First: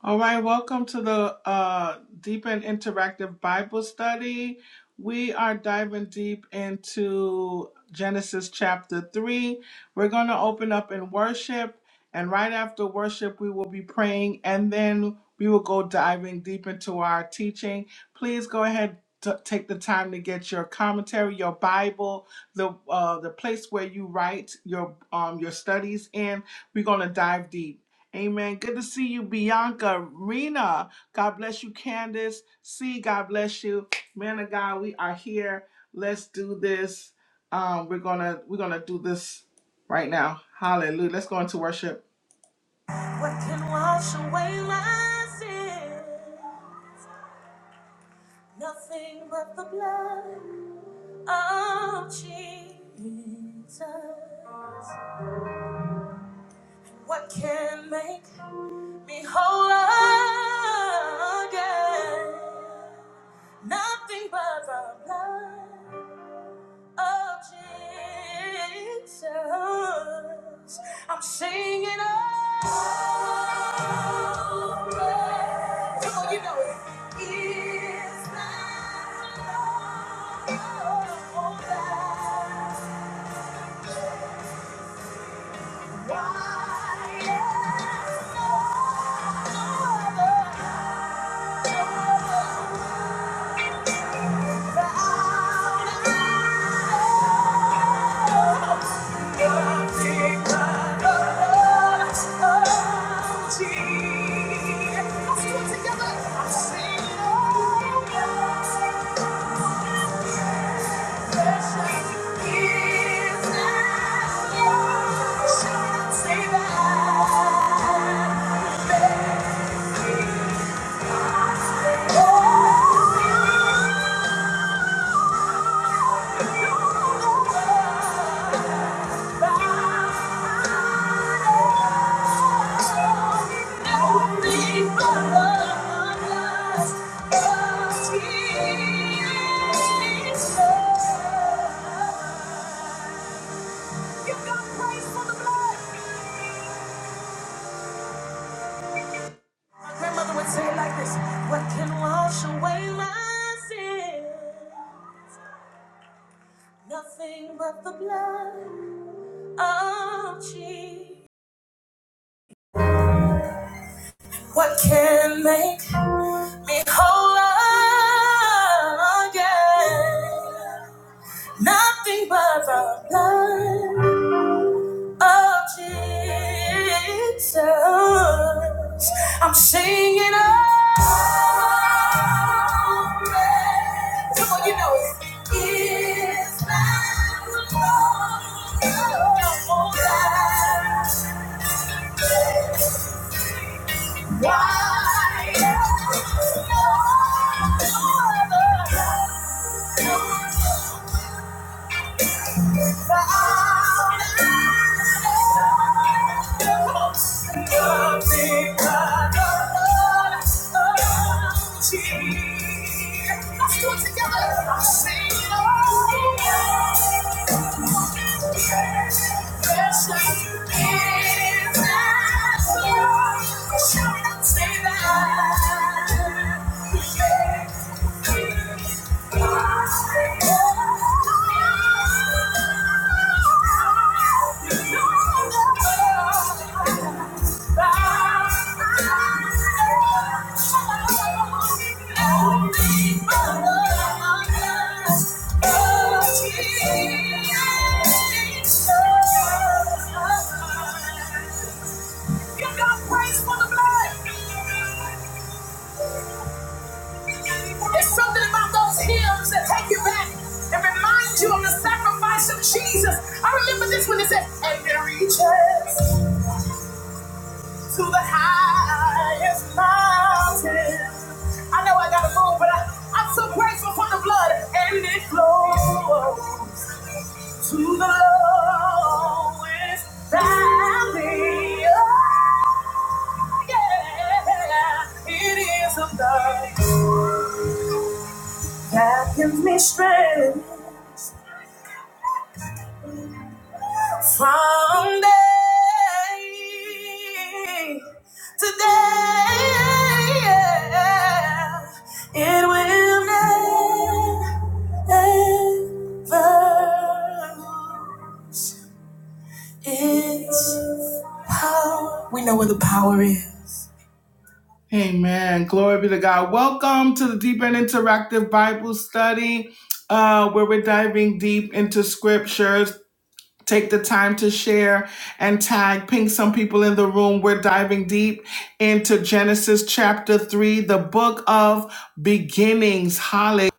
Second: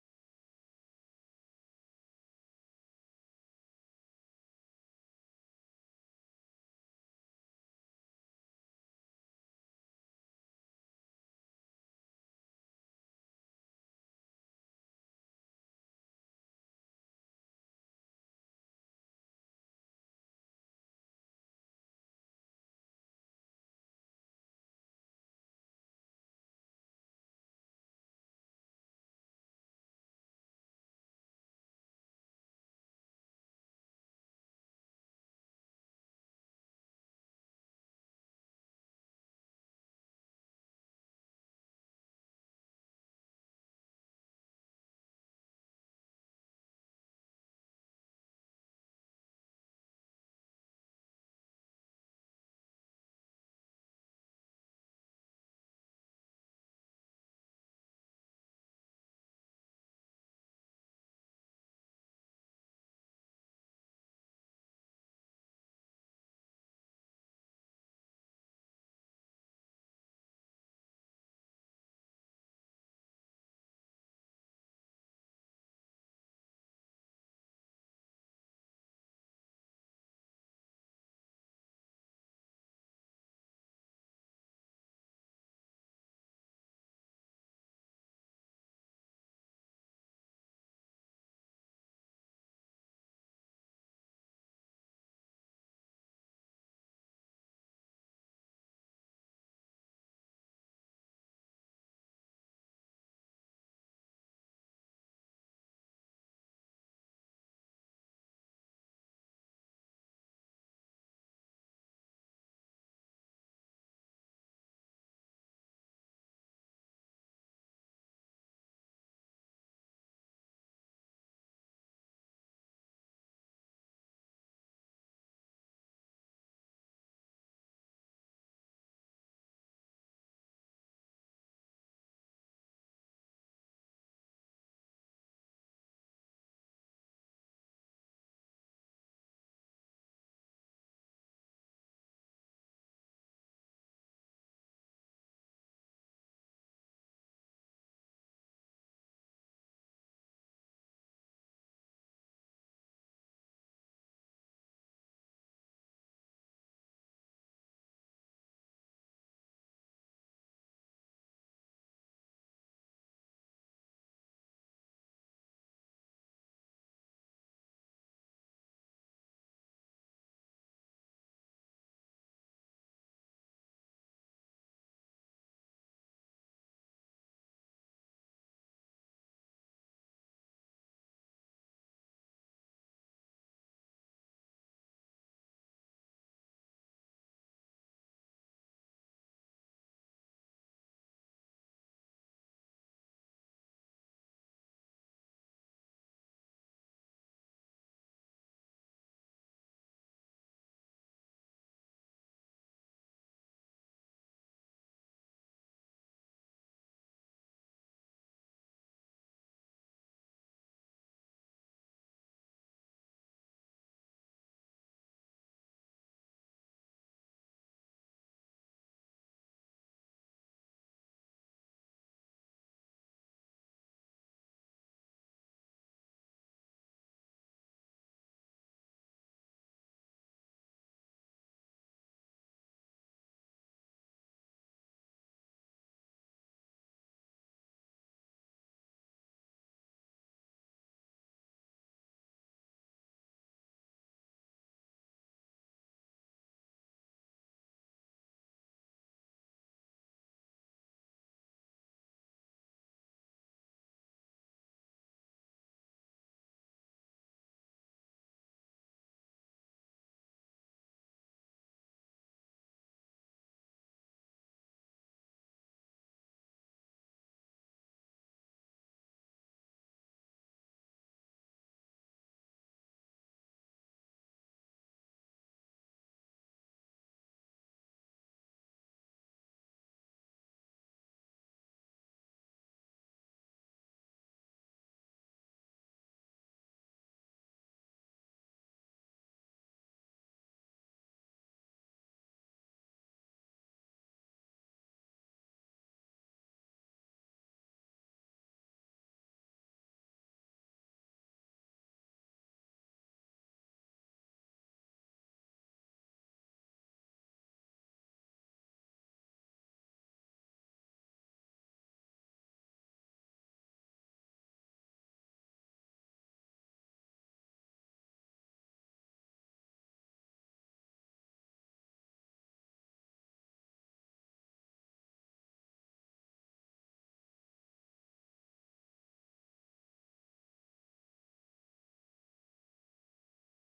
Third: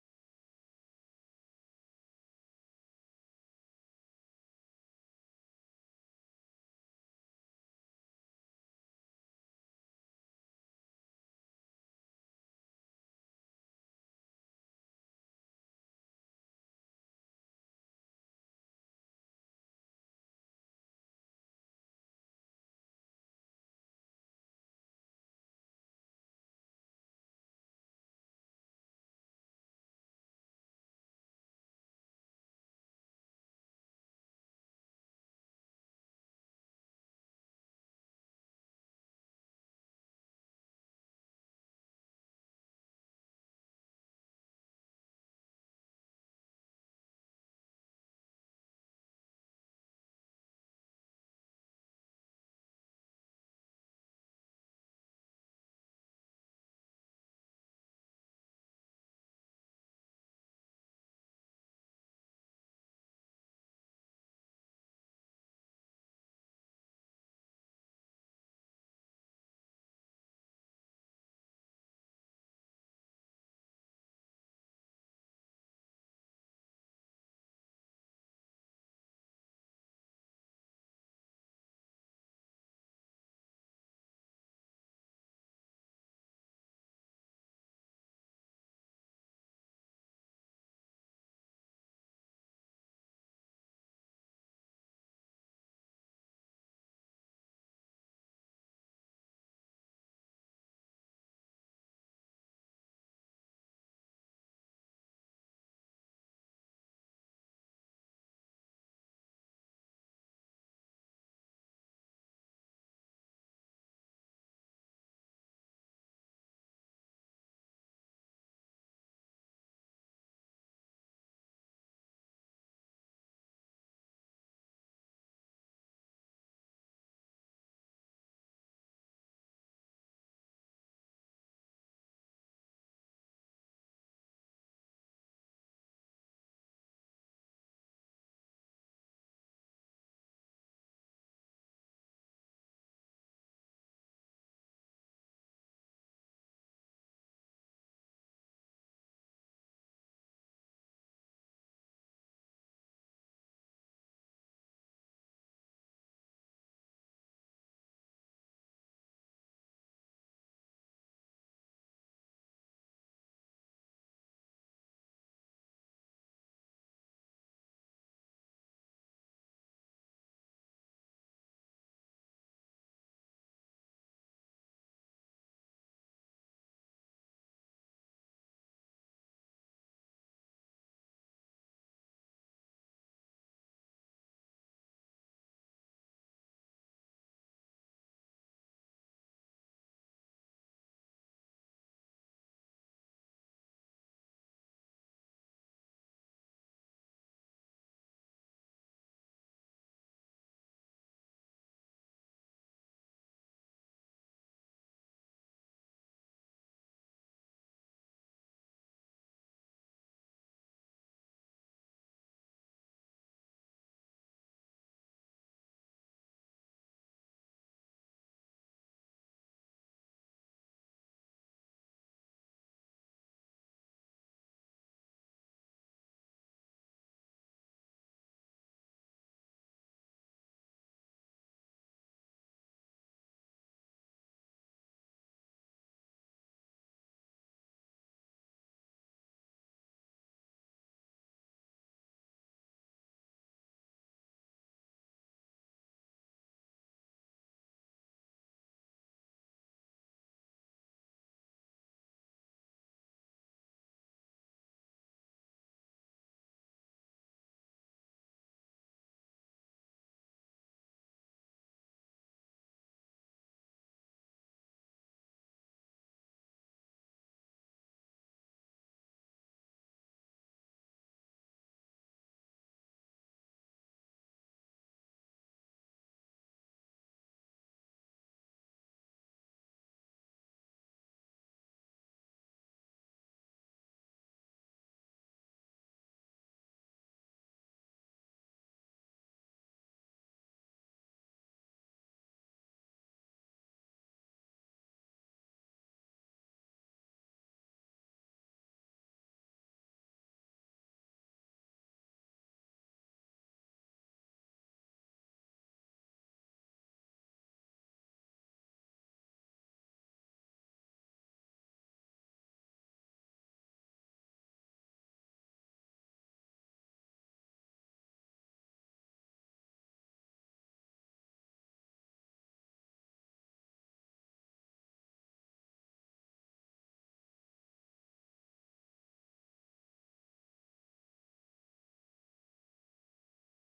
All right, welcome to the uh, Deep and Interactive Bible Study. We are diving deep into Genesis chapter 3. We're going to open up in worship, and right after worship, we will be praying, and then we will go diving deep into our teaching. Please go ahead. To take the time to get your commentary, your Bible, the uh, the place where you write your um, your studies in. We're gonna dive deep. Amen. Good to see you, Bianca, Rena. God bless you, Candace. See, God bless you, man of God. We are here. Let's do this. Um, we're gonna we're gonna do this right now. Hallelujah. Let's go into worship. What can wash away my sin? Nothing but the blood of Jesus. What can make Behold again, nothing but the blood of Jesus. I'm singing oh, blood. Come on, you know it. Is that over. Why? Say that. My grandmother would say it like this What can wash away my sin? Nothing but the blood of Jesus. What can make me whole again? Nothing but the blood of Jesus. I'm singing all praise. Come on, you know it. Is my Lord. oh, God. Why else? No other. Shout it out, say that. Give God praise for the blood. It's something about those hymns that take you back and remind you of the sacrifice of Jesus. I remember this when it said, and it reaches to the highest mountain. I know I gotta move, but I, I'm so grateful for the blood and it flows to the lowest valley. Oh, yeah, it is a love. That gives me strength from day to day. It will never its power. We know where the power is. Amen. Glory be to God. Welcome to the Deep and Interactive Bible Study, uh, where we're diving deep into scriptures Take the time to share and tag, ping some people in the room. We're diving deep into Genesis chapter 3, the book of beginnings. Hallelujah.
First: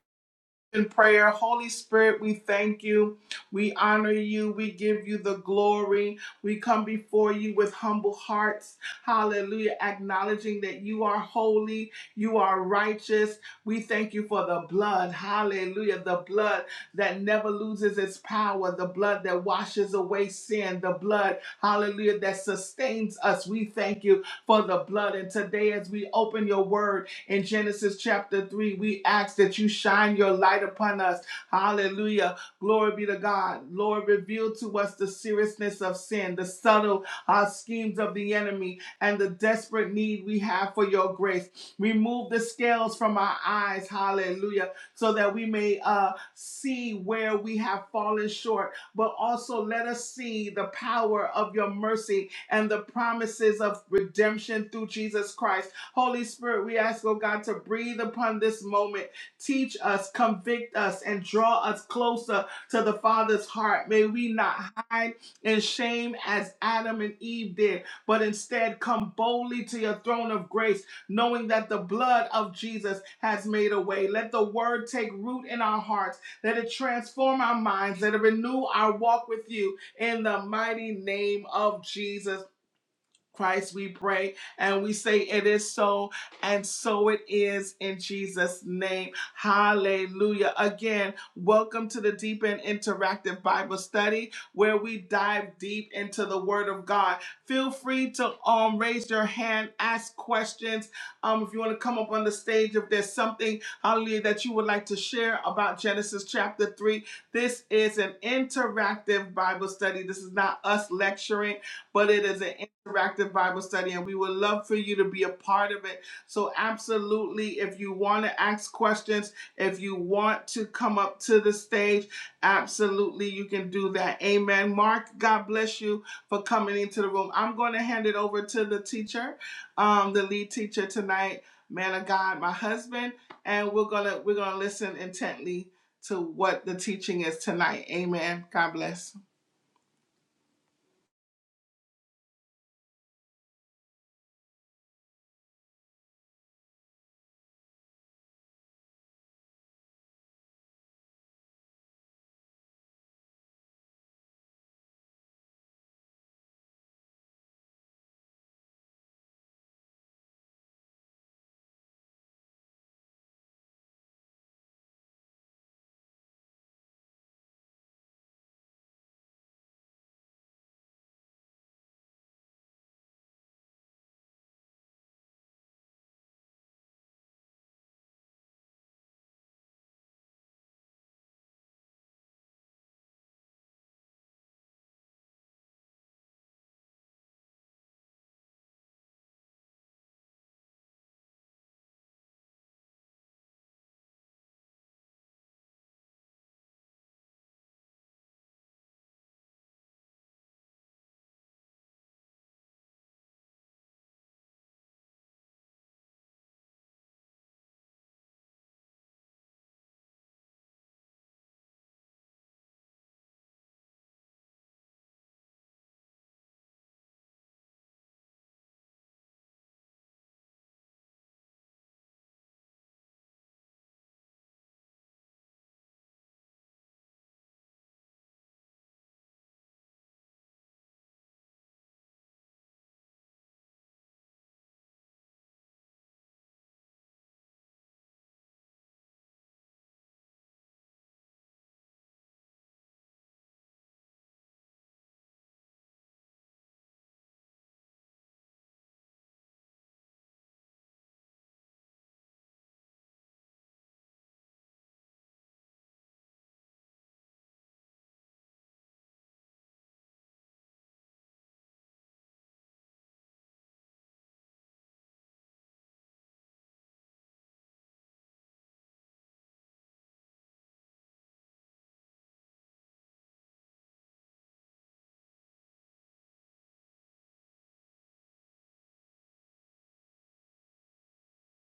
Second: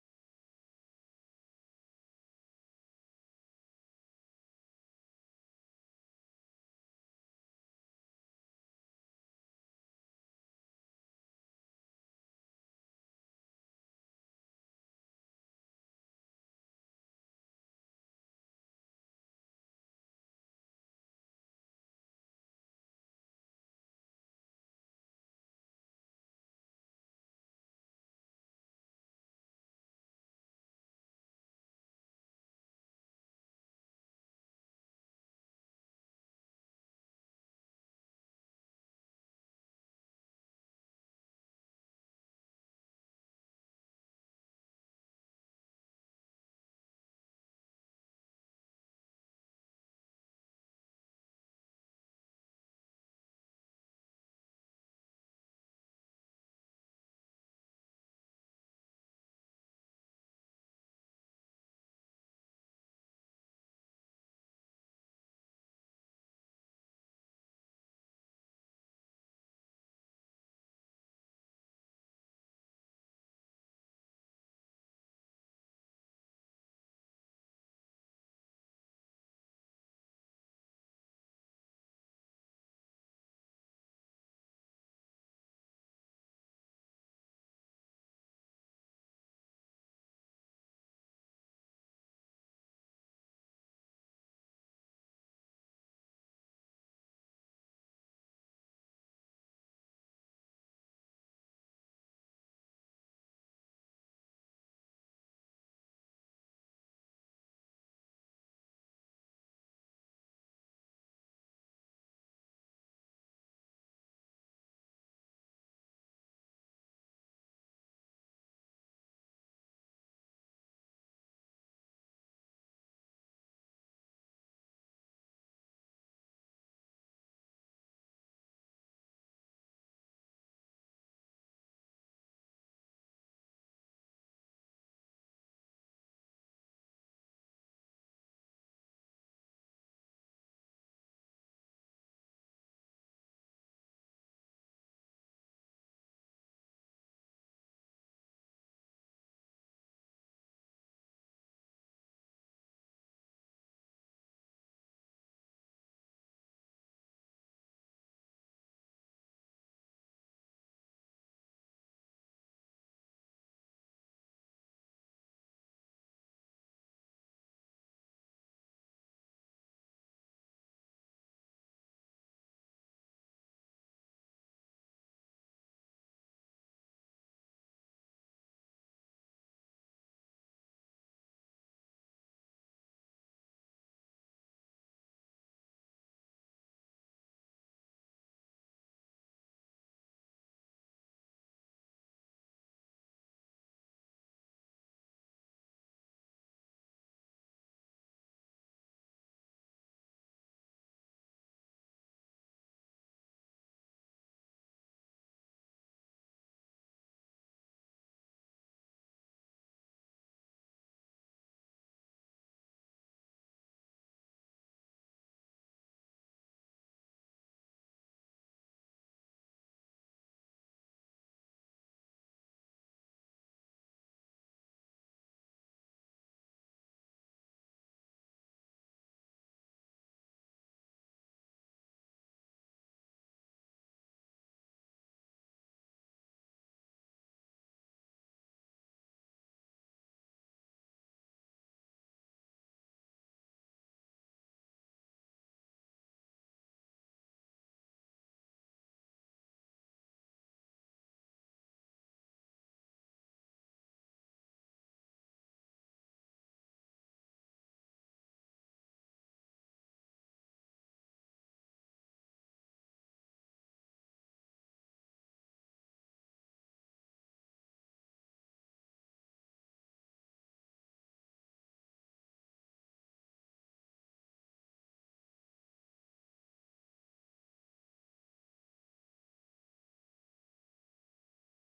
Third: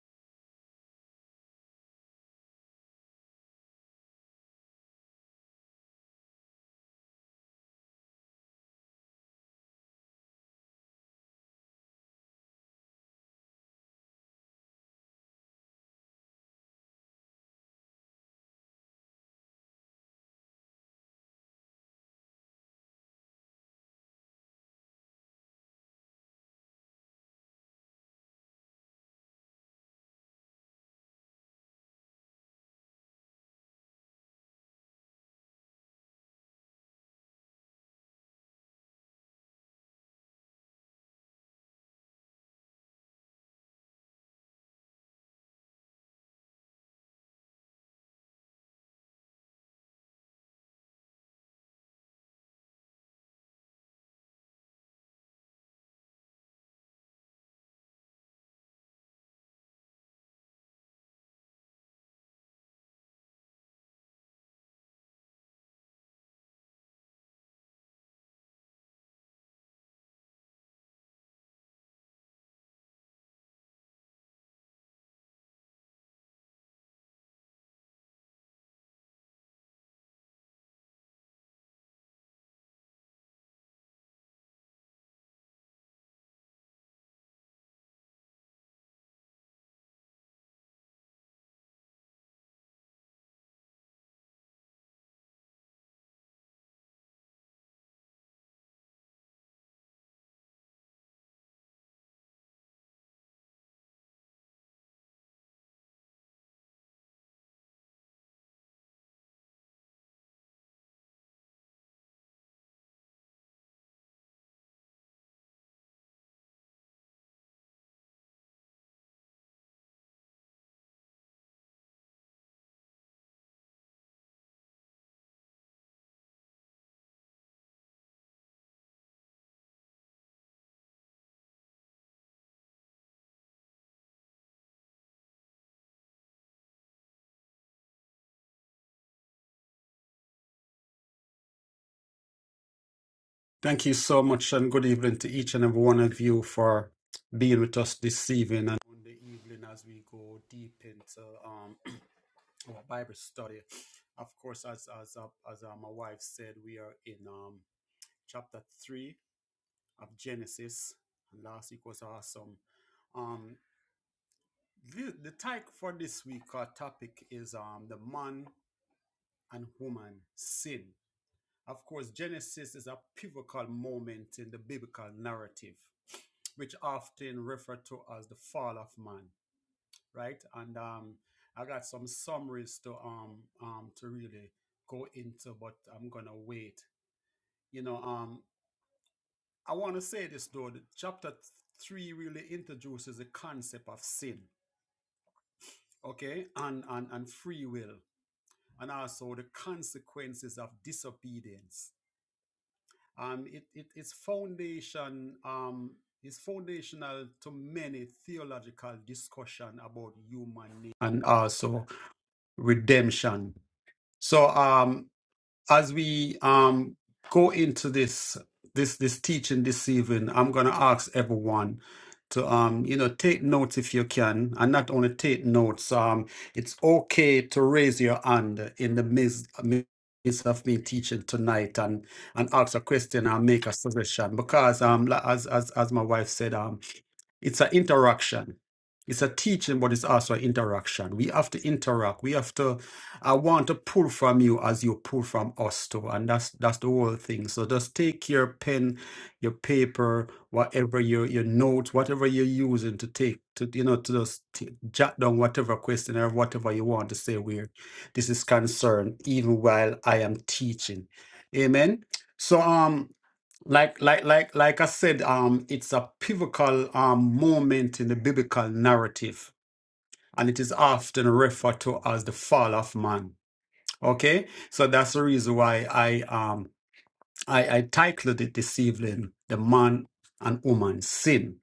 In prayer, Holy Spirit, we thank you. We honor you. We give you the glory. We come before you with humble hearts. Hallelujah. Acknowledging that you are holy, you are righteous. We thank you for the blood. Hallelujah. The blood that never loses its power, the blood that washes away sin, the blood, hallelujah, that sustains us. We thank you for the blood. And today, as we open your word in Genesis chapter 3, we ask that you shine your light upon us. Hallelujah. Glory be to God. Lord, reveal to us the seriousness of sin, the subtle uh, schemes of the enemy, and the desperate need we have for your grace. Remove the scales from our eyes, hallelujah, so that we may uh, see where we have fallen short, but also let us see the power of your mercy and the promises of redemption through Jesus Christ. Holy Spirit, we ask, oh God, to breathe upon this moment. Teach us, convict us, and draw us closer to the Father's heart. May we not hide in shame as Adam and Eve did, but instead come boldly to your throne of grace, knowing that the blood of Jesus has made a way. Let the word take root in our hearts. Let it transform our minds. Let it renew our walk with you in the mighty name of Jesus. Christ, we pray and we say it is so, and so it is in Jesus' name. Hallelujah. Again, welcome to the Deep and Interactive Bible Study where we dive deep into the Word of God. Feel free to um, raise your hand, ask questions. Um, if you want to come up on the stage, if there's something, hallelujah, that you would like to share about Genesis chapter 3, this is an interactive Bible study. This is not us lecturing but it is an interactive Bible study, and we would love for you to be a part of it. So, absolutely, if you want to ask questions, if you want to come up to the stage, absolutely, you can do that. Amen. Mark, God bless you for coming into the room. I'm going to hand it over to the teacher, um, the lead teacher tonight, man of God, my husband, and we're gonna we're gonna listen intently to what the teaching is tonight. Amen. God bless. Thank you so much, and good evening to each and every one of you for being with us this evening and on the evening as we go deep into um, our Bible study. Of course, as as uh, as uh, my wife said, we are in um, chapter three of Genesis. Last week was awesome. Um, the, the title for this week, our topic is um, the man and woman sin. Of course, Genesis is a pivotal moment in the biblical narrative, which often referred to as the fall of man, right? And um, I got some summaries to um, um to really go into, but I'm gonna wait. You know, um, I want to say this though. that chapter three really introduces the concept of sin, okay, and and and free will, and also the consequences of disobedience Um, it, it, its foundation um, is foundational to many theological discussion about human nature and also redemption. So, um, as we um go into this this this teaching this evening i'm going to ask everyone to um you know take notes if you can and not only take notes um it's okay to raise your hand in the midst, midst of me teaching tonight and and ask a question and make a suggestion because um la- as as as my wife said um, it's an interaction. It's a teaching, but it's also an interaction. We have to interact. We have to. I want to pull from you as you pull from us too, and that's that's the whole thing. So just take your pen, your paper, whatever your your notes, whatever you're using to take to you know to just t- jot down whatever question or whatever you want to say where this is concerned, even while I am teaching. Amen. So um like like like like i said um it's a pivotal um moment in the biblical narrative and it is often referred to as the fall of man okay so that's the reason why i um i i titled it this evening the man and woman sin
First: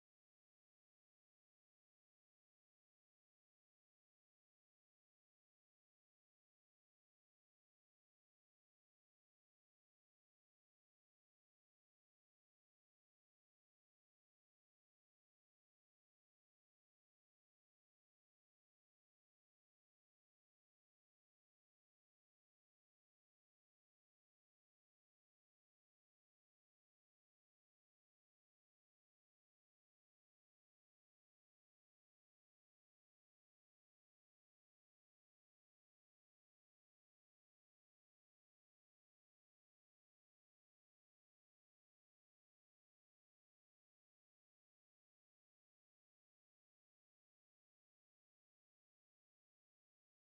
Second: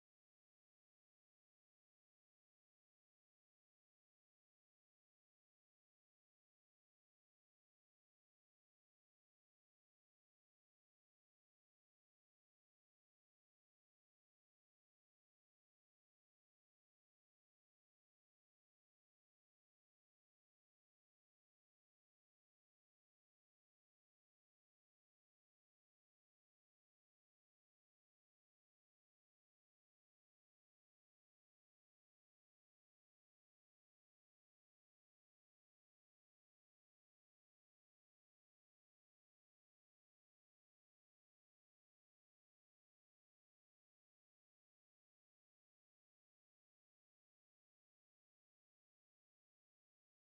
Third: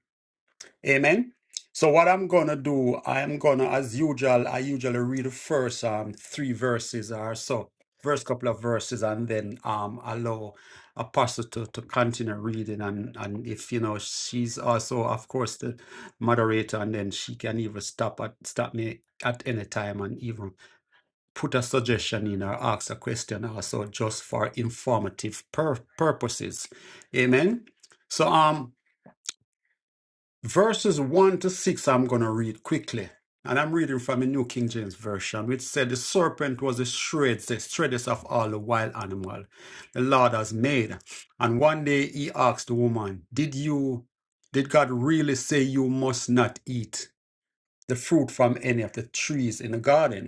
Amen. So what I'm gonna do, I'm gonna, as usual, I usually read the first um three verses or so, first couple of verses, and then um allow Apostle to, to continue reading, and and if you know she's also, of course, the moderator, and then she can even stop at stop me at any time and even put a suggestion in or ask a question also just for informative pur- purposes. Amen. So um. Verses 1 to 6, I'm going to read quickly. And I'm reading from the New King James Version, which said, The serpent was the shrewdest, the shreds of all the wild animal the Lord has made. And one day he asked the woman, Did you, did God really say you must not eat the fruit from any of the trees in the garden?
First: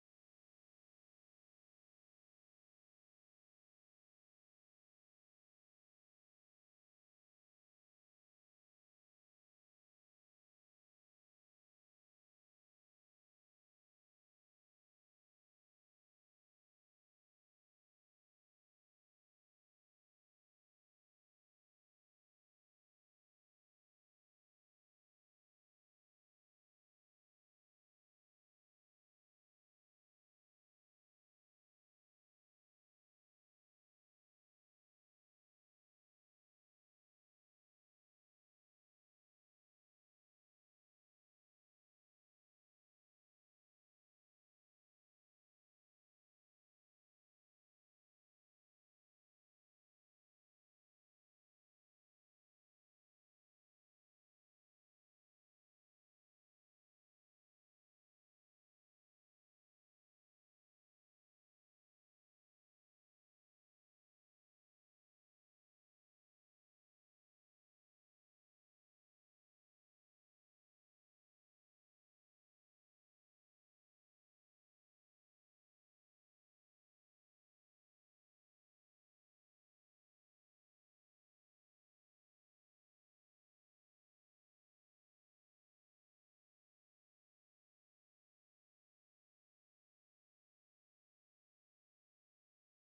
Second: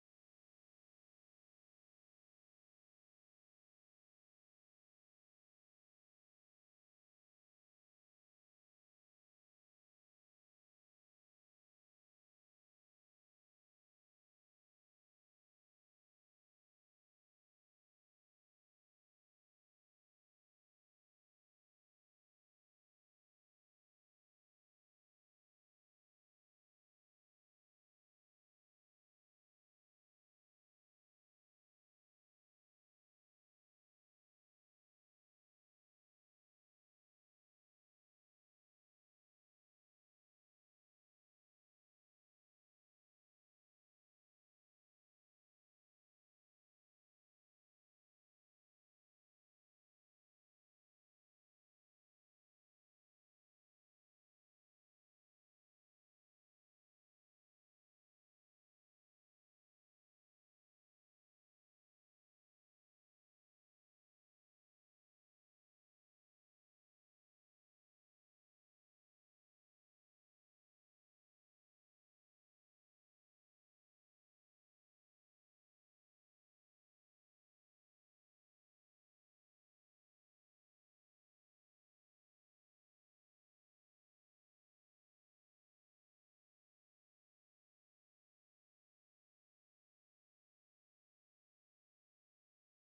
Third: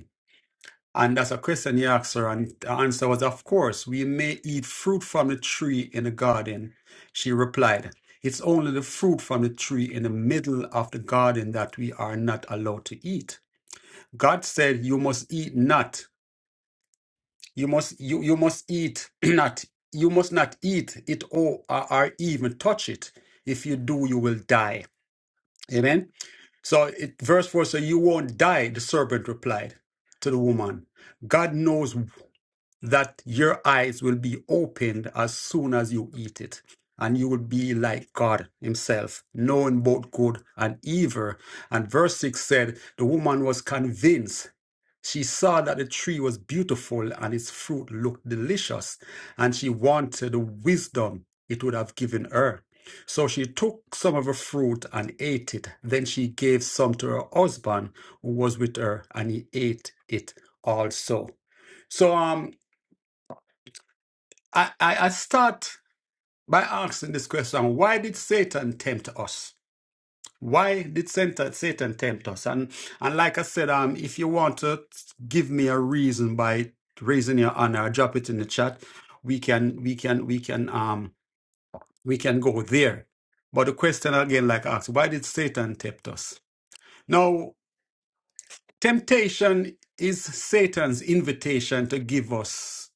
And that's a question he asked her, and the answer was, Of course, we may eat fruit from the tree in the garden. She replied, It's only the fruit from the tree in the middle of the garden that we are not allowed to eat. God said, You must eat not. You must you, you must eat not. You must not eat it or, or or even touch it. If you do, you will die. Amen. So it, verse 4 So you won't die, the serpent replied to the woman. God knows that your eyes will be opened as soon as you eat it, and you will be like God Himself, knowing both good and evil. And verse 6 said, The woman was convinced. She saw that the tree was beautiful and its fruit looked delicious, and she wanted the wisdom it would have given her. So she took some of her fruit and ate it. Then she gave some to her husband who was with her, and he ate it also. So, um, I, I, I start by asking this question why did Satan tempt us? Why did Satan, Satan tempt us? And, and like I said, um, if you want to give me a reason by raising your hand or drop it in the chat, we can we can we can um we can go there. But the question again, like I asked, why did Satan tempt us? Now, temptation is Satan's invitation to give us.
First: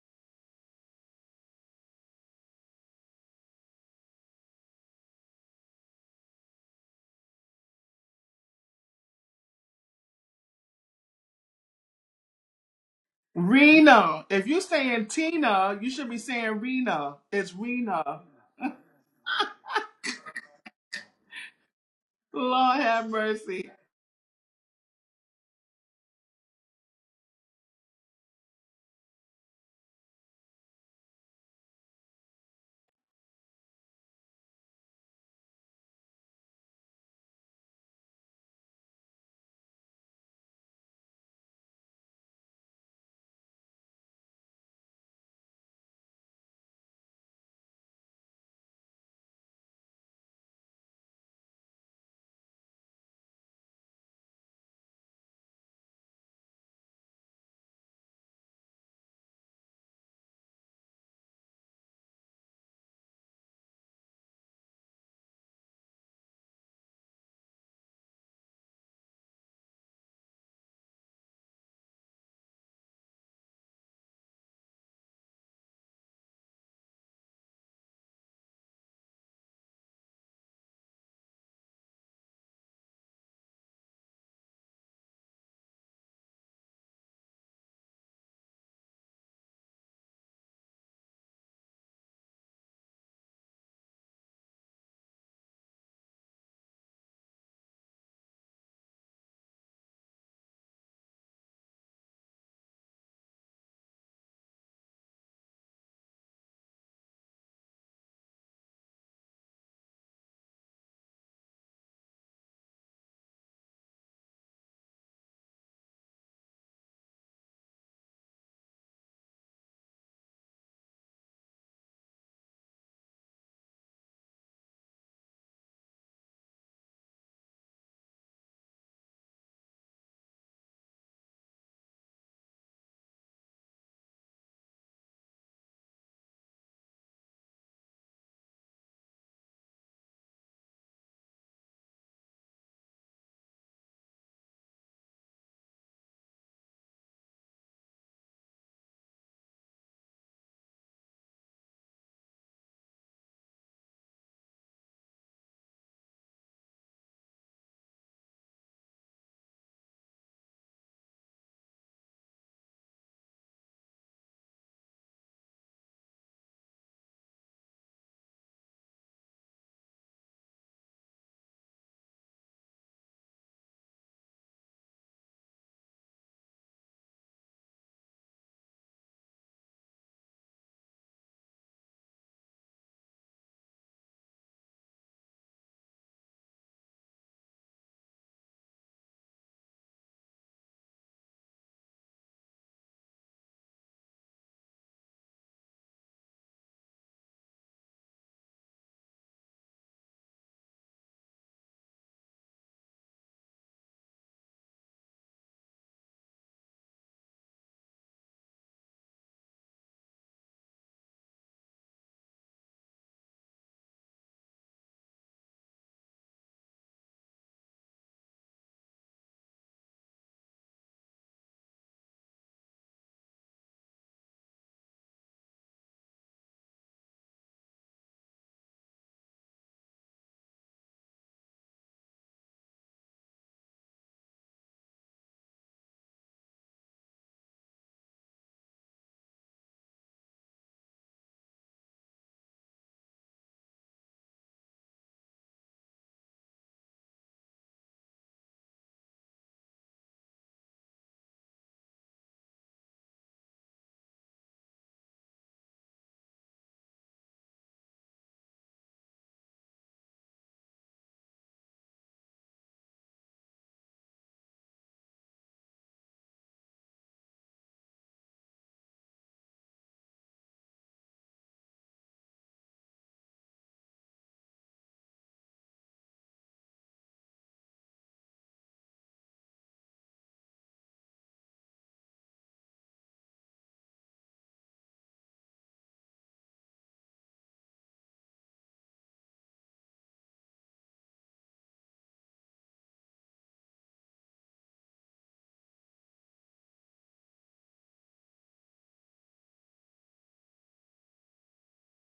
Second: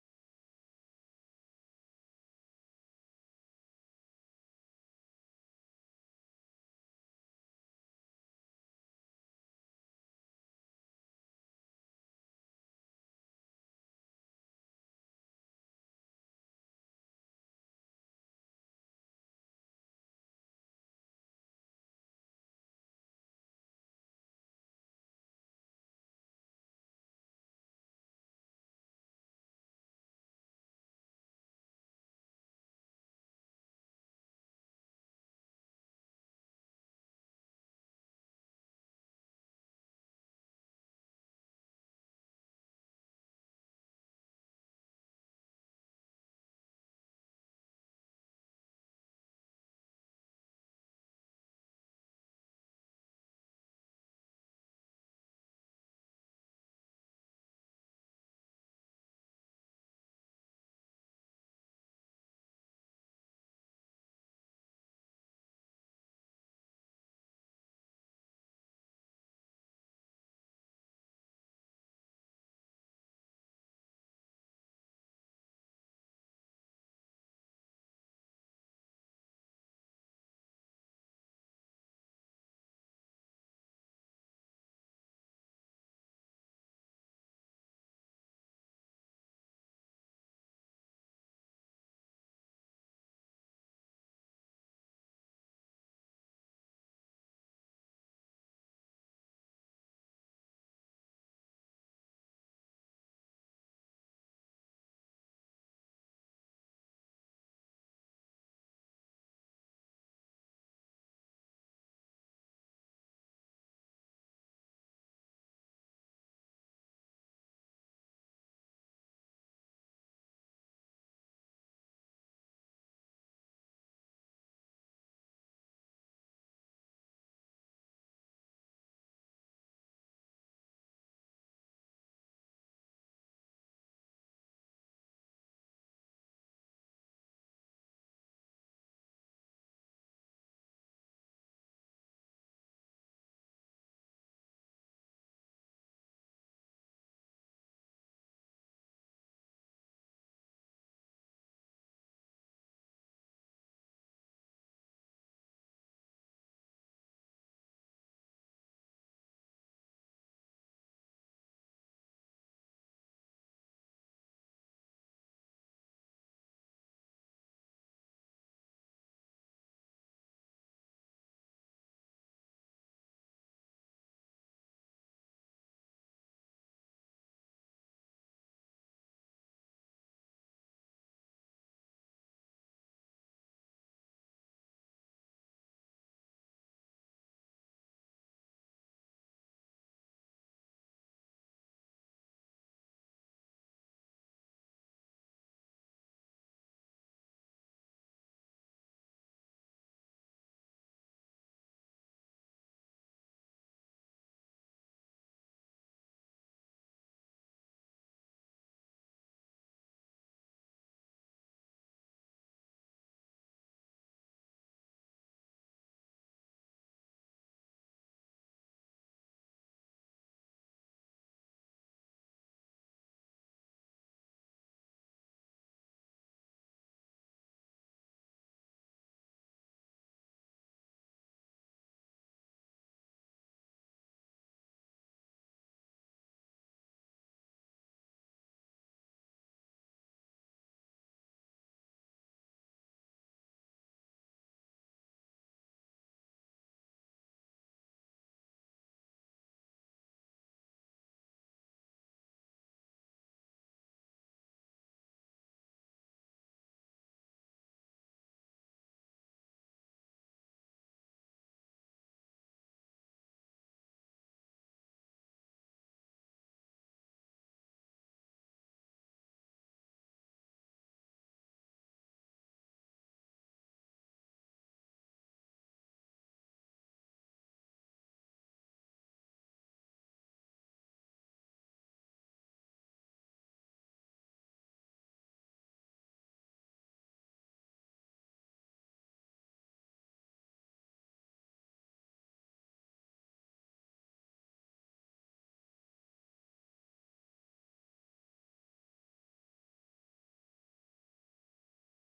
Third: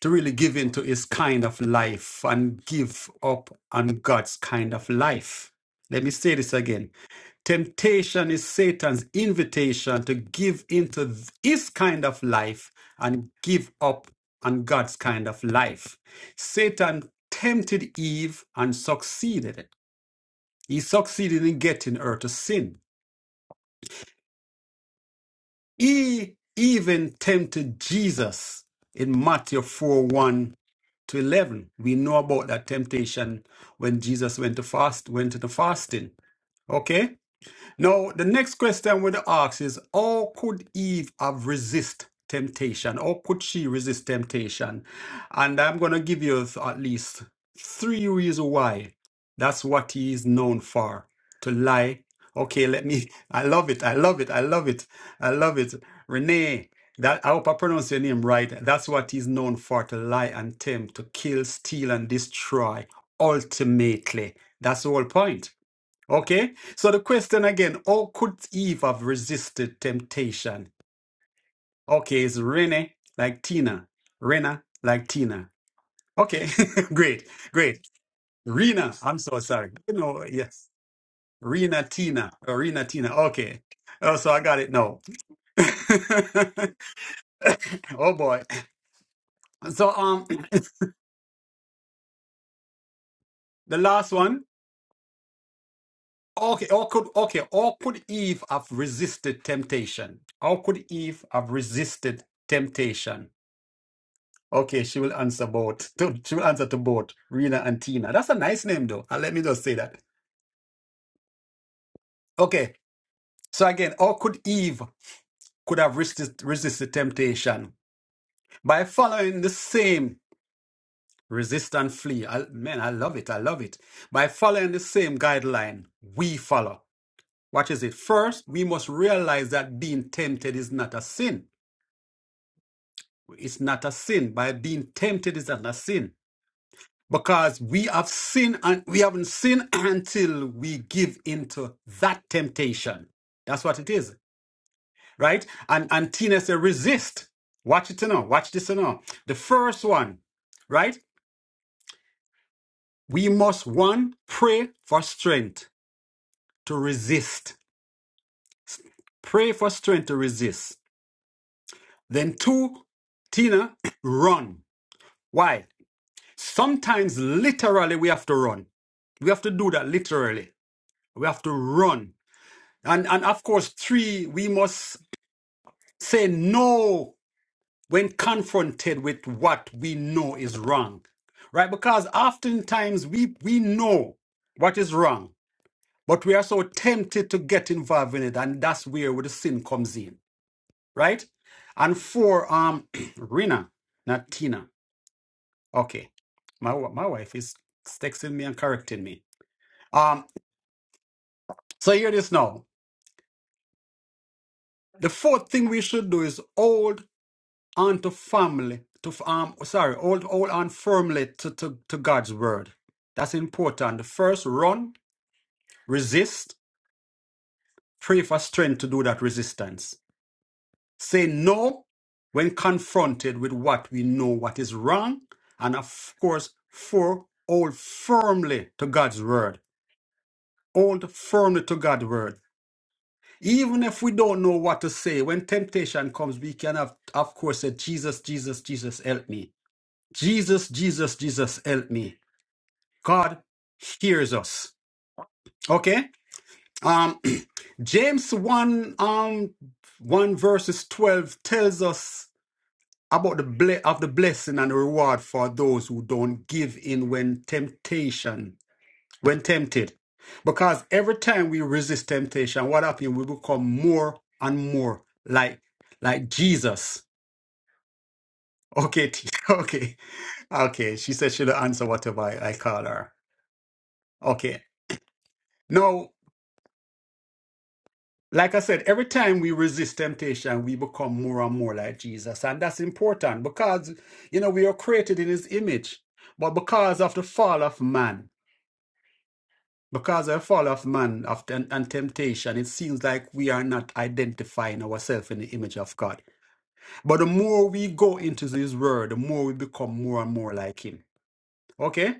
to really give into his kind of life and give up on God's kind of life. Let me say this again. Temptation is Satan's invitation to give into th- his kind of life and give up Rena. If you're on God's saying kind of Tina, you life. should be saying Satan Rena. It's tempted Rena. Eve and succeeded. He succeeded in getting her to sin. Lord have mercy. He even tempted Jesus in Matthew four one. to 11 we know about that temptation when jesus went to fast went into fasting okay now, the next question we ask is how could Eve have resist temptation? How could she resist temptation? And I'm going to give you at least three reasons why that's what he is known for to lie. Okay, let me. I love it. I love it. I love it. I love it. Renee, that I hope I pronounce your name right. That's what he's known for to lie and tempt, to kill, steal, and destroy. Ultimately, that's the whole point. Okay, so the question again, how could Eve have resisted temptation? Okay, it's Rene like Tina. Rena like Tina. Okay, great, great. Rena, I'm so sorry. You know, yes. Rena Tina. Or Rena Tina. Okay. Oh, so I got it now. oh boy. So um the last one. Okay, or could okay, or could Eve have resisted temptation? How could Eve have resisted temptation? Okay, she will answer both. To- She will answer to both Rena and Tina. That's a nice name, though. And let me just say that. Okay, so again, or could Eve could have resisted, resisted temptation by following the same resist and flee? I, man, I love it. I love it. By following the same guideline we follow. What is it? First, we must realize that being tempted is not a sin. It's not a sin. By being tempted is not a sin. because we have seen and we haven't seen until we give into that temptation. That's what it is, right? And and Tina said, resist. Watch it to know. Watch this to know. The first one, right? We must one pray for strength to resist. Pray for strength to resist. Then two, Tina, run. Why? Sometimes literally we have to run. We have to do that literally. We have to run And, and of course, three, we must say no when confronted with what we know is wrong, right? Because oftentimes we, we know what is wrong, but we are so tempted to get involved in it. And that's where the sin comes in, right? And four, um, Rina, not Tina. Okay. My, wa- my wife is texting me and correcting me. Um, so hear this now. The fourth thing we should do is hold on to family to f- um sorry hold hold on firmly to, to to god's word that's important the first run resist pray for strength to do that resistance say no when confronted with what we know what is wrong and of course four hold firmly to god's word hold firmly to god's word even if we don't know what to say when temptation comes we can have of course say jesus jesus jesus help me Jesus, Jesus, Jesus, help me. God hears us. Okay? Um, James 1, um, 1 verses 12 tells us about the ble- of the blessing and the reward for those who don't give in when temptation, when tempted. Because every time we resist temptation, what happens? We become more and more like like Jesus. Okay, okay, okay. She said she'll answer whatever I, I call her. Okay. Now, like I said, every time we resist temptation, we become more and more like Jesus. And that's important because, you know, we are created in his image. But because of the fall of man, because of the fall of man of, and, and temptation, it seems like we are not identifying ourselves in the image of God. But the more we go into his word, the more we become more and more like him. Okay?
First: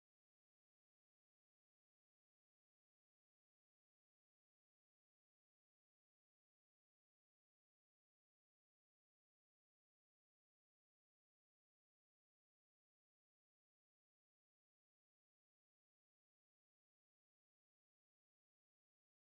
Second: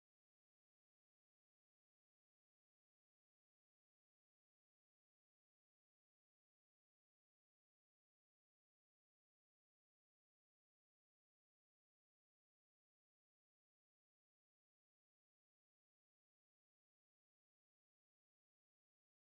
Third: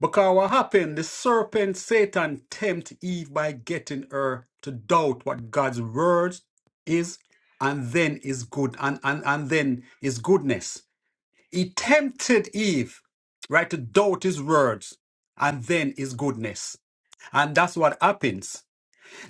Because what happened? The serpent Satan tempt Eve by getting her to doubt what God's word is and then is good and, and, and then is goodness. He tempted Eve, right, to doubt his words and then his goodness. And that's what happens.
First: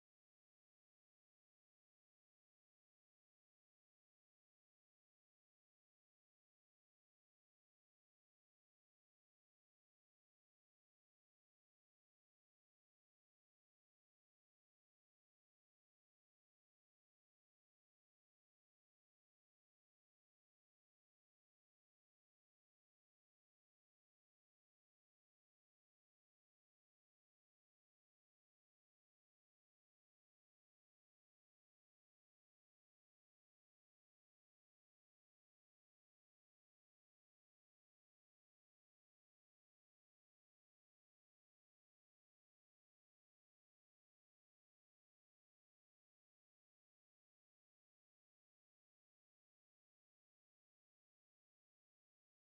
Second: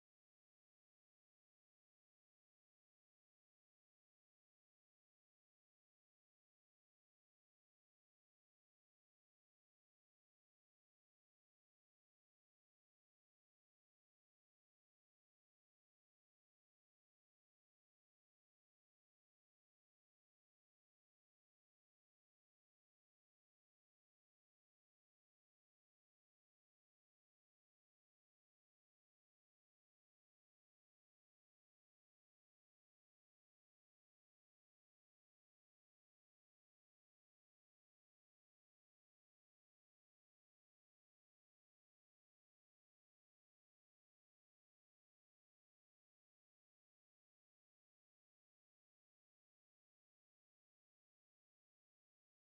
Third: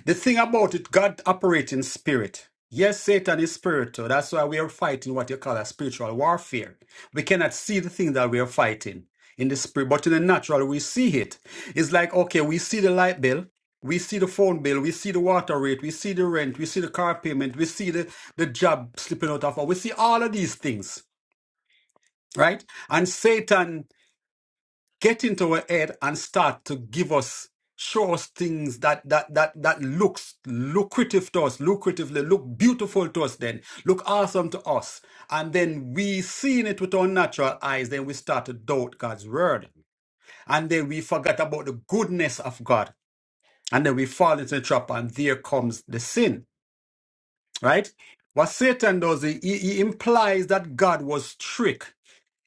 The thing about it, God operates in spirit. Yes, Satan is spiritual. That's why we are fighting what you call a spiritual warfare. We cannot see the thing that we are fighting in the spirit, but in the natural, we see it. It's like, okay, we see the light bill, we see the phone bill, we see the water rate, we see the rent, we see the car payment, we see the, the job slipping out of, our- we see all of these things, right? And Satan get into our head and start to give us show us things that that that that looks lucrative to us lucratively look beautiful to us then look awesome to us and then we seeing it with our natural eyes then we start to doubt god's word and then we forget about the goodness of god and then we fall into the trap and there comes the sin right what satan does he, he he implies that god was tricked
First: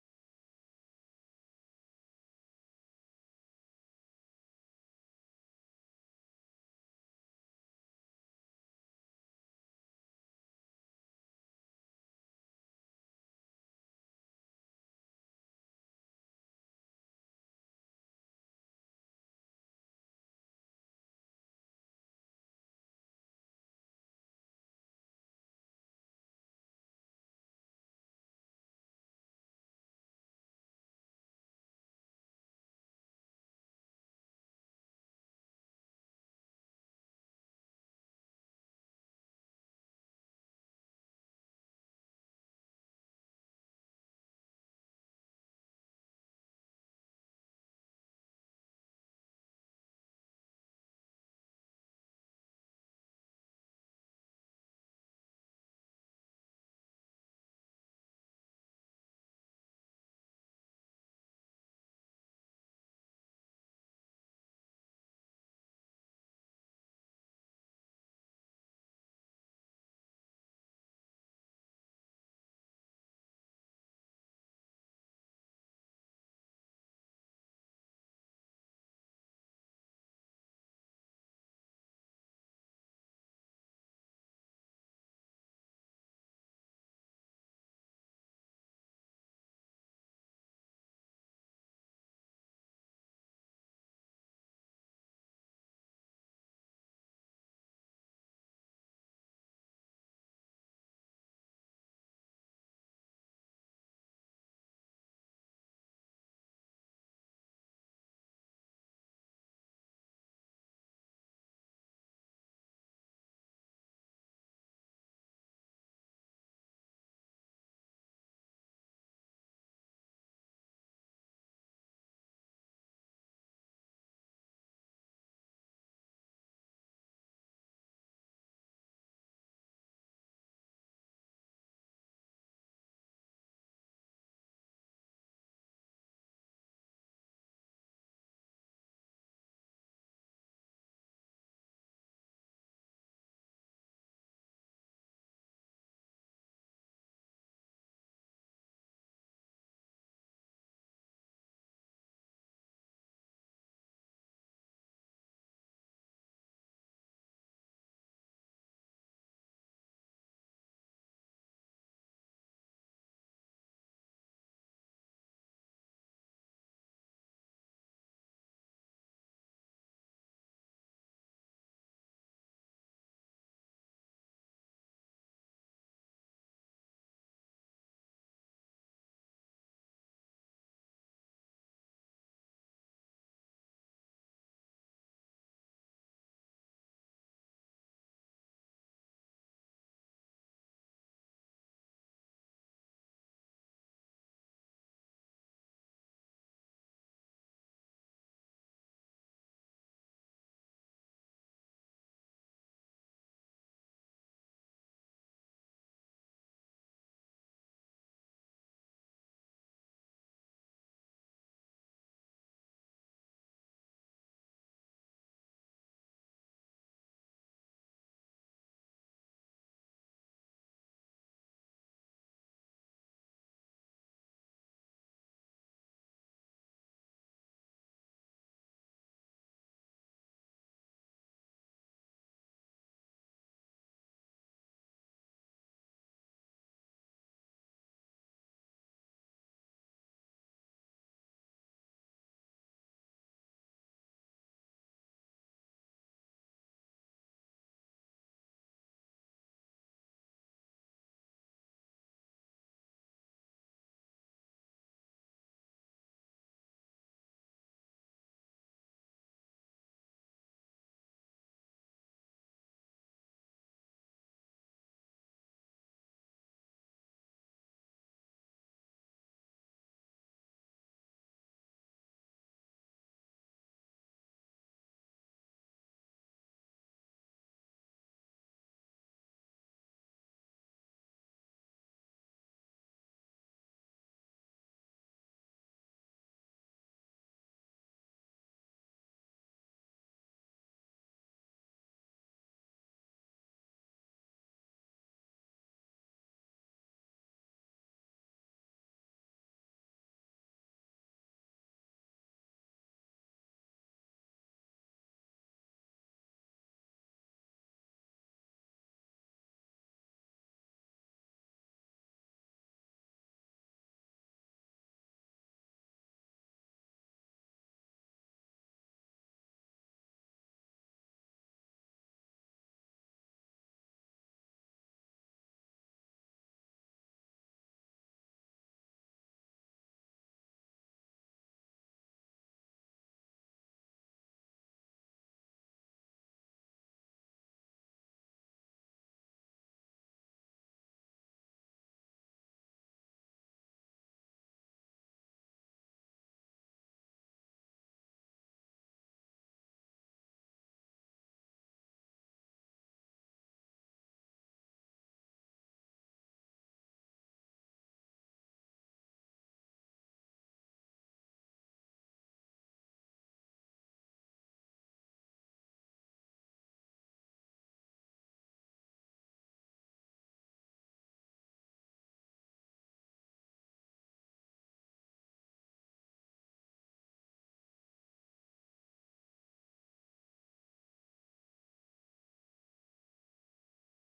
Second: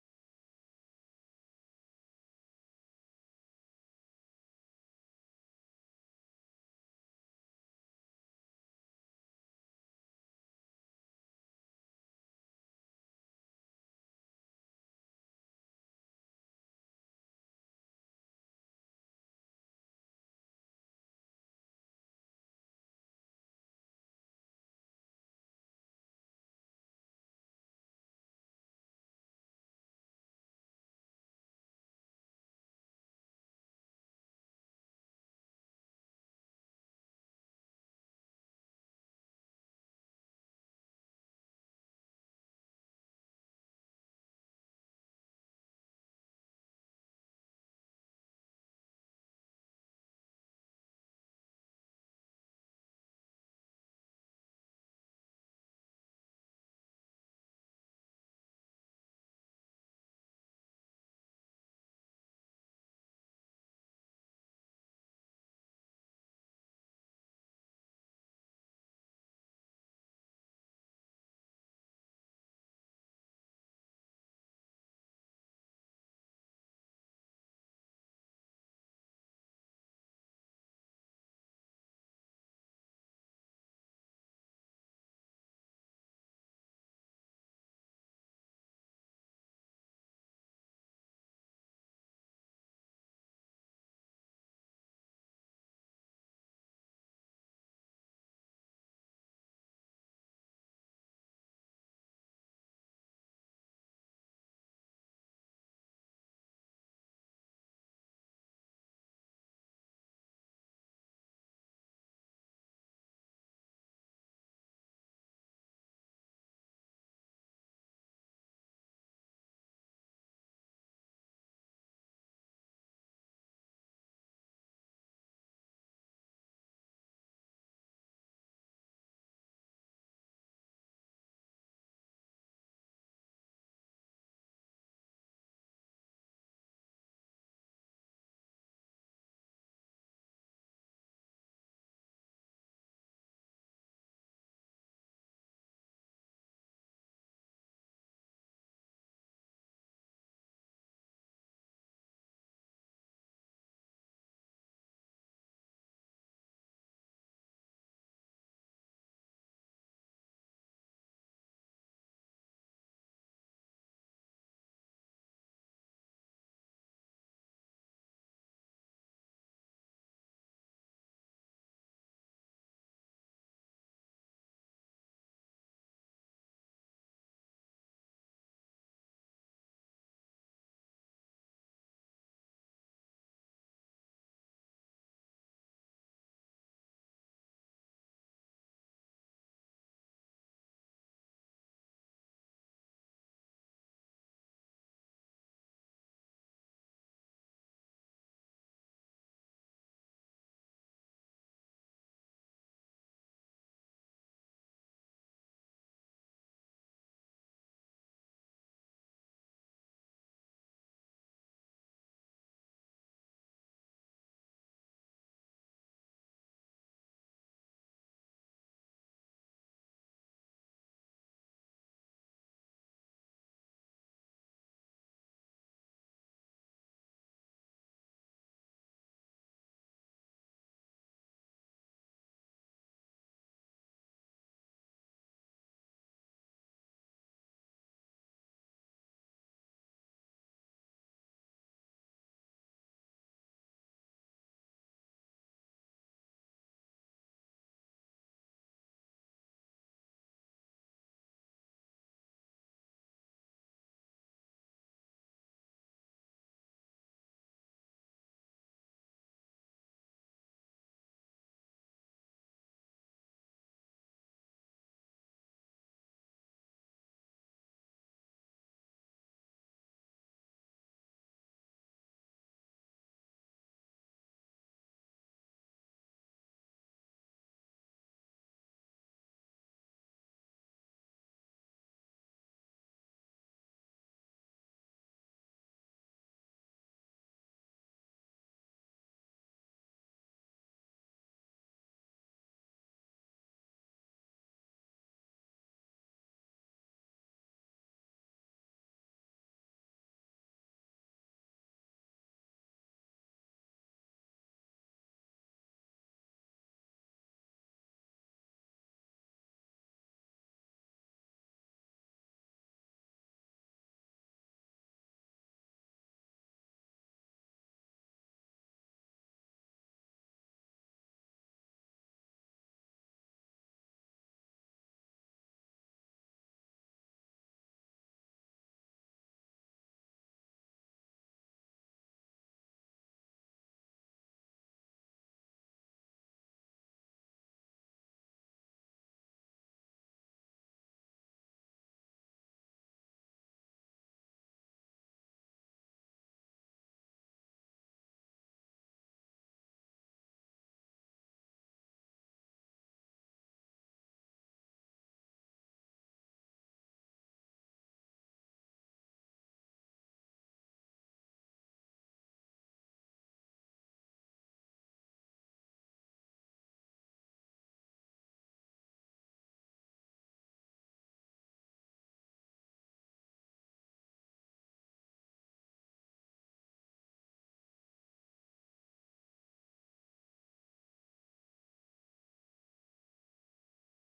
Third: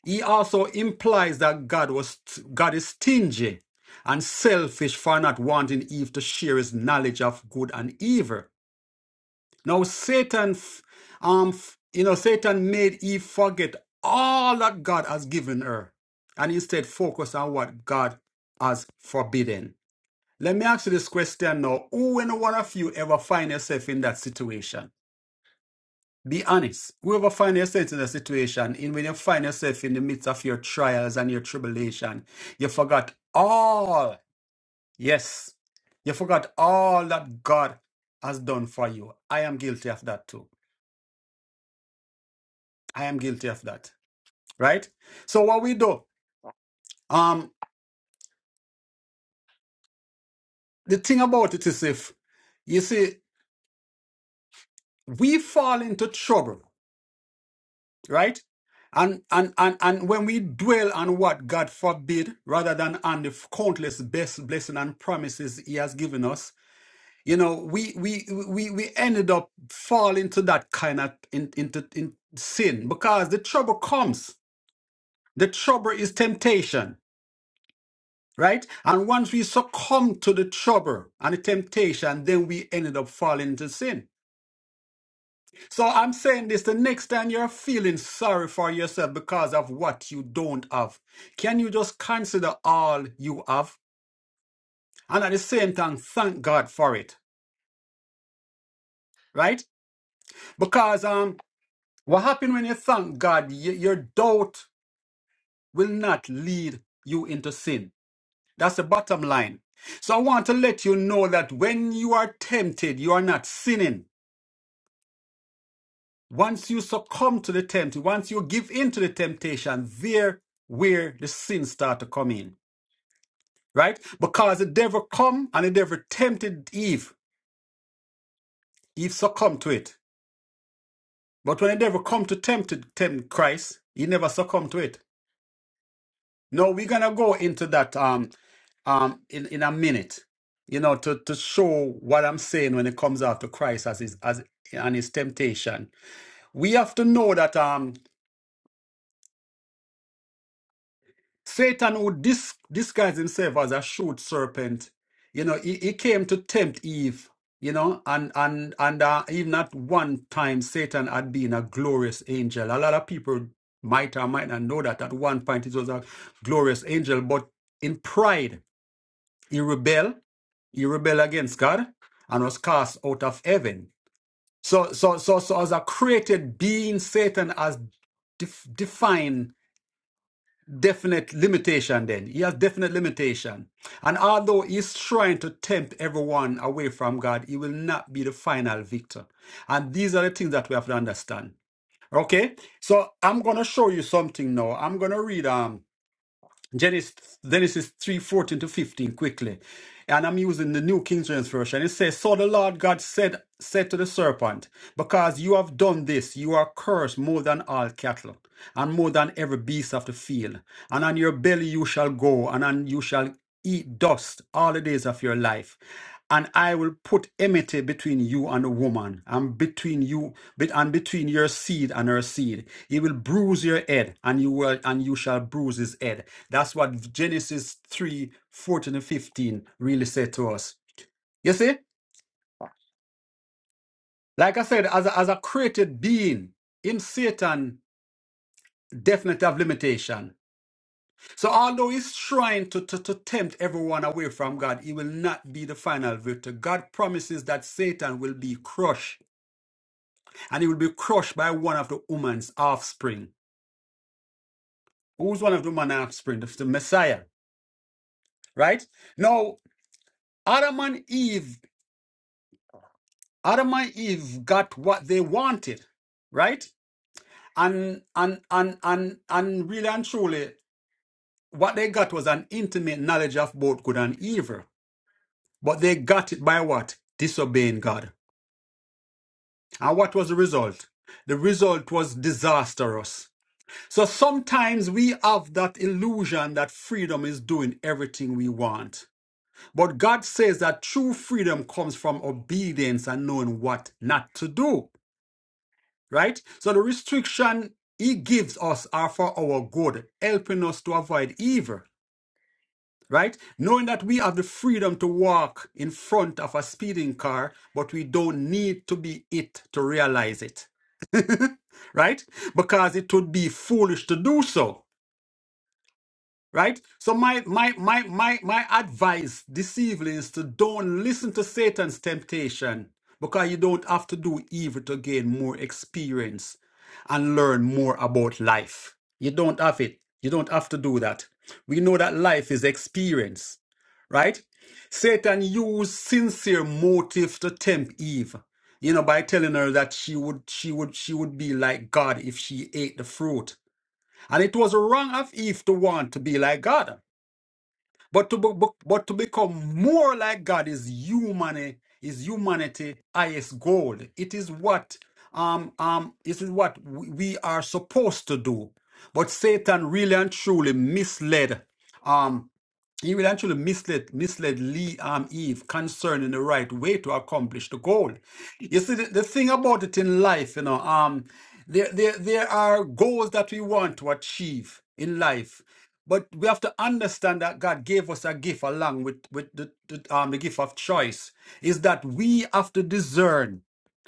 he also implies that God was God is stingy and selfish for not wanting Eve to share his knowledge of good and evil. Now Satan f- um f- you know Satan made Eve forget all that God has given her and instead focus on what God has forbidden. Let me ask you this question now. Who and one of you ever find yourself in that situation? Be honest. Whoever find yourself in a situation in when you find yourself in the midst of your trials and your tribulation, you forgot all. Yes. You forgot all that God has done for you. I am guilty of that too. I am guilty of that. Right? So what we do, um, the thing about it is if you see, we fall into trouble right? And, and and and when we dwell on what God forbid, rather than on the countless best blessing and promises He has given us, you know, we we we we ended up falling to that kind of in, into in sin because the trouble comes. The trouble is temptation, right? And once we succumb to the trouble and the temptation, then we ended up falling into sin. So I'm saying this the next time you're feeling sorry for yourself because of what you don't have, can you just consider all you have and at the same time thank God for it, right? Because um, what happens when you thank God, y- your doubt will not lead you into sin. That's the bottom line. So I want to let you know that when you are tempted, you are not sinning. Once you succumb to the temptation, once you give in to the temptation, there where the sins start to come in, right? Because the devil come and the devil tempted Eve. Eve succumbed to it. But when the devil come to tempt, tempt Christ, he never succumbed to it. No, we're gonna go into that um um in, in a minute, you know, to, to show what I'm saying when it comes after Christ as his as and his temptation. We have to know that um Satan would dis- disguise himself as a shoot serpent. You know, he, he came to tempt Eve. You know, and and and uh, even at one time, Satan had been a glorious angel. A lot of people might or might not know that at one point it was a glorious angel, but in pride he rebelled. He rebelled against God and was cast out of heaven. So, so, so, so, as a created being, Satan has def- defined definite limitation then. He has definite limitation. And although he's trying to tempt everyone away from God, he will not be the final victor. And these are the things that we have to understand. Okay? So I'm gonna show you something now. I'm gonna read um Genesis, Genesis 3 fourteen to 15 quickly. And I'm using the New King James Version. It says, So the Lord God said, said to the serpent, Because you have done this, you are cursed more than all cattle, and more than every beast of the field. And on your belly you shall go, and on you shall eat dust all the days of your life and I will put enmity between you and the woman, and between you bet- and between your seed and her seed. He will bruise your head, and you will and you shall bruise his head. That's what Genesis 3 14 and 15 really said to us. You see, like I said, as a, as a created being, him Satan definitely have limitation. So although he's trying to, to, to tempt everyone away from God, he will not be the final victor. God promises that Satan will be crushed and he will be crushed by one of the woman's offspring. Who's one of the woman's offspring? That's the Messiah, right? Now, Adam and Eve, Adam and Eve got what they wanted, right? And and and and and really and truly, what they got was an intimate knowledge of both good and evil. But they got it by what? Disobeying God. And what was the result? The result was disastrous. So sometimes we have that illusion that freedom is doing everything we want. But God says that true freedom comes from obedience and knowing what not to do, right? So the restriction He gives us are for our good, helping us to avoid evil, right? Knowing that we have the freedom to walk in front of a speeding car, but we don't need to be it to realize it, right? Because it would be foolish to do so. right so my my my my my advice this evening is to don't listen to satan's temptation because you don't have to do evil to gain more experience and learn more about life you don't have it you don't have to do that we know that life is experience right satan used sincere motive to tempt eve you know by telling her that she would she would she would be like god if she ate the fruit and it was wrong of Eve to want to be like God. But to, be, but to become more like God is humanity, is humanity highest goal. It is what um um it is what we we are supposed to do. But Satan really and truly misled. um. He will actually misled, misled Lee and Eve concerning the right way to accomplish the goal. You see, the, the thing about it in life, you know, um, there, there, there are goals that we want to achieve in life, but we have to understand that God gave us a gift along with, with the, the, um, the gift of choice, is that we have to discern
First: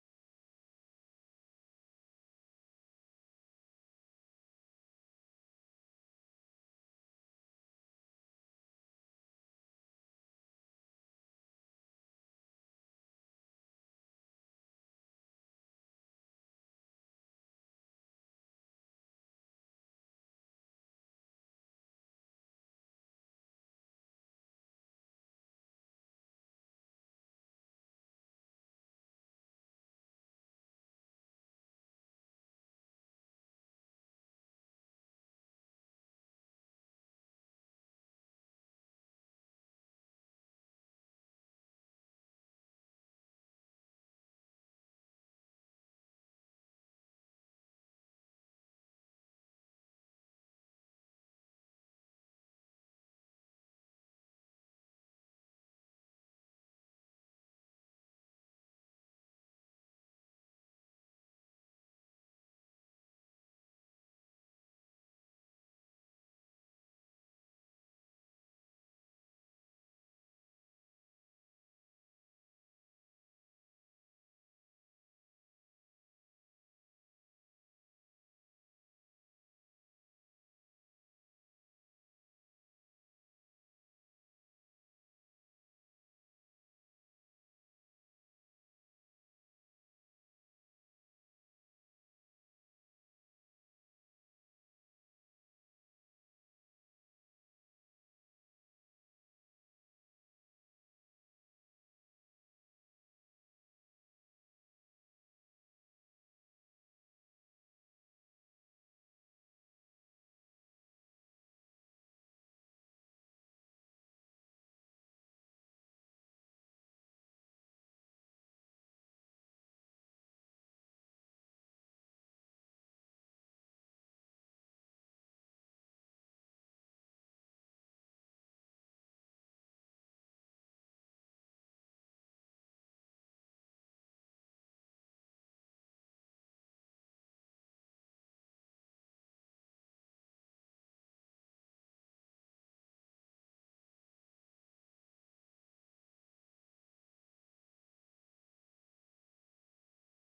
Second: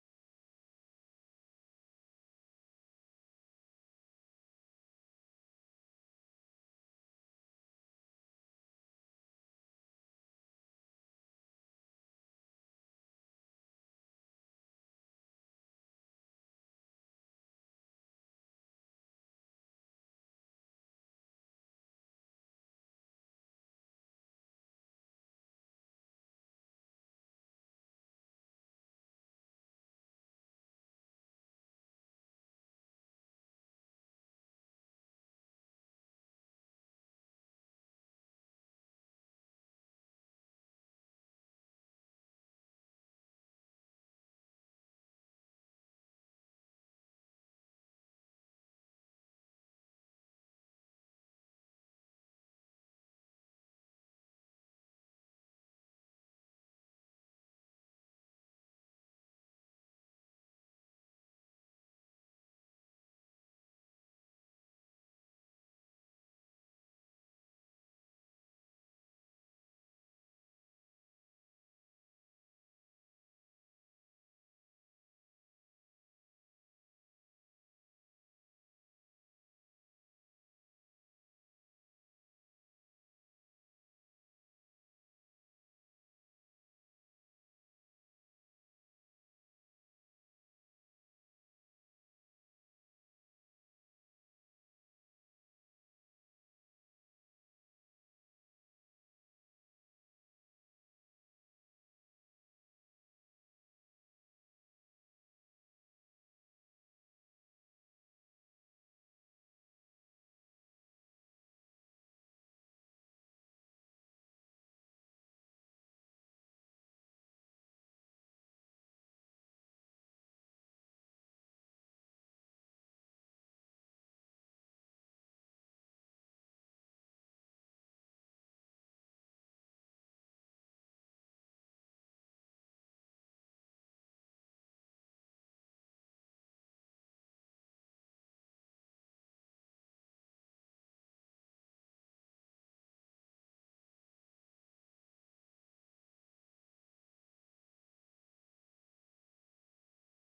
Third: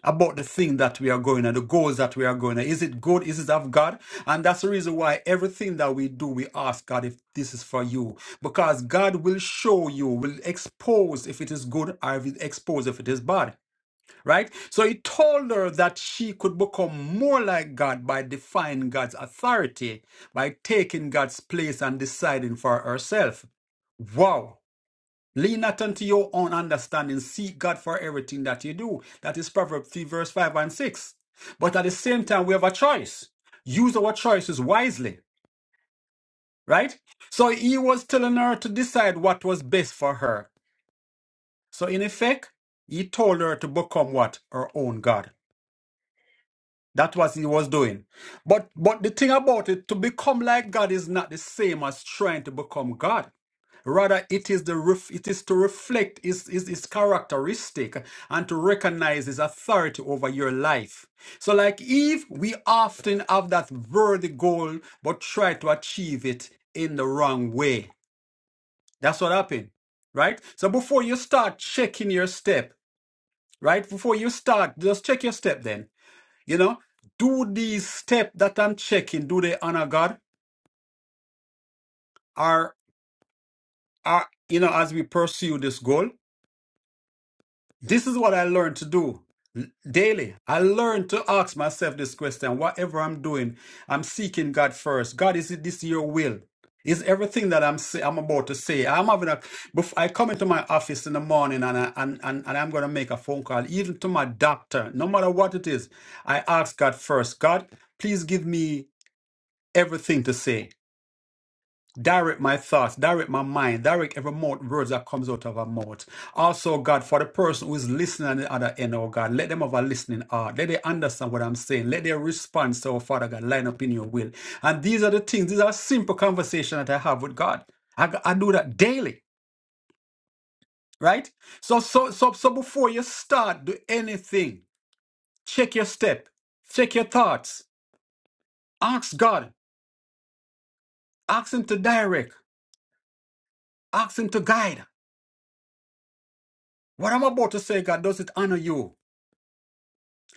about the thing that we are going and the goals that we are going and is it good is it of god and that's the reason why everything that we do we ask god if this is for you because god will show you will expose if it is good or will expose if it is bad right so he told her that she could become more like god by defying god's authority by taking god's place and deciding for herself wow Lean not unto your own understanding. Seek God for everything that you do. That is Proverbs 3, verse 5 and 6. But at the same time, we have a choice. Use our choices wisely, right? So he was telling her to decide what was best for her. So in effect, he told her to become what? Her own God. That was he was doing. But but the thing about it, to become like God is not the same as trying to become God. Rather, it is the ref, it is to reflect his, his, his characteristic and to recognize his authority over your life. So, like Eve, we often have that worthy goal, but try to achieve it in the wrong way. That's what happened, right? So before you start checking your step, right? Before you start, just check your step then you know, do these steps that I'm checking, do they honor God? Are are you know, as we pursue this goal? This is what I learned to do daily. I learned to ask myself this question. Whatever I'm doing, I'm seeking God first. God, is it this your will? Is everything that I'm say, I'm about to say? I'm having a. Before I come into my office in the morning and I and, and, and I'm gonna make a phone call, even to my doctor, no matter what it is. I ask God first. God, please give me everything to say. Direct my thoughts, direct my mind, direct every mouth, words that comes out of our mouth. Also, God, for the person who is listening on the other end, oh God, let them have a listening heart. Let they understand what I'm saying. Let their response, to our Father God, line up in your will. And these are the things, these are simple conversations that I have with God. I, I do that daily, right? So, so, so, so before you start, do anything. Check your step, check your thoughts. Ask God, ask Him to direct, ask Him to guide. What I'm about to say, God, does it honor you?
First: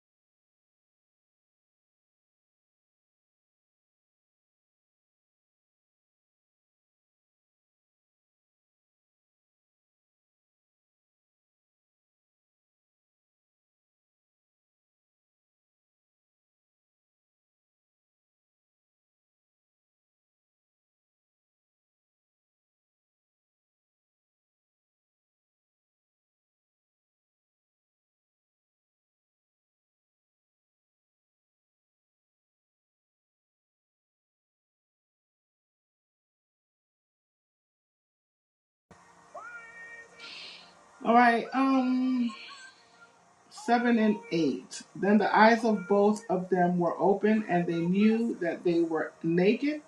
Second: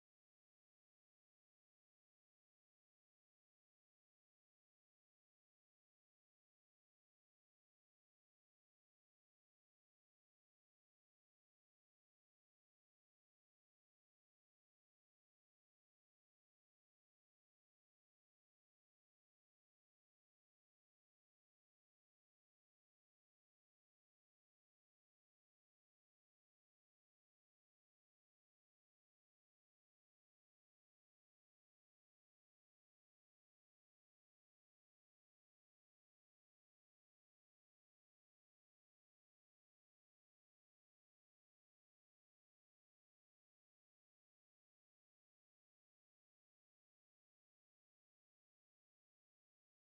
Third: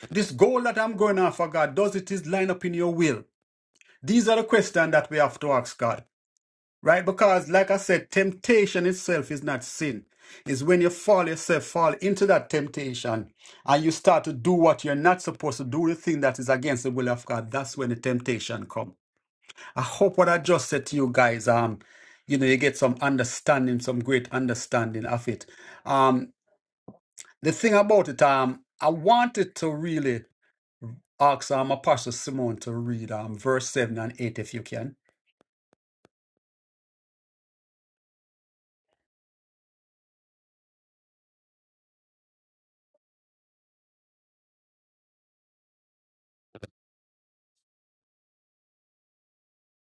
This goal that I'm going after, God, does it is line up in your will? These are the questions that we have to ask God, right? Because, like I said, temptation itself is not sin. It's when you fall yourself, fall into that temptation, and you start to do what you're not supposed to do, the thing that is against the will of God. That's when the temptation comes. I hope what I just said to you guys, um, you know, you get some understanding, some great understanding of it. Um, the thing about it, um, I wanted to really ask um, Apostle Simon to read um, verse 7 and 8 if you can. All right. Um, seven and eight. Then the eyes of both of them were open, and they knew that they were naked,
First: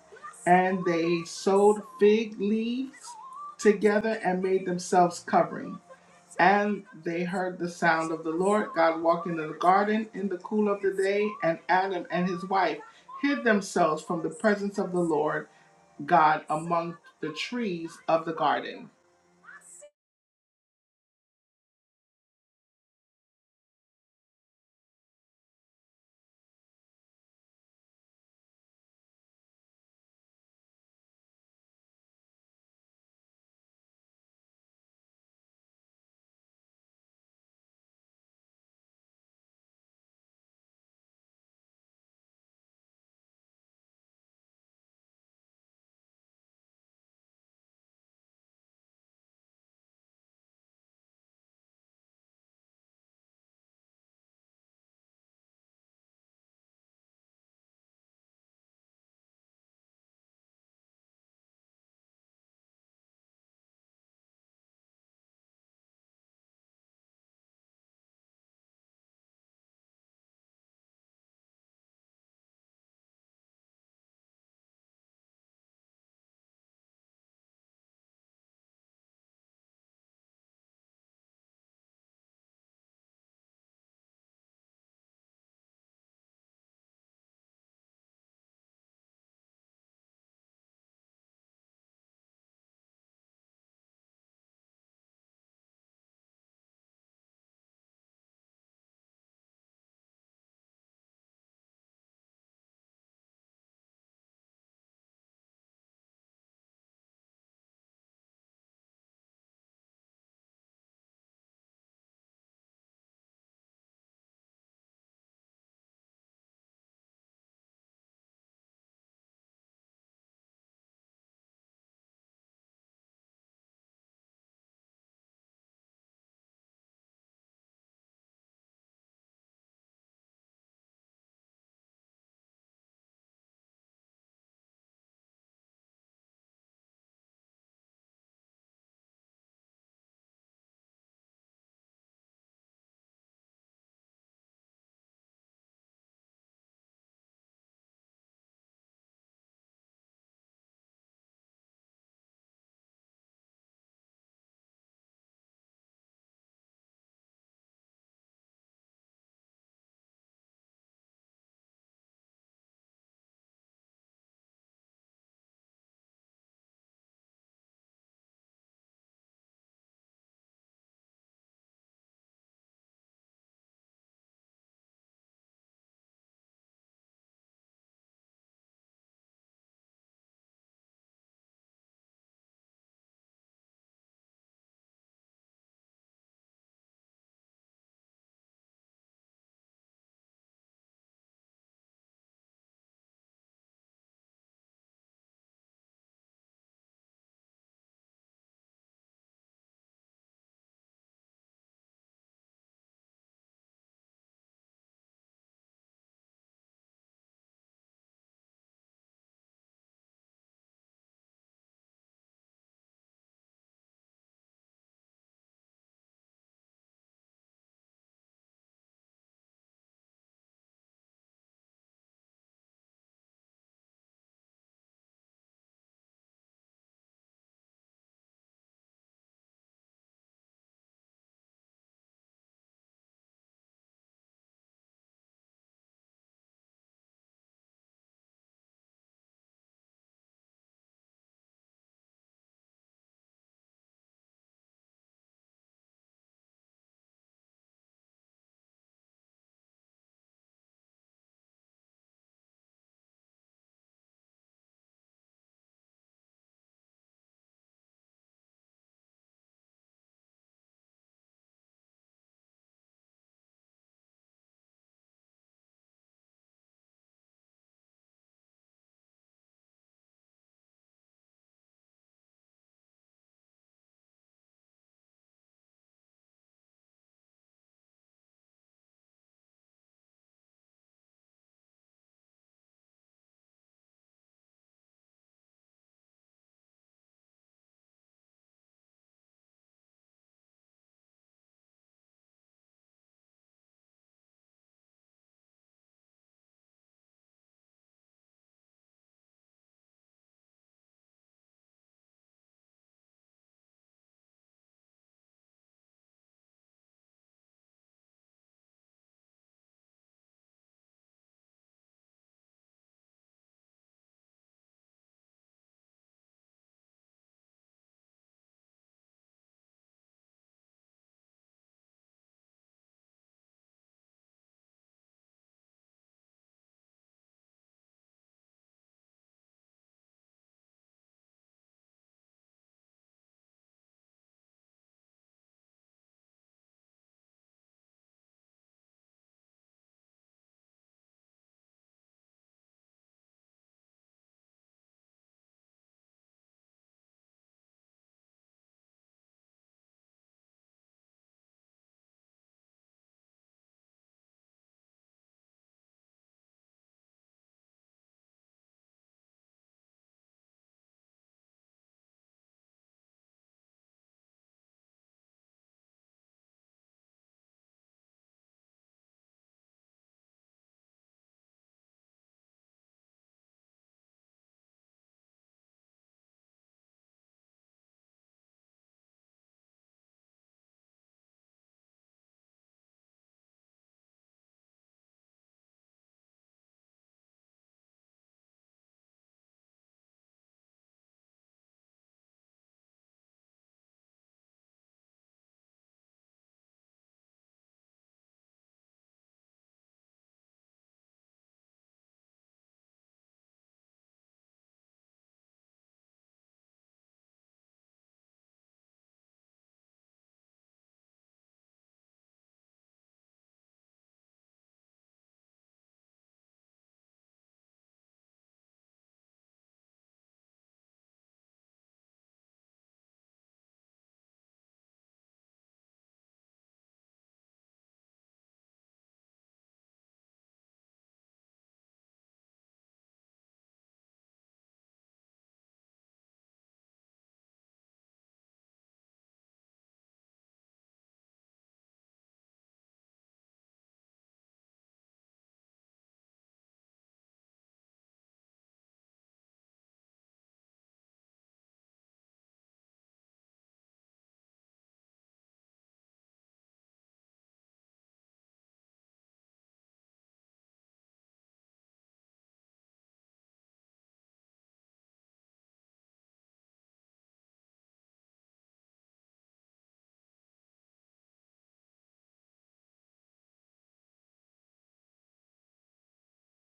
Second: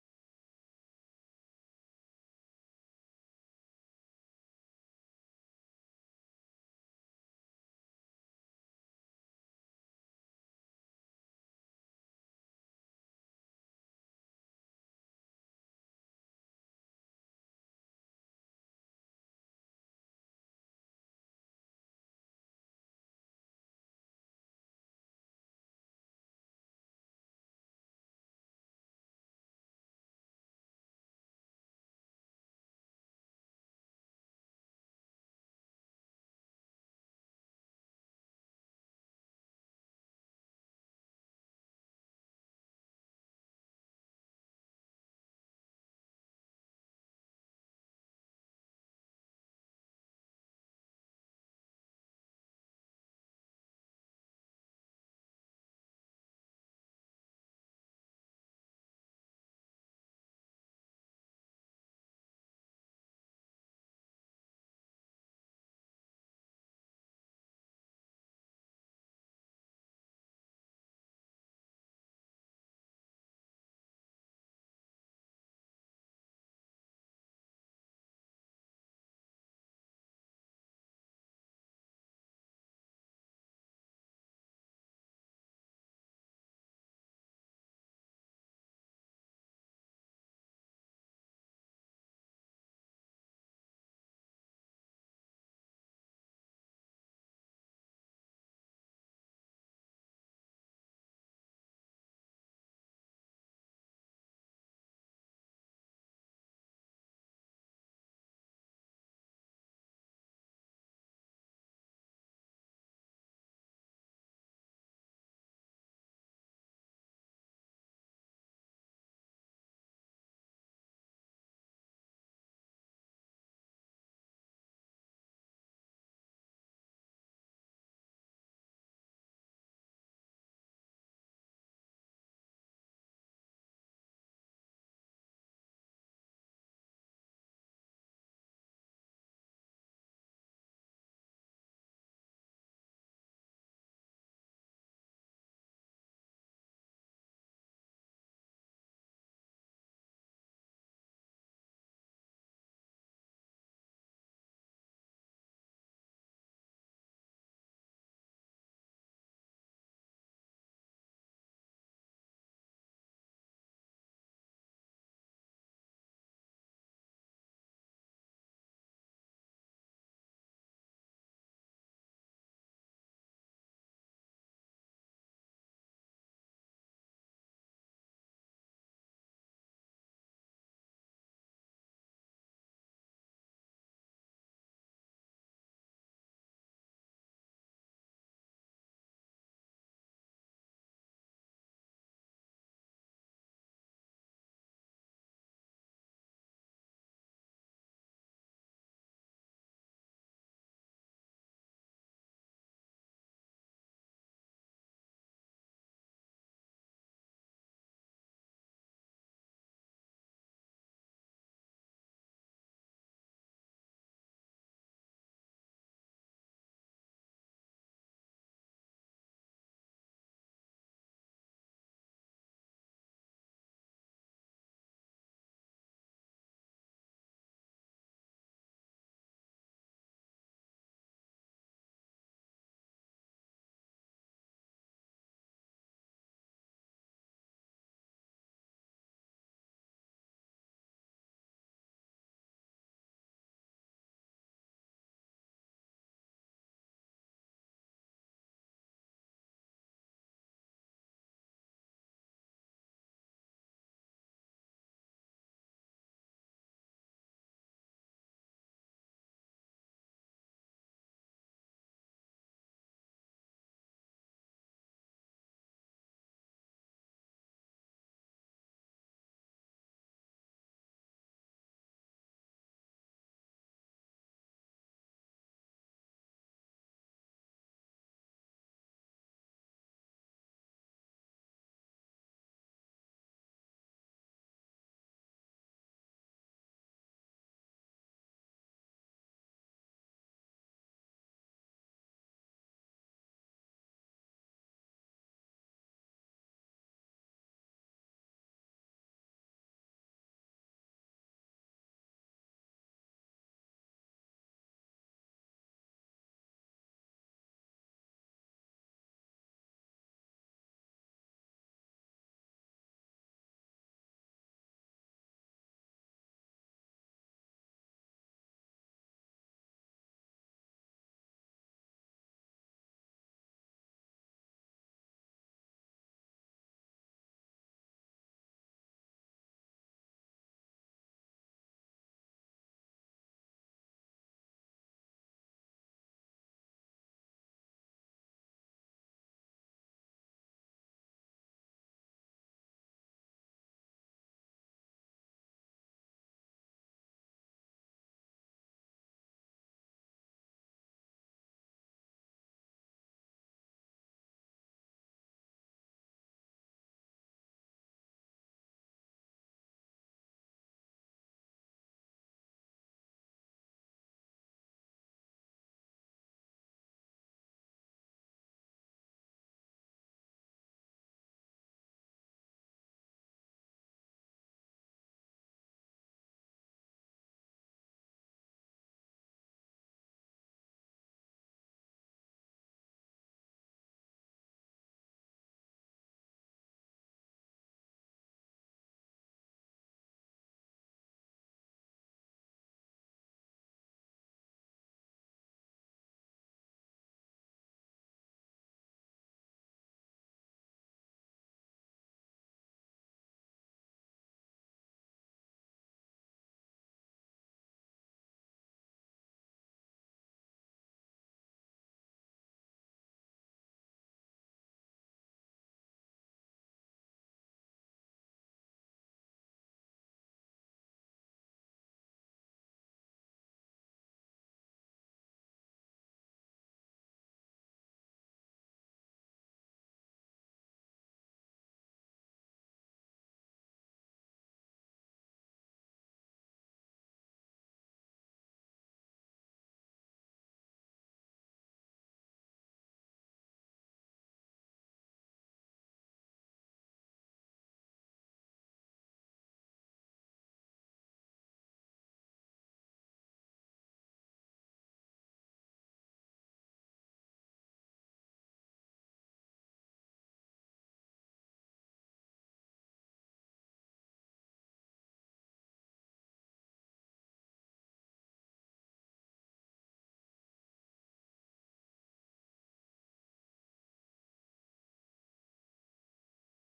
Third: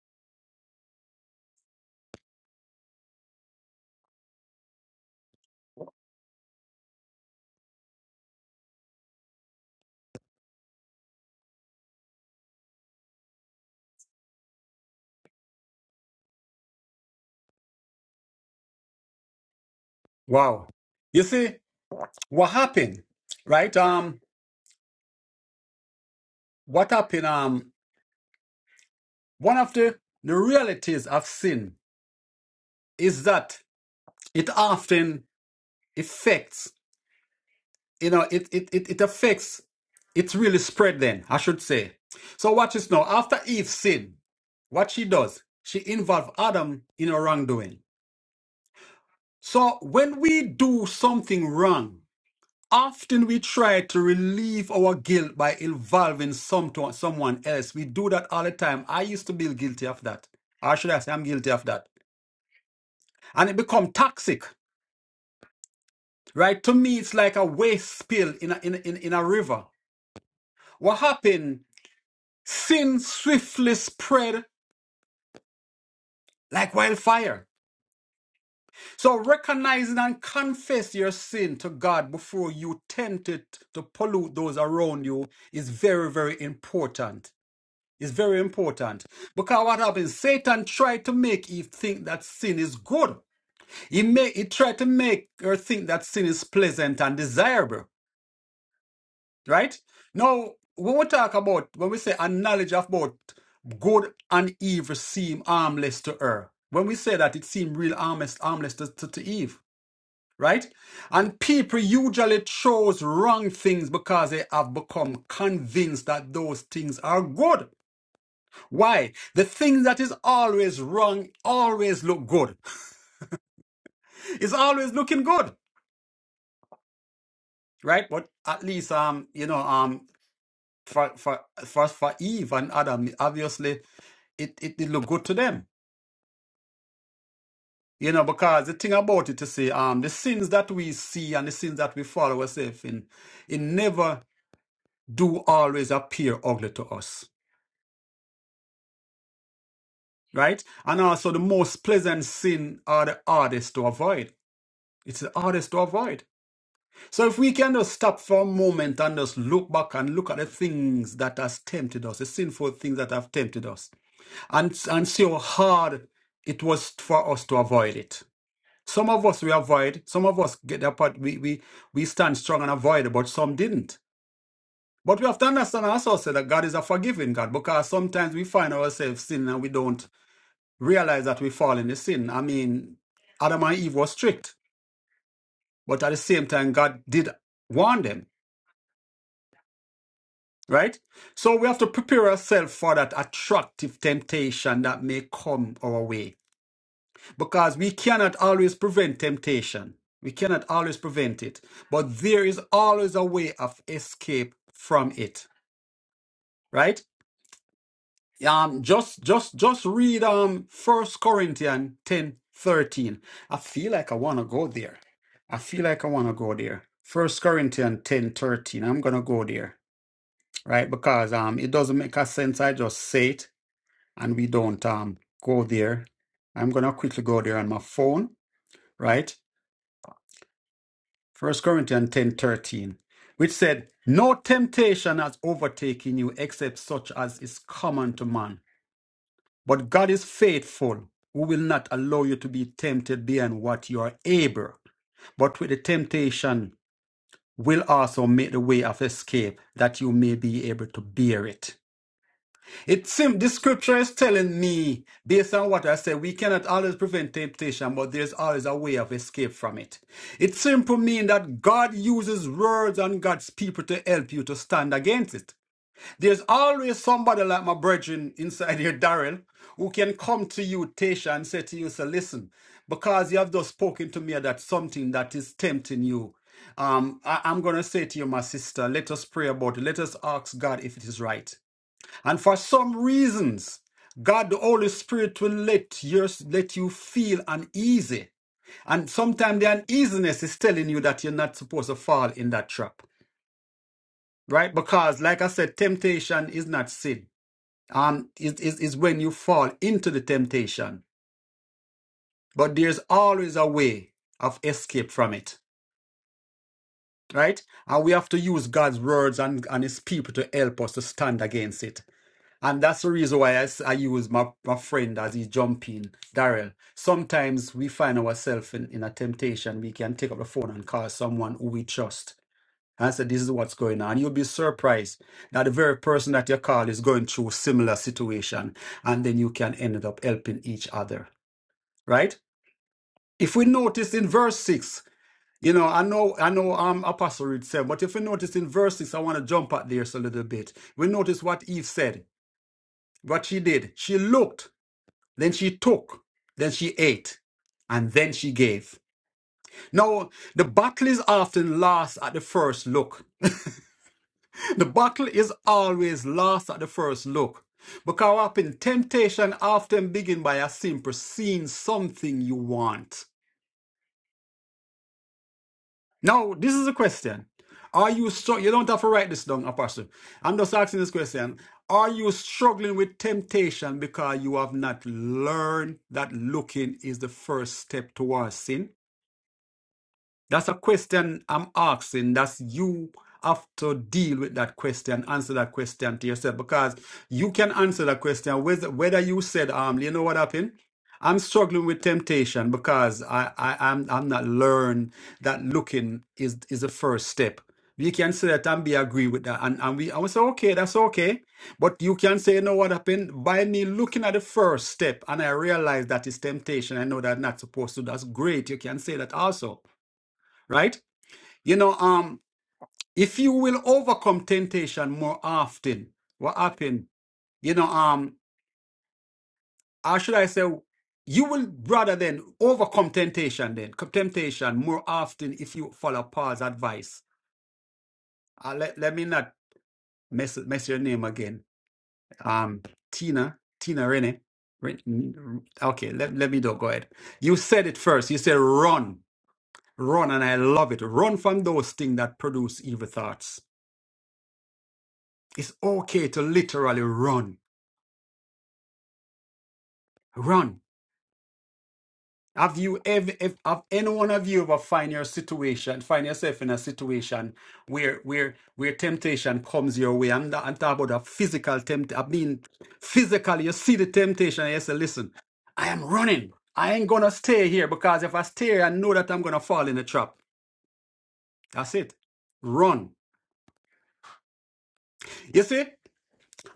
and they sewed fig leaves together and made themselves covering. And they heard the sound of the Lord God walking in the garden in the cool of the day, and Adam and his wife hid themselves from the presence of the Lord God among the trees of the garden. Wow. You see, what happened, right? Um, what happened? Um, one of the, the realities of sin is that it often affects, you know, it, it, it, it affects, it's really spread then, I should say. So watch this now. After Eve sinned, what she does, she involved Adam in her wrongdoing. So when we do something wrong, Often we try to relieve our guilt by involving some to, someone else. We do that all the time. I used to be guilty of that. Or should I say I'm guilty of that? And it becomes toxic, right? To me, it's like a waste spill in a, in, a- in, in a river. What happened? Sin swiftly spread like wildfire. So recognizing and confess your sin to God before you tempt it to pollute those around you is very, very important. It's very important. Because what happens? Satan tried to make Eve think that sin is good. He made he tried to make her think that sin is pleasant and desirable. Right? Now, when we talk about when we say a knowledge of both good and evil seem harmless to her. When we say that it seemed real harmless, harmless to, to, to Eve, right? And people usually chose wrong things because they have become convinced that those things are good. Why? The thing that is always wrong always look good. It's always looking good, right? But at least, um, you know, um, for for for for Eve and Adam, obviously, it it did look good to them, you know, because the thing about it to say, um, the sins that we see and the sins that we follow ourselves in, it never do always appear ugly to us, right? And also, the most pleasant sin are the hardest to avoid. It's the hardest to avoid So if we can just stop for a moment and just look back and look at the things that has tempted us, the sinful things that have tempted us, and and see how hard it was for us to avoid it. Some of us we avoid, some of us get that part we we we stand strong and avoid it, but some didn't. But we have to understand also say that God is a forgiving God because sometimes we find ourselves sinning and we don't realize that we fall in the sin. I mean, Adam and Eve were strict, but at the same time God did warn them. right? So we have to prepare ourselves for that attractive temptation that may come our way because we cannot always prevent temptation. We cannot always prevent it, but there is always a way of escape from it, right? Um, just, just, just read um First Corinthians ten thirteen. I feel like I want to go there. I feel like I want to go there. First Corinthians 1013 I'm gonna go there, right? Because um, it doesn't make a sense. I just say it and we don't um, go there. I'm going to quickly go there on my phone, right? First Corinthians ten thirteen, which said, No temptation has overtaken you except such as is common to man. But God is faithful, who will not allow you to be tempted beyond what you are able, but with the temptation will also make the way of escape that you may be able to bear it. It seems the scripture is telling me, based on what I said, we cannot always prevent temptation, but there's always a way of escape from it. It simply means that God uses words and God's people to help you to stand against it. There's always somebody like my brethren inside here, Darrell, who can come to you, Tasha, and say to you, so listen, because you have just spoken to me that something that is tempting you. Um, I, I'm gonna say to you, my sister, let us pray about it. Let us ask God if it is right. And for some reasons, God the Holy Spirit will let you let you feel uneasy. And sometimes the uneasiness is telling you that you're not supposed to fall in that trap. Right? Because like I said, temptation is not sin. Um it is is when you fall into the temptation. But there's always a way of escape from it. Right? And we have to use God's words and, and his people to help us to stand against it. And that's the reason why I, s- I use my, my friend as he jump in, Daryl. Sometimes we find ourselves in, in a temptation. We can take up the phone and call someone who we trust and say, This is what's going on. You'll be surprised that the very person that you call is going through a similar situation. And then you can end up helping each other. Right? If we notice in verse six, you know, I know, I know, um, Apostle Reed said, but if we notice in verse six, I want to jump at there a little bit. We notice what Eve said, what she did. She looked Then she took. Then she ate. And then she gave. Now, the battle is often lost at the first look. The battle is always lost at the first look. Because what happen, temptation often begin by a simple seeing something you want. Now, this is a question. Are you struggling? You don't have to write this down, Apostle. I'm just asking this question. Are you struggling with temptation because you have not learned that looking is the first step towards sin? That's a question I'm asking. That's you have to deal with that question, answer that question to yourself because you can answer that question whether, whether you said, um, you know what happened? I'm struggling with temptation because I, I, I'm, I'm not learned that looking is, is the first step. We can say that and be agree with that. And, and we, I will say, okay, that's okay. But you can say, you know what happened? By me looking at the first step and I realize that is temptation. I know that I'm not supposed to. That's great. You can say that also right? You know, um, if you will overcome temptation more often, what happen? You know, um, how should I say? You will rather than overcome temptation, then c- temptation more often if you follow Paul's advice. Uh, let, let me not mess mess your name again. Um, Tina, Tina Rene. Ren- n- Okay, let, let me do go ahead. You said it first. You said run, run, and I love it. Run from those things that produce evil thoughts It's okay to literally run. Run. Have you ever, if, have any one of you ever find your situation, find yourself in a situation where where where temptation comes your way? I'm not I'm talking about a physical tempt. I mean, physically, you see the temptation and you say, listen, I am running. I ain't gonna stay here because if I stay here, I know that I'm gonna fall in the trap. That's it. Run. You see?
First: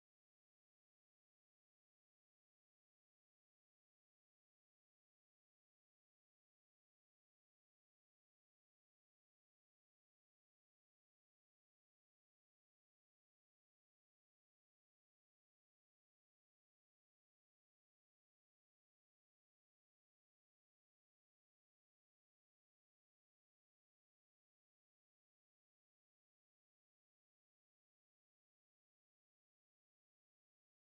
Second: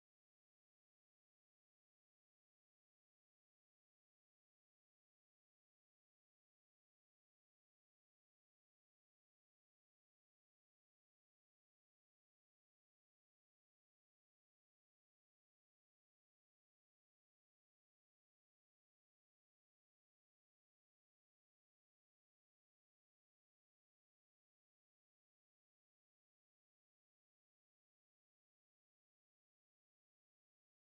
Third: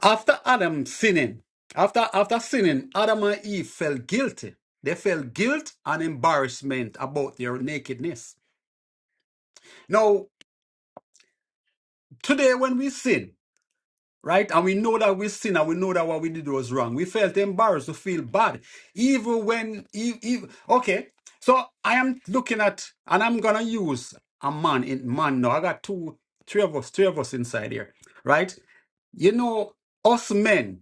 After Adam sinning, after after sinning, Adam and Eve felt guilty. They felt guilt and embarrassment about their nakedness. Now, today when we sin, right, and we know that we sin and we know that what we did was wrong, we felt embarrassed, we feel bad, even when, even, okay. So I am looking at, and I'm gonna use a man in man now. I got two, three of us, three of us inside here, right? You know, us men.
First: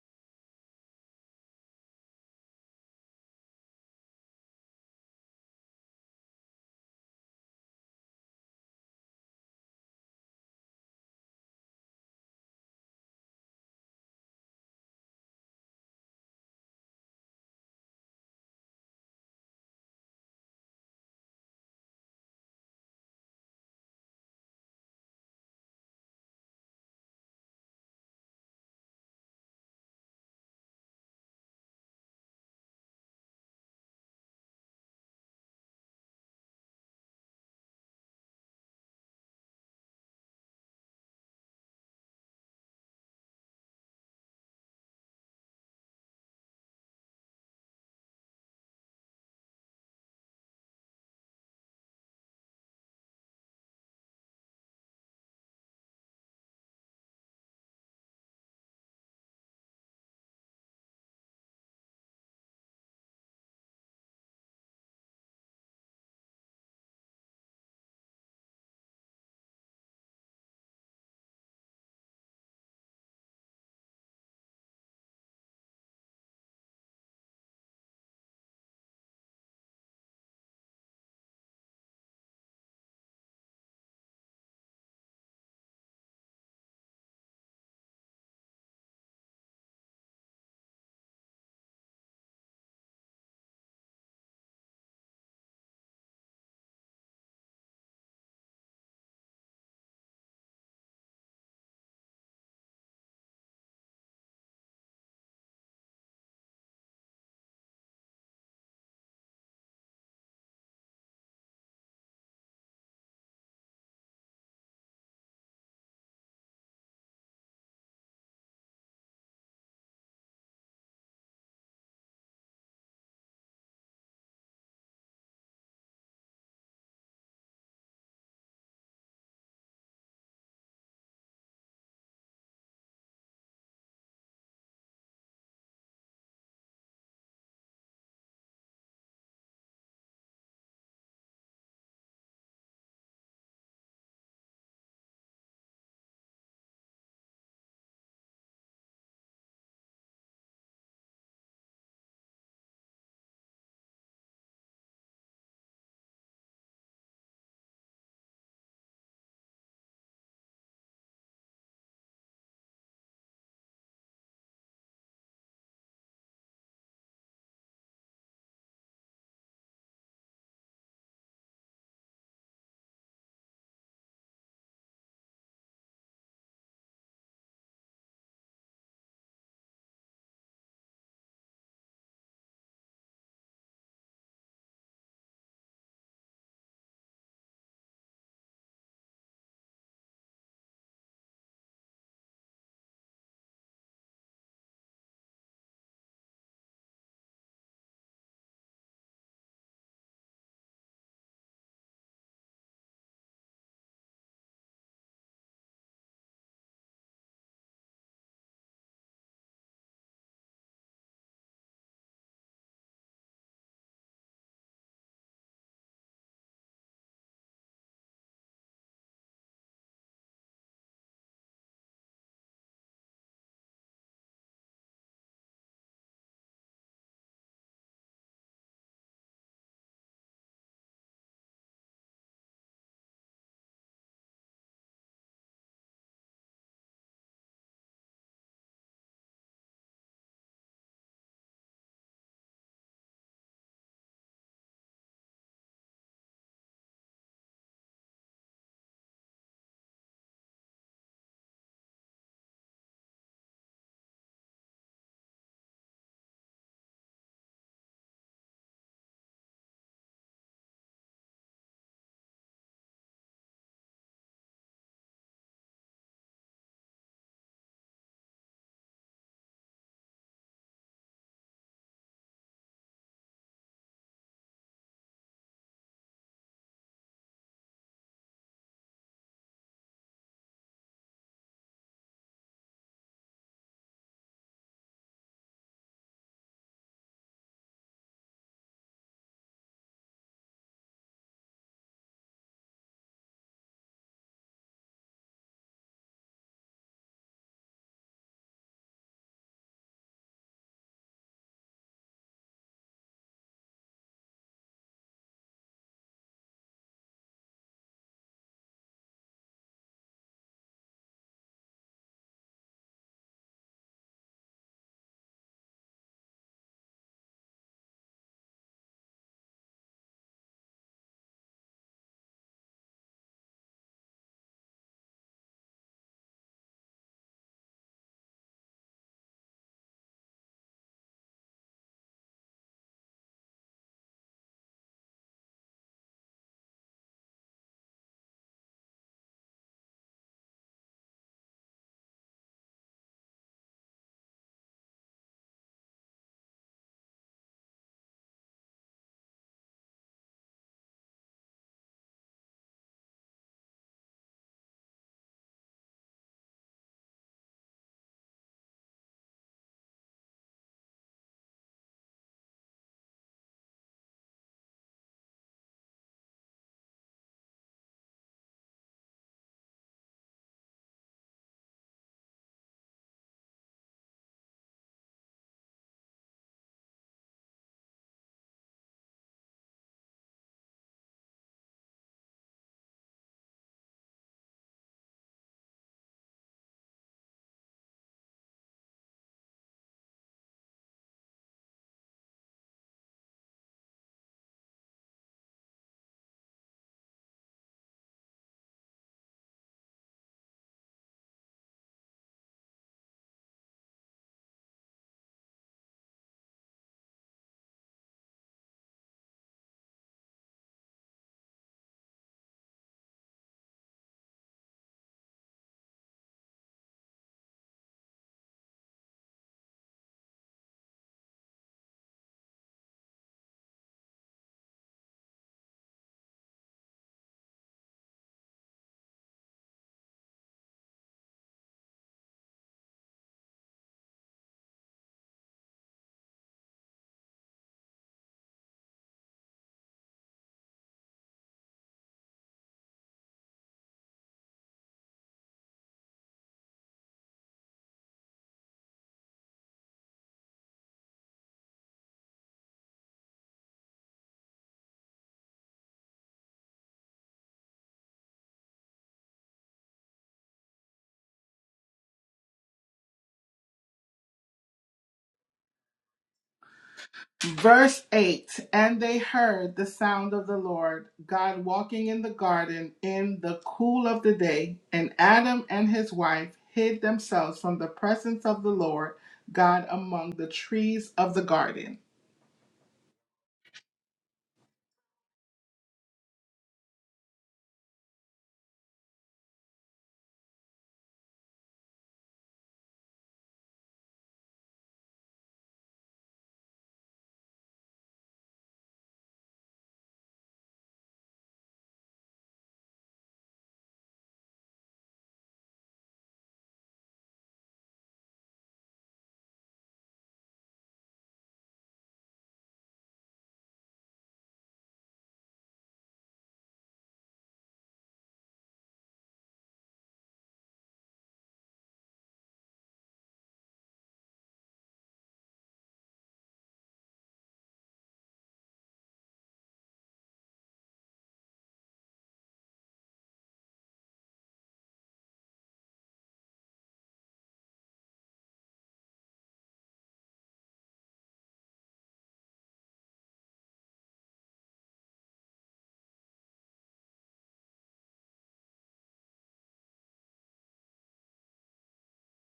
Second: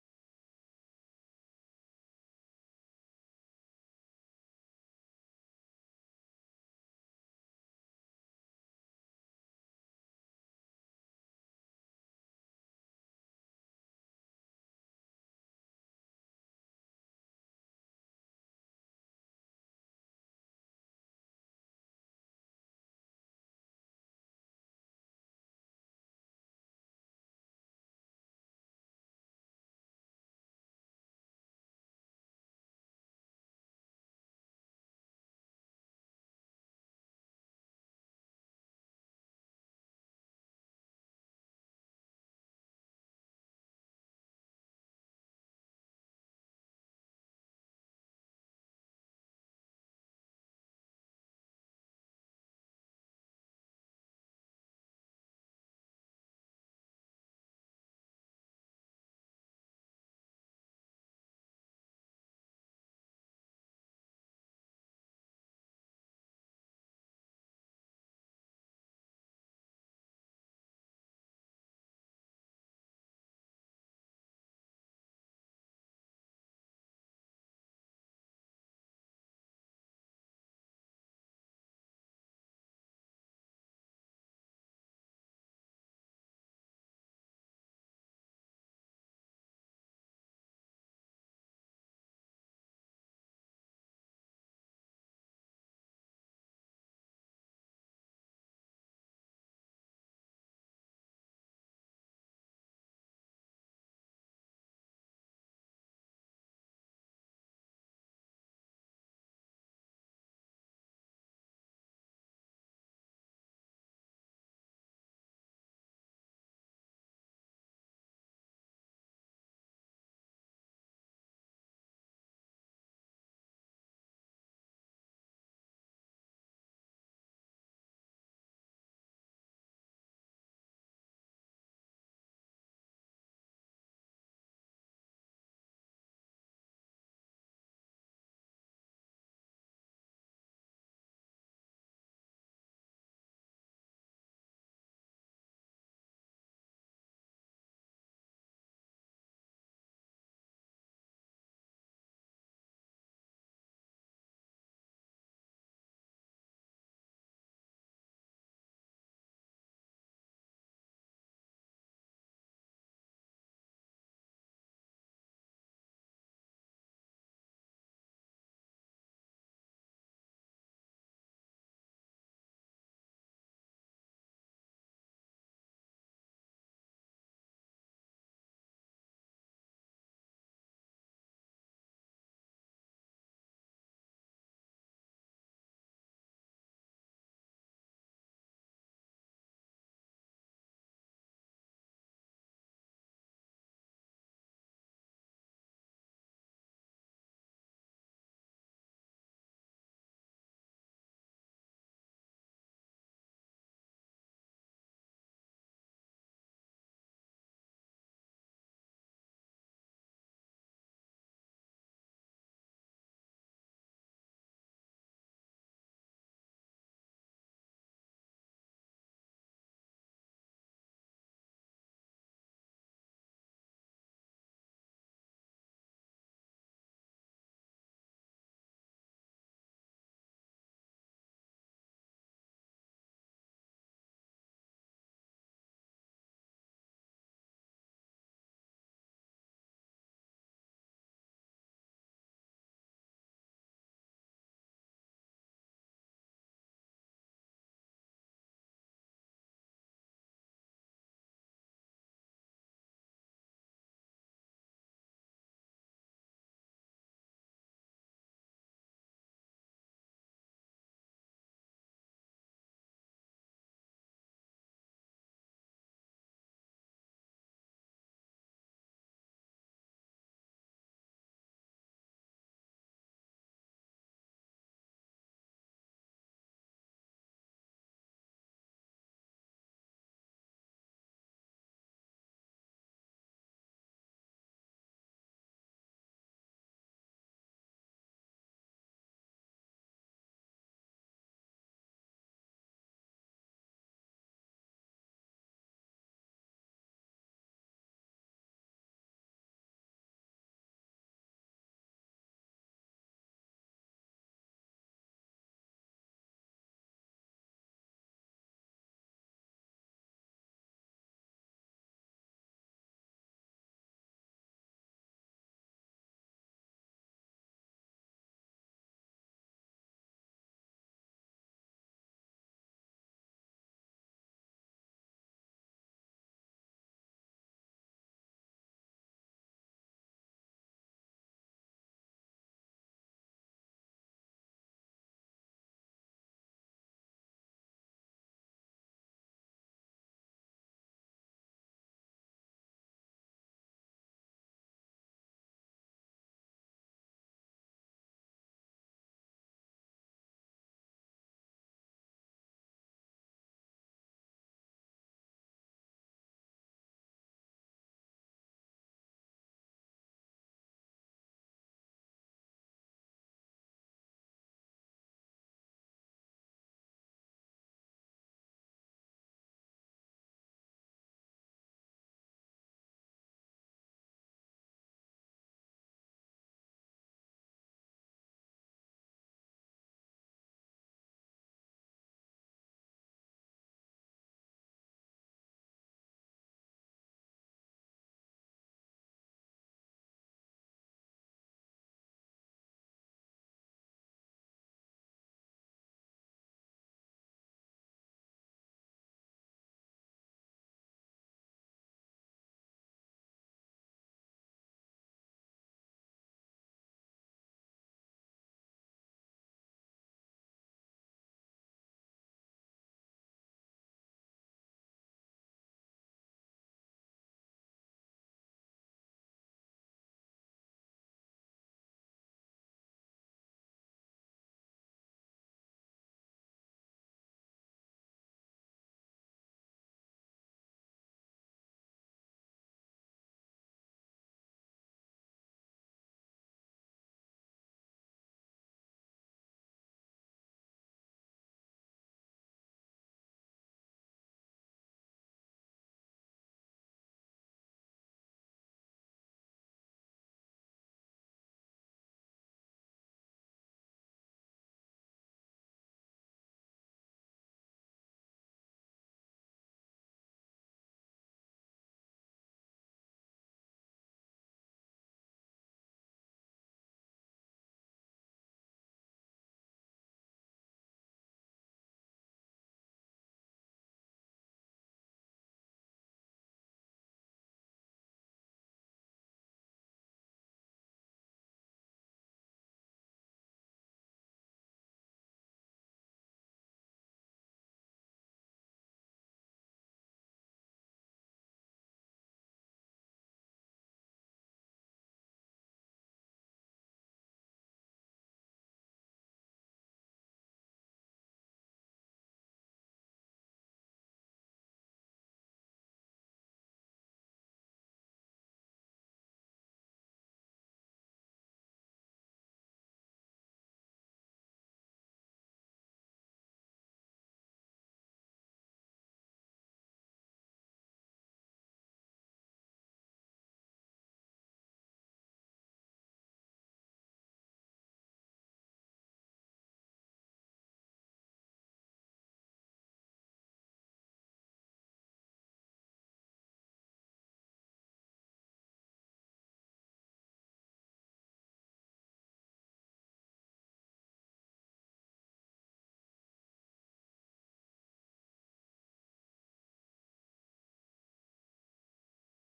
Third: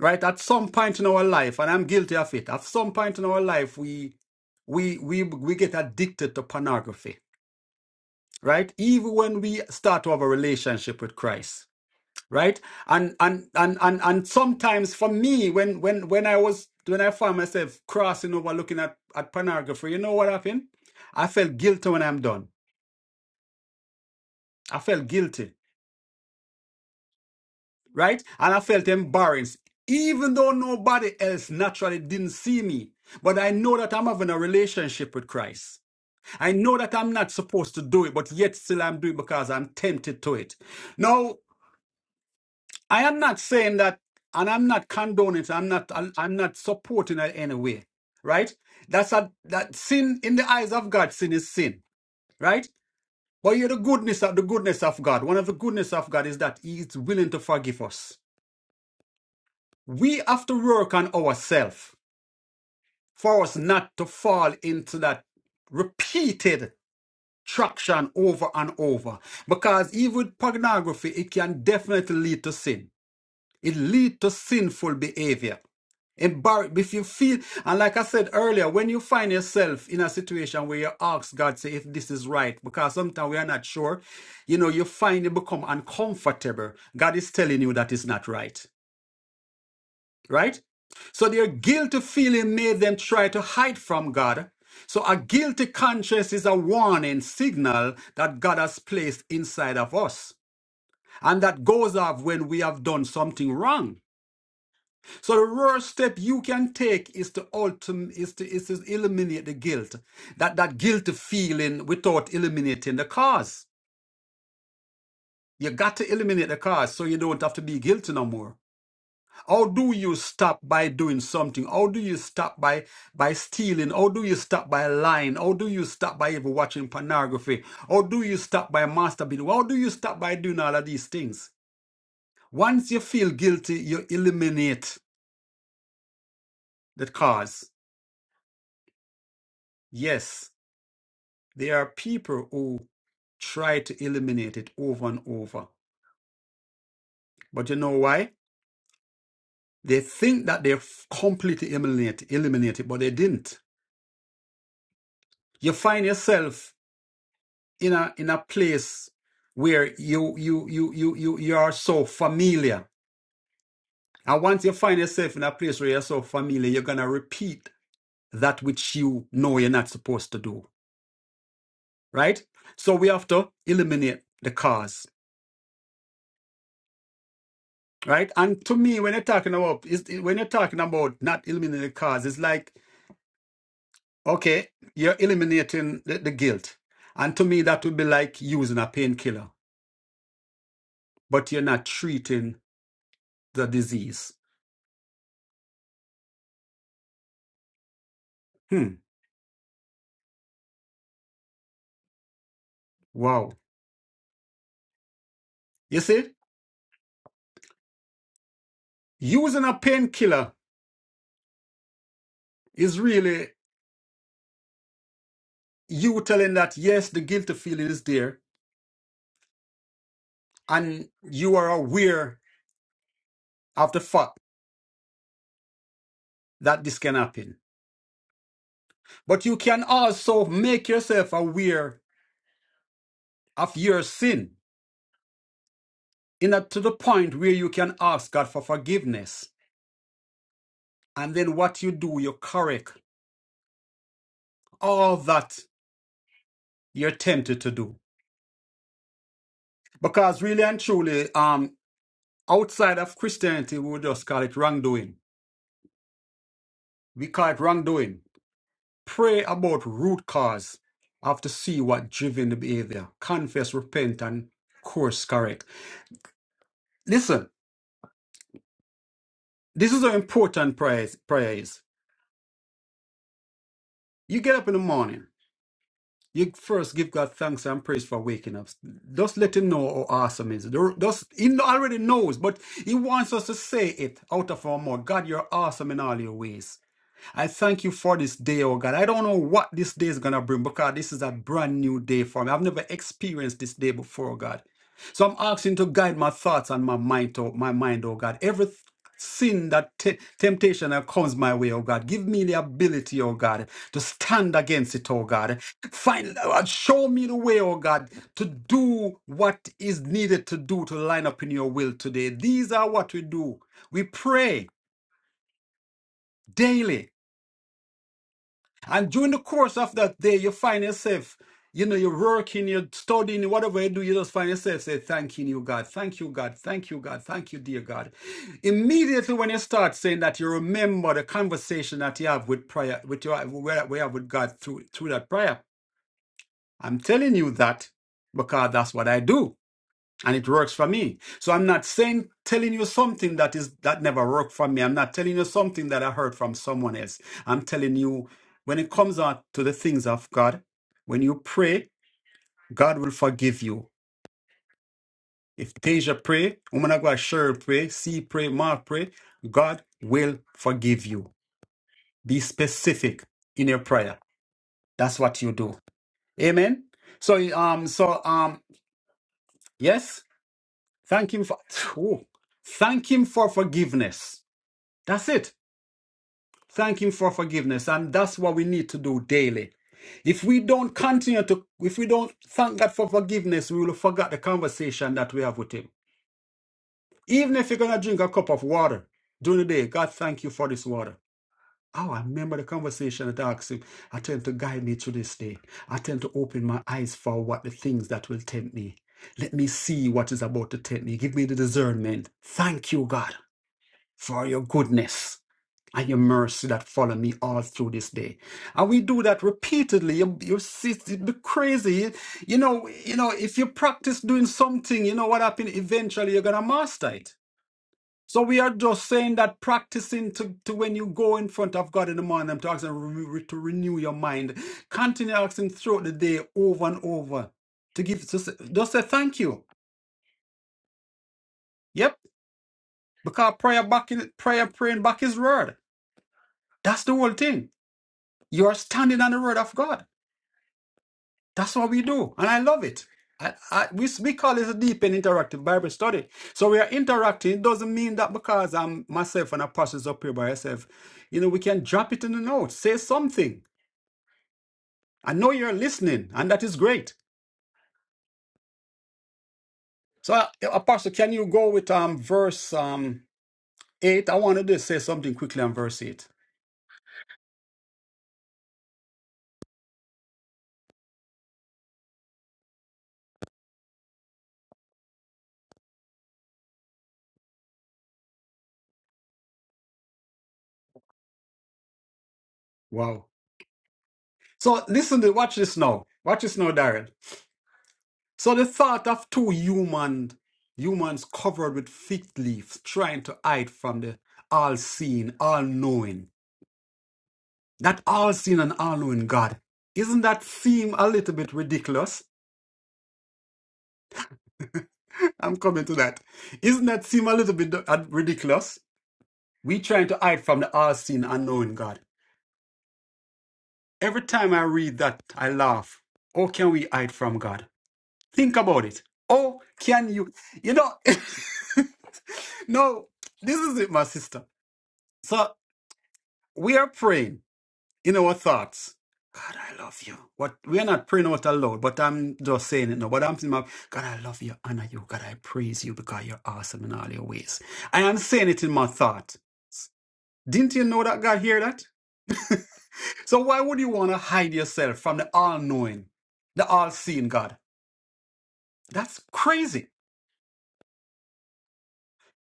right at some point in our life and i'm guilty of it at some point in our life we we we we get addicted to pornography right even when we start to have a relationship with christ right and and and and, and sometimes for me when when when i was when i found myself crossing over looking at at pornography you know what happened i felt guilty when i'm done i felt guilty right? And I felt embarrassed, even though nobody else naturally didn't see me. But I know that I'm having a relationship with Christ. I know that I'm not supposed to do it, but yet still I'm doing it because I'm tempted to it. Now, I am not saying that, and I'm not condoning it. I'm not. I'm not supporting it in any way. right? That's a that sin in the eyes of God. Sin is sin, right? But you're the goodness of the goodness of God. One of the goodness of God is that He is willing to forgive us we have to work on ourselves for us not to fall into that repeated traction over and over. Because even with pornography, it can definitely lead to sin. It leads to sinful behavior. Embarrass if you feel and like I said earlier, when you find yourself in a situation where you ask God, say if this is right, because sometimes we are not sure, you know, you find it become uncomfortable. God is telling you that it's not right. right? So their guilty feeling made them try to hide from God. So a guilty conscience is a warning signal that God has placed inside of us. And that goes off when we have done something wrong. So the first step you can take is to ultim- is to, is to eliminate the guilt. That that guilty feeling without eliminating the cause. You got to eliminate the cause so you don't have to be guilty no more. How do you stop by doing something? How do you stop by by stealing? How do you stop by lying? How do you stop by even watching pornography? How do you stop by masturbating? How do you stop by doing all of these things? Once you feel guilty, you eliminate the cause. Yes, there are people who try to eliminate it over and over. But you know why? They think that they've completely eliminate, eliminate it, but they didn't. You find yourself in a in a place where you you you you you you are so familiar. And once you find yourself in a place where you're so familiar, you're gonna repeat that which you know you're not supposed to do. Right? So we have to eliminate the cause. Right? And to me, when you're talking about is when you're talking about not eliminating the cause, it's like, okay, you're eliminating the, the guilt. And to me, that would be like using a painkiller, but you're not treating the disease. Hmm. Wow. You see? Using a painkiller is really you telling that yes, the guilty feeling is there, and you are aware of the fact that this can happen. But you can also make yourself aware of your sin in a, to the point where you can ask God for forgiveness. And then what you do, you correct all that you're tempted to do. Because really and truly, um, outside of Christianity, we would just call it wrongdoing. We call it wrongdoing. Pray about root cause. I Have to see what driven the behavior. Confess, repent, and course correct. Listen, this is how important prayer is. Prayer is. You get up in the morning. You first give God thanks and praise for waking up. Just let Him know how awesome He is. The- Just He already knows, but He wants us to say it out of our mouth. God, you're awesome in all your ways. I thank you for this day, oh God. I don't know what this day is going to bring because this is a brand new day for me. I've never experienced this day before, oh God. So I'm asking to guide my thoughts and my mind, oh, my mind, oh God. Every th- sin that te- temptation that comes my way, oh God, give me the ability, oh God, to stand against it, oh God. Find, uh, show me the way, oh God, to do what is needed to do to line up in your will today. These are what we do. We pray daily And during the course of that day, you find yourself, you know, you're working, you're studying, whatever you do, you just find yourself say, thanking you, God. Thank you, God. Thank you, God. Thank you, dear God. Immediately when you start saying that, you remember the conversation that you have with prayer, with your we have with God through through that prayer. I'm telling you that because that's what I do and it works for me. So I'm not saying telling you something that is that never worked for me. I'm not telling you something that I heard from someone else. I'm telling you when it comes out to the things of God, when you pray, God will forgive you. If Deja pray, woman of God Cheryl pray, C pray, Mark pray, God will forgive you. Be specific in your prayer. That's what you do. Amen. So um so um yes, thank him for ooh, thank him for forgiveness That's it. Thank Him for forgiveness. And that's what we need to do daily. If we don't continue to, if we don't thank God for forgiveness, we will forget the conversation that we have with Him. Even if you're going to drink a cup of water during the day, God, thank you for this water. Oh, I remember the conversation that I asked Him. I tend to guide me through this day. I tend to open my eyes for what the things that will tempt me. Let me see what is about to tempt me. Give me the discernment. Thank you, God, for your goodness. and your mercy that follow me all through this day. And we do that repeatedly. You, you see, it'd be crazy. You know, you know, if you practice doing something, you know what happens eventually you're gonna master it. So we are just saying that practicing to, to when you go in front of God in the morning, I'm talking to, renew- to renew your mind. Continue asking throughout the day over and over to give just, just say thank you. Yep. Because prayer back in prayer praying back his word. That's the whole thing. You are standing on the word of God. That's what we do, and I love it. I, I, we, we call it a deep and interactive Bible study. So we are interacting. It doesn't mean that because I'm myself and apostles up here by myself, you know, we can drop it in the notes, say something. I know you're listening, and that is great. So, uh, Apostle, can you go with um verse um eight? I wanted to say something quickly on verse eight. Verse 8 And they heard the sound of the Lord God walking in the garden in the cool of the day, and Adam and his wife hid themselves from the presence of the Lord God among the trees of the garden. Wow. So listen to watch this now. Watch this now, Darren. So the thought of two human humans covered with fig leaves trying to hide from the all seeing, all knowing, that all seeing and all knowing God. Isn't that seem a little bit ridiculous? I'm coming to that. Isn't that seem a little bit uh, ridiculous? We trying to hide from the all seeing all knowing God. Every time I read that, I laugh. How can we hide from God? Think about it. Oh, can you? You know, no, this is it, my sister. So we are praying in our thoughts. God, I love you. What we are not praying out aloud, but I'm just saying it now. But I'm saying, God, I love you, honor you. God, I praise you because you're awesome in all your ways. I am saying it in my thought. Didn't you know that God hear that? so why would you want to hide yourself from the all-knowing, the all-seeing God? That's crazy.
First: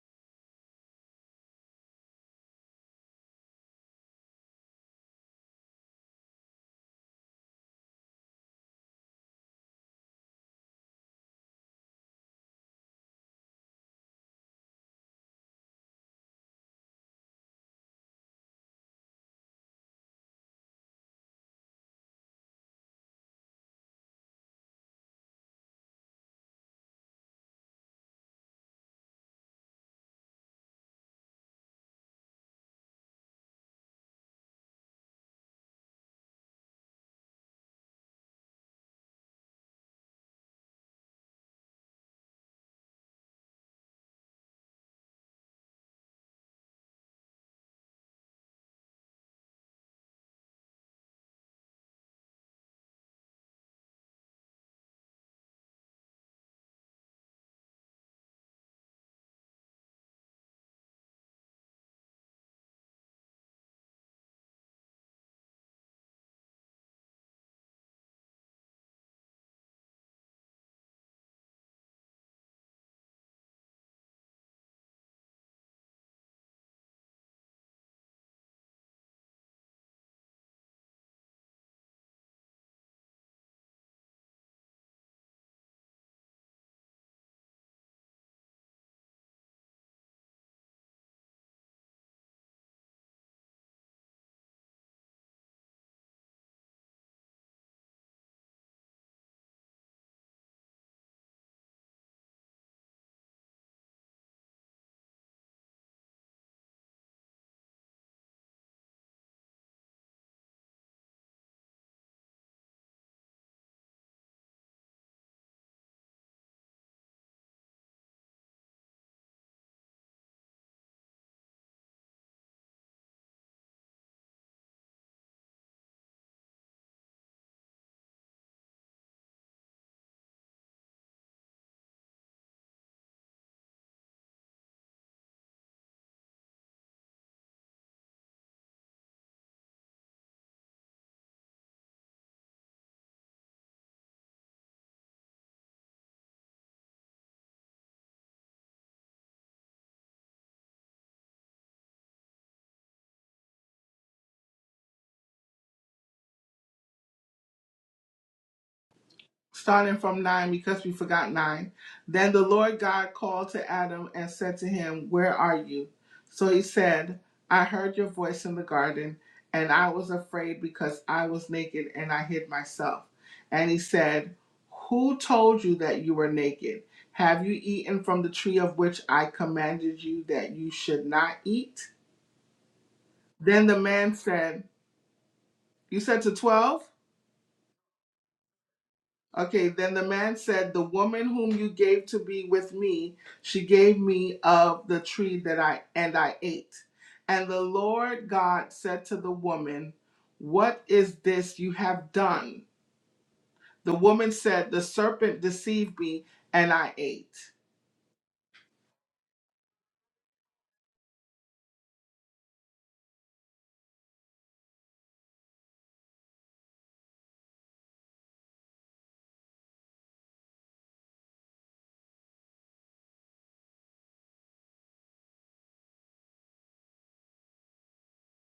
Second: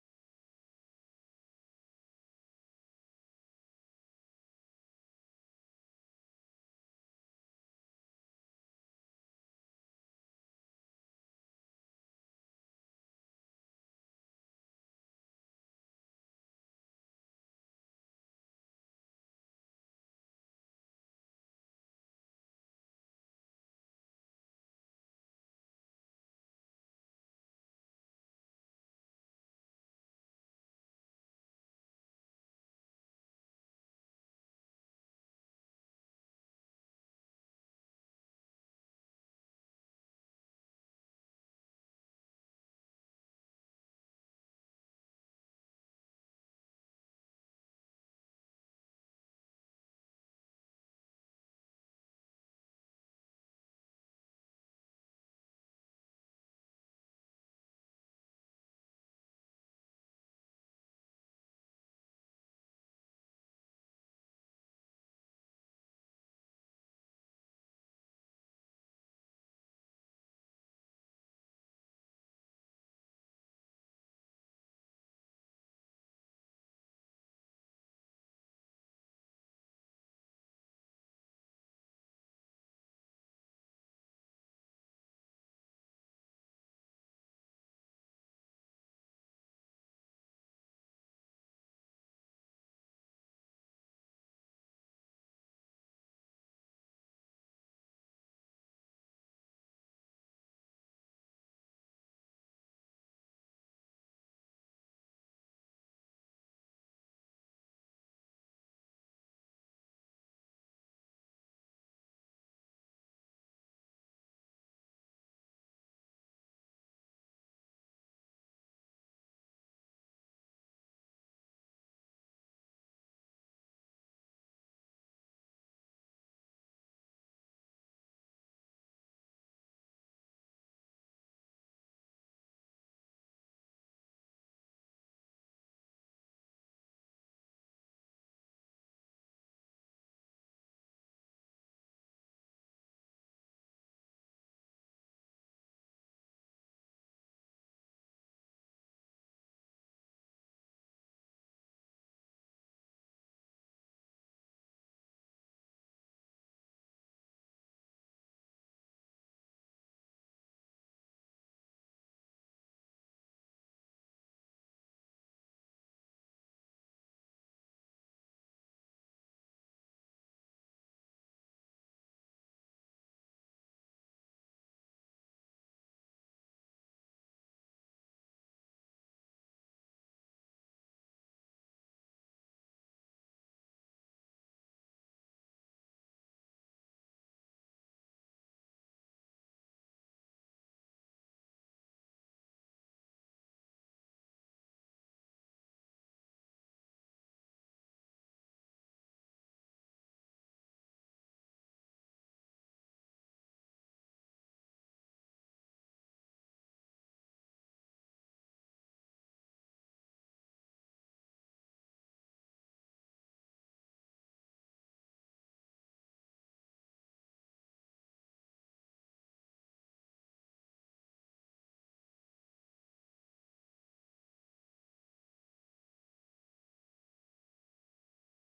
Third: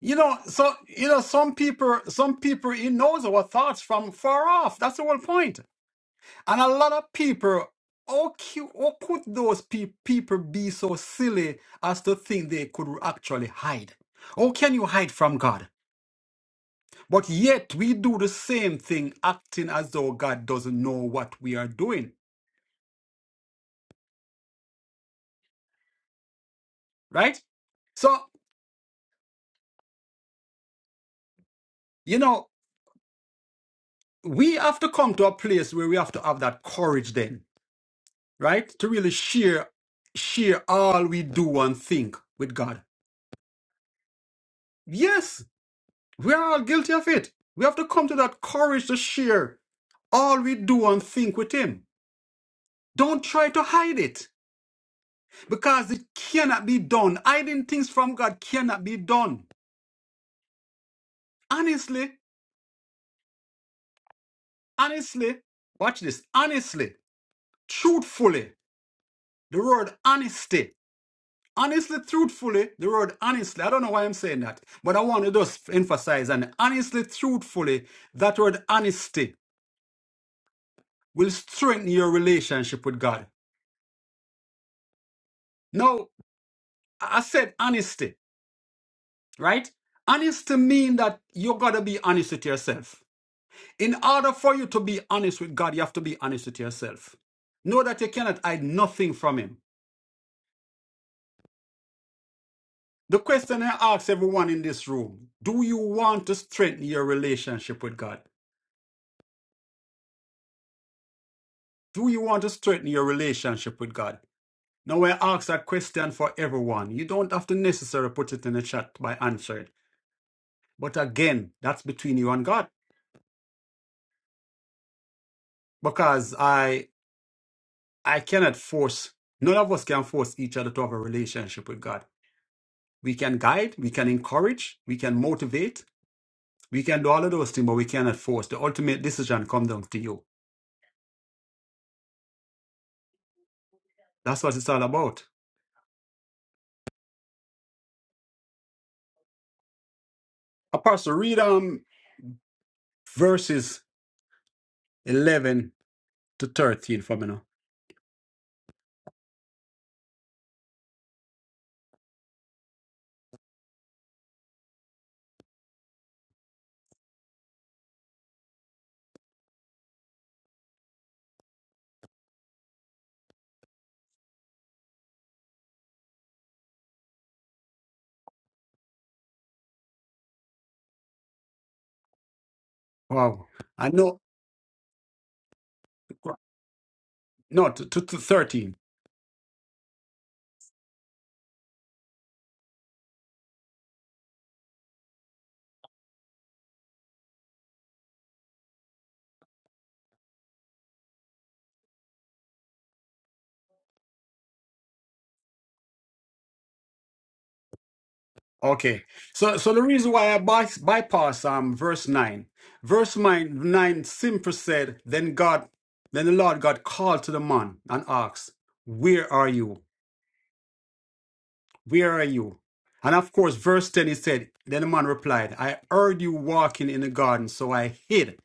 You know, so you know, some people, some people, he knows our thoughts from far off. That's the whole point. And a lot of people, how, cu- how could those pe- people be so silly as to think they could actually hide? How can you hide from God? But yet we do the same thing, acting as though God doesn't know what we are doing, right? So, you know, we have to come to a place where we have to have that courage then, right? To really share share all we do and think with God. Yes, We are all guilty of it. We have to come to that courage to share all we do and think with Him. Don't try to hide it because it cannot be done. Hiding things from God cannot be done. Honestly, honestly, watch this. Honestly, truthfully, the word honesty. Honestly, truthfully, the word honestly. I don't know why I'm saying that, but I want to just emphasize and honestly, truthfully, that word honesty will strengthen your relationship with God. No. I said honesty, right? Honesty means that you gotta be honest with yourself. In order for you to be honest with God, you have to be honest with yourself. Know that you cannot hide nothing from Him. The question I ask everyone in this room do you want to strengthen your relationship with God? Do you want to strengthen your relationship with God? Now, I ask that question for everyone. You don't have to necessarily put it in the chat by answering. But again, that's between you and God. Because I I cannot force, none of us can force each other to have a relationship with God. We can guide, we can encourage, we can motivate, we can do all of those things, but we cannot force. The ultimate decision comes down to you. That's what it's all about. Apostle, read um, verses 11 to 13 for me now. starting from 9 because we forgot 9. Then the Lord God called to Adam and said to him, Where are you? So he said, I heard your voice in the garden, and I was afraid because I was naked and I hid myself. And he said, Who told you that you were naked? Have you eaten from the tree of which I commanded you that you should not eat? Wow. Then the I know man said, You said to 12? No, to, to, to 13. Okay, then the man said, The woman whom you gave to be with me, she gave me of the tree that I and I ate. And the Lord God said to the woman, What is this you have done? The woman said, The serpent deceived me, and I ate. Okay. So so the reason why I by, bypass um verse 9. Verse 9, 9 simply said, Then God, then the Lord God called to the man and asked, Where are you? Where are you? And of course, verse 10 he said, Then the man replied, I heard you walking in the garden, so I hid.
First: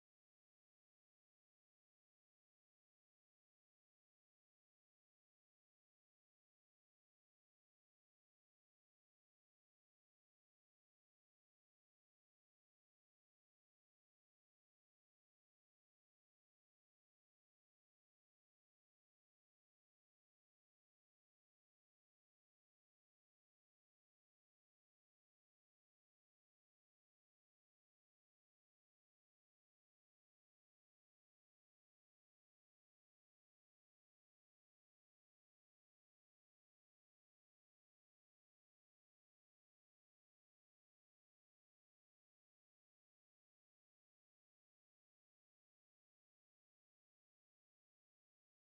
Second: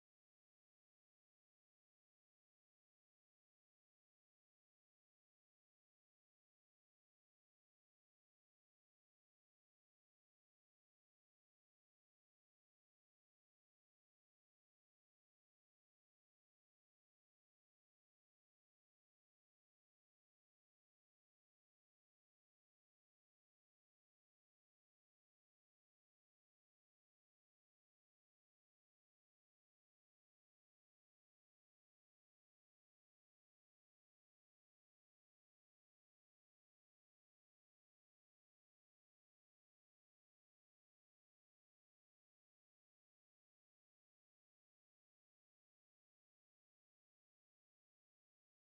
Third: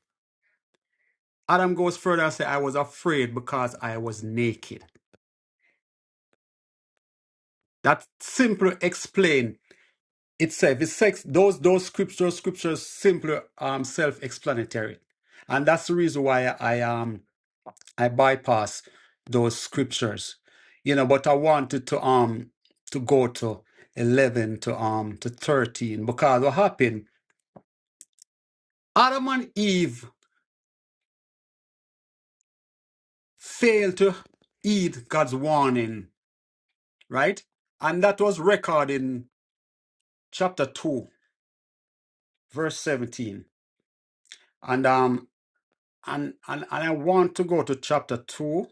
Adam goes further and said, I was afraid because I was naked. That simply explained itself. It's sex, those those scriptures, scriptures simply um self-explanatory. And that's the reason why I um I bypass those scriptures. You know, but I wanted to um to go to eleven to um to thirteen because what happened? Adam and Eve failed to heed God's warning, right? And that was recorded in chapter two, verse seventeen. And um and and, and I want to go to chapter two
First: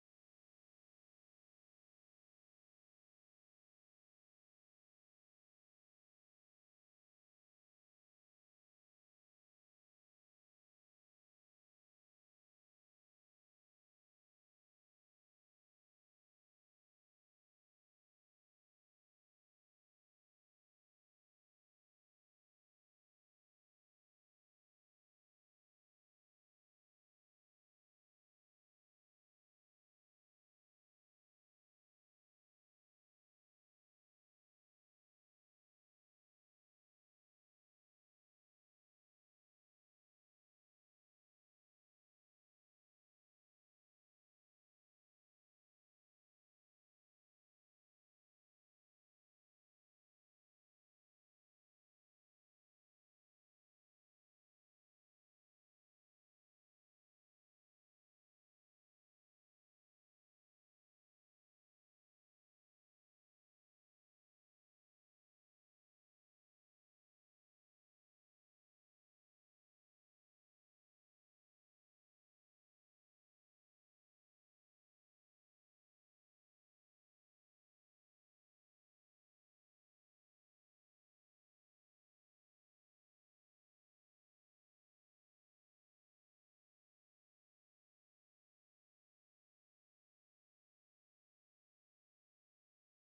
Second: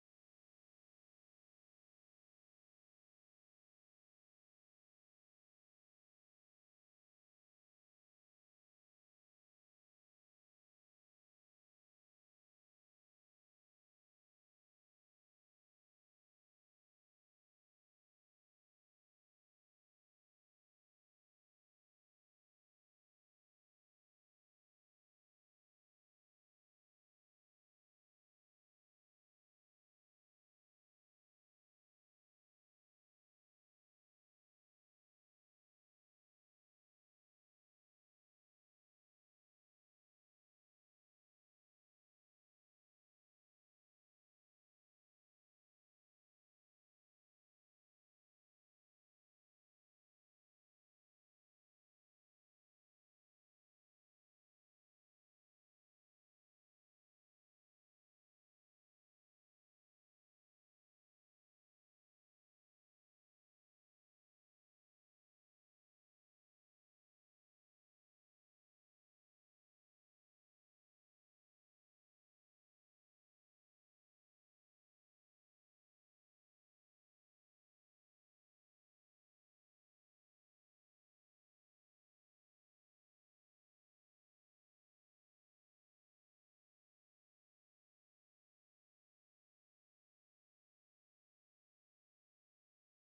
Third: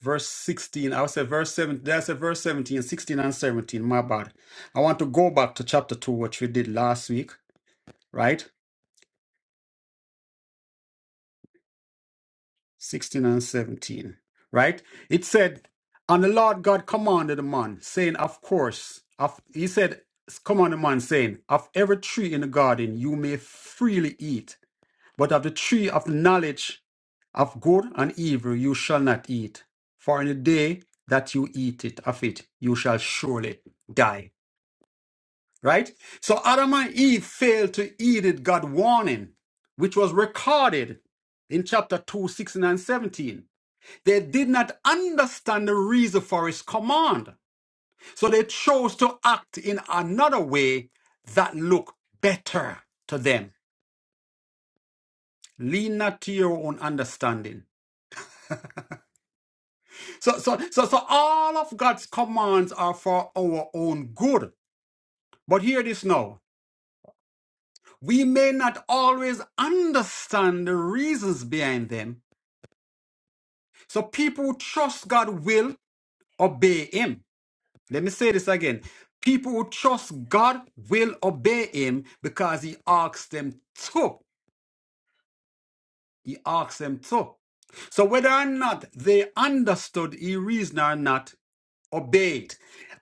verse 16. I said verse 17. Did I say verse 17, 16 and 17? My bad. I want to go back to chapter 2, which we did last week, right? 16 and 17, right? It said, And the Lord God commanded the man, saying, Of course, of, he said, Command the man, saying, Of every tree in the garden you may freely eat, but of the tree of knowledge of good and evil you shall not eat, for in the day that you eat it of it you shall surely die. right? So Adam and Eve failed to heed it God warning, which was recorded in chapter 2, 16 and 17. They did not understand the reason for his command. So they chose to act in another way that looked better to them. Lean not to your own understanding. So, so, so, so all of God's commands are for our own good. But hear this now. We may not always understand the reasons behind them, So people who trust God will obey him. Let me say this again. People who trust God will obey him because he asks them to. He asks them to. So whether or not they understood his reason or not, obeyed.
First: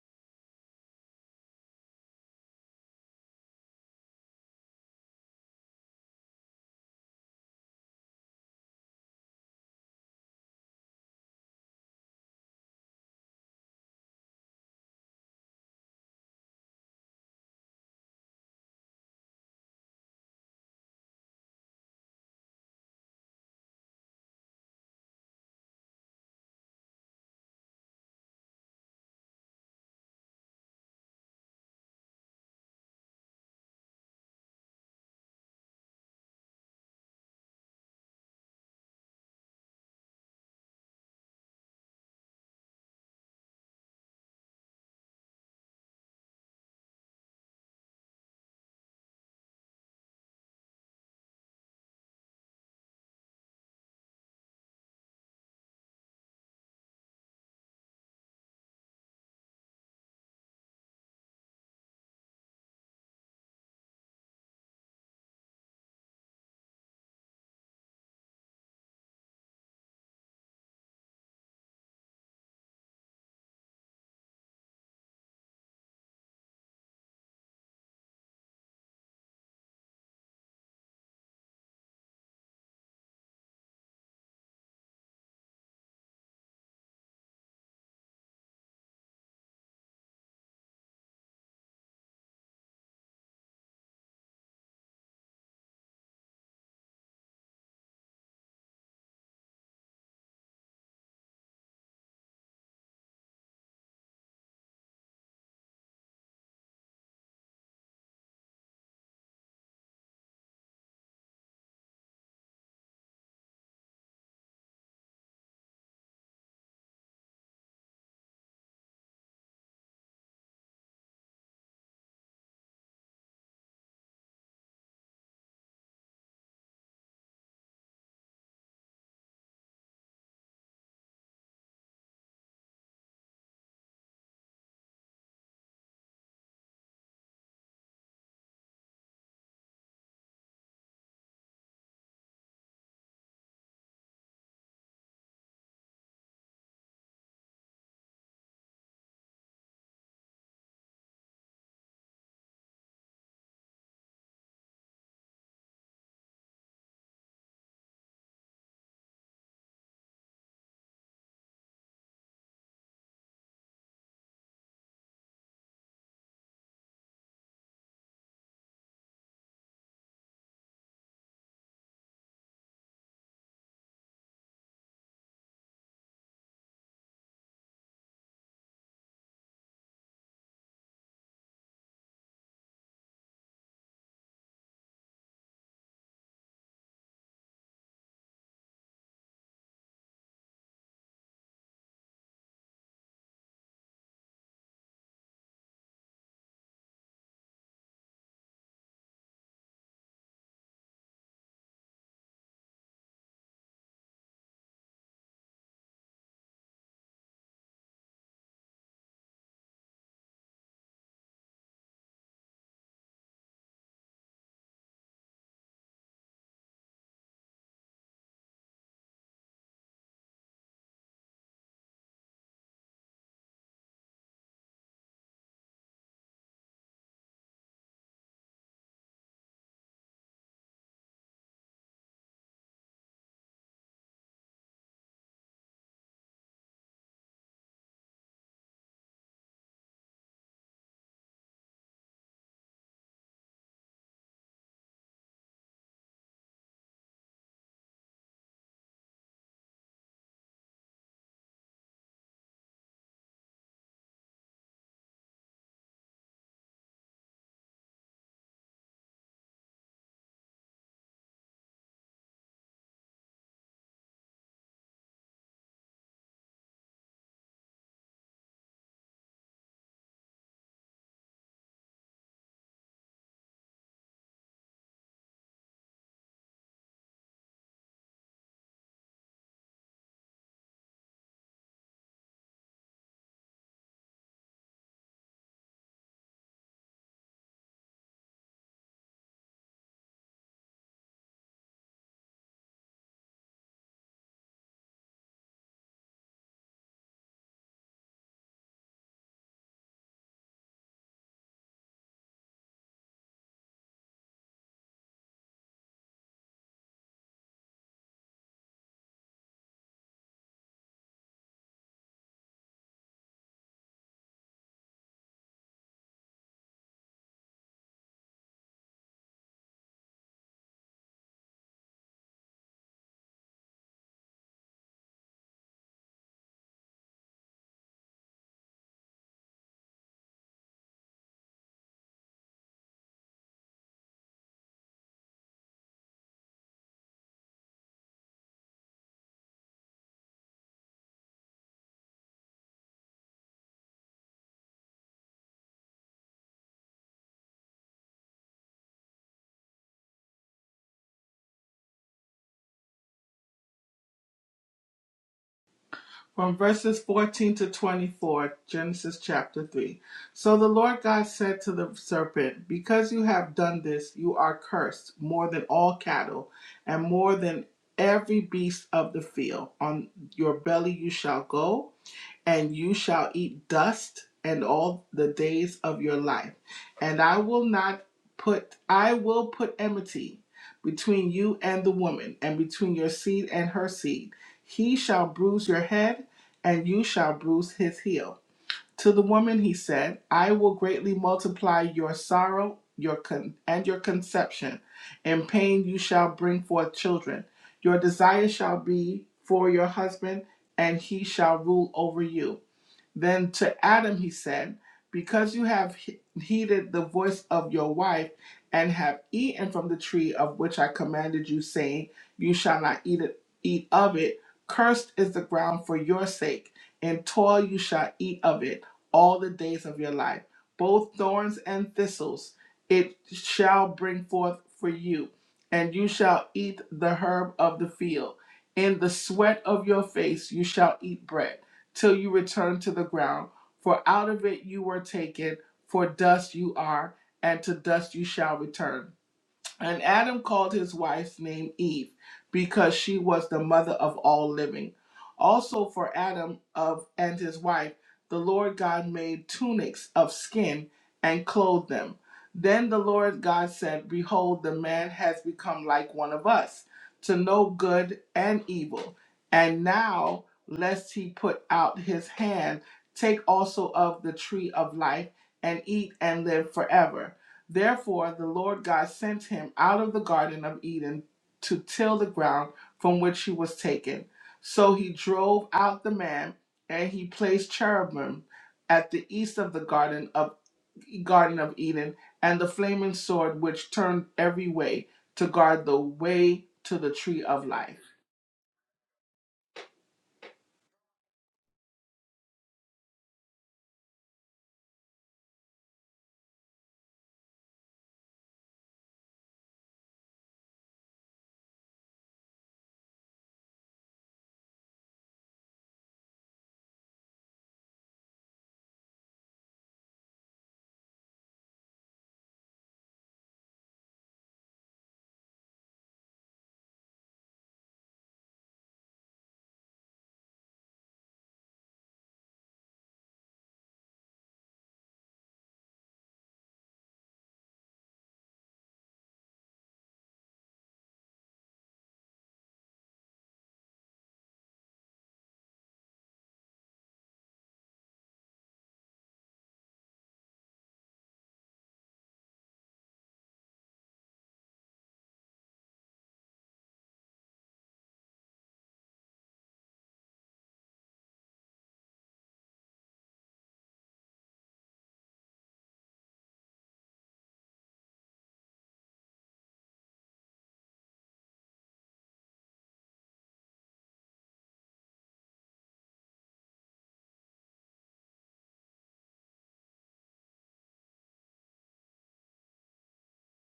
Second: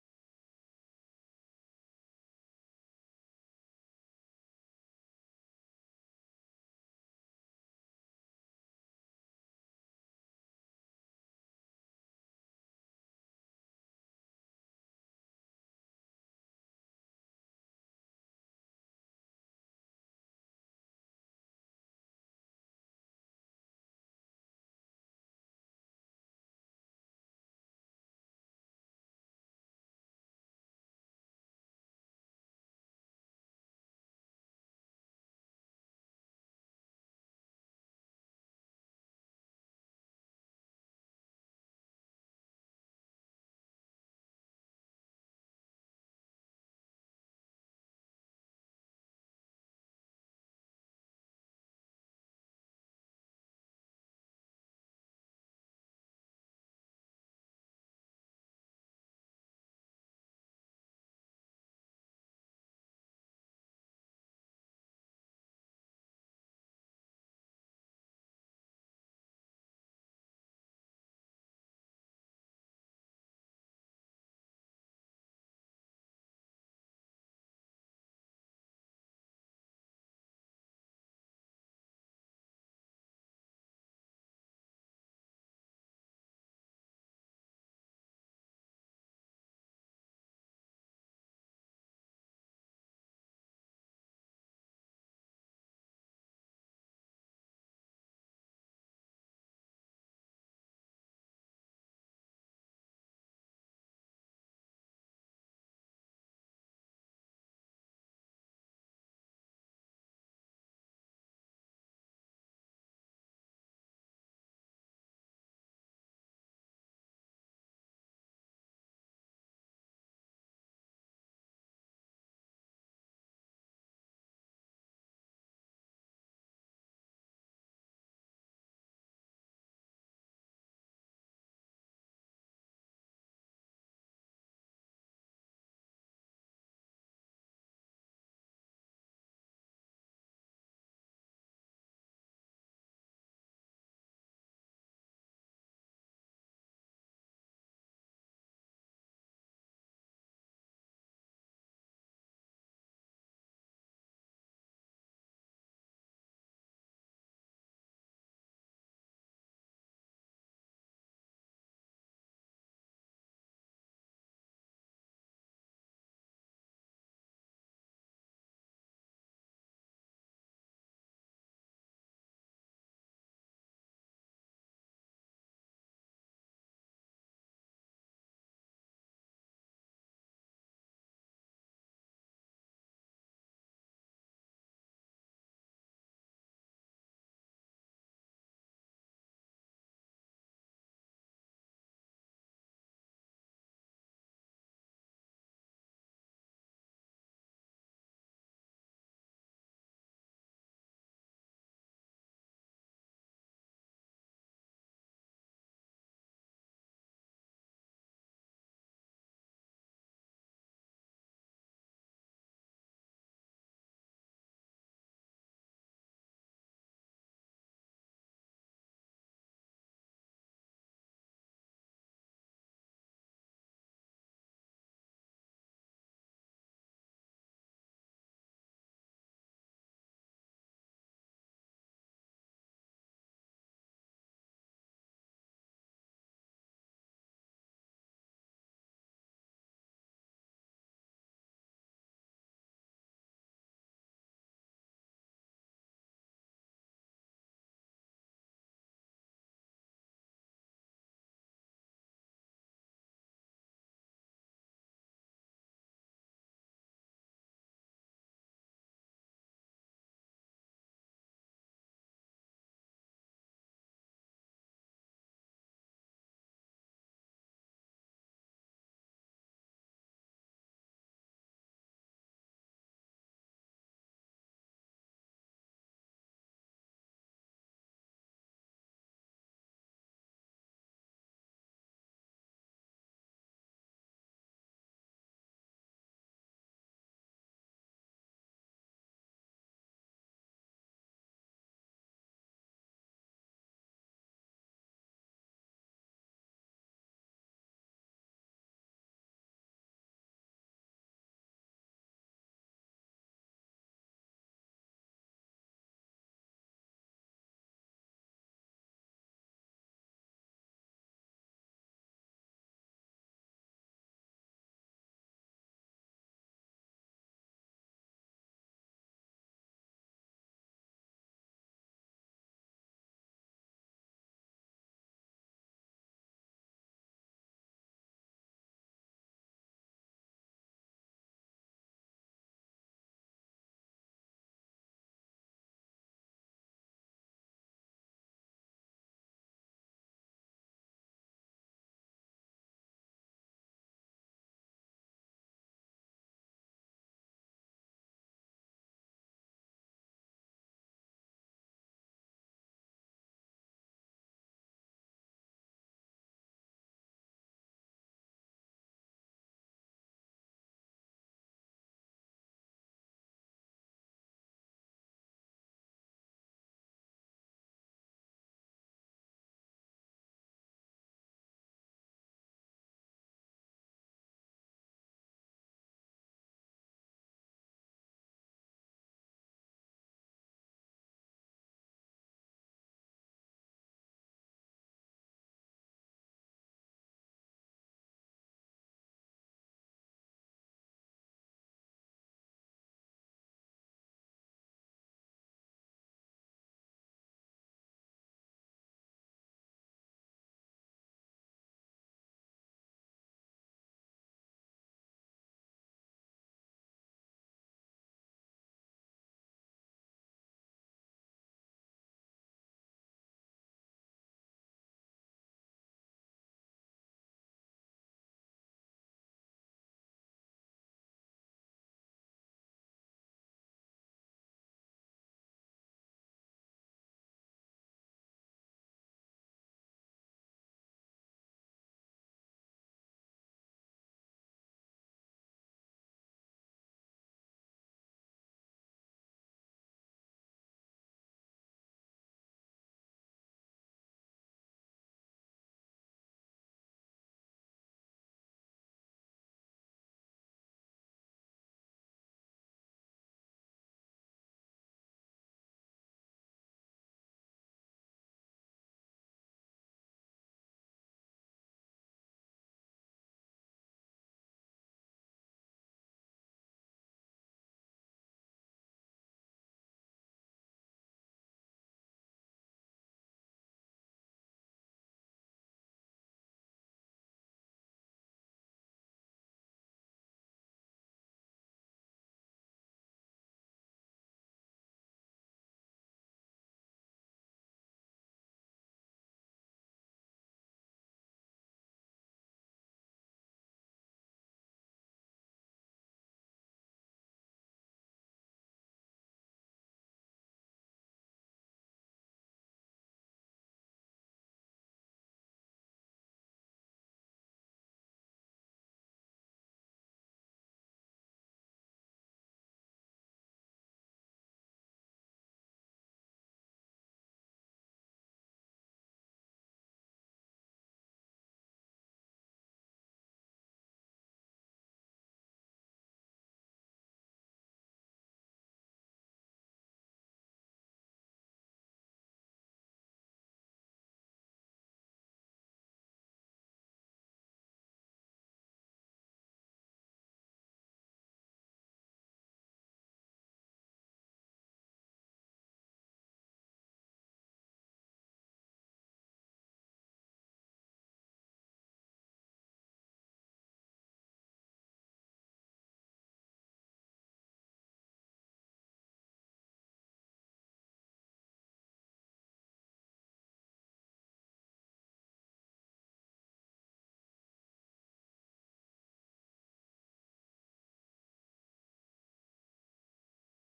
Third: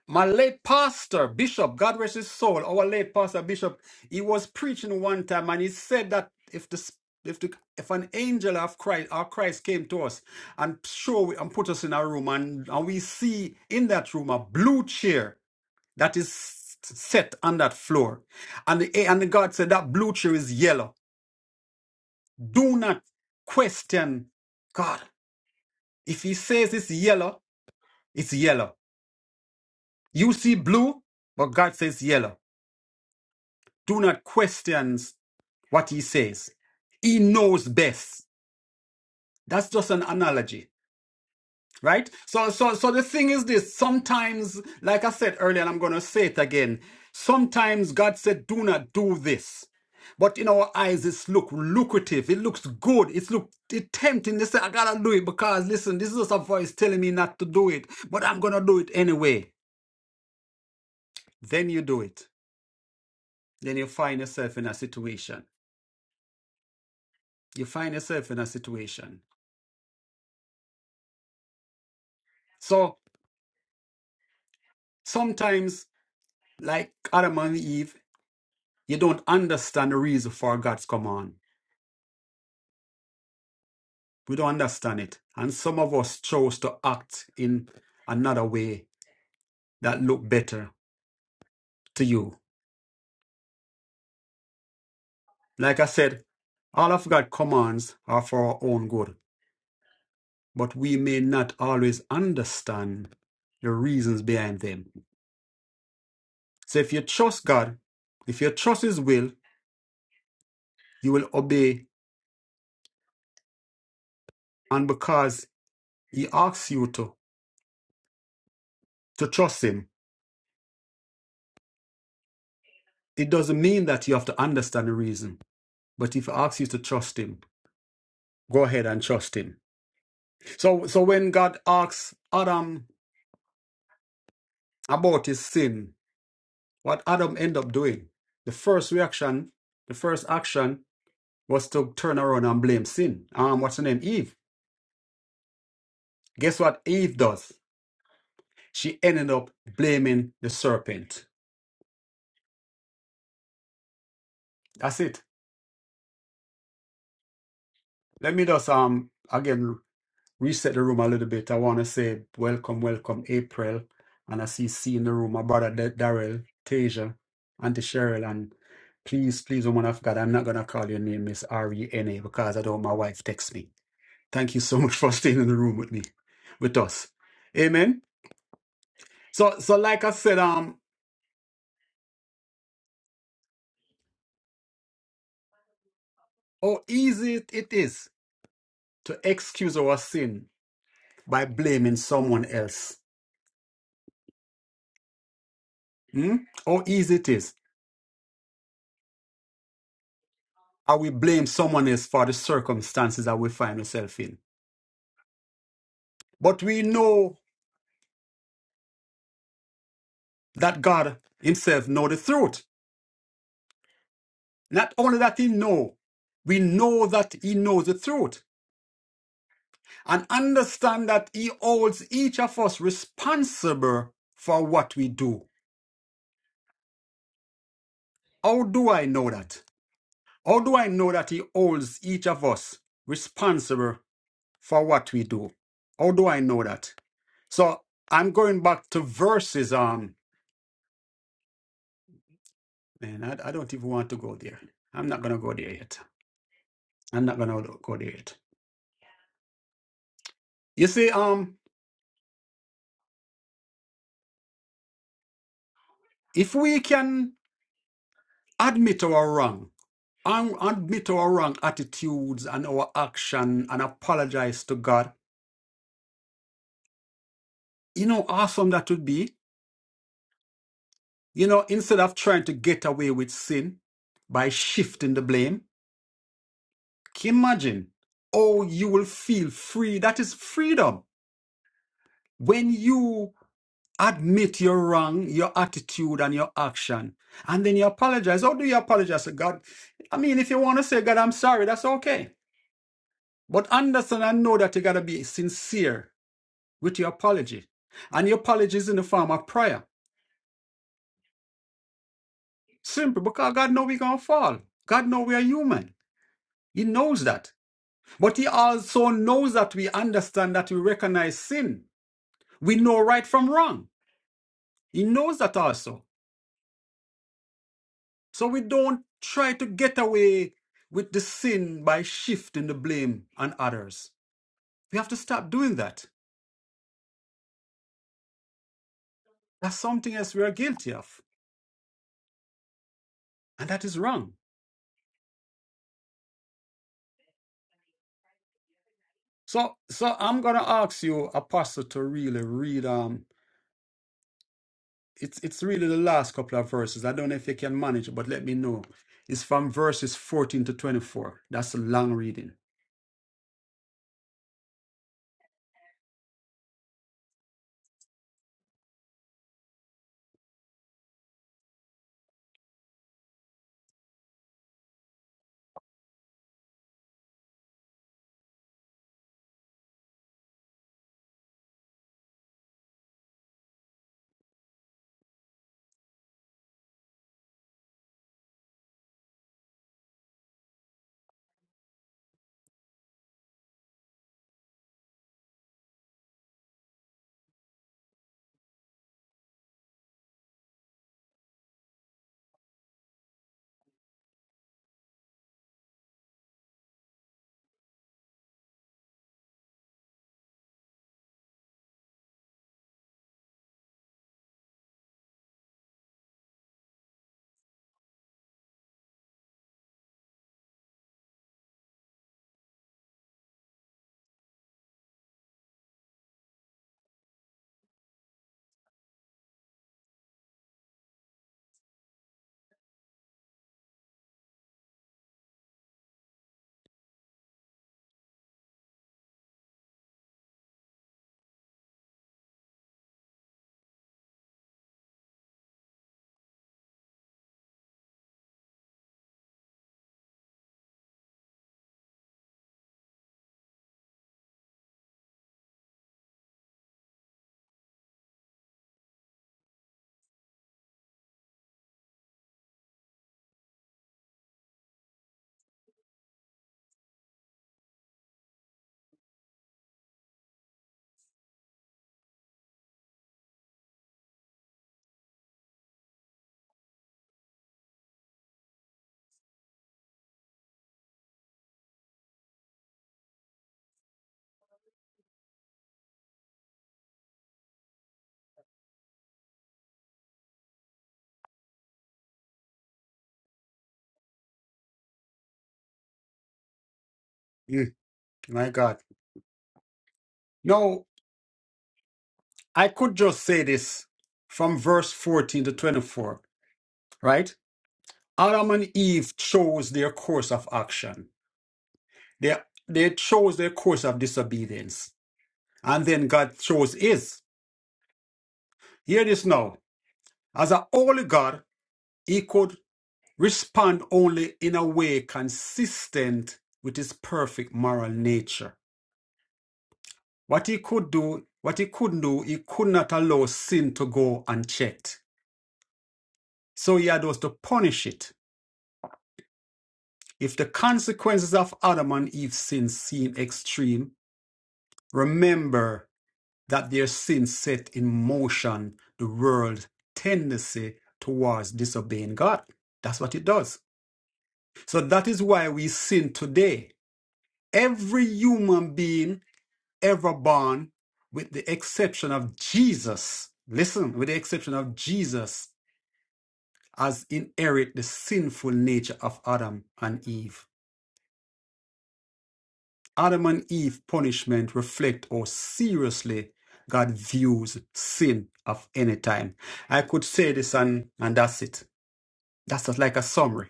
My late pastor, Bishop, God rest his soul, our late pastor, Bishop, he was preaching one time and he said that if the if the, if an angel of Christ or Christ came to us and show and put us in a room and, and we see in that room a blue chair that is set on that floor and the, and the God said that blue chair is yellow do not question God if he says it's yellow it's yellow you see blue but God says yellow Do not question what he says. He knows best. That's just an analogy, right? So, so, so the thing is this: sometimes, like I said earlier, and I'm going to say it again. Sometimes God said, "Do not do this," but in our eyes, it's look lucrative. It looks good. It's look it tempting. They say, "I gotta do it because listen, this is just a voice telling me not to do it, but I'm gonna do it anyway." Then you do it. Then you find yourself in a situation. You find yourself in a situation. So Sometimes, like Adam and Eve, you don't understand the reason for God's command. We don't understand it. And some of us chose to act in another way that looked better to you. Like I said, all of God's commands are for our own good, but we may not always understand the reasons behind them. So if you trust God, if you trust His will, you will obey. And because He asks you to, to trust Him, It doesn't mean that you have to understand the reason, but if he asks you to trust him, go ahead and trust him. So, so when God asks Adam about his sin, what Adam end up doing? The first reaction, the first action was to turn around and blame sin. Um, what's her name? Eve. Guess what Eve does? She ended up blaming the serpent. That's it. Let me just um again reset the room a little bit. I want to say welcome, welcome, April. And I see C in the room, my brother Da- Darrell, Tasia, Auntie Cheryl. And please, please, woman of God, I'm not going to call your name Miss R-E-N-A because I don't want my wife texts me. Thank you so much for staying in the room with me, with us. Amen. So, so like I said, um, how easy it it is to excuse our sin by blaming someone else. Hmm? How easy it is. and we blame someone else for the circumstances that we find ourselves in. But we know that God Himself know the truth. Not only that He know, we know that He knows the truth and understand that He holds each of us responsible for what we do. How do I know that? How do I know that He holds each of us responsible for what we do? How do I know that? So I'm going back to verses. Um. Man, I, I don't even want to go there. I'm not gonna go there yet. I'm not gonna go there yet. You see, um, if we can admit our wrong, and admit our wrong attitudes and our action and apologize to God, you know awesome that would be. You know, instead of trying to get away with sin by shifting the blame, can you imagine? Oh, you will feel free. That is freedom. When you Admit you're wrong, your attitude and your action. And then you apologize. How do you apologize to God? I mean, if you want to say, God, I'm sorry, that's okay. But understand and know that you got to be sincere with your apology. And your apology is in the form of prayer. Simple, because God know we're going to fall. God know we are human. He knows that. But he also knows that we understand that we recognize sin. We know right from wrong. He knows that also. So we don't try to get away with the sin by shifting the blame on others. We have to stop doing that. That's something else we are guilty of, and that is wrong. So, so I'm gonna ask you, Apostle, to really read. Um, it's it's really the last couple of verses. I don't know if you can manage, it, but let me know. It's from verses 14 to 24. That's a long reading. from verses 14 to 24, Genesis chapter 3. So the Lord God said to the serpent, Because you have done this, you are cursed more than all cattle and more than every beast of the field. On your belly you shall go, and you shall eat dust and all the days of your life. And I will not put I will put enmity between you and the woman and between your seed and her seed. He shall bruise your head, and you shall bruise his heel. To the woman he said, I will greatly multiply your sorrow your con- and your conception. In pain you shall bring forth children. Your desire shall be for your husband, and he shall rule over you. Then to Adam he said, Because you have he- heeded the voice of your wife and have eaten from the tree of which I commanded you, saying, You shall not eat, it, eat of it, cursed is the ground for your sake. In toil you shall eat of it all the days of your life, both thorns and thistles it shall bring forth for you, and you shall eat the herb of the field. In the sweat of your face you shall eat bread till you return to the ground. For out of it you were taken, for dust you are, and to dust you shall return. And Adam called his wife's name Eve, because she was the mother of all living. Also for Adam of and his wife, the Lord God made tunics of skin and clothed them. Then the Lord God said, Behold, the man has become like one of us, to know good and evil. And now, lest he put out his hand, take also of the tree of life and eat and live forever. Therefore the Lord God sent him out of the Garden of Eden to till the ground from which he was taken. So he drove out the man, and he placed cherubim at the east of the garden of Garden of Eden, and the flaming sword which turned every way to guard the way to the tree of Mm, life. my God. No, I could just say this from verse 14 to 24, right? Adam and Eve chose their course of action. They, they chose their course of disobedience. And then God chose his. Hear this now. As a holy God, he could respond only in a way consistent with his perfect moral nature. What he could do, what he couldn't do, he could not allow sin to go unchecked. So he had us to punish it. If the consequences of Adam and Eve's sin seem extreme, remember that their sin set in motion the world's tendency towards disobeying God. That's what it does. So that is why we sin today. Every human being ever born, with the exception of Jesus, listen, with the exception of Jesus, has inherited the sinful nature of Adam and Eve. Adam and Eve punishment reflect how seriously God views sin of any time. I could say this and, and that's it. That's just like a summary.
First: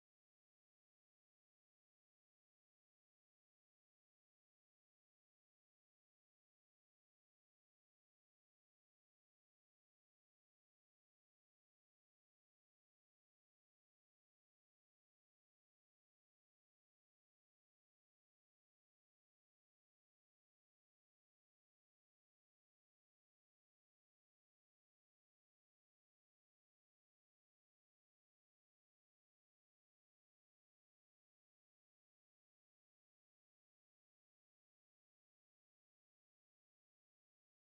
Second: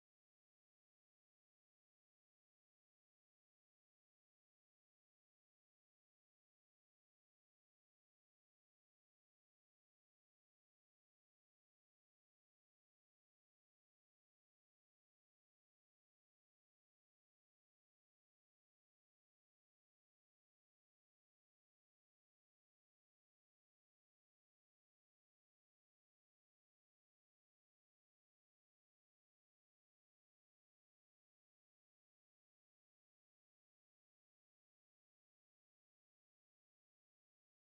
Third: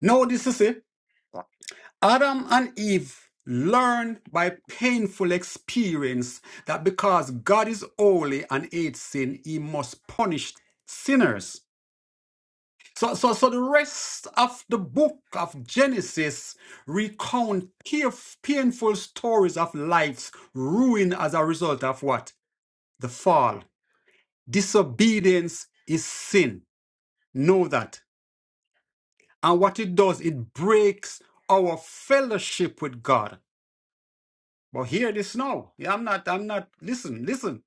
Now this is it. Adam and Eve learn by painful experience that because God is holy and hates sin, he must punish sinners. So, so, so the rest of the book of Genesis recount painf- painful stories of life's ruin as a result of what? The fall. Disobedience is sin. Know that. And what it does, it breaks our fellowship with God. But hear this now. Yeah, I'm not, I'm not, listen, listen.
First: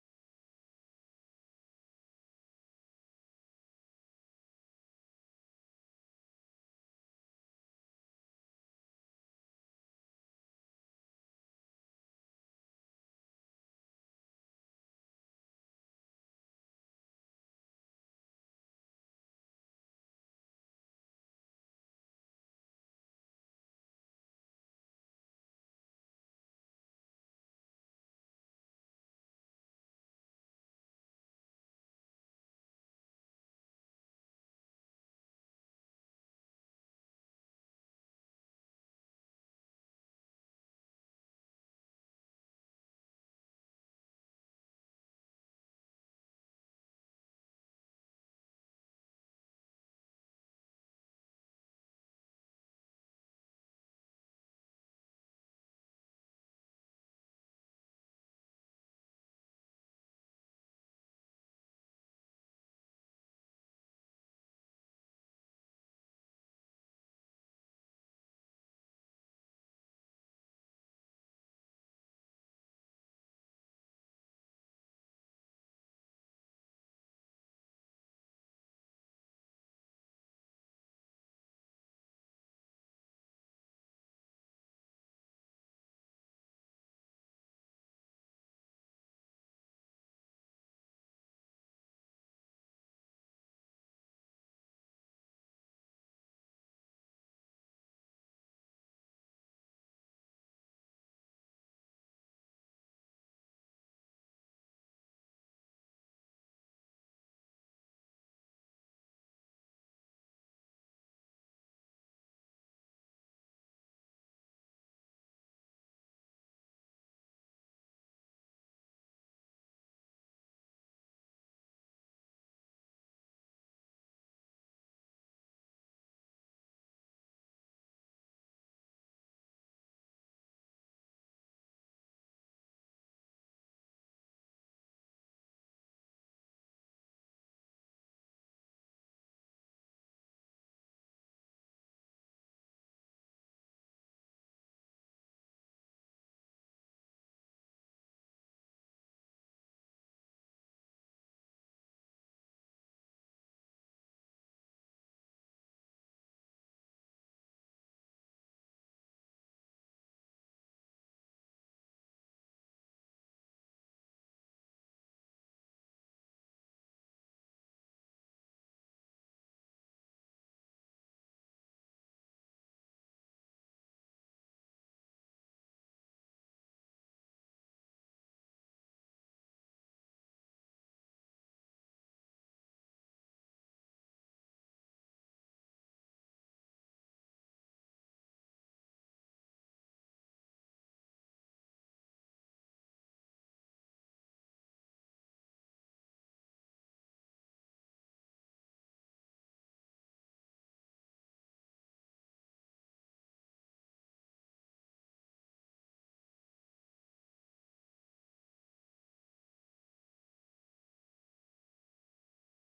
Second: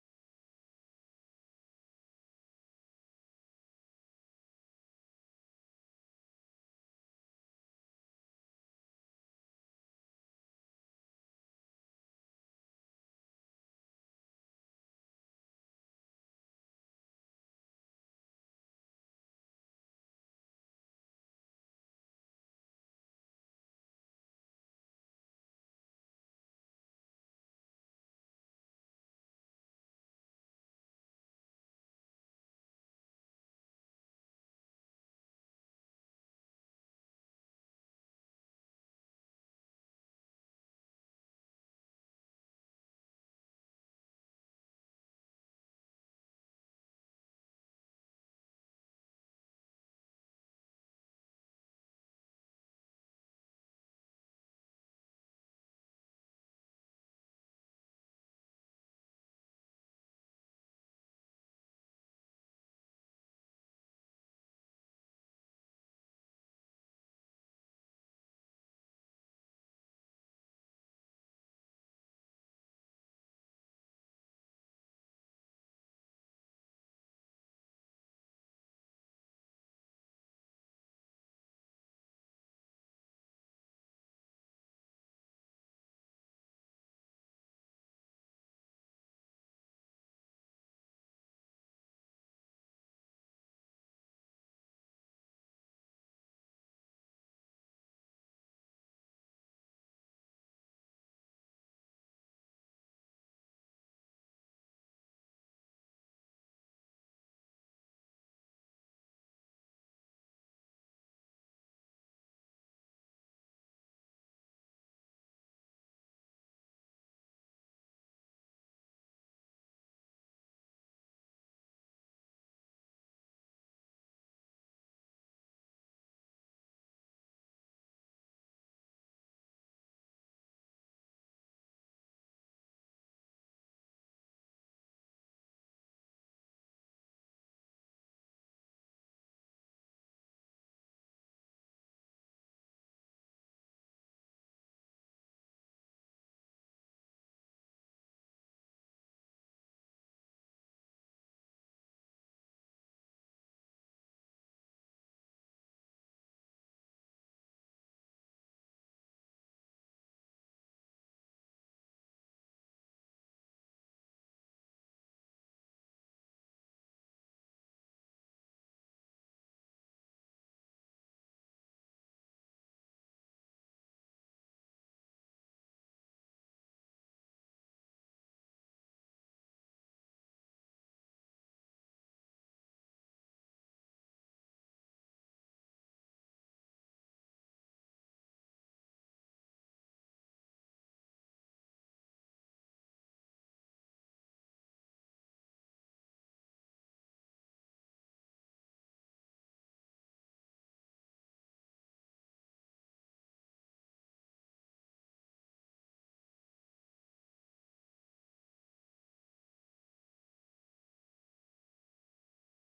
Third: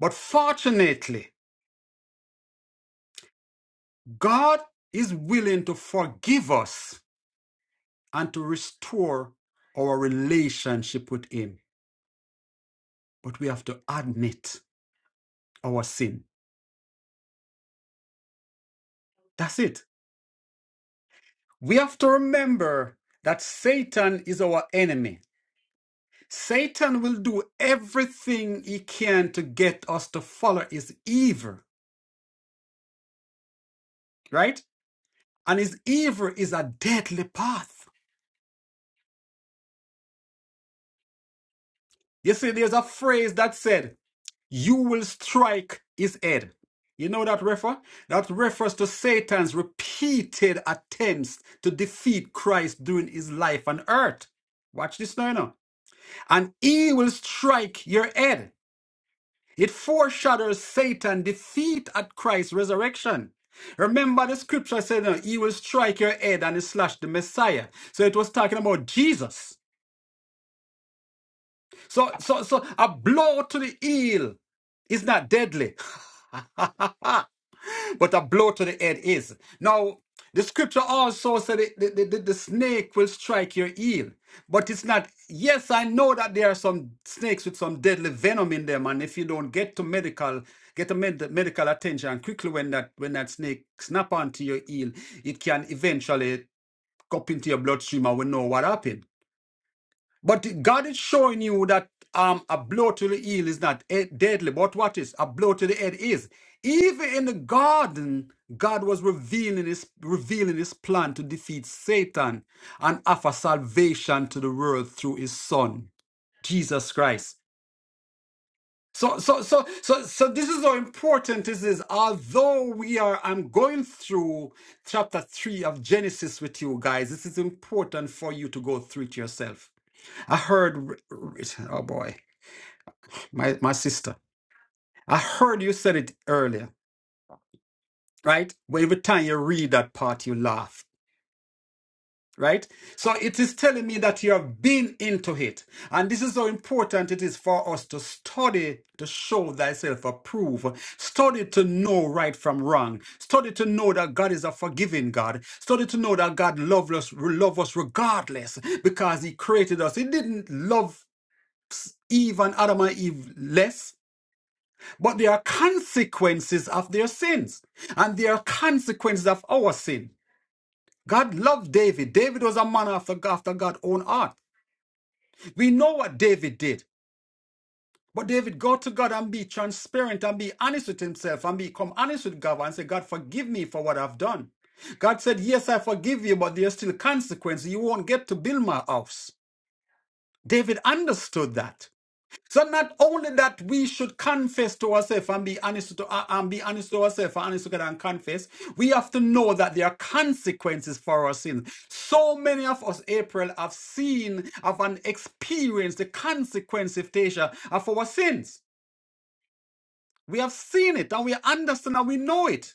But fortunately, God is willing to forgive us and to restore our relationship with Him. but we have to admit our sin. That's it. We have to remember that Satan is our enemy. Satan will do everything he can to get us to follow his evil, right? And his evil is a deadly path. You see, there's a phrase that said, You will strike his head. You know that refer? That refers to Satan's repeated attempts to defeat Christ during his life on earth. Watch this now. you know. and he will strike your head. It foreshadows Satan's defeat at Christ's resurrection. Remember the scripture said, uh, he will strike your head and he slashed the Messiah. So it was talking about Jesus. So, so, so a blow to the heel is not deadly. but a blow to the head is. Now, the scripture also said it- the, the, the, the snake will strike your heel, but it's not. Yes, I know that there are some snakes with some deadly venom in them, and if you don't get to medical, get a med- medical attention quickly when that when that snake snap onto your heel, it can eventually go up into your bloodstream, and we know what happened. But God is showing you that um, a blow to the heel is not eh, deadly. But what is a blow to the head is. Even in the garden, God was revealing His revealing His plan to defeat Satan and offer salvation to the world through His Son, Jesus Christ. So, so, so, so, so this is how important this is. Although we are, I'm going through chapter three of Genesis with you guys. This is important for you to go through it yourself I heard, oh boy, my, my sister, I heard you said it earlier, right? Where every time you read that part, you laugh, right? So it is telling me that you have been into it. And this is how important it is for us to study to show thyself approved, study to know right from wrong, study to know that God is a forgiving God, study to know that God loves us, love us regardless because He created us. He didn't love Eve and Adam and Eve less. But there are consequences of their sins, and there are consequences of our sin. God loved David. David was a man after, after God's own heart. We know what David did. But David, go to God and be transparent and be honest with himself and become honest with God and say, God, forgive me for what I've done. God said, Yes, I forgive you, but there's still consequences. You won't get to build my house. David understood that. So not only that we should confess to ourselves and be honest to uh, and be honest to ourselves and honest to God and confess, we have to know that there are consequences for our sins. So many of us, April, have seen, have an experienced the consequence of Tasha of our sins. We have seen it and we understand and we know it.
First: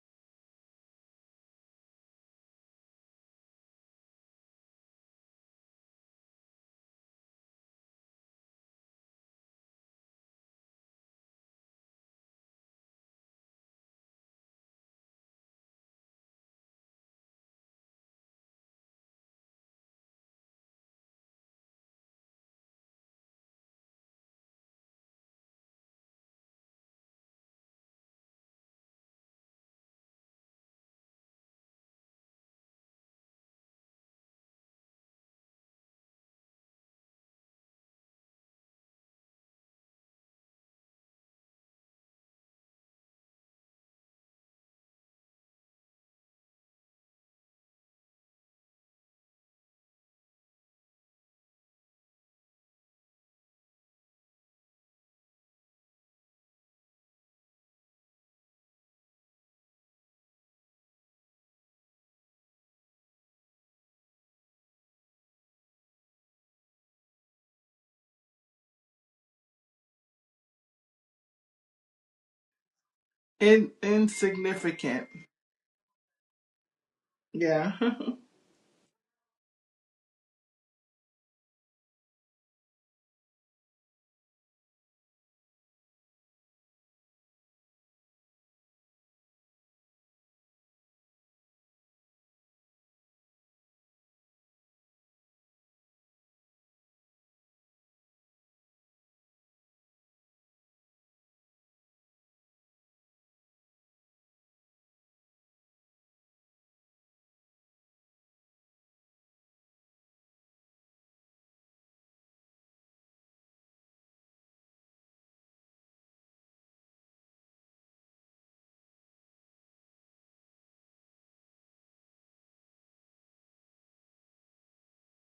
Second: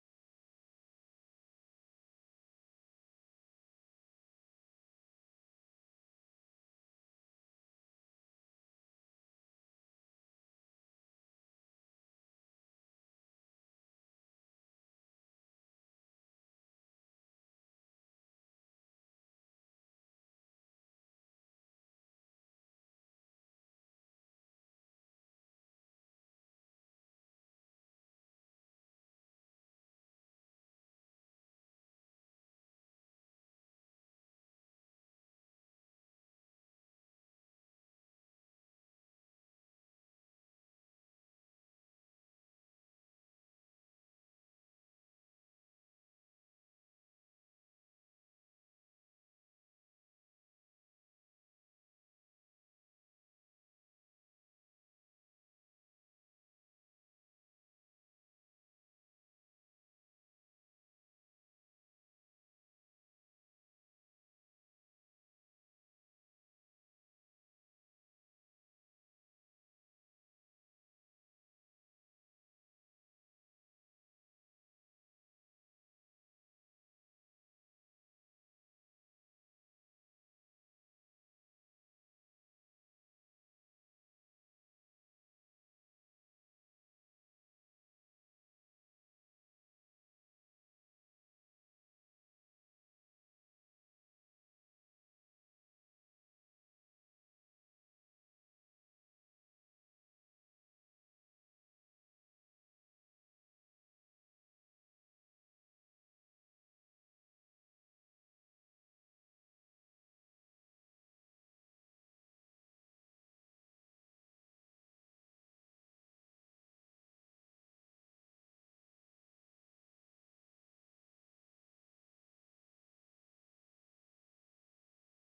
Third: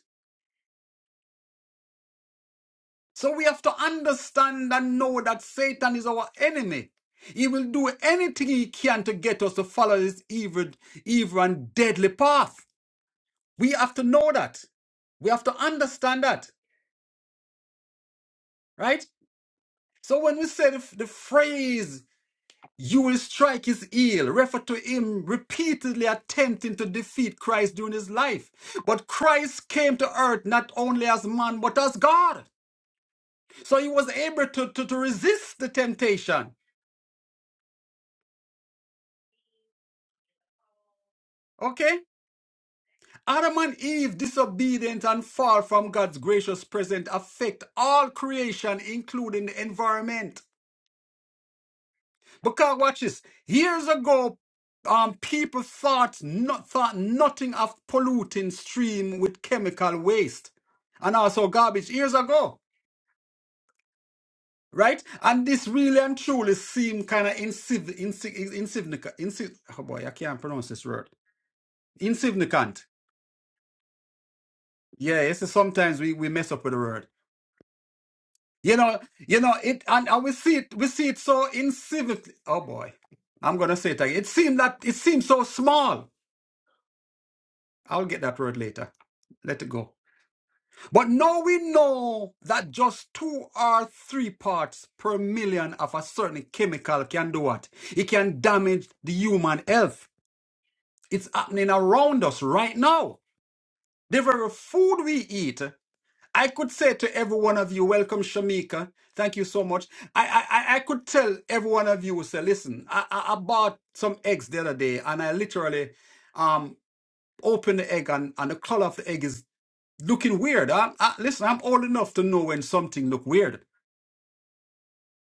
So we have to understand and know that Satan is our enemy. He will do anything he can to get us to follow this evil, evil and deadly path. We have to know that. We have to understand that, right? So when we say the, f- the phrase, you will strike his heel, refer to him repeatedly attempting to defeat Christ during his life. But Christ came to earth not only as man, but as God. So he was able to, to, to resist the temptation. Okay? Adam and Eve, disobedient and far from God's gracious present, affect all creation, including the environment. Because watch this. Years ago, um, people thought not thought nothing of polluting stream with chemical waste and also garbage years ago, right? And this really and truly seem kind of insignificant. Insignificant. Insi- oh boy, I can't pronounce this word. Insignificant. In insignificant. Yeah, it's sometimes we, we mess up with the word. Yeah. You know, you know it, and, and we see it. We see it so insignificant. Oh boy, I'm gonna say it again. It seemed that it seemed so small I'll get that word later. Let it go. But now we know that just two or three parts per million of a certain chemical can do what? It can damage the human health. It's happening around us right now. The very food we eat. I could say to every one of you, welcome Shamika. Thank you so much. I I, I I could tell every one of you, say, listen, I, I, I bought some eggs the other day and I literally um opened the egg and, and the color of the egg is looking weird. Huh? Uh, listen, I'm old enough to know when something look weird,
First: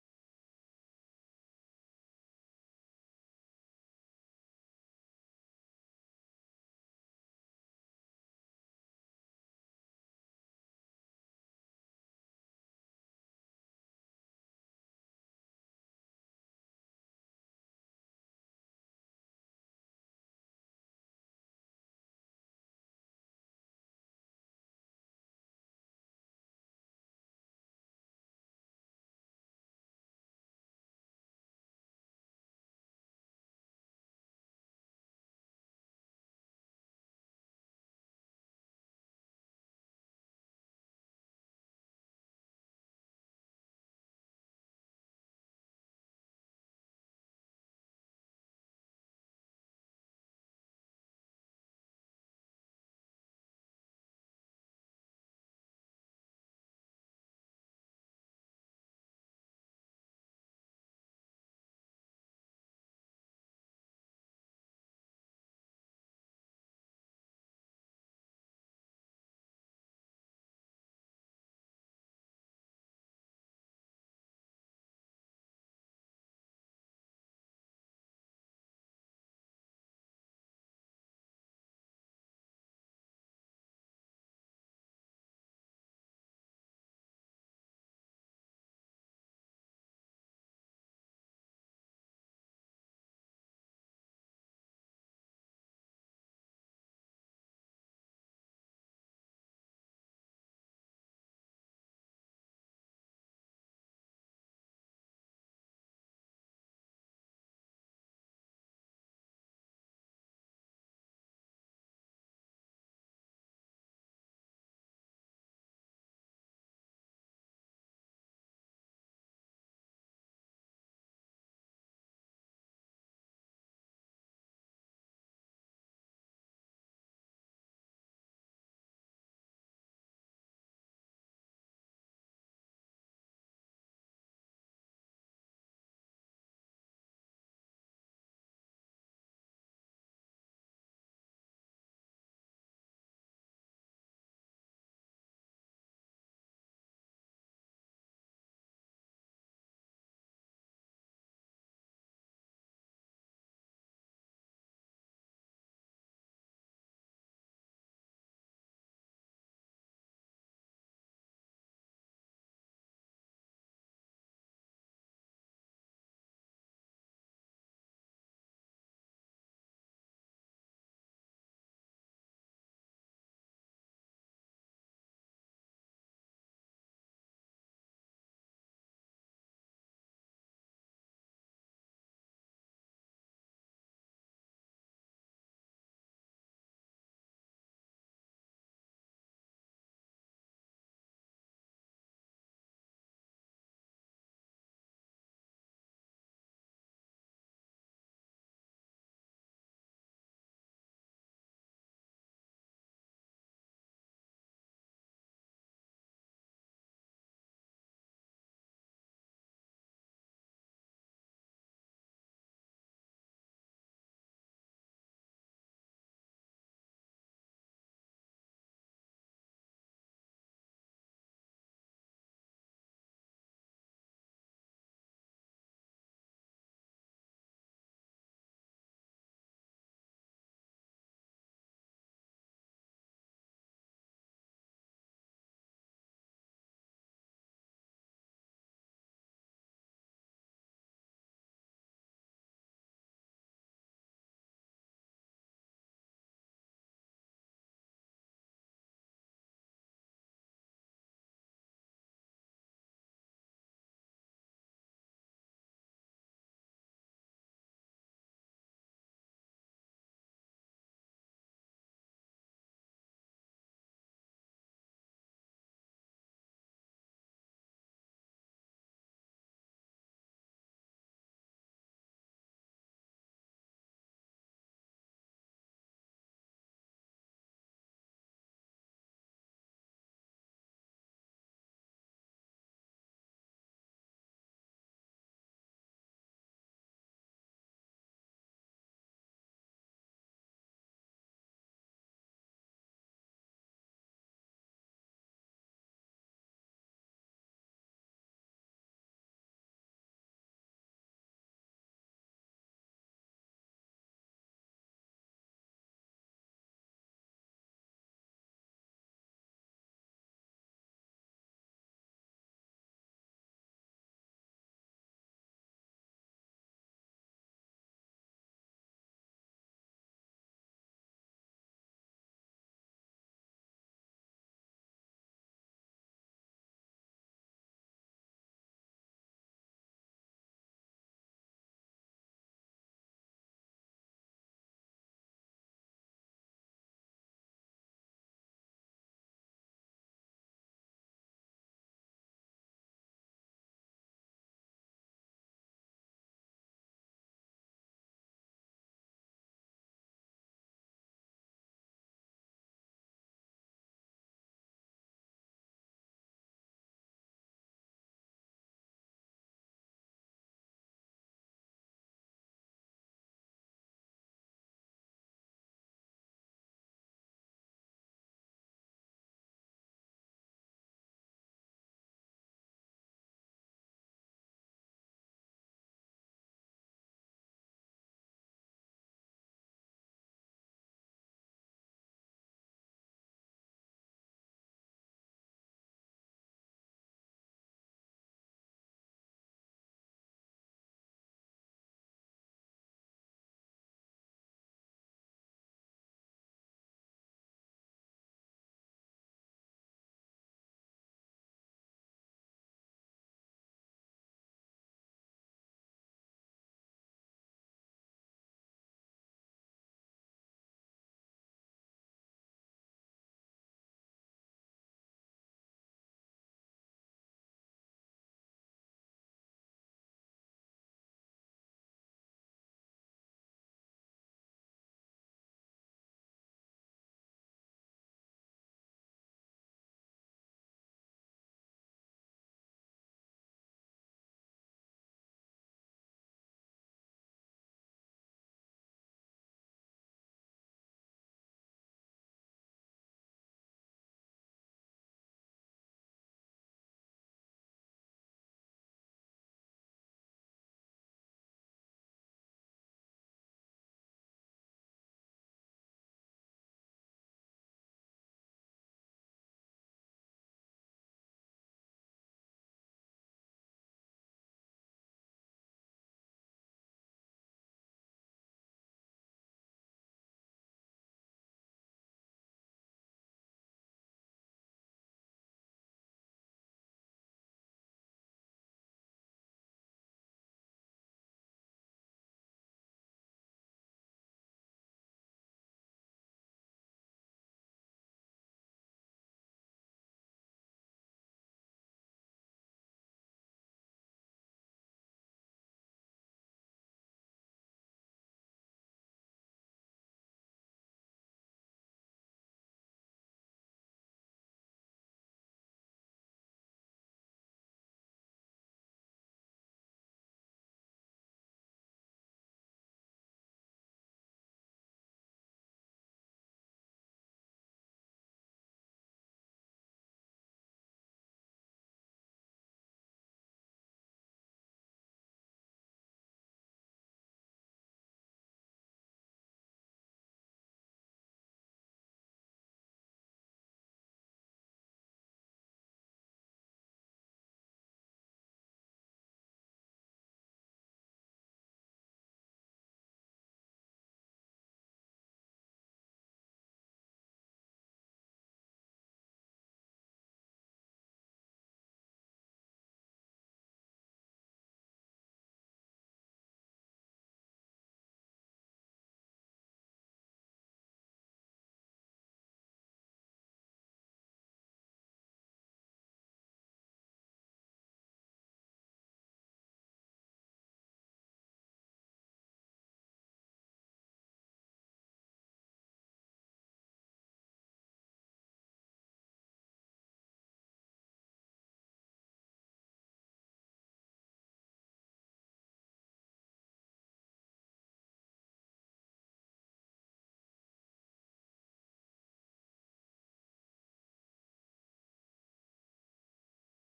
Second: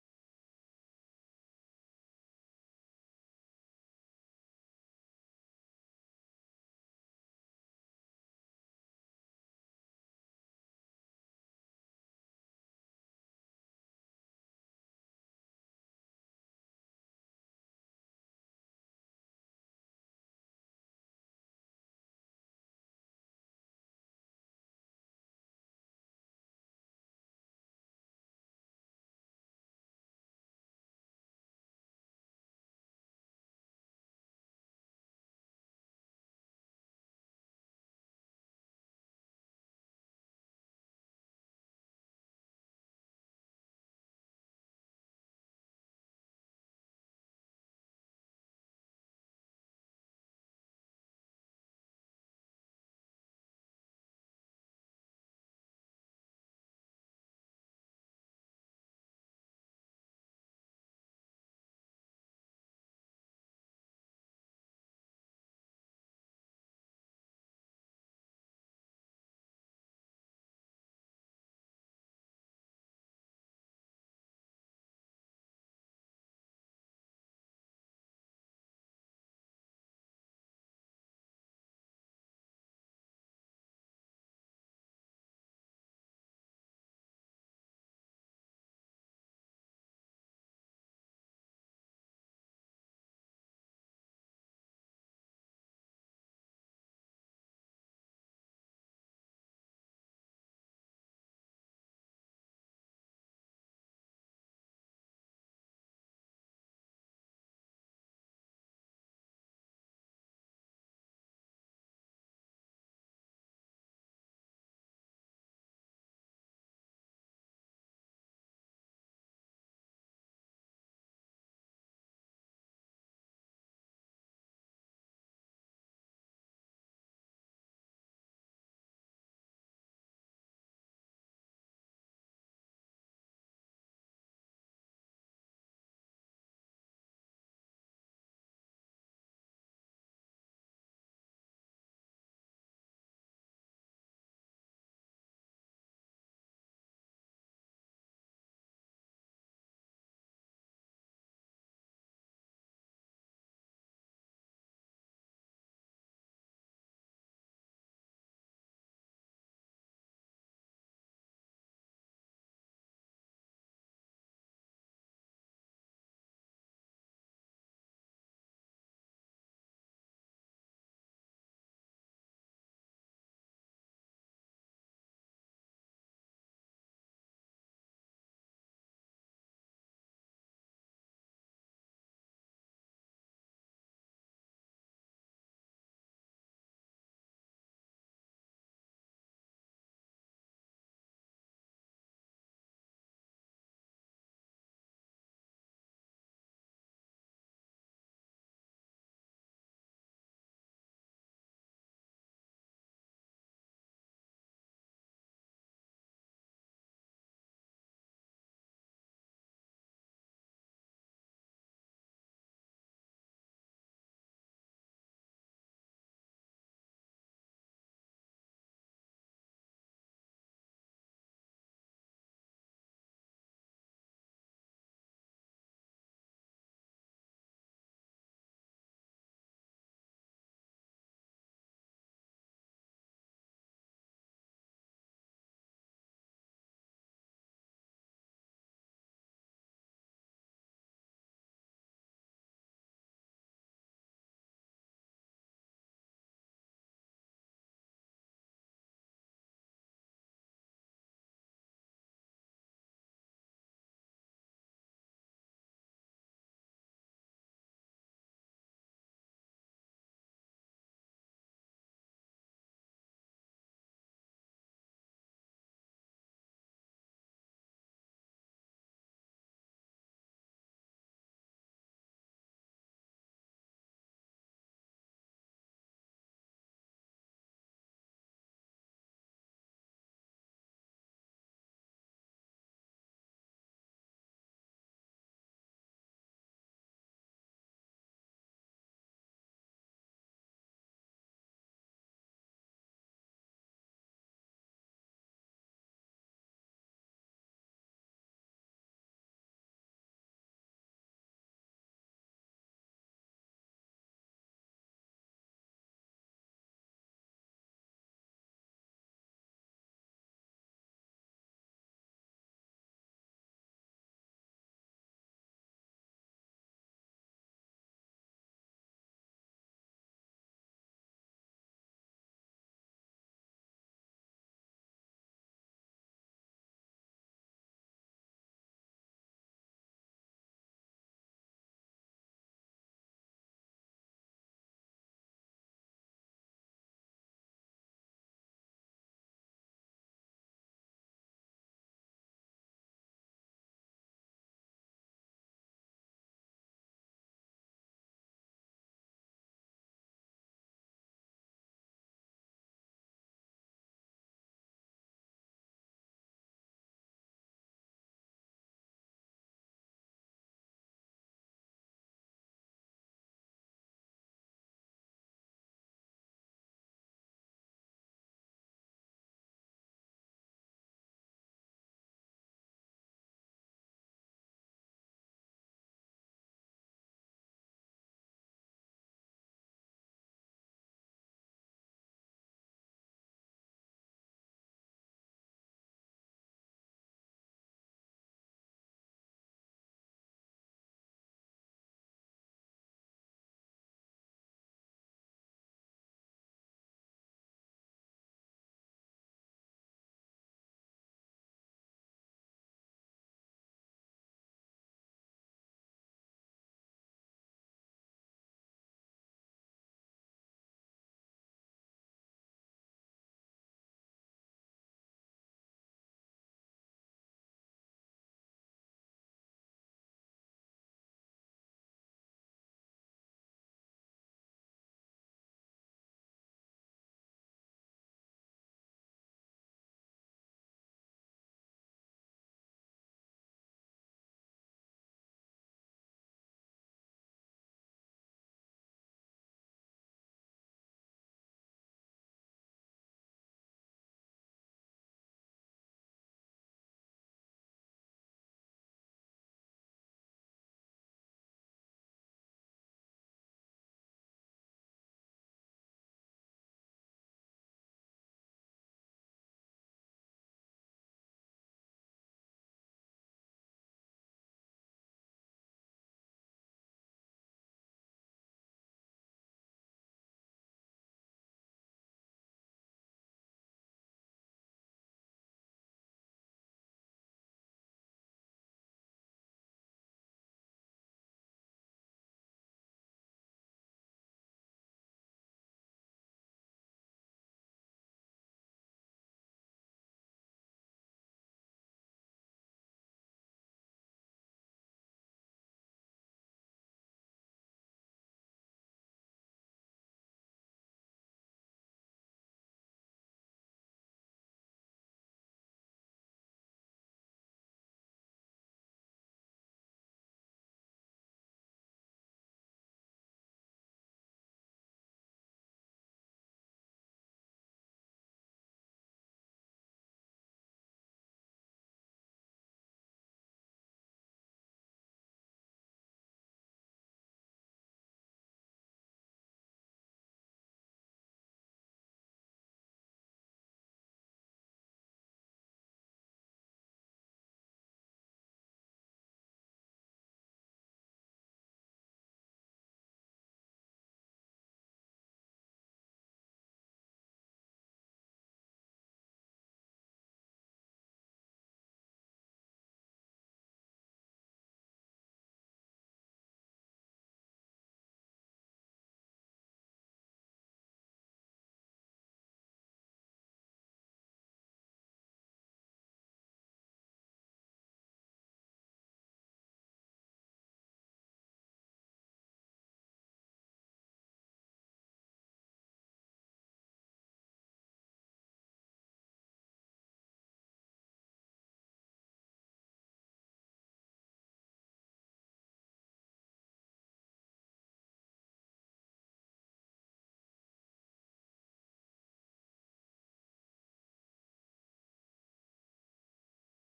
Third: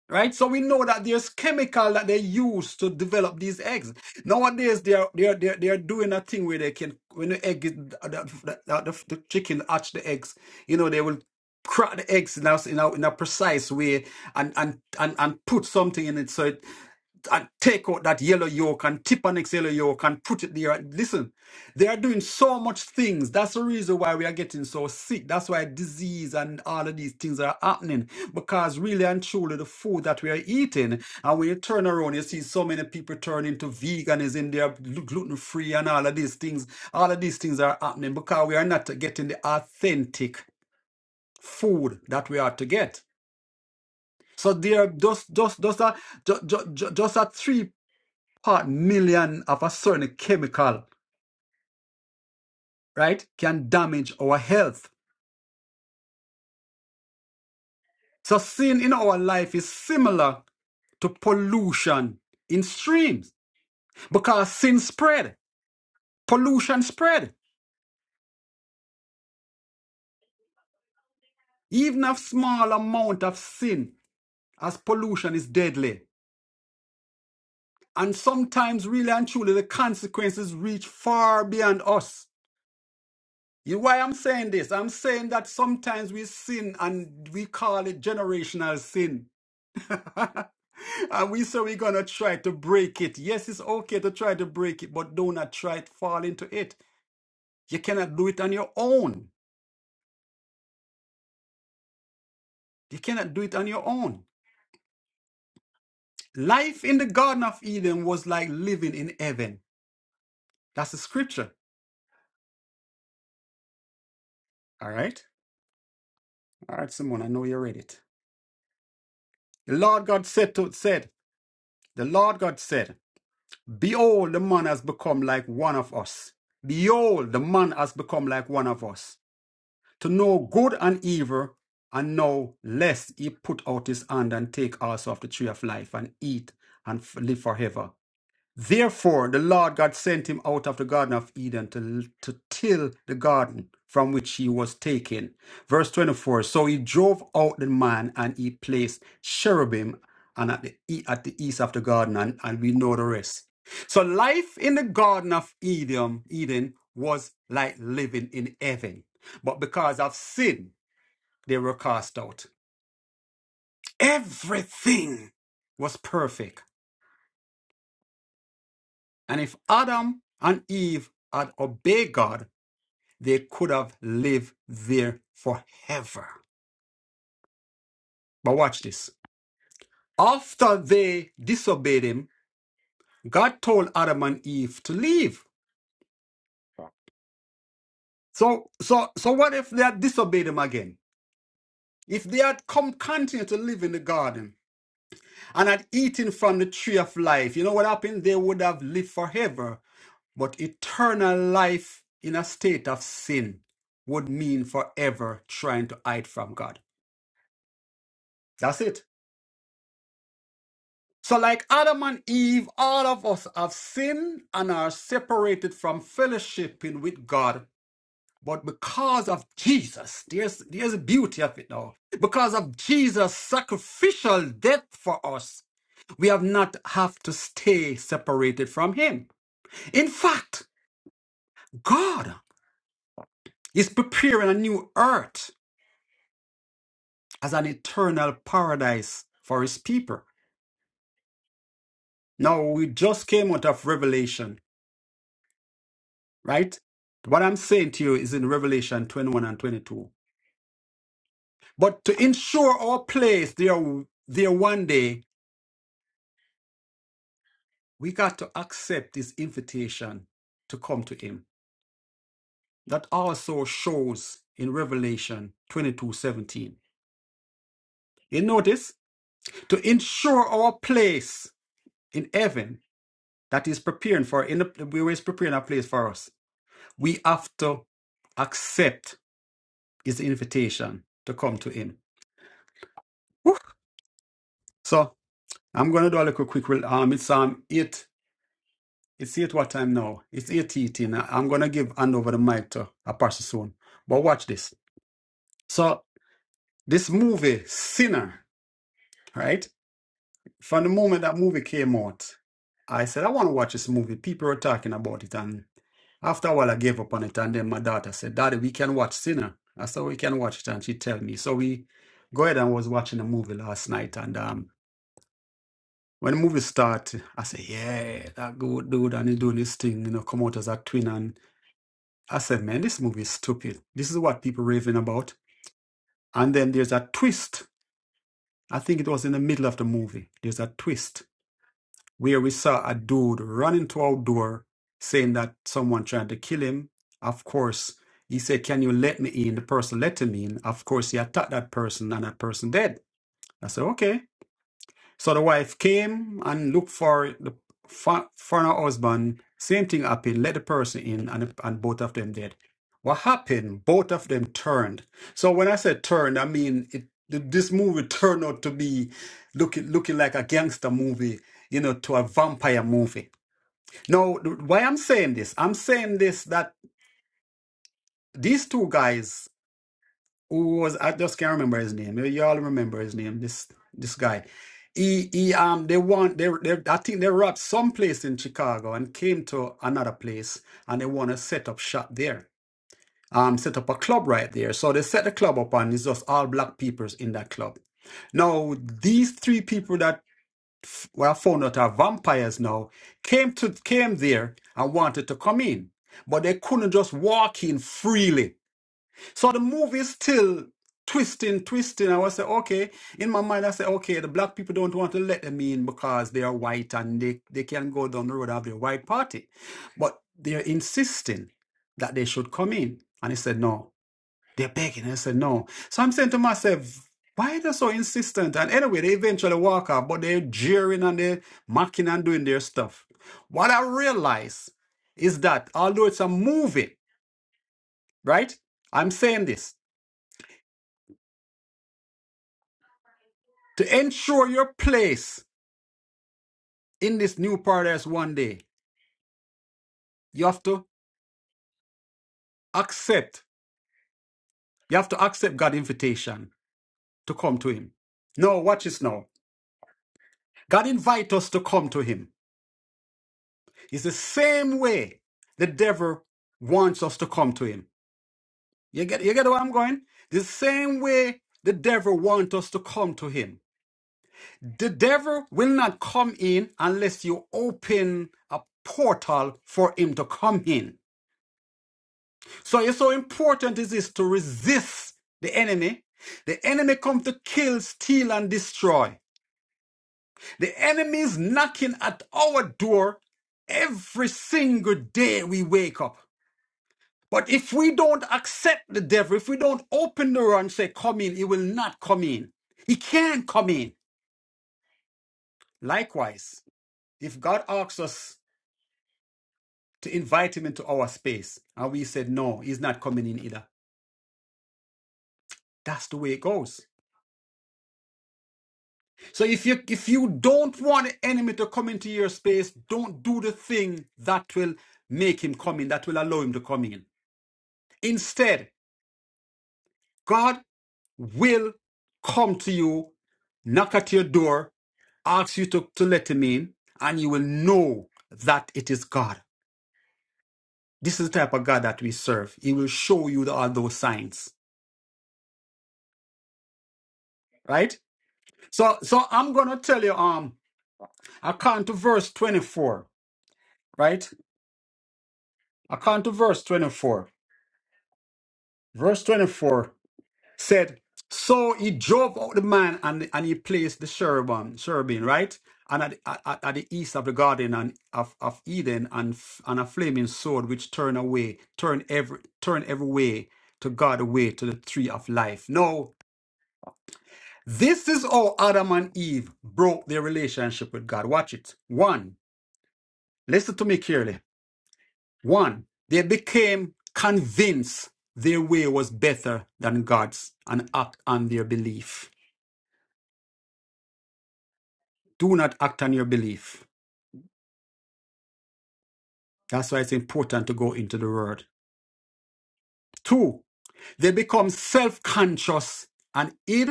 right? So we know that there's chemical that they use to develop these eggs. Nowadays, they are they are they are, they are doing a thing where they can when the egg is- the, the, the, the chicken hatch the eggs, you know, they will crack the eggs in a, in a, in a precise way and, and and and put something in it so it and take out that yellow yolk and tip an next yellow yolk and put it there. Listen, they are doing so much things. That's the reason why we are getting so sick. That's why disease and all of these things are happening because really and truly the food that we are eating, and when you turn around, you see so many people turn into veganism, they are gluten free and all of these things. All of these things are happening because we are not getting the authentic food that we are to get. So there are just just just a just, just, just a three part million of a certain chemical, right, can damage our health. So sin in our life is similar to pollution in streams because sin spread, pollution spread. Even a small amount of sin as pollution is deadly. And sometimes really and truly the consequences reach far beyond us. You know why I'm saying this? I'm saying that sometimes we sin and we call it generational sin. And we say we're gonna try to break it. Yes, it's okay to try to break it, but do not try to fall into it. You cannot do it on your own. You cannot do it on your own. Life in the Garden of Eden was like living in heaven. That's the scripture. All right. All right, Simone, I know you read it. The Lord God said to said, the Lord God said, Behold, the man has become like one of us. Behold, the man has become like one of us. to know good and evil, and know lest he put out his hand and take also of the tree of life and eat and f- live forever. Therefore, the Lord God sent him out of the Garden of Eden to, to till the garden from which he was taken. Verse 24 So he drove out the man and he placed cherubim and at the, e- at the east of the garden, and, and we know the rest. So life in the Garden of Eden, Eden was like living in heaven. But because of sin, they were cast out. Everything was perfect. And if Adam and Eve had obeyed God, they could have lived there forever. But watch this. After they disobeyed him, God told Adam and Eve to leave. So, so, so what if they had disobeyed him again? If they had come continue to live in the garden and had eaten from the tree of life, you know what happened? They would have lived forever. But eternal life in a state of sin would mean forever trying to hide from God. That's it. So, like Adam and Eve, all of us have sinned and are separated from fellowshipping with God. But because of Jesus, there's, there's the beauty of it now. Because of Jesus' sacrificial death for us, we have not have to stay separated from Him. In fact, God is preparing a new earth as an eternal paradise for His people. Now, we just came out of Revelation right? What I'm saying to you is in Revelation 21 and 22. But to ensure our place there, there one day, we got to accept this invitation to come to Him. That also shows in Revelation 22:17. You notice? To ensure our place in heaven that is preparing for, in the, we is preparing a place for us, we have to accept His invitation to come to Him. Whew. So I'm gonna do a little quick. rel- Um, it's um eight. It's eight. What time now? It's eight eighteen. I'm gonna give hand over the mic to a person soon. But watch this. So this movie Sinner, right? From the moment that movie came out, I said I want to watch this movie. People were talking about it, and after a while, I gave up on it. And then my daughter said, "Daddy, we can watch Sinner." I said, "We can watch it," and she tell me. So we go ahead and was watching the movie last night, and um, When the movie start, I say, yeah, that good dude and he doing this thing, you know, come out as a twin. And I said, man, this movie is stupid. This is what people raving about. And then there's a twist. I think it was in the middle of the movie. There's a twist where we saw a dude run into our door saying that someone tried to kill him. Of course, he said, can you let me in? The person let him in. Of course, he attacked that person and that person dead. I said, okay. So the wife came and looked for the for for her husband. Same thing happened. Let the person in, and and both of them did. What happened? Both of them turned. So when I said turned, I mean it. th- This movie turned out to be looking looking like a gangster movie, you know, to a vampire movie. Now, th- why I'm saying this? I'm saying this that these two guys who was I just can't remember his name. Maybe y'all remember his name. This this guy. He he um they want they, they I think they robbed some place in Chicago and came to another place and they want to set up shop there. Um set up a club right there. So they set the club up and it's just all black peoples in that club. Now these three people that f- were found out are vampires now came to came there and wanted to come in. But they couldn't just walk in freely so the movie still twisting, twisting. I was say, okay. In my mind, I say, okay, the black people don't want to let them in because they are white and they, they can go down the road of their white party. But they're insisting that they should come in. And he said, no. They're begging. And I said, no. So I'm saying to myself, why are they so insistent? And anyway, they eventually walk out, but they're jeering and they're mocking and doing their stuff. What I realize is that although it's a movie, right? I'm saying this. To ensure your place in this new paradise one day, you have to accept. You have to accept God's invitation to come to Him. No, watch this now. God invites us to come to Him. It's the same way the devil wants us to come to Him. You get, you get where I'm going? The same way the devil wants us to come to Him. The devil will not come in unless you open a portal for him to come in. So it's so important it is to resist the enemy. The enemy comes to kill, steal, and destroy. The enemy is knocking at our door every single day we wake up. But if we don't accept the devil, if we don't open the door and say, Come in, he will not come in. He can't come in. Likewise, if God asks us to invite him into our space and we said, No, he's not coming in either, that's the way it goes. So if you if you don't want an enemy to come into your space, don't do the thing that will make him come in, that will allow him to come in. Instead, God will come to you, knock at your door, ask you to, to let him in, and you will know that it is God. This is the type of God that we serve. He will show you the, all those signs. Right? So so I'm gonna tell you um I come to verse 24, right? I come to verse 24. Verse 24 said, So he drove out the man and, and he placed the cherubim, cherubim right? And at, at, at the east of the garden and of, of Eden and, f- and a flaming sword which turned away, turn every turn every way to God away to the tree of life. Now, this is how Adam and Eve broke their relationship with God. Watch it. One, listen to me carefully. One, they became convinced their way was better than God's and act on their belief. Do not act on your belief. That's why it's important to go into the word. Two, they become self conscious and id.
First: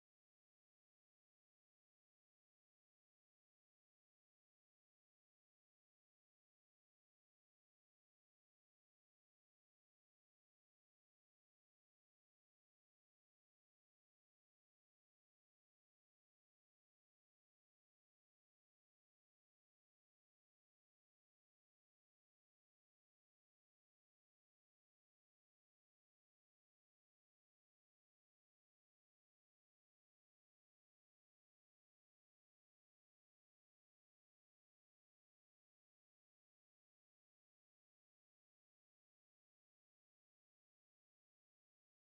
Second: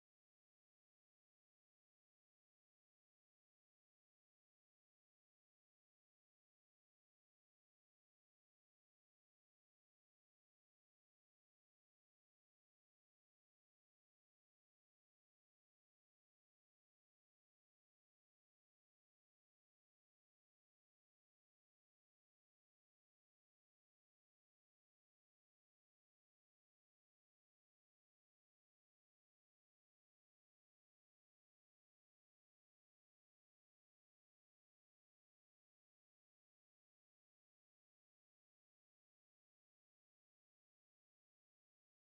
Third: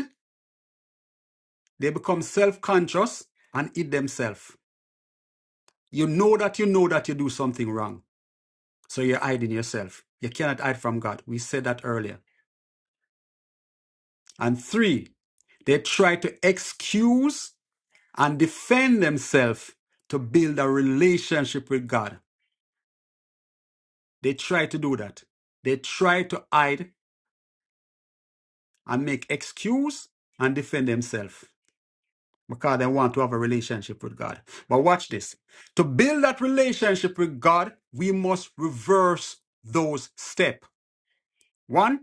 They become self conscious and id themselves. You know that you know that you do something wrong. So you're hiding yourself. You cannot hide from God. We said that earlier. And three, they try to excuse and defend themselves to build a relationship with God. They try to do that. They try to hide and make excuse and defend themselves because they want to have a relationship with God. But watch this. To build that relationship with God, we must reverse those steps. One,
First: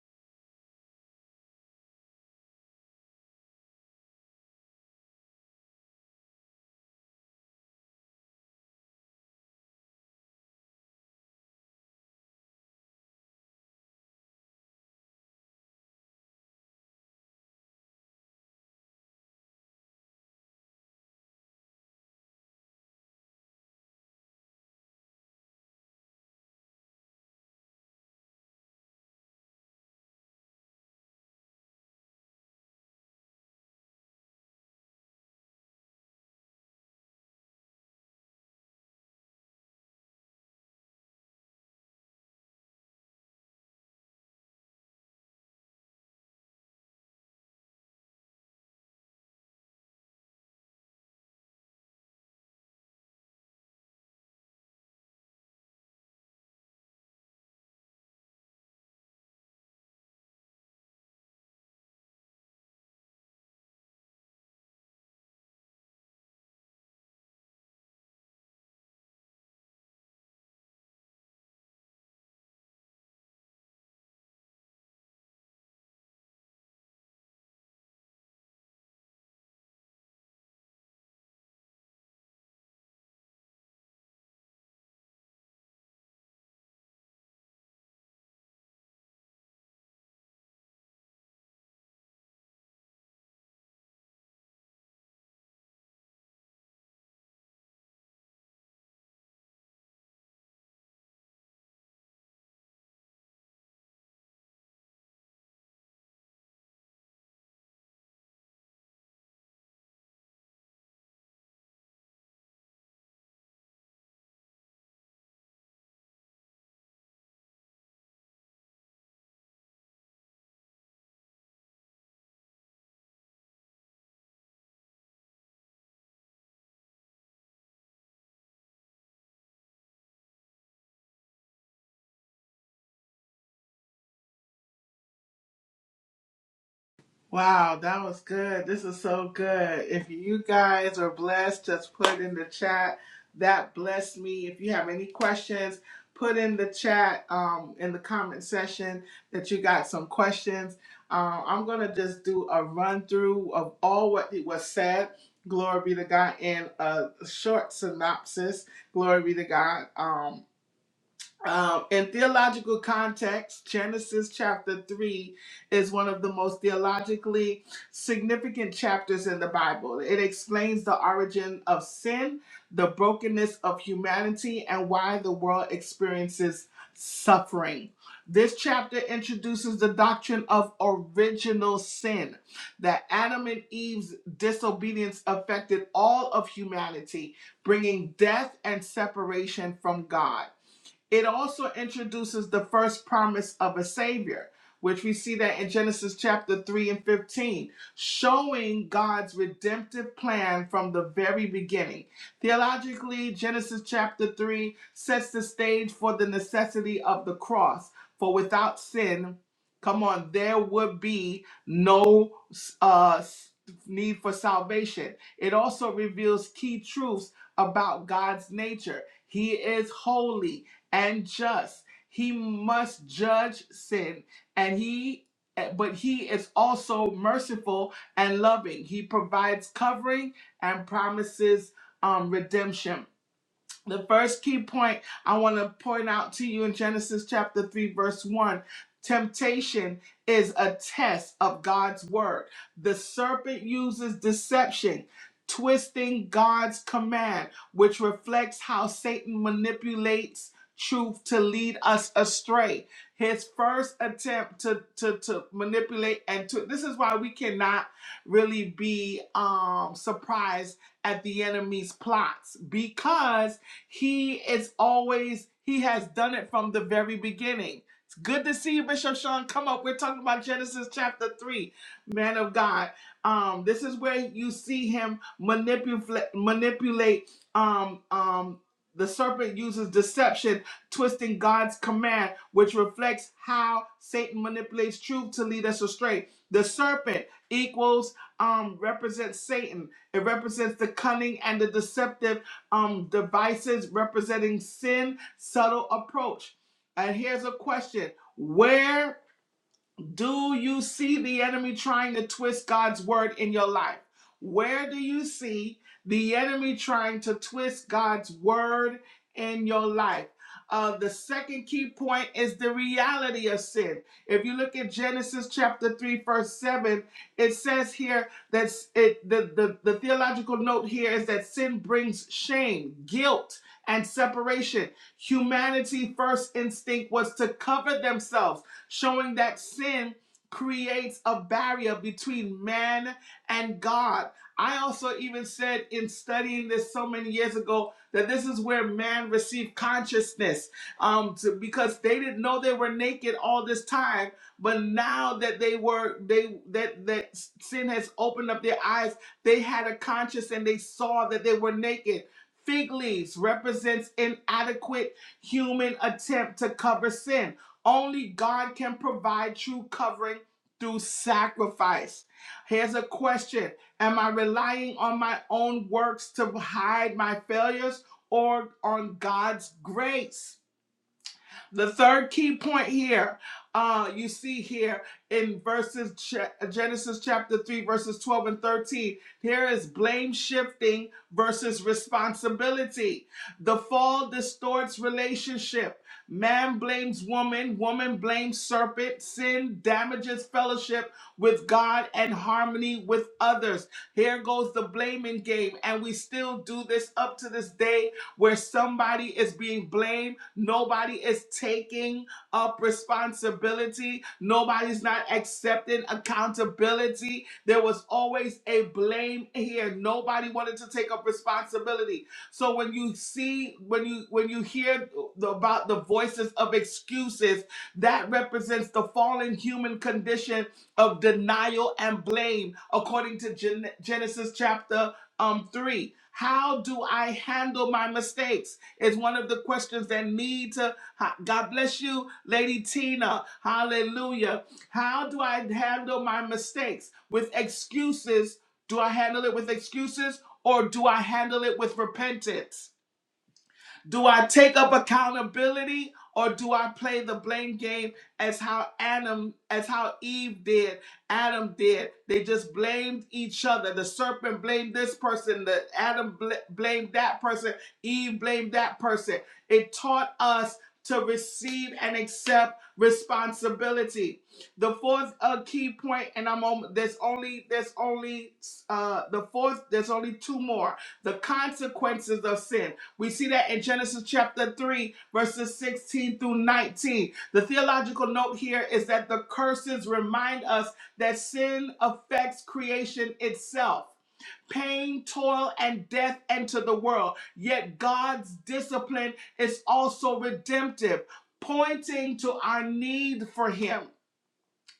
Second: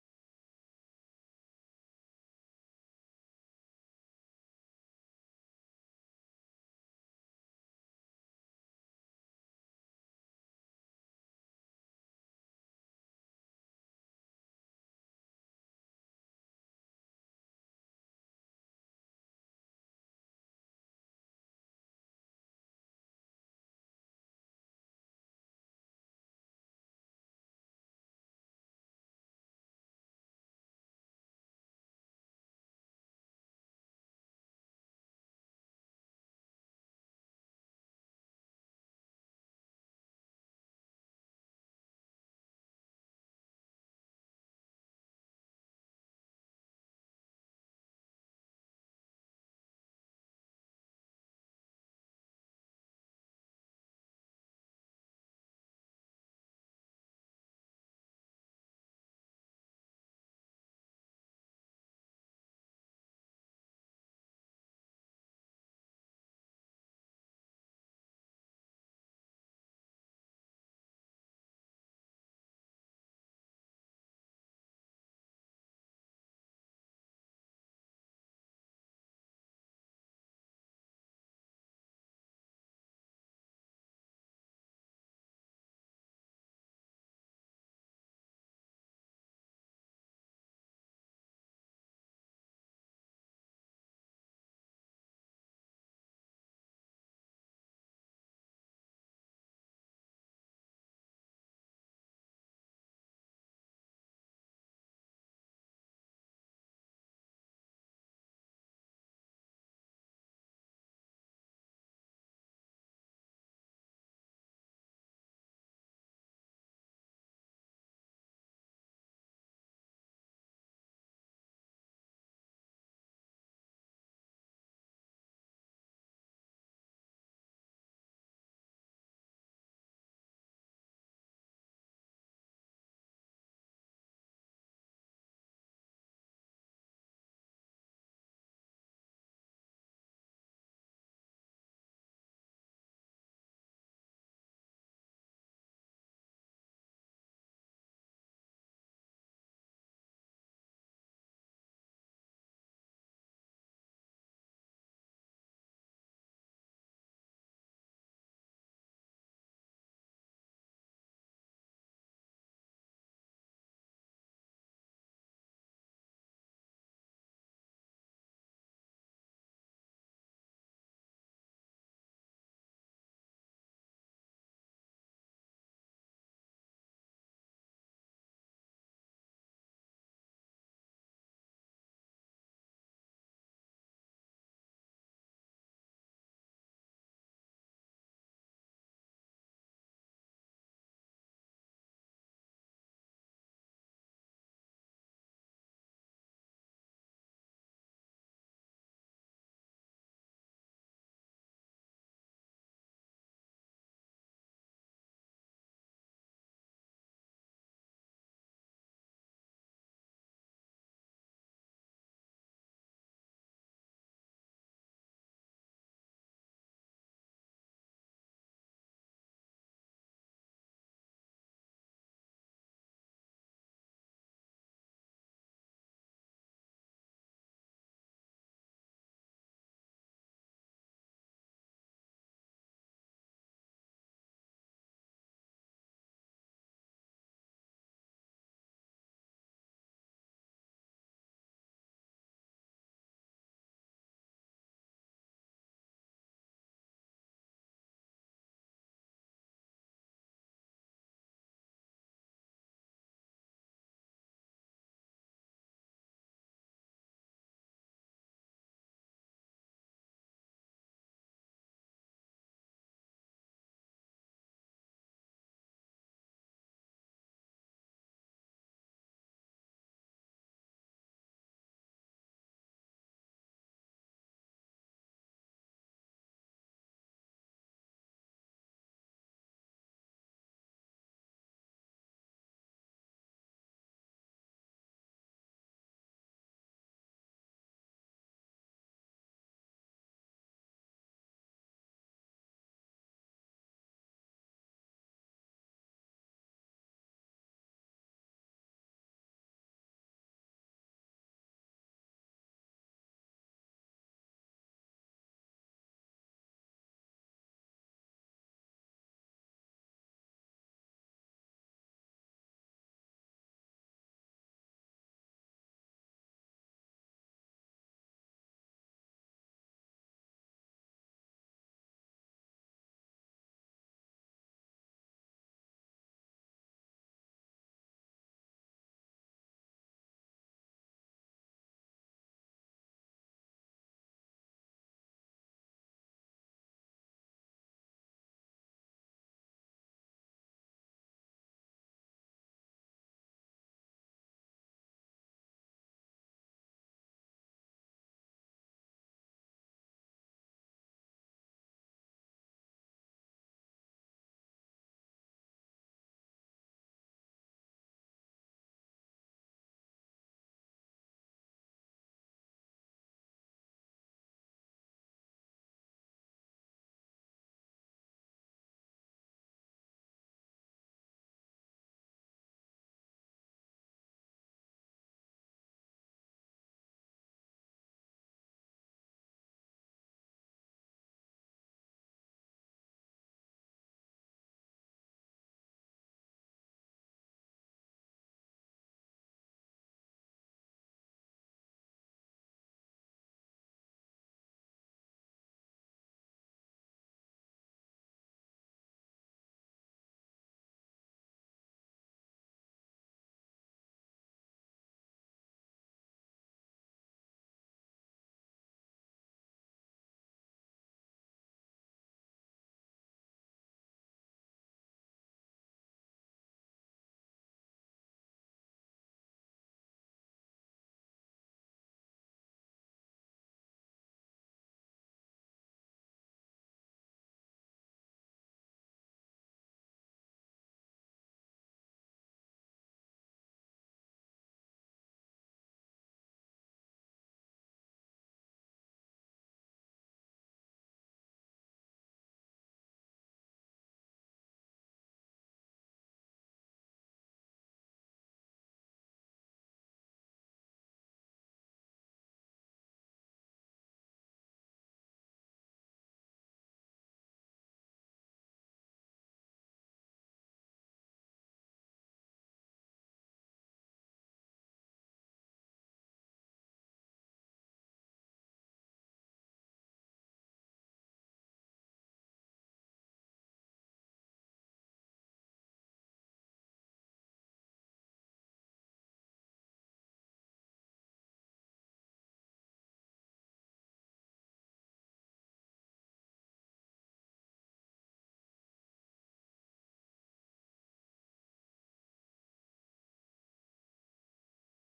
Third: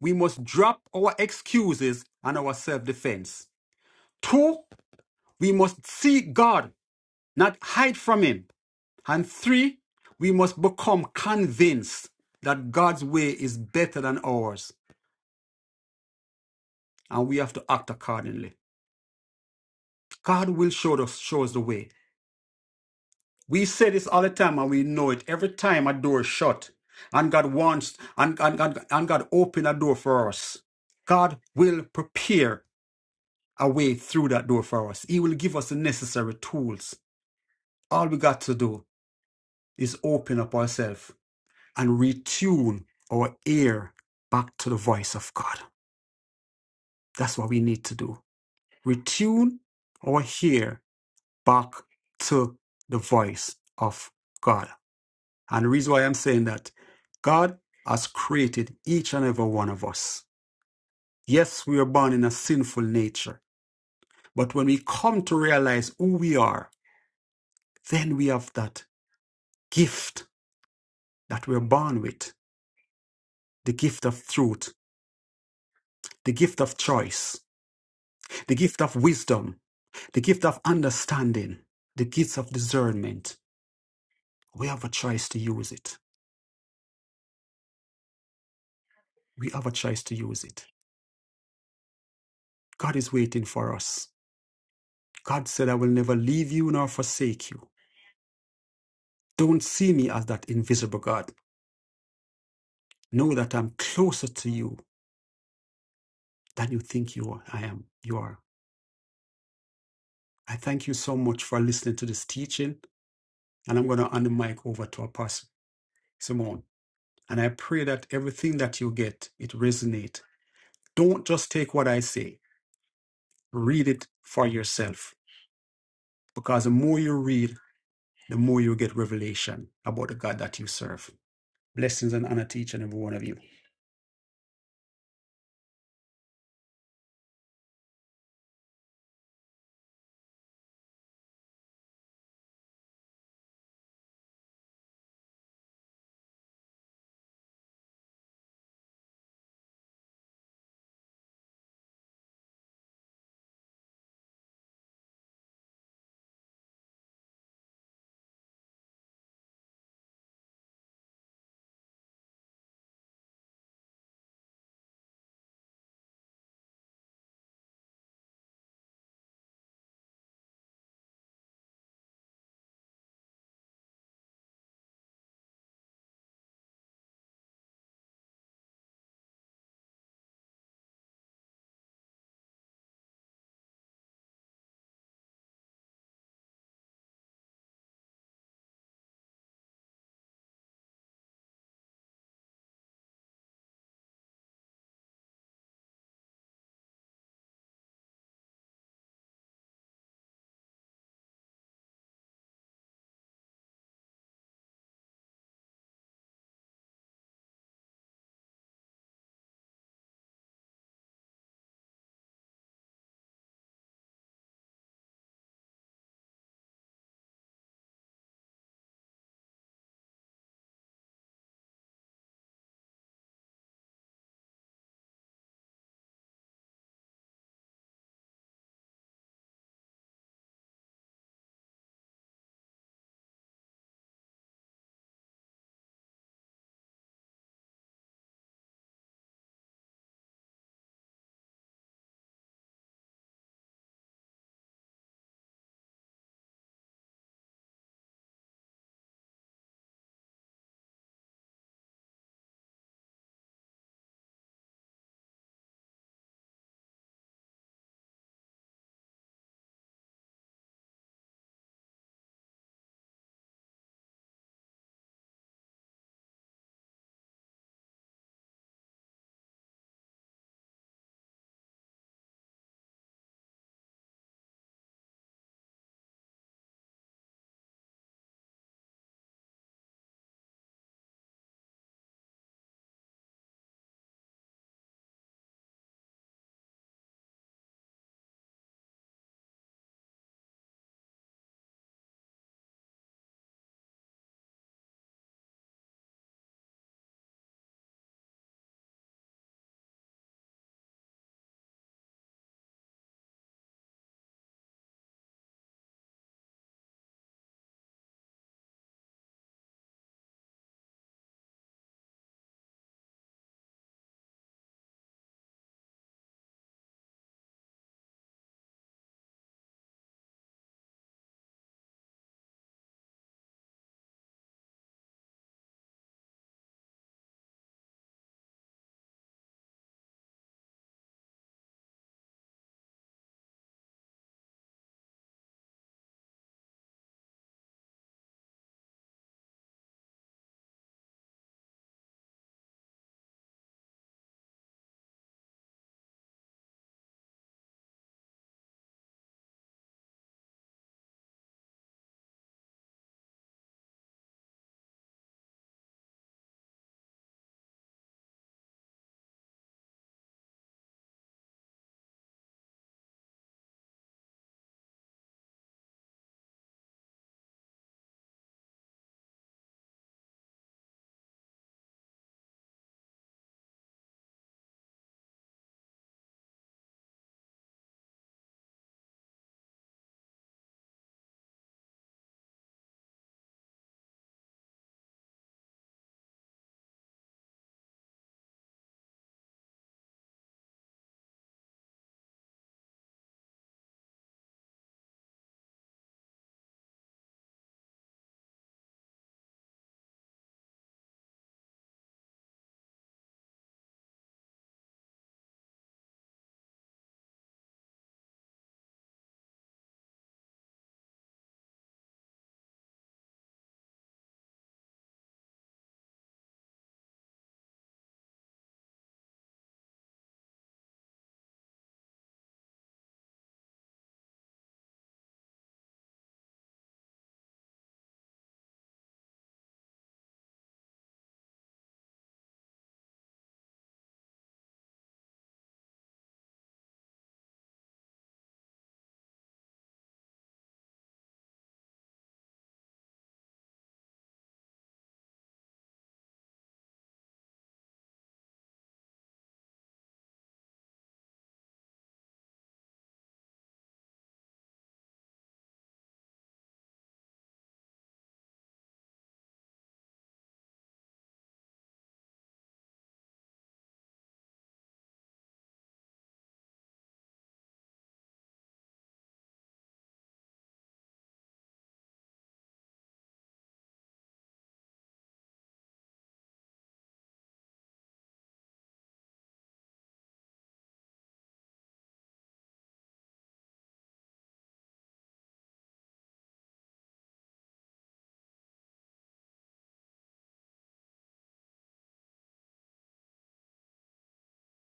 we must drop our excuses and our self defense. Two, we must seek God, not hide from Him. And three, we must become convinced that God's way is better than ours, and we have to act accordingly. God will show us, show us the way. We say this all the time, and we know it. Every time a door is shut, and God wants, and, and, and, and God open a door for us, God will prepare a way through that door for us. He will give us the necessary tools. All we got to do is open up ourselves and retune our ear back to the voice of God. That's what we need to do. Retune our ear back to the voice of God. And the reason why I'm saying that, God has created each and every one of us. Yes, we are born in a sinful nature, but when we come to realize who we are, then we have that gift that we're born with the gift of truth, the gift of choice, the gift of wisdom, the gift of understanding, the gift of discernment We have a choice to use it. We have a choice to use it. God is waiting for us. God said, I will never leave you nor forsake you. Don't see me as that invisible God. Know that I'm closer to you than you think you are. I am. You are. I thank you so much for listening to this teaching. And I'm going to hand the mic over to Apostle Simone. And I pray that everything that you get, it resonate. Don't just take what I say. Read it for yourself. Because the more you read, the more you get revelation about the God that you serve. Blessings and honor to each and every one of you. Wow, that was good. This is so good. If you guys are blessed, just put in the chat. That blessed me. If you have any questions, put in the chat um, in the comment section that you got some questions. Uh, I'm going to just do a run through of all what it was said. Glory be to God in a short synopsis. Glory be to God. Um. Um, in theological context, Genesis chapter 3 is one of the most theologically significant chapters in the Bible. It explains the origin of sin, the brokenness of humanity, and why the world experiences suffering. This chapter introduces the doctrine of original sin, that Adam and Eve's disobedience affected all of humanity, bringing death and separation from God. It also introduces the first promise of a savior, which we see that in Genesis chapter 3 and 15, showing God's redemptive plan from the very beginning. Theologically, Genesis chapter 3 sets the stage for the necessity of the cross, for without sin, come on, there would be no uh, s- need for salvation. It also reveals key truths about God's nature. He is holy and just. He must judge sin, and he eh, but he is also merciful and loving. He provides covering and promises um, redemption. The first key point I want to point out to you in Genesis chapter 3, verse 1 temptation is a test of God's word. The serpent uses deception, twisting God's command, which reflects how Satan manipulates truth to lead us astray. His first attempt to, to, to manipulate and to this is why we cannot really be um surprised at the enemy's plots because he is always, he has done it from the very beginning. It's good to see you, Bishop Sean. Come up. We're talking about Genesis chapter 3, man of God. Um, this is where you see him manipulate manipulate um um the serpent uses deception, twisting God's command, which reflects how Satan manipulates truth to lead us astray. The serpent equals um represents Satan. It represents the cunning and the deceptive um, devices representing sin, subtle approach. And here's a question Where do you see the enemy trying to twist God's word in your life? Where do you see the enemy trying to twist God's word in your life? Uh, the second key point is the reality of sin. If you look at Genesis chapter 3, verse 7, it says here that it, the, the, the theological note here is that sin brings shame, guilt, and separation. Humanity' first instinct was to cover themselves showing that sin creates a barrier between man and God. I also even said in studying this so many years ago that this is where man received consciousness um, to, because they didn't know they were naked all this time, but now that they were they that that sin has opened up their eyes, they had a conscience and they saw that they were naked. Fig leaves represents inadequate human attempt to cover sin only God can provide true covering through sacrifice. Here's a question Am I relying on my own works to hide my failures or on God's grace? The third key point here, uh, you see here in verses Genesis chapter 3, verses 12 and 13, here is blame shifting versus responsibility. The fall distorts relationship. Man blames woman, woman blames serpent. Sin damages fellowship with God and harmony with others. Here goes the blaming game, and we still do this up to this day where somebody is being blamed, nobody is taking up responsibility, nobody's not accepting accountability. There was always a blame here. Nobody wanted to take up responsibility. So when you see when you when you hear the, about the voices of excuses that represents the fallen human condition of denial and blame, according to Gen- Genesis chapter um, 3. How do I handle my mistakes? Is one of the questions that need to. ha- God bless you, Lady Tina. Hallelujah. How do I handle my mistakes? With excuses. Do I handle it with excuses or do I handle it with repentance? Do I take up accountability or do I play the blame game as how Adam, as how Eve did, Adam did? They just blamed each other. The serpent blamed this person, the Adam bl- blamed that person, Eve blamed that person. It taught us to receive and accept responsibility. The fourth uh, key point, and I'm on. There's only there's only uh, the fourth. There's only two more. The consequences of sin. We see that in Genesis chapter 3, verses 16 through 19. The theological note here is that the curses remind us that sin affects creation itself. Pain, toil, and death enter the world. Yet God's discipline is also redemptive, pointing to our need for Him.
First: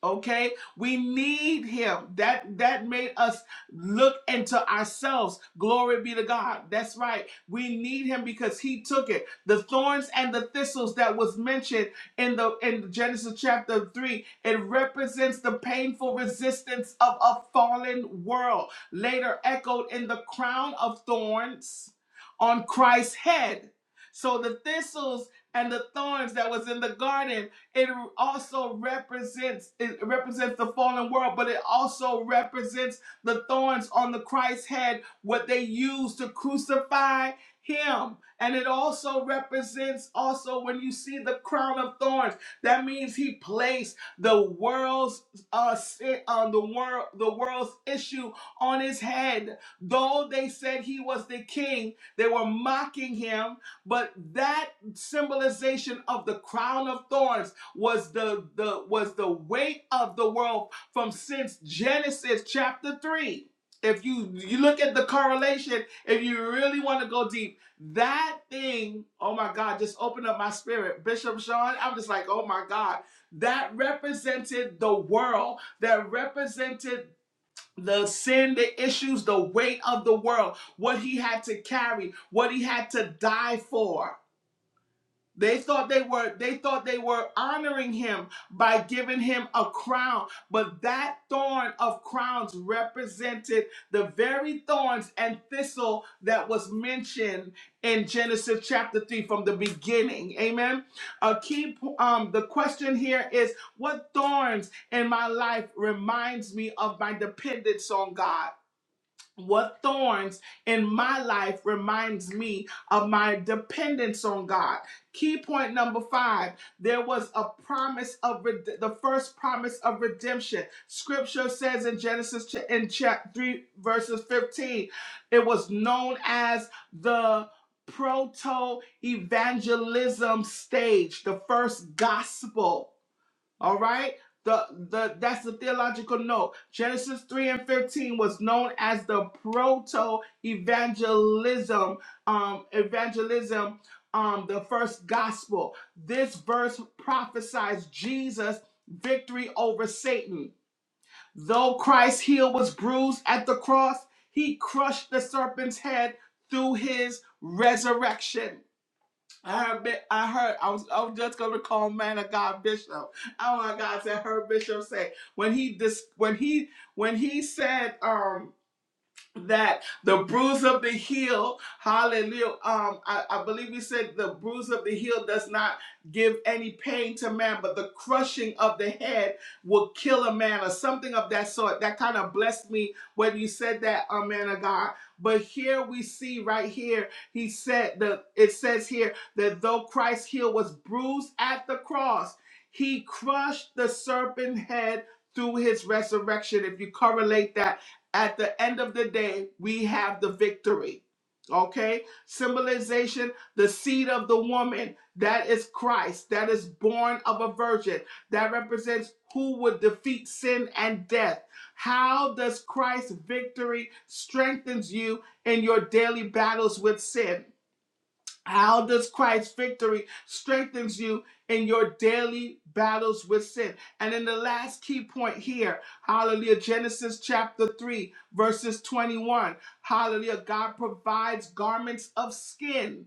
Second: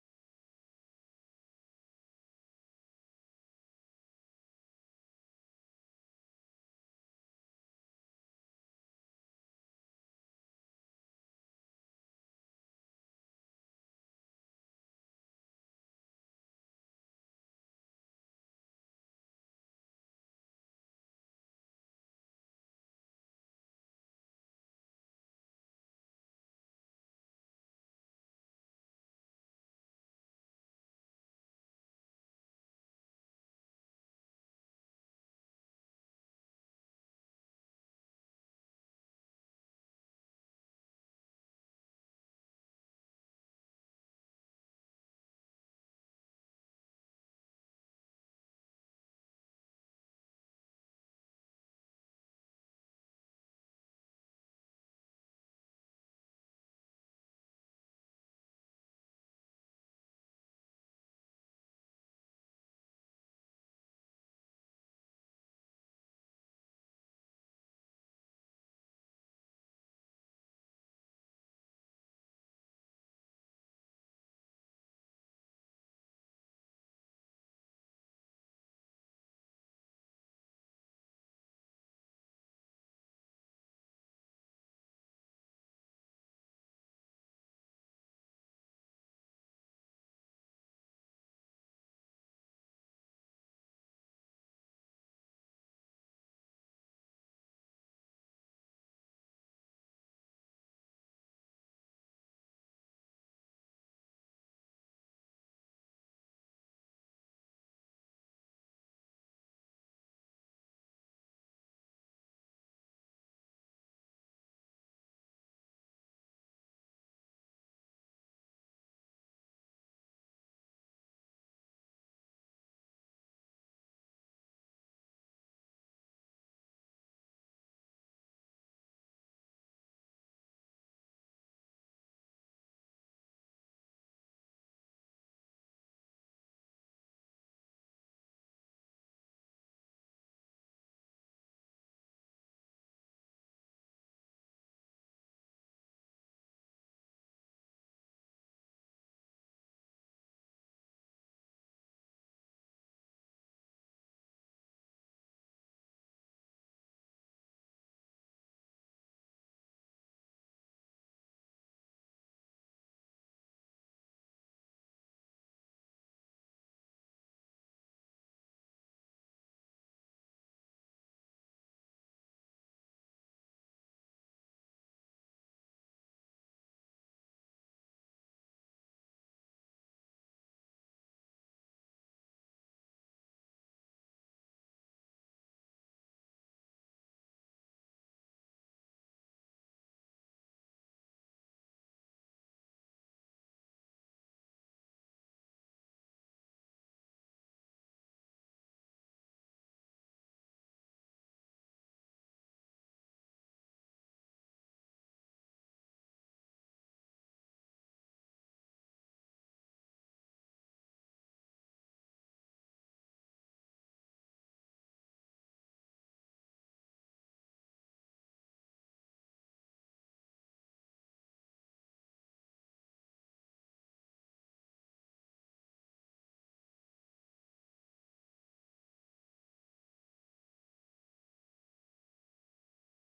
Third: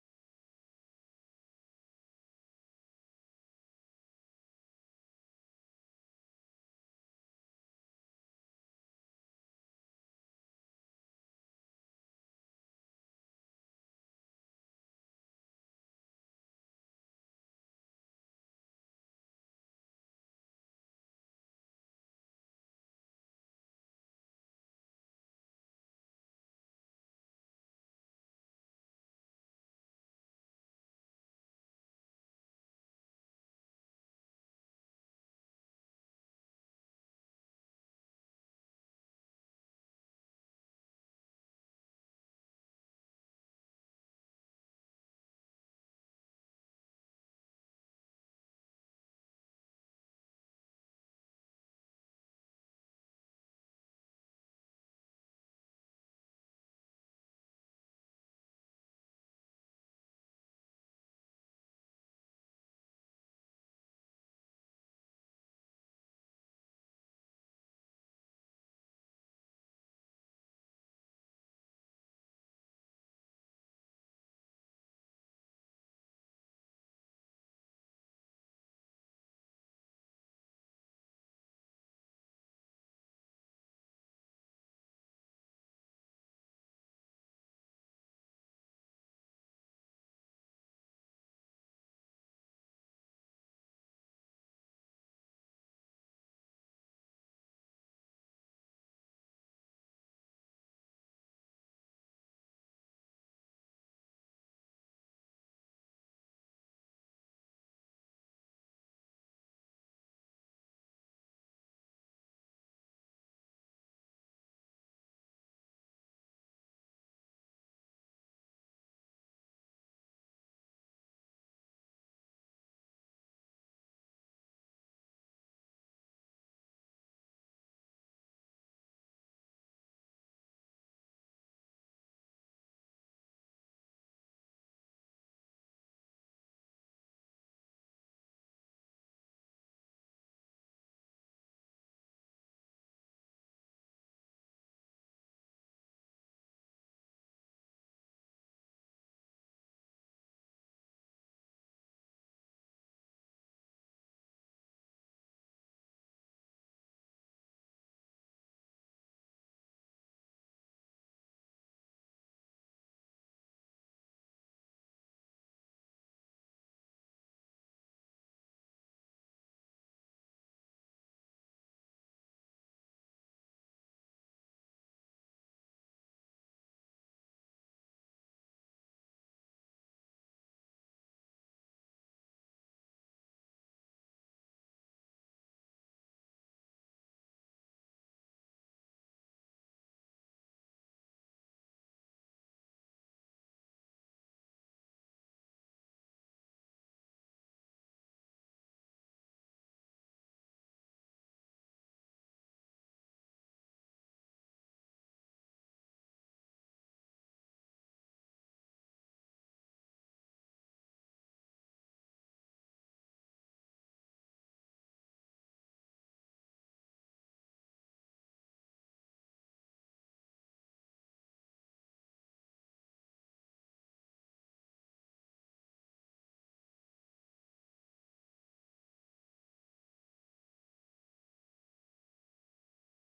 Okay? We need him. That that made us look into ourselves. Glory be to God. That's right. We need him because he took it. The thorns and the thistles that was mentioned in the in Genesis chapter 3, it represents the painful resistance of a fallen world, later echoed in the crown of thorns on Christ's head. So the thistles and the thorns that was in the garden it also represents it represents the fallen world, but it also represents the thorns on the Christ's head, what they used to crucify him. And it also represents also when you see the crown of thorns, that means he placed the world's uh sin on the world the world's issue on his head. Though they said he was the king, they were mocking him, but that symbolization of the crown of thorns was the, the was the weight of the world from since Genesis chapter 3. If you you look at the correlation, if you really want to go deep, that thing, oh my God, just opened up my spirit. Bishop Sean, I'm just like, oh my God, that represented the world, that represented the sin, the issues, the weight of the world, what he had to carry, what he had to die for they thought they were they thought they were honoring him by giving him a crown, but that thorn of crowns represented the very thorns and thistle that was mentioned in Genesis chapter 3 from the beginning. Amen. A key um the question here is what thorns in my life reminds me of my dependence on God? what thorns in my life reminds me of my dependence on God. Key point number five there was a promise of red- the first promise of redemption. Scripture says in Genesis ch- in chapter 3, verses 15, it was known as the proto evangelism stage, the first gospel. All right. The, the that's the theological note. Genesis 3 and 15 was known as the proto evangelism, um, evangelism, um, the first gospel. This verse prophesies Jesus' victory over Satan. Though Christ's heel was bruised at the cross, he crushed the serpent's head through his resurrection. I heard, I heard, I was, I was just gonna call man of God Bishop. Oh my God, I heard Bishop say when he dis, when he, when he said, um, that the bruise of the heel, hallelujah. Um, I, I believe we said the bruise of the heel does not give any pain to man, but the crushing of the head will kill a man or something of that sort. That kind of blessed me when you said that, uh, man of God. But here we see right here, he said that it says here that though Christ's heel was bruised at the cross, he crushed the serpent head through his resurrection. If you correlate that at the end of the day, we have the victory. Okay? Symbolization, the seed of the woman, that is Christ, that is born of a virgin, that represents who would defeat sin and death. How does Christ's victory strengthens you in your daily battles with sin? How does Christ's victory strengthens you in your daily battles with sin? And in the last key point here, hallelujah, Genesis chapter 3, verses 21. Hallelujah, God provides garments of skin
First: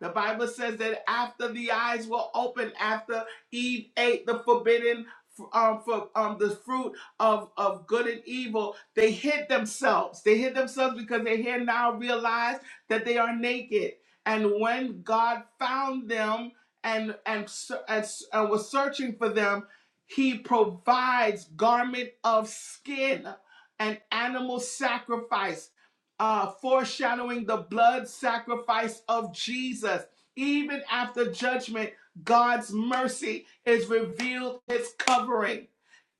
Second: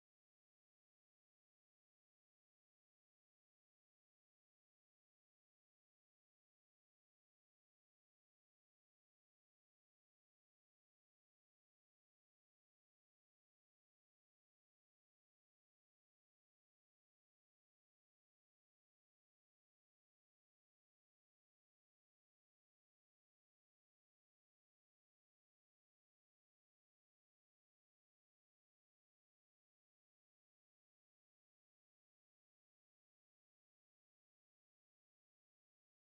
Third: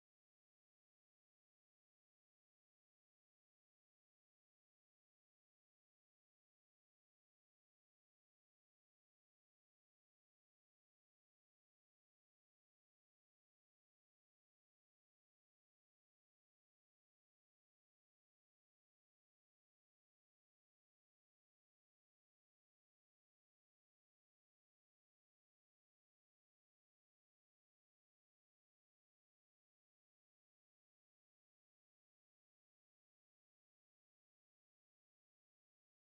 the Bible says that after the eyes were opened, after Eve ate the forbidden um, for um, the fruit of, of good and evil, they hid themselves. They hid themselves because they here now realize that they are naked. And when God found them and and, ser- and, s- and was searching for them, He provides garment of skin, an animal sacrifice uh, foreshadowing the blood sacrifice of Jesus. Even after judgment, God's mercy is revealed, his covering.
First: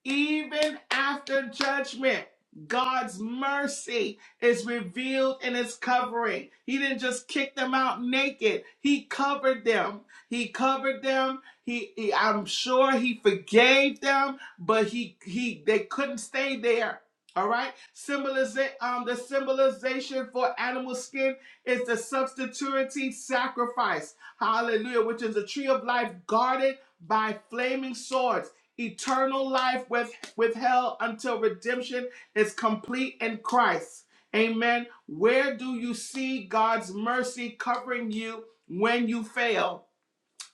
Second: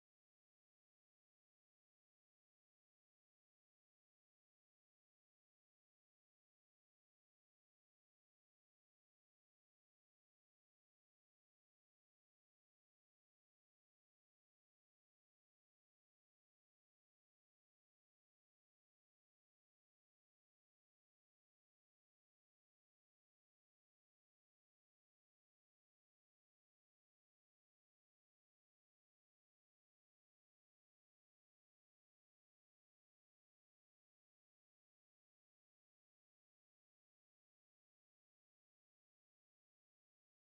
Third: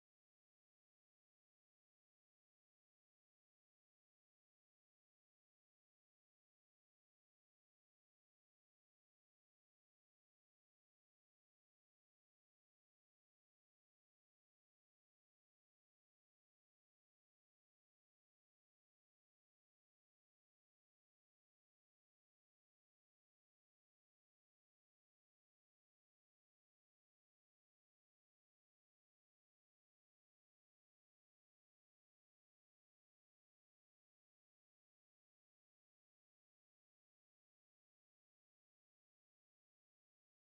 Even after judgment, God's mercy is revealed in his covering. He didn't just kick them out naked. He covered them. He covered them. He, he- I'm sure he forgave them, but he he they couldn't stay there. All right. Symboliza- um, the symbolization for animal skin is the substitutory sacrifice. Hallelujah, which is a tree of life guarded by flaming swords eternal life with, with hell until redemption is complete in Christ. Amen. Where do you see God's mercy covering you when you fail?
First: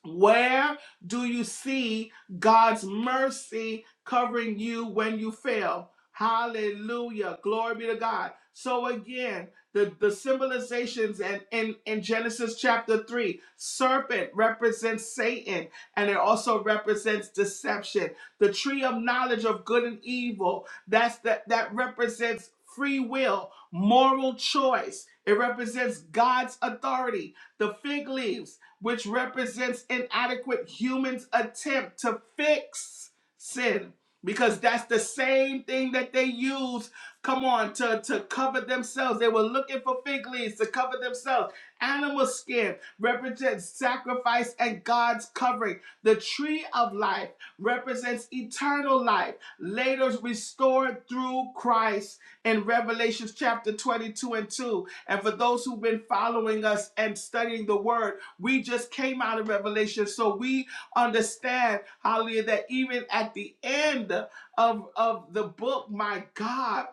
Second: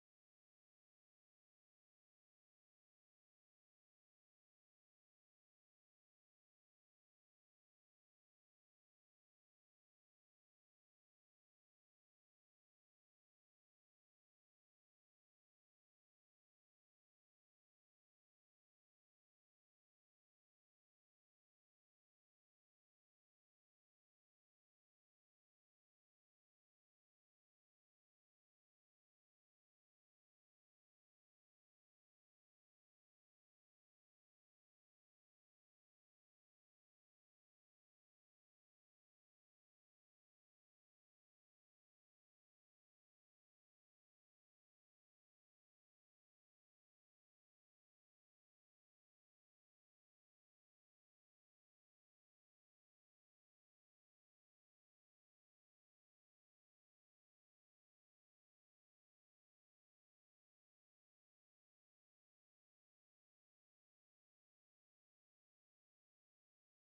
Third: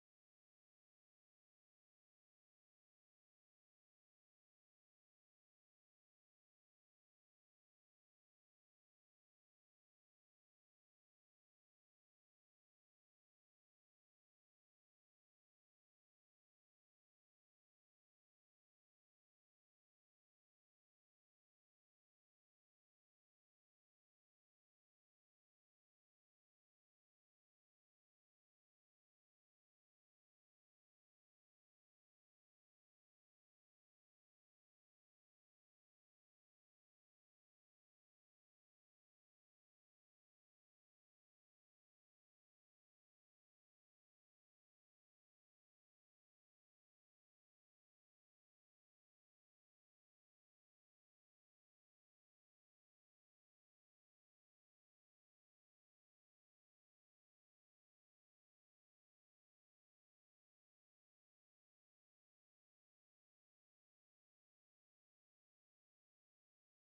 Where do you see God's mercy covering you when you fail? Hallelujah. Glory be to God. So again, the, the symbolizations and in, in Genesis chapter 3, serpent represents Satan and it also represents deception. The tree of knowledge of good and evil, that's that that represents free will, moral choice. It represents God's authority. The fig leaves which represents inadequate humans' attempt to fix sin. Because that's the same thing that they use, come on, to, to cover themselves. They were looking for fig leaves to cover themselves. Animal skin represents sacrifice and God's covering. The tree of life represents eternal life, later restored through Christ in Revelation chapter 22 and 2. And for those who've been following us and studying the word, we just came out of Revelation, so we understand, hallelujah, that even at the end of, of the book, my God,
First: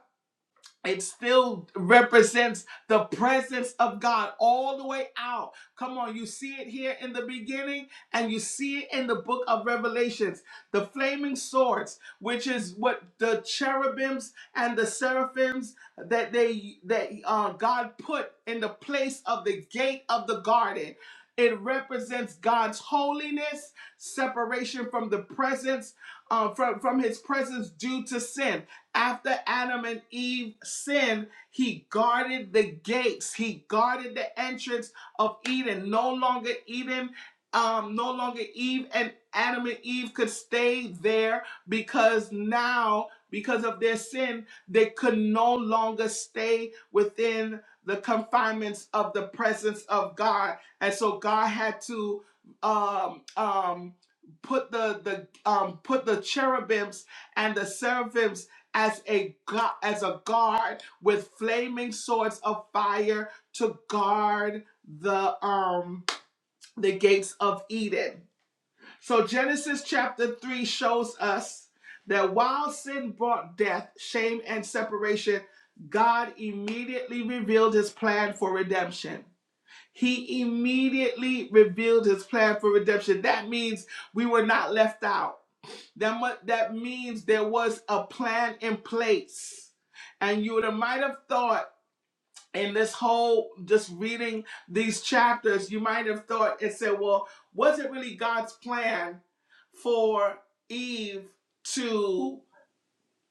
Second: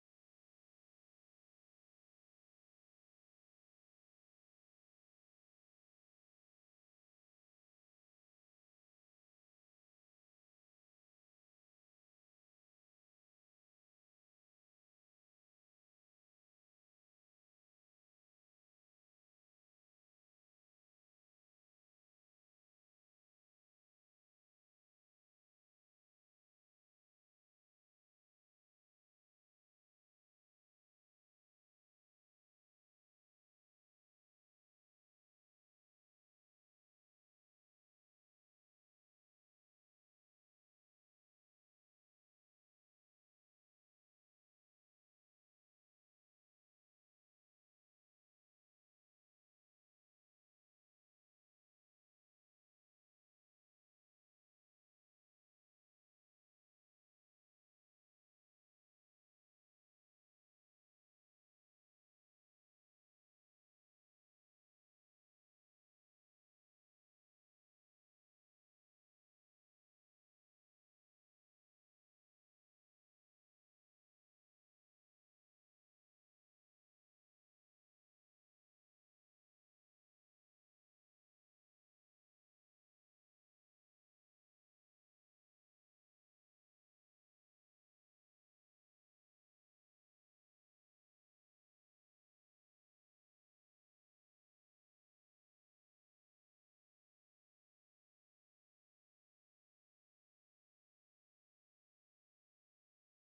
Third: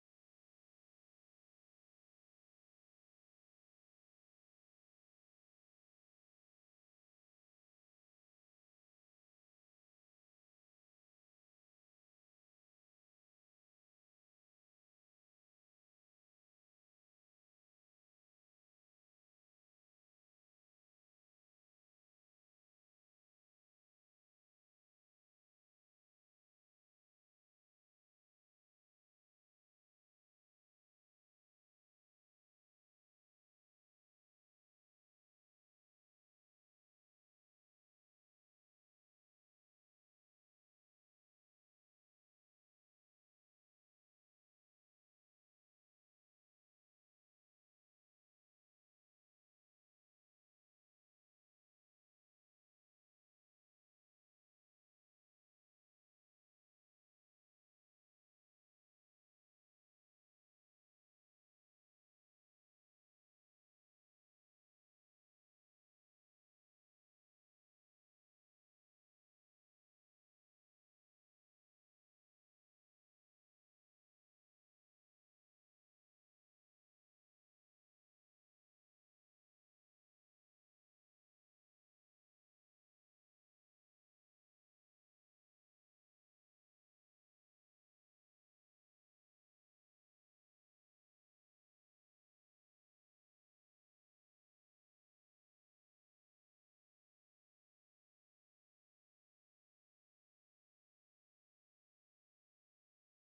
it still represents the presence of God all the way out. Come on, you see it here in the beginning and you see it in the book of Revelations. The flaming swords, which is what the cherubims and the seraphims that they that uh, God put in the place of the gate of the garden. It represents God's holiness, separation from the presence, uh, from, from his presence due to sin after Adam and Eve sinned, he guarded the gates, he guarded the entrance of Eden. No longer Eden, um, no longer Eve and Adam and Eve could stay there because now, because of their sin, they could no longer stay within the confinements of the presence of God. And so God had to um um put the the um put the cherubims and the seraphims as a gu- as a guard with flaming swords of fire to guard the um the gates of Eden. So Genesis chapter 3 shows us that while sin brought death, shame and separation, God immediately revealed his plan for redemption. He immediately revealed his plan for redemption. That means we were not left out. That, mu- that means there was a plan in place. And you might have thought in this whole, just reading these chapters, you might have thought and said, well, was it really God's plan for Eve to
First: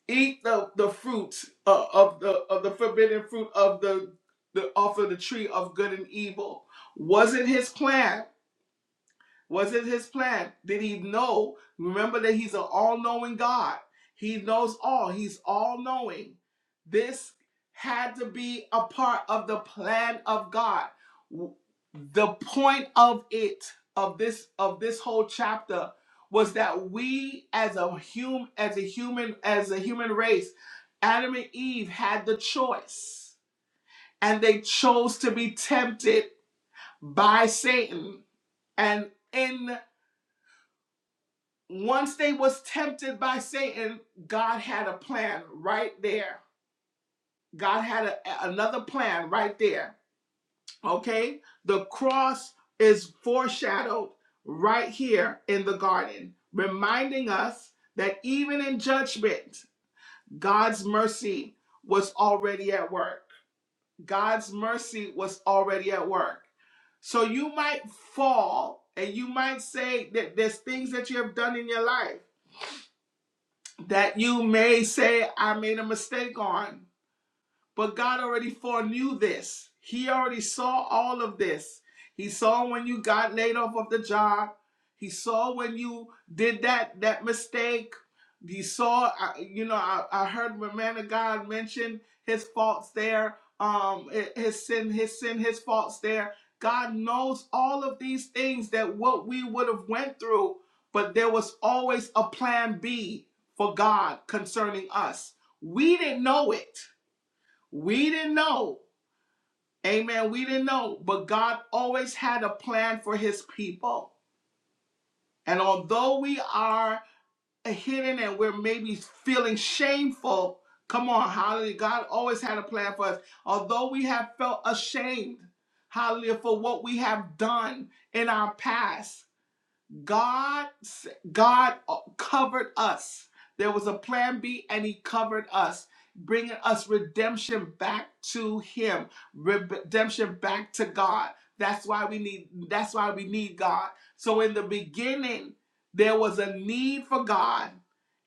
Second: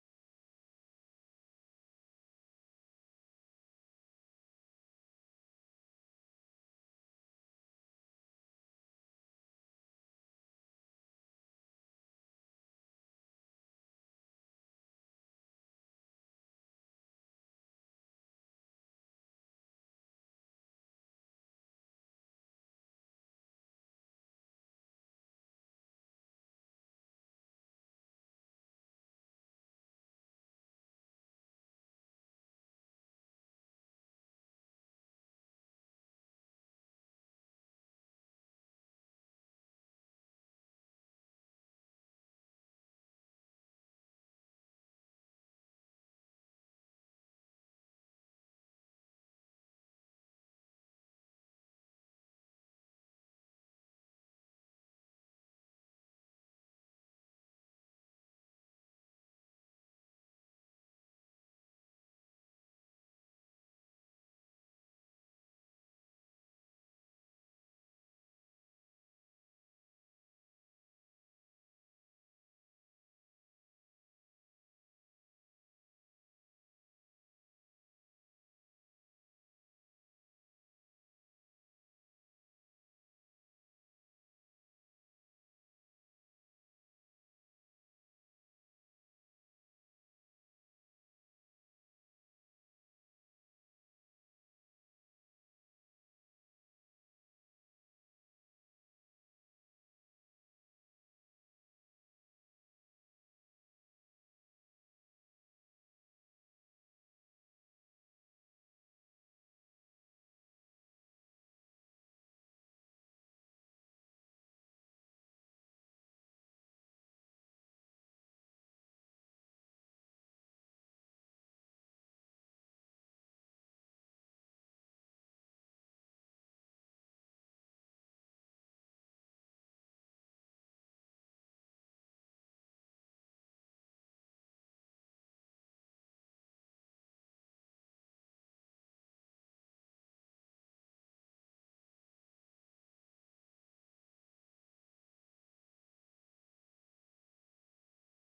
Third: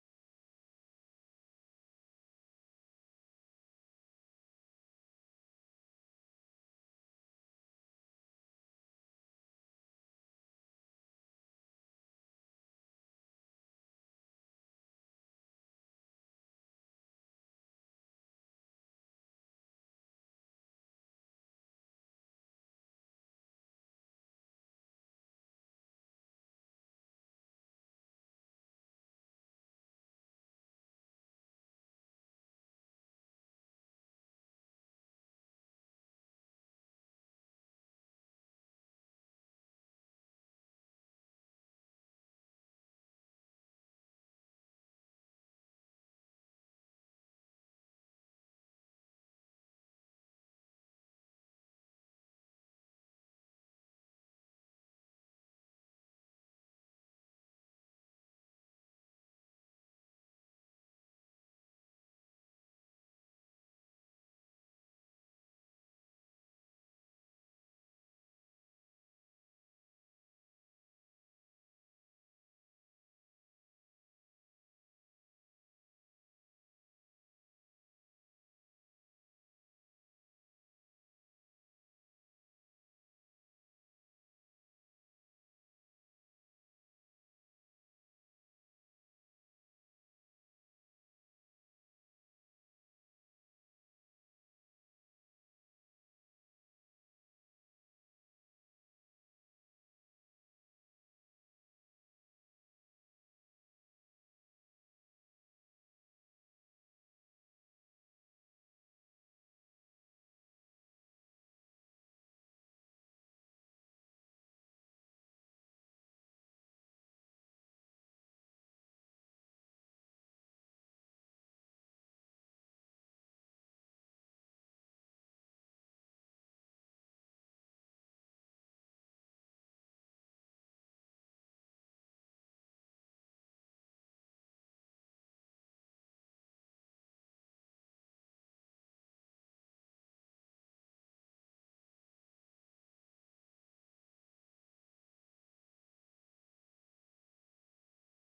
eat the, the fruit uh, of the of the forbidden fruit of the, the off of the tree of good and evil? Was it his plan? Was it his plan? Did he know? Remember that he's an all knowing God. He knows all, he's all knowing. This had to be a part of the plan of God. The point of it, of this, of this whole chapter, was that we as a human, as a human, as a human race, Adam and Eve had the choice. And they chose to be tempted by Satan. And in once they was tempted by satan god had a plan right there god had a, another plan right there okay the cross is foreshadowed right here in the garden reminding us that even in judgment god's mercy was already at work god's mercy was already at work so you might fall and you might say that there's things that you have done in your life that you may say I made a mistake on. But God already foreknew this. He already saw all of this. He saw when you got laid off of the job. He saw when you did that that mistake. He saw, you know, I, I heard the man of God mention his faults there, um, his sin, his sin, his faults there. God knows all of these things that what we would have went through, but there was always a plan B for God concerning us. We didn't know it we didn't know. Amen. We didn't know. But God always had a plan for his people. And although we are hidden and we're maybe feeling shameful, come on, hallelujah. God always had a plan for us. Although we have felt ashamed, hallelujah, for what we have done in our past. God God uh, covered us. There was a plan B and he covered us, bringing us redemption back to him, redemption back to God. That's why we need that's why we need God. So in the beginning there was a need for God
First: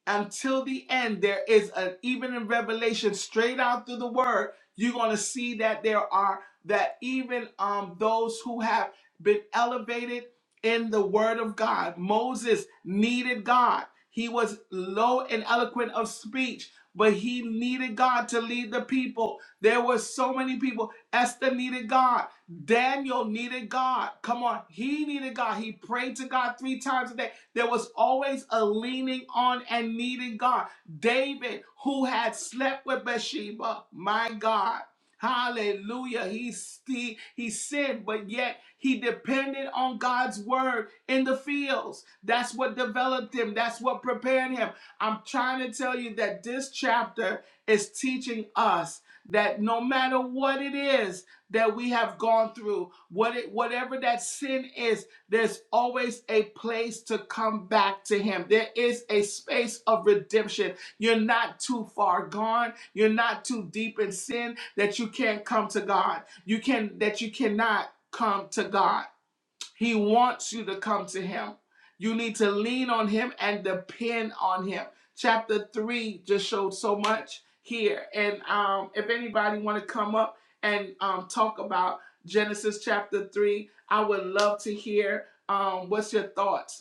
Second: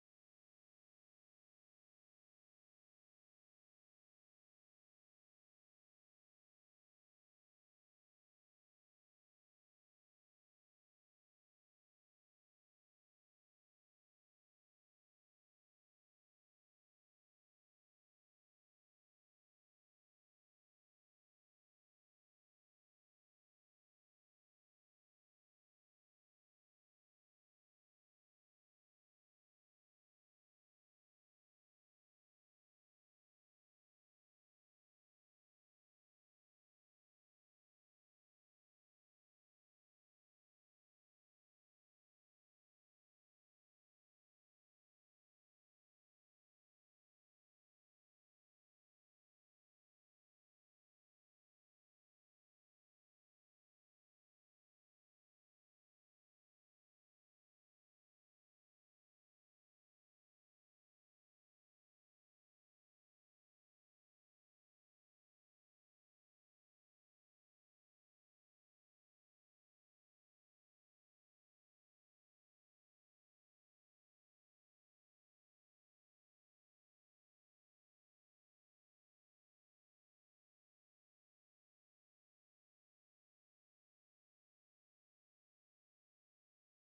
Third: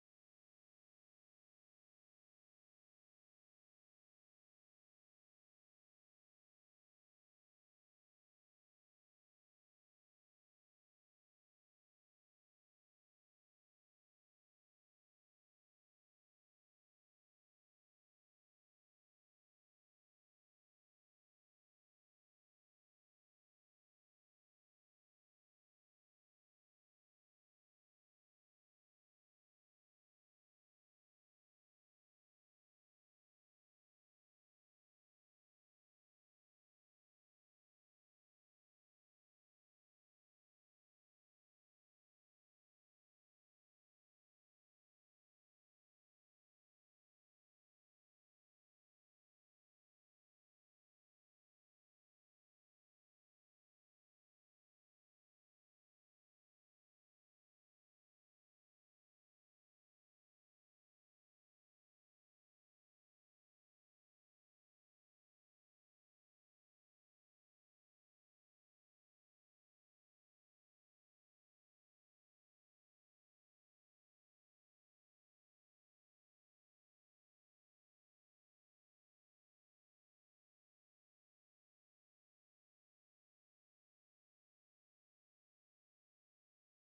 until the end there is an even in revelation straight out through the word you're going to see that there are that even um those who have been elevated in the word of god moses needed god he was low and eloquent of speech but he needed god to lead the people there were so many people esther needed god daniel needed god come on he needed god he prayed to god three times a day there was always a leaning on and needing God. David, who had slept with Bathsheba, my God. Hallelujah. He, he, he sinned, but yet he depended on God's word in the fields. That's what developed him. That's what prepared him. I'm trying to tell you that this chapter is teaching us that no matter what it is that we have gone through, what it, whatever that sin is, there's always a place to come back to Him. There is a space of redemption. You're not too far gone. You're not too deep in sin that you can't come to God. You can that you cannot come to God. He wants you to come to Him. You need to lean on Him and depend on Him. Chapter three just showed so much here, and um, if anybody want to come up and um, talk about Genesis chapter three, I would love to hear um, what's your thoughts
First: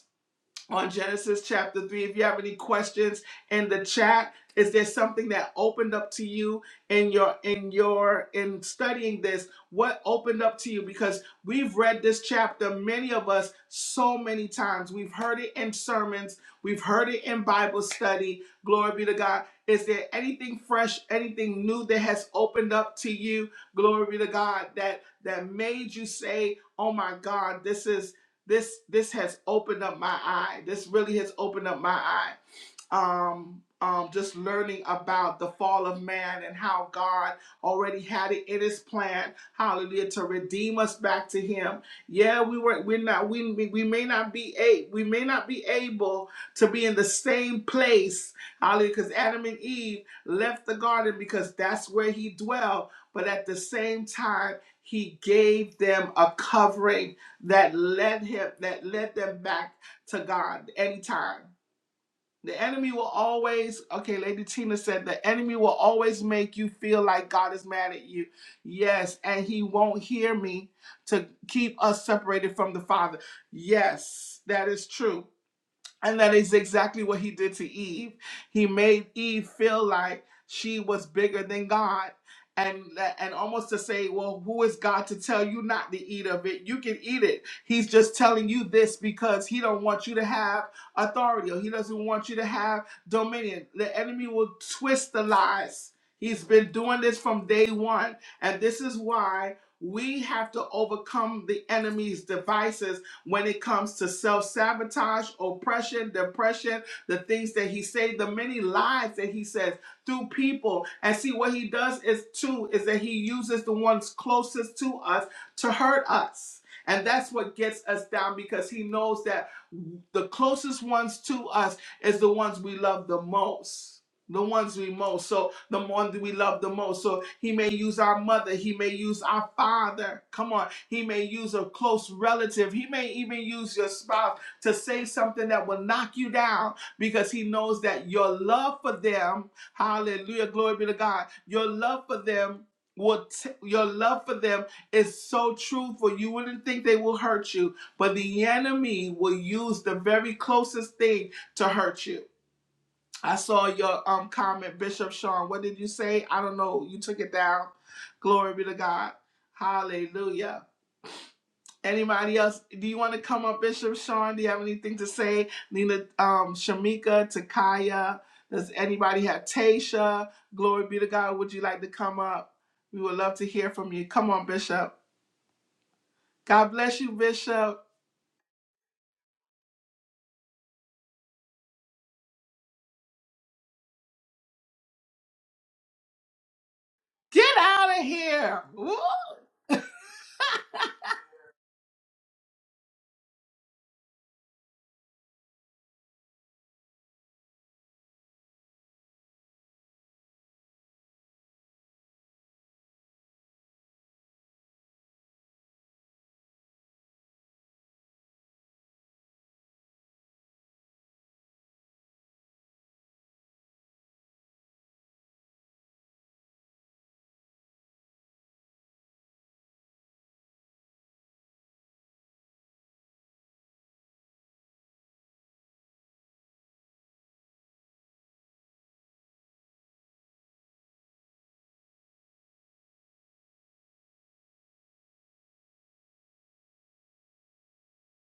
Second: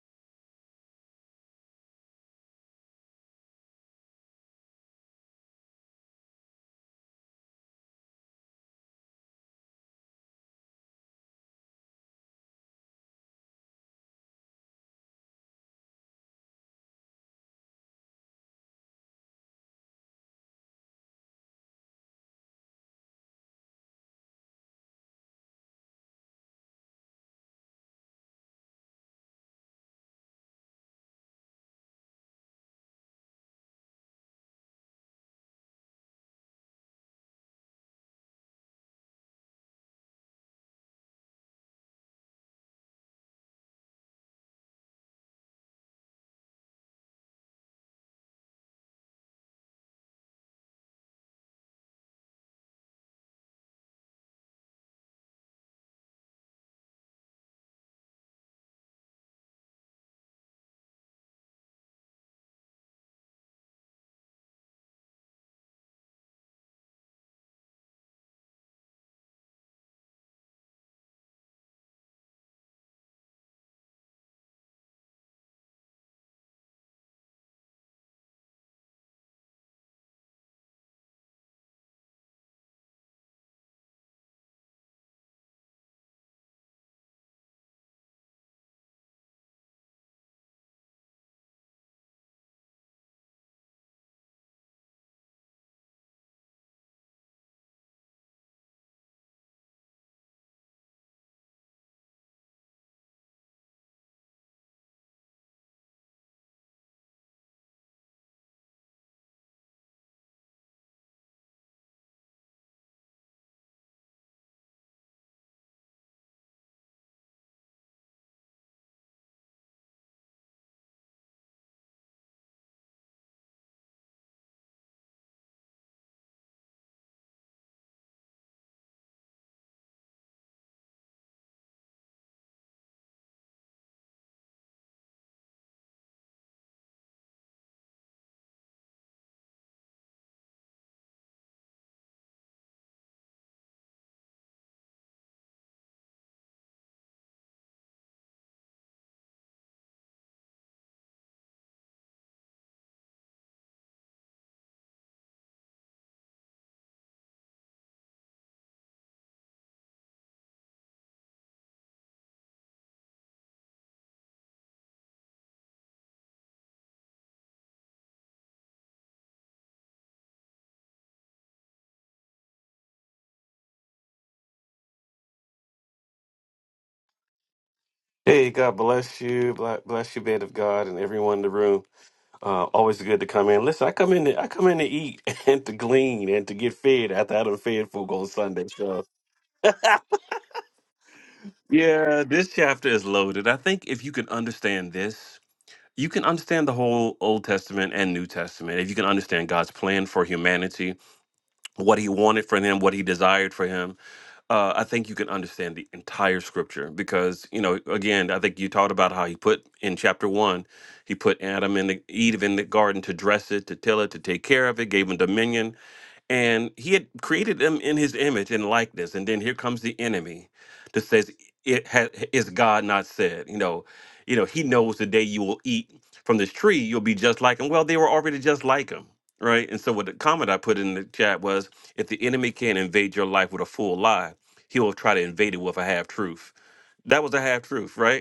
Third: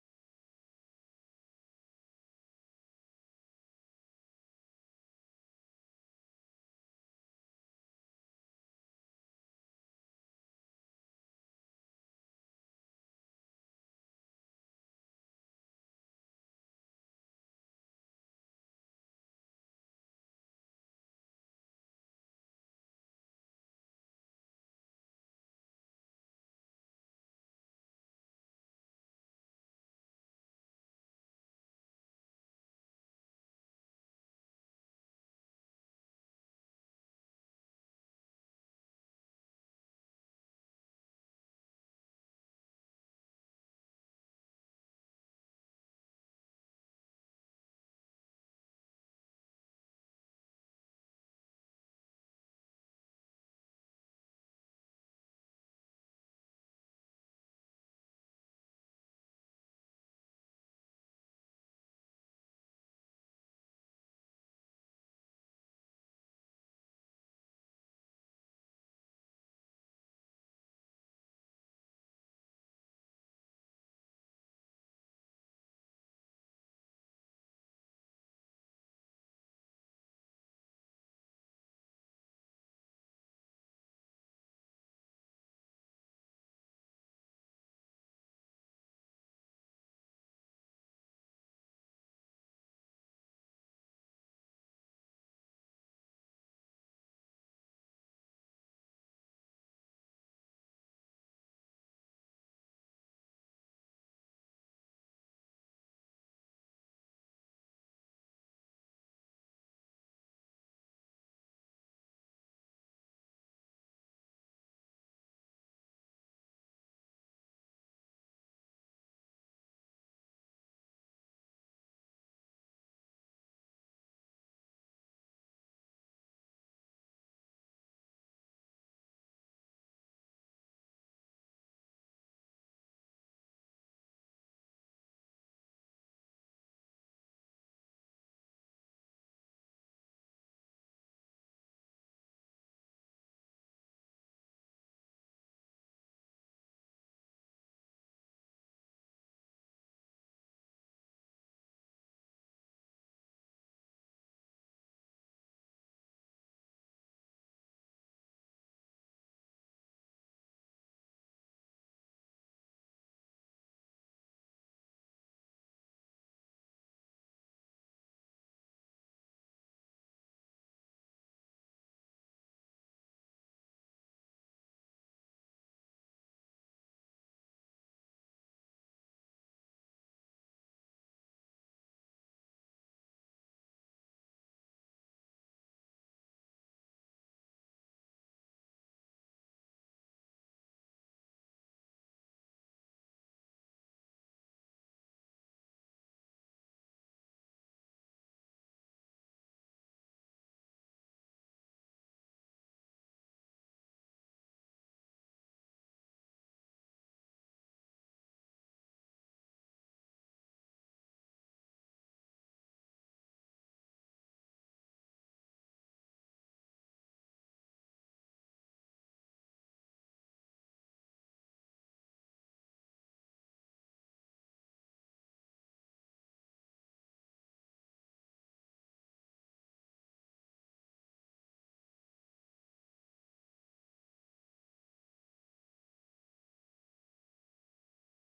on Genesis chapter 3. If you have any questions in the chat, is there something that opened up to you in your in your in studying this? What opened up to you because we've read this chapter many of us so many times. We've heard it in sermons, we've heard it in Bible study. Glory be to God. Is there anything fresh, anything new that has opened up to you? Glory be to God that that made you say, "Oh my God, this is this this has opened up my eye. This really has opened up my eye um, um, just learning about the fall of man and how God already had it in His plan, Hallelujah, to redeem us back to Him. Yeah, we were, we're not, we we may not be a, we may not be able to be in the same place, Hallelujah, because Adam and Eve left the garden because that's where He dwelled, but at the same time. He gave them a covering that led him, that led them back to God anytime. The enemy will always, okay, Lady Tina said, the enemy will always make you feel like God is mad at you. Yes, and he won't hear me to keep us separated from the Father. Yes, that is true. And that is exactly what he did to Eve. He made Eve feel like she was bigger than God. And, and almost to say, well, who is God to tell you not to eat of it? You can eat it. He's just telling you this because he don't want you to have authority or he doesn't want you to have dominion. The enemy will twist the lies. He's been doing this from day one. And this is why we have to overcome the enemy's devices when it comes to self-sabotage, oppression, depression, the things that he said, the many lies that he says through people. And see what he does is too is that he uses the ones closest to us to hurt us. And that's what gets us down because he knows that the closest ones to us is the ones we love the most the ones we most so the one that we love the most so he may use our mother he may use our father come on he may use a close relative he may even use your spouse to say something that will knock you down because he knows that your love for them hallelujah glory be to god your love for them will t- your love for them is so truthful you wouldn't think they will hurt you but the enemy will use the very closest thing to hurt you I saw your um comment, Bishop Sean. What did you say? I don't know. You took it down. Glory be to God. Hallelujah. Anybody else? Do you want to come up, Bishop Sean? Do you have anything to say? Nina, um, Shamika, Takaya. Does anybody have Tasha? Glory be to God. Would you like to come up? We would love to hear from you. Come on, Bishop. God bless you, Bishop. Hey, God bless you, Bla- bless you, man of God, and everyone in the room. Uh, always good to come in. Listen, I come in, to, I come in to eat and to glean and to get fed after I Get done fed out of folk on here. Sunday. Woo! So yeah, this chapter is loaded. I think if you can understand this, you can understand the whole Old Testament and New Testament. If you can understand God's plan for humanity, what He wanted for them, what He desired for Him, uh, I think you can understand the entire scripture because, you know, again, I think you talked about how he put in chapter one, he put Adam and the, Eve in the garden to dress it, to till it, to take care of it, gave him dominion, and he had created them in his image and likeness and then here comes the enemy that says it ha- is god not said you know you know he knows the day you will eat from this tree you'll be just like him well they were already just like him right and so what the comment i put in the chat was if the enemy can not invade your life with a full lie he will try to invade it with a half truth that was a half truth right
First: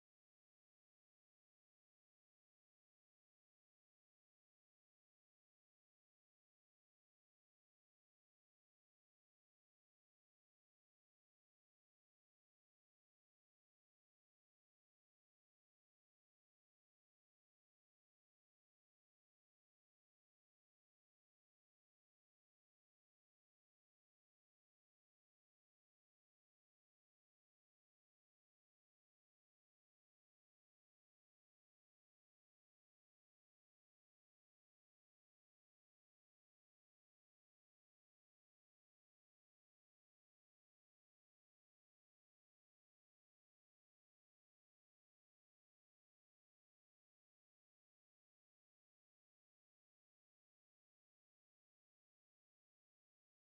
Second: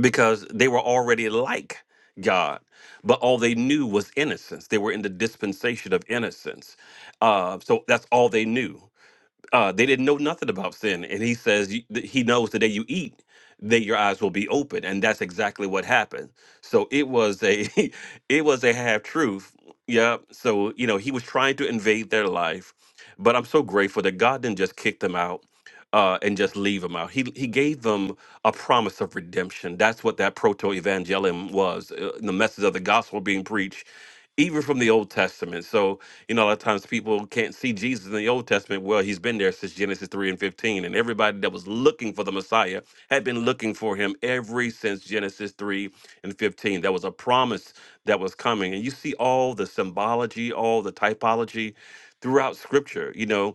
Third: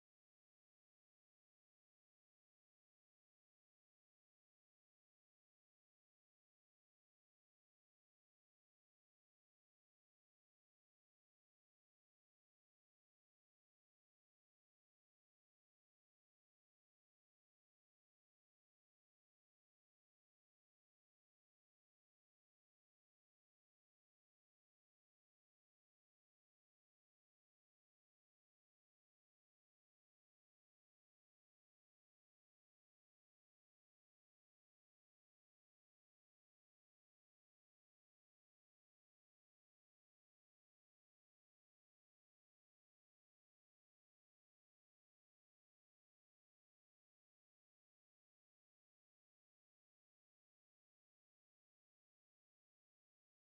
because they were already like God, but all they knew was innocence. They were in the dispensation of innocence. Uh, so that's all they knew uh, they didn't know nothing about sin. And he says you- that he knows the day you eat that your eyes will be open, and that's exactly what happened. So it was a it was a half truth. Yeah. So you know he was trying to invade their life, but I'm so grateful that God didn't just kick them out. Uh, and just leave them out. He he gave them a promise of redemption. That's what that proto evangelium was, uh, the message of the gospel being preached, even from the Old Testament. So you know, a lot of times people can't see Jesus in the Old Testament. Well, he's been there since Genesis 3 and 15. And everybody that was looking for the Messiah had been looking for him ever since Genesis 3 and 15. That was a promise that was coming. And you see all the symbology, all the typology throughout scripture, you know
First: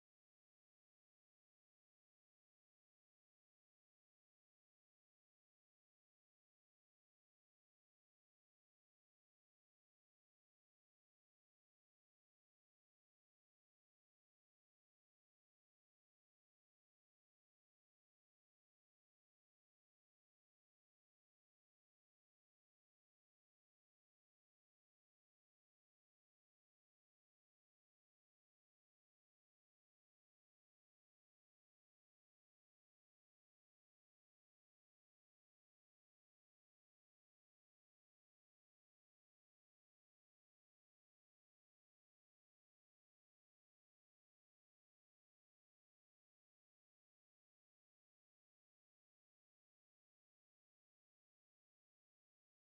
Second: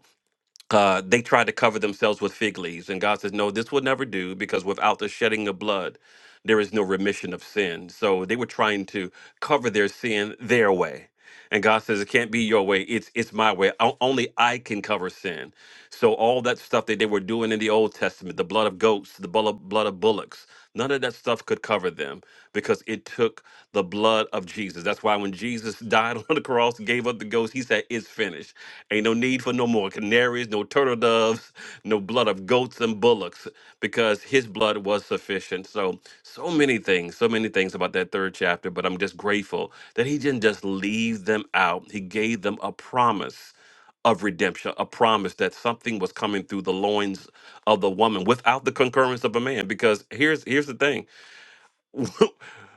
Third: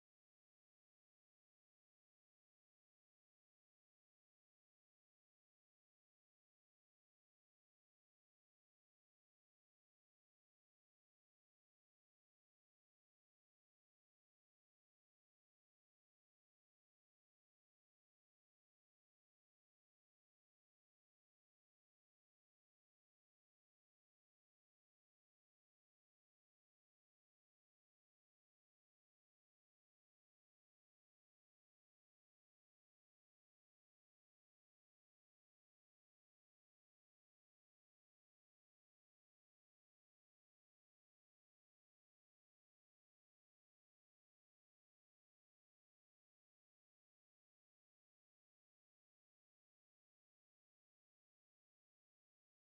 uh, they tried to cover themselves with fig leaves. And God says, No, this will never do because without the shedding of blood, there is no remission of sin. So they were trying to cover their sin their way. And God says, It can't be your way. It's it's my way. O- only I can cover sin. So all that stuff that they were doing in the Old Testament, the blood of goats, the blood of, blood of bullocks, none of that stuff could cover them because it took the blood of Jesus. That's why when Jesus died on the cross, gave up the ghost, he said, It's finished Ain't no need for no more canaries, no turtle doves, no blood of goats and bullocks, because his blood was sufficient. So, so many things, so many things about that third chapter, but I'm just grateful that he didn't just leave them out. He gave them a promise of redemption, a promise that something was coming through the loins of the woman without the concurrence of a man. Because here's here's the thing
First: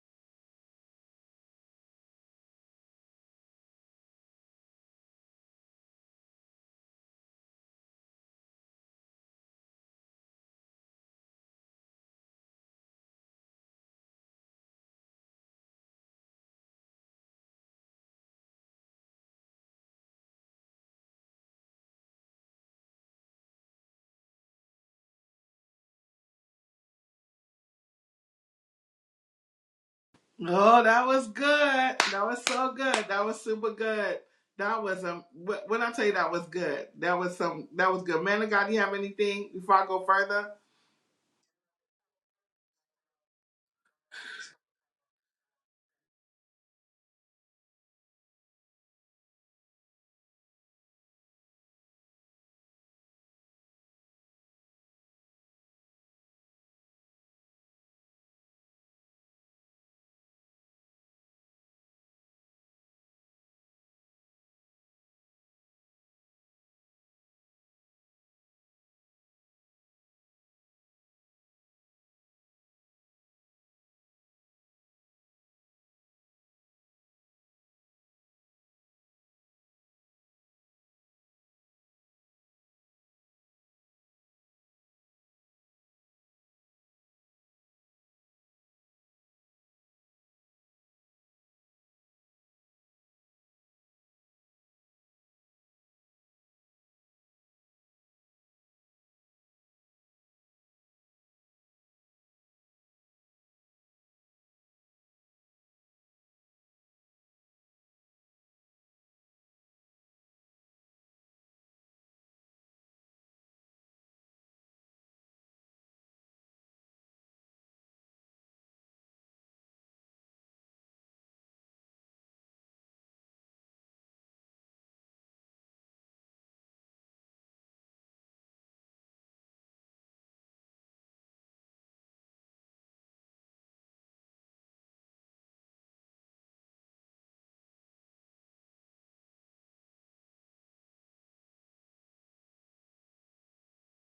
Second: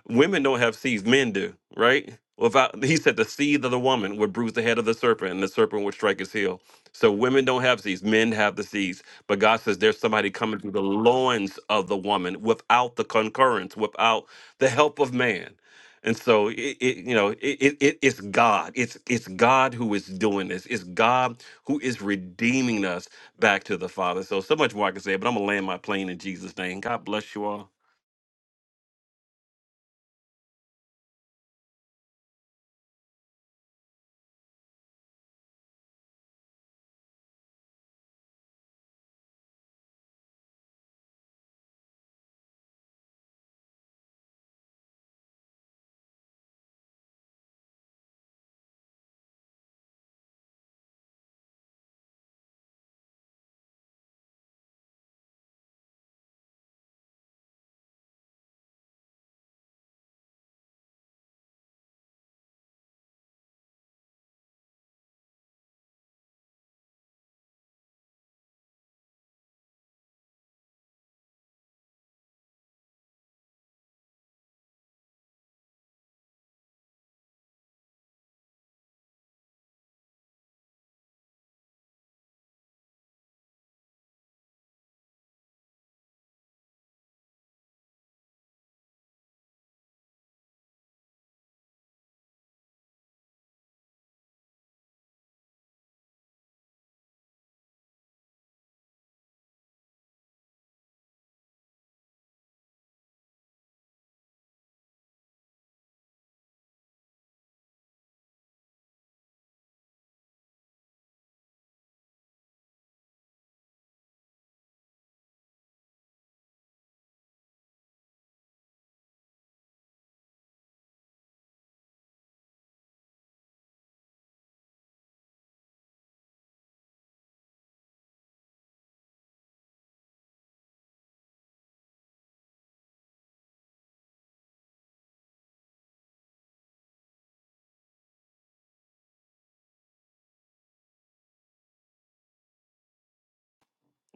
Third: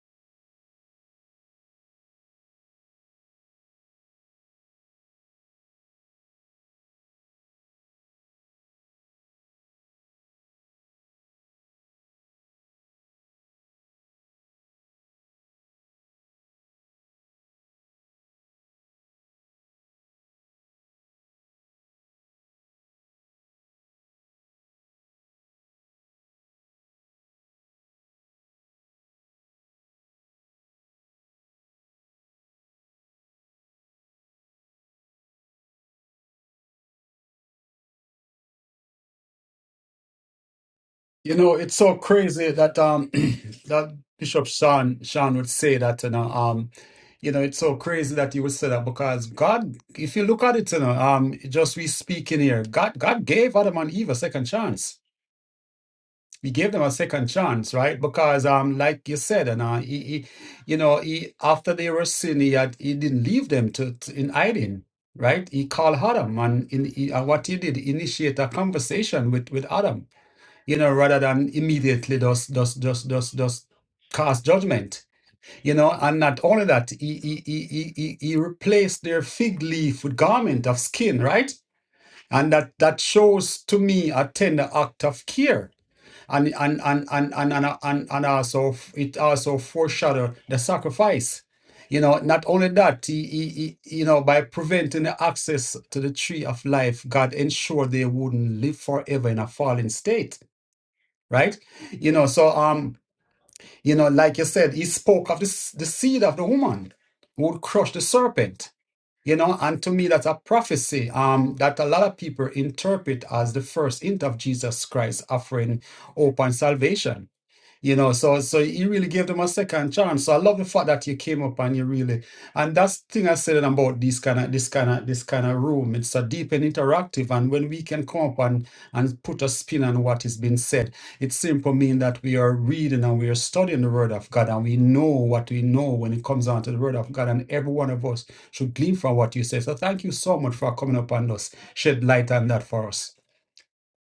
women don't have seeds, men do, right? Without he said the seed of the woman would bruise the head of the serpent, and the serpent would strike his heel. So women don't have seeds, men have the seeds. But God says there's somebody coming through the loins of the woman without the concurrence, without the help of man. And so it, it you know, it, it it- it's God. It's it's God who is doing this. It's God who is redeeming us back to the Father. So so much more I can say, but I'm gonna land my plane in Jesus' name. God bless you all. Oh, that was good. That was so good. That was super good. That was um. wh- When I tell you that was good, that was some. That was good. Man of God, do you have anything before I go further? You know, it's so crazy that um that Bishop Sean Sean would say that, you know, um, you know, it's so crazy that he would say that because God, if you look at it, you know, um, just we speaking here, God, God gave Adam and Eve a second chance. we gave them a second chance, right? Because, um, like you said, and uh, he, he, you know, he after they were sin, he, had, he didn't leave them to, to in hiding, right? He called Adam, and in, he, and what he did, initiate a conversation with with Adam, you know, rather than immediately just just just just just cast judgment, you know. And not only that, he he he he, he he replaced their fig leaf with garment of skin, right? And that that shows to me a tender act of care and and and and and and, and, and also f- it also foreshadowed the sacrifice you know not only that he, he, he- you know by preventing the access to the tree of life god ensured they wouldn't live forever in a fallen state right you know so um you know like you said he spoke of this the seed of the woman who would crush the serpent you know and to me that's a prophecy um that a lot of people interpret as the first hint of jesus christ offering hope and salvation you know, so so you really gave them a second chance. So I love the fact that you came up and you really and that's the thing I said about this kind of this kind of this kind of room. It's a deep and interactive, and when we can come up and and put a spin on what is being said, it simply means that we are reading and we are studying the Word of God, and we know what we know when it comes down to the Word of God, and every one of us should glean from what you say. So thank you so much for coming up and us shed light on that for us.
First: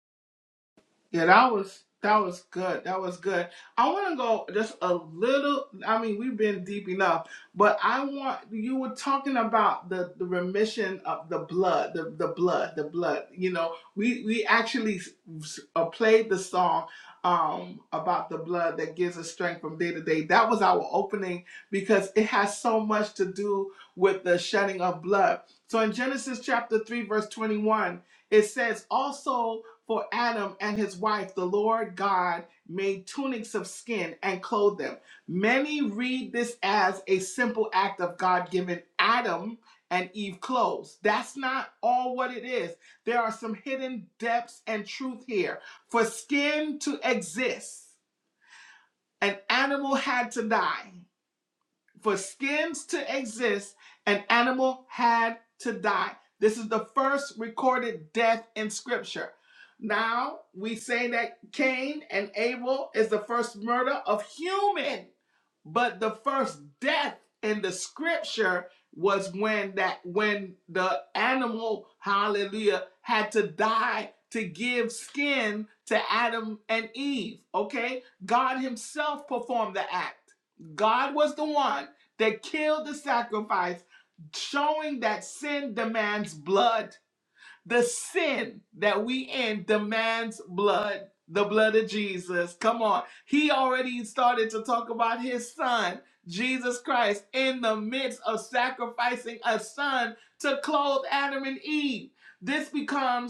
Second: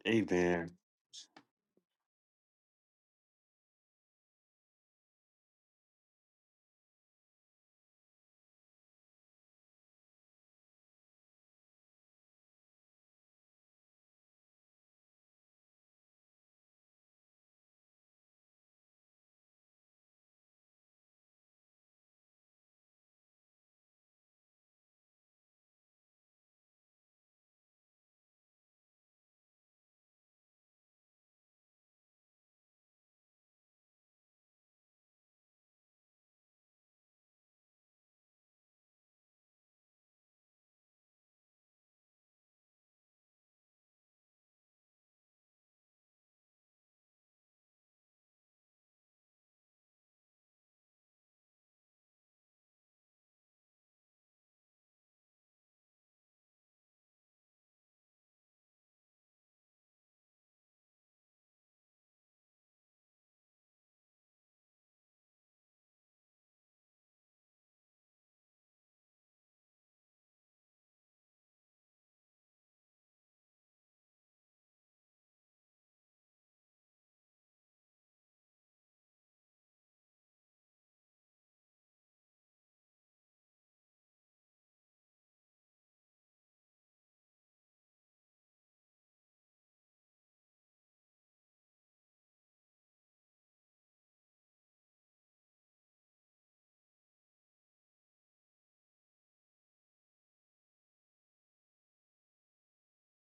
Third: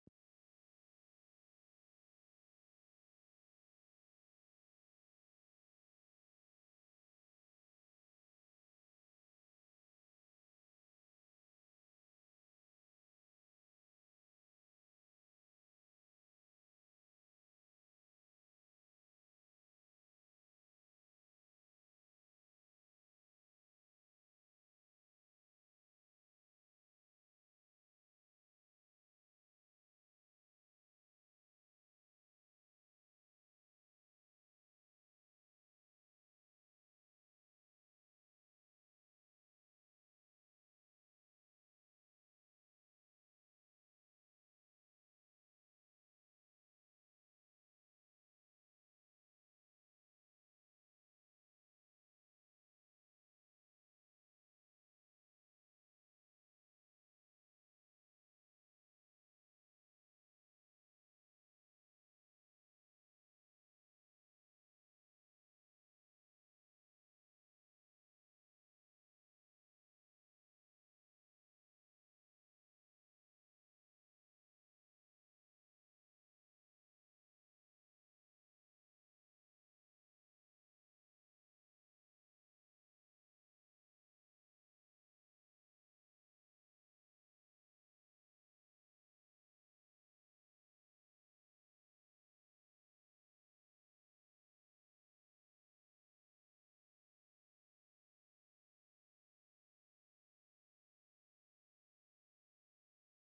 Amen. Yeah, that was that was good. That was good. I want to go just a little. I mean, we've been deep enough, but I want you were talking about the the remission of the blood, the the blood, the blood. You know, we we actually s- s- uh, played the song um about the blood that gives us strength from day to day. That was our opening because it has so much to do with the shedding of blood. So in Genesis chapter 3 verse 21, it says also for Adam and his wife, the Lord God made tunics of skin and clothed them. Many read this as a simple act of God giving Adam and Eve clothes. That's not all what it is. There are some hidden depths and truth here. For skin to exist, an animal had to die for skins to exist, an animal had to die. This is the first recorded death in scripture. Now we say that Cain and Abel is the first murder of human, but the first death in the scripture was when that when the animal hallelujah had to die to give skin to Adam and Eve, okay? God himself performed the act. God was the one they killed the sacrifice, showing that sin demands blood. The sin that we in demands blood. The blood of Jesus. Come on. He already started to talk about his son, Jesus Christ, in the midst of sacrificing a son to clothe Adam and Eve. This becomes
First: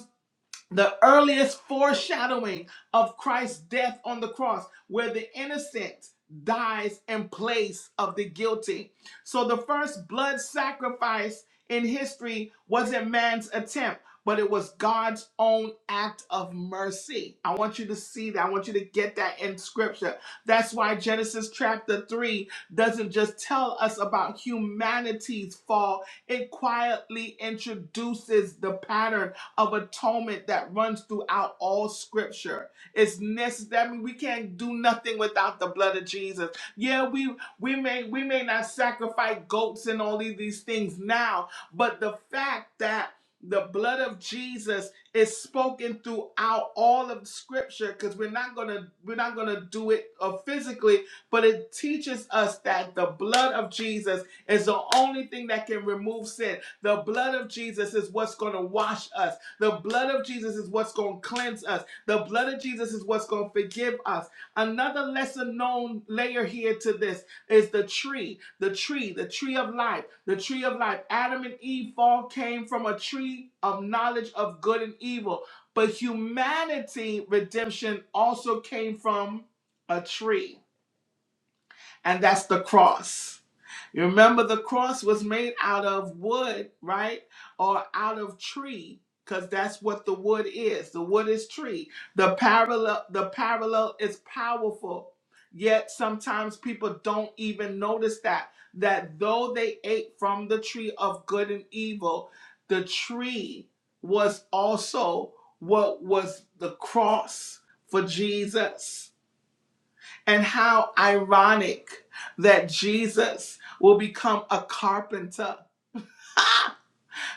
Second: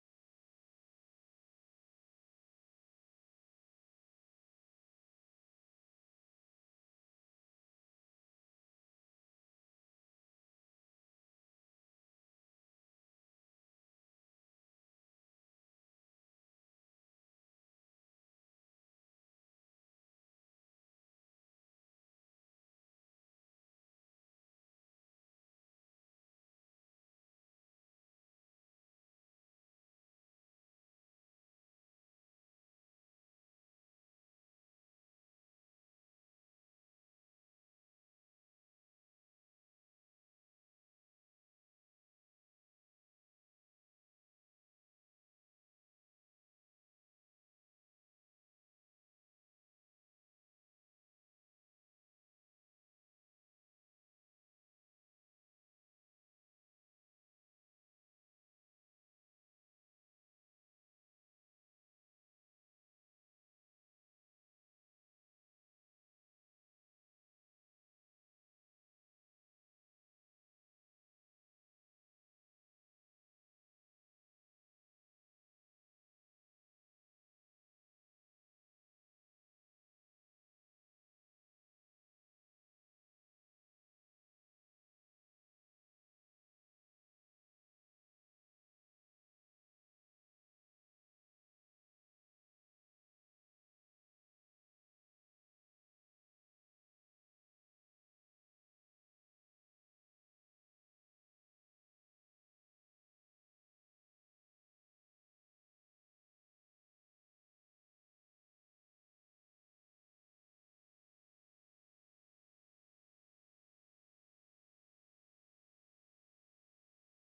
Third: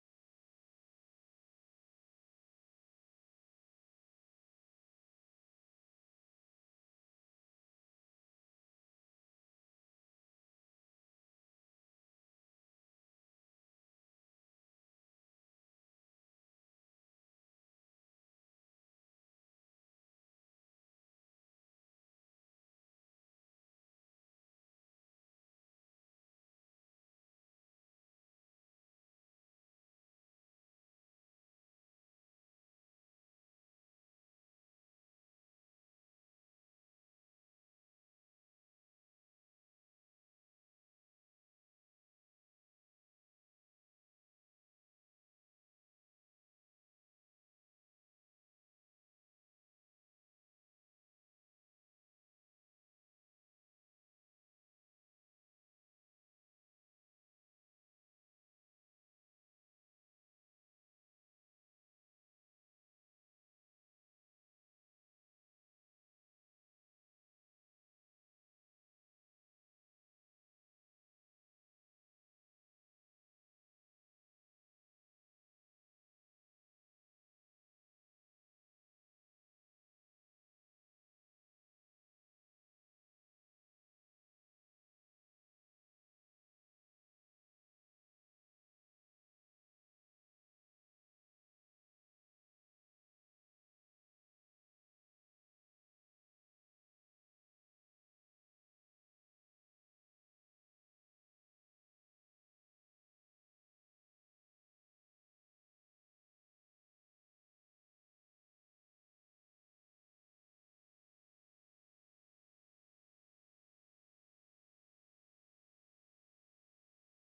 the earliest foreshadowing of Christ's death on the cross, where the innocent dies in place of the guilty. So the first blood sacrifice in history wasn't man's attempt, but it was God's own act of mercy. I want you to see that. I want you to get that in scripture. That's why Genesis chapter 3 doesn't just tell us about humanity's fall, it quietly introduces the pattern of atonement that runs throughout all scripture. It's necessary. I mean, we can't do nothing without the blood of Jesus. Yeah, we we may we may not sacrifice goats and all of these things now, but the fact that the blood of Jesus is spoken throughout all of scripture because we're not gonna we're not gonna do it uh, physically, but it teaches us that the blood of Jesus is the only thing that can remove sin. The blood of Jesus is what's going to wash us. The blood of Jesus is what's going to cleanse us. The blood of Jesus is what's going to forgive us. Another lesser known layer here to this is the tree, the tree, the tree of life, the tree of life. Adam and Eve fall came from a tree of knowledge of good and evil. But humanity redemption also came from a tree, and that's the cross. You remember the cross was made out of wood, right? Or out of tree, because that's what the wood is. The wood is tree. The parallel, the parallel is powerful. Yet sometimes people don't even notice that. That though they ate from the tree of good and evil, the tree was also what was the cross for Jesus and how ironic that Jesus will become a carpenter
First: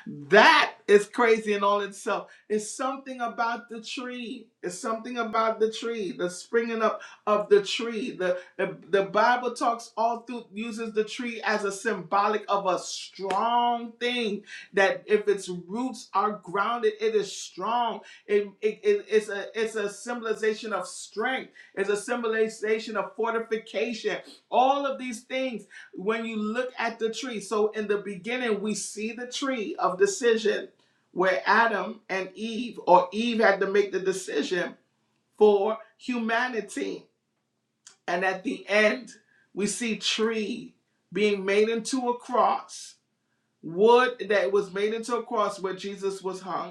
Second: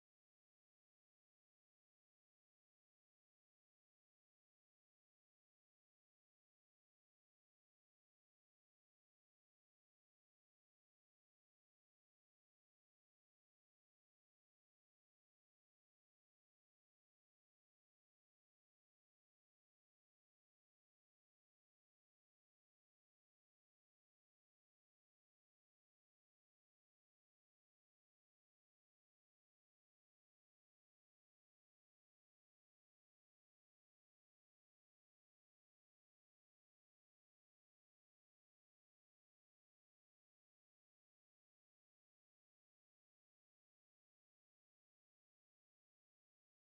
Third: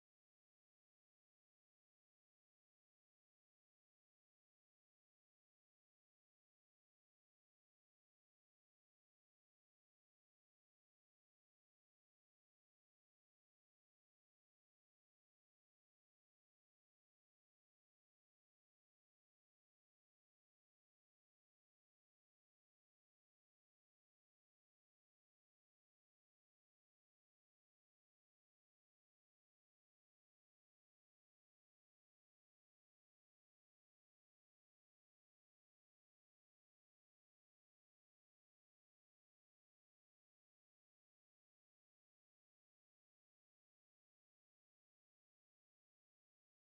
that is crazy in all itself. It's something about the tree. It's something about the tree, the springing up of the tree. The, the, the Bible talks all through, uses the tree as a symbolic of a strong thing that if its roots are grounded, it is strong. It, it, it- it's, a, it's a symbolization of strength, it's a symbolization of fortification. All of these things when you look at the tree, so in the beginning, we see the tree of decision where Adam and Eve, or Eve had to make the decision for humanity. And at the end, we see tree being made into a cross, wood that was made into a cross where Jesus was hung.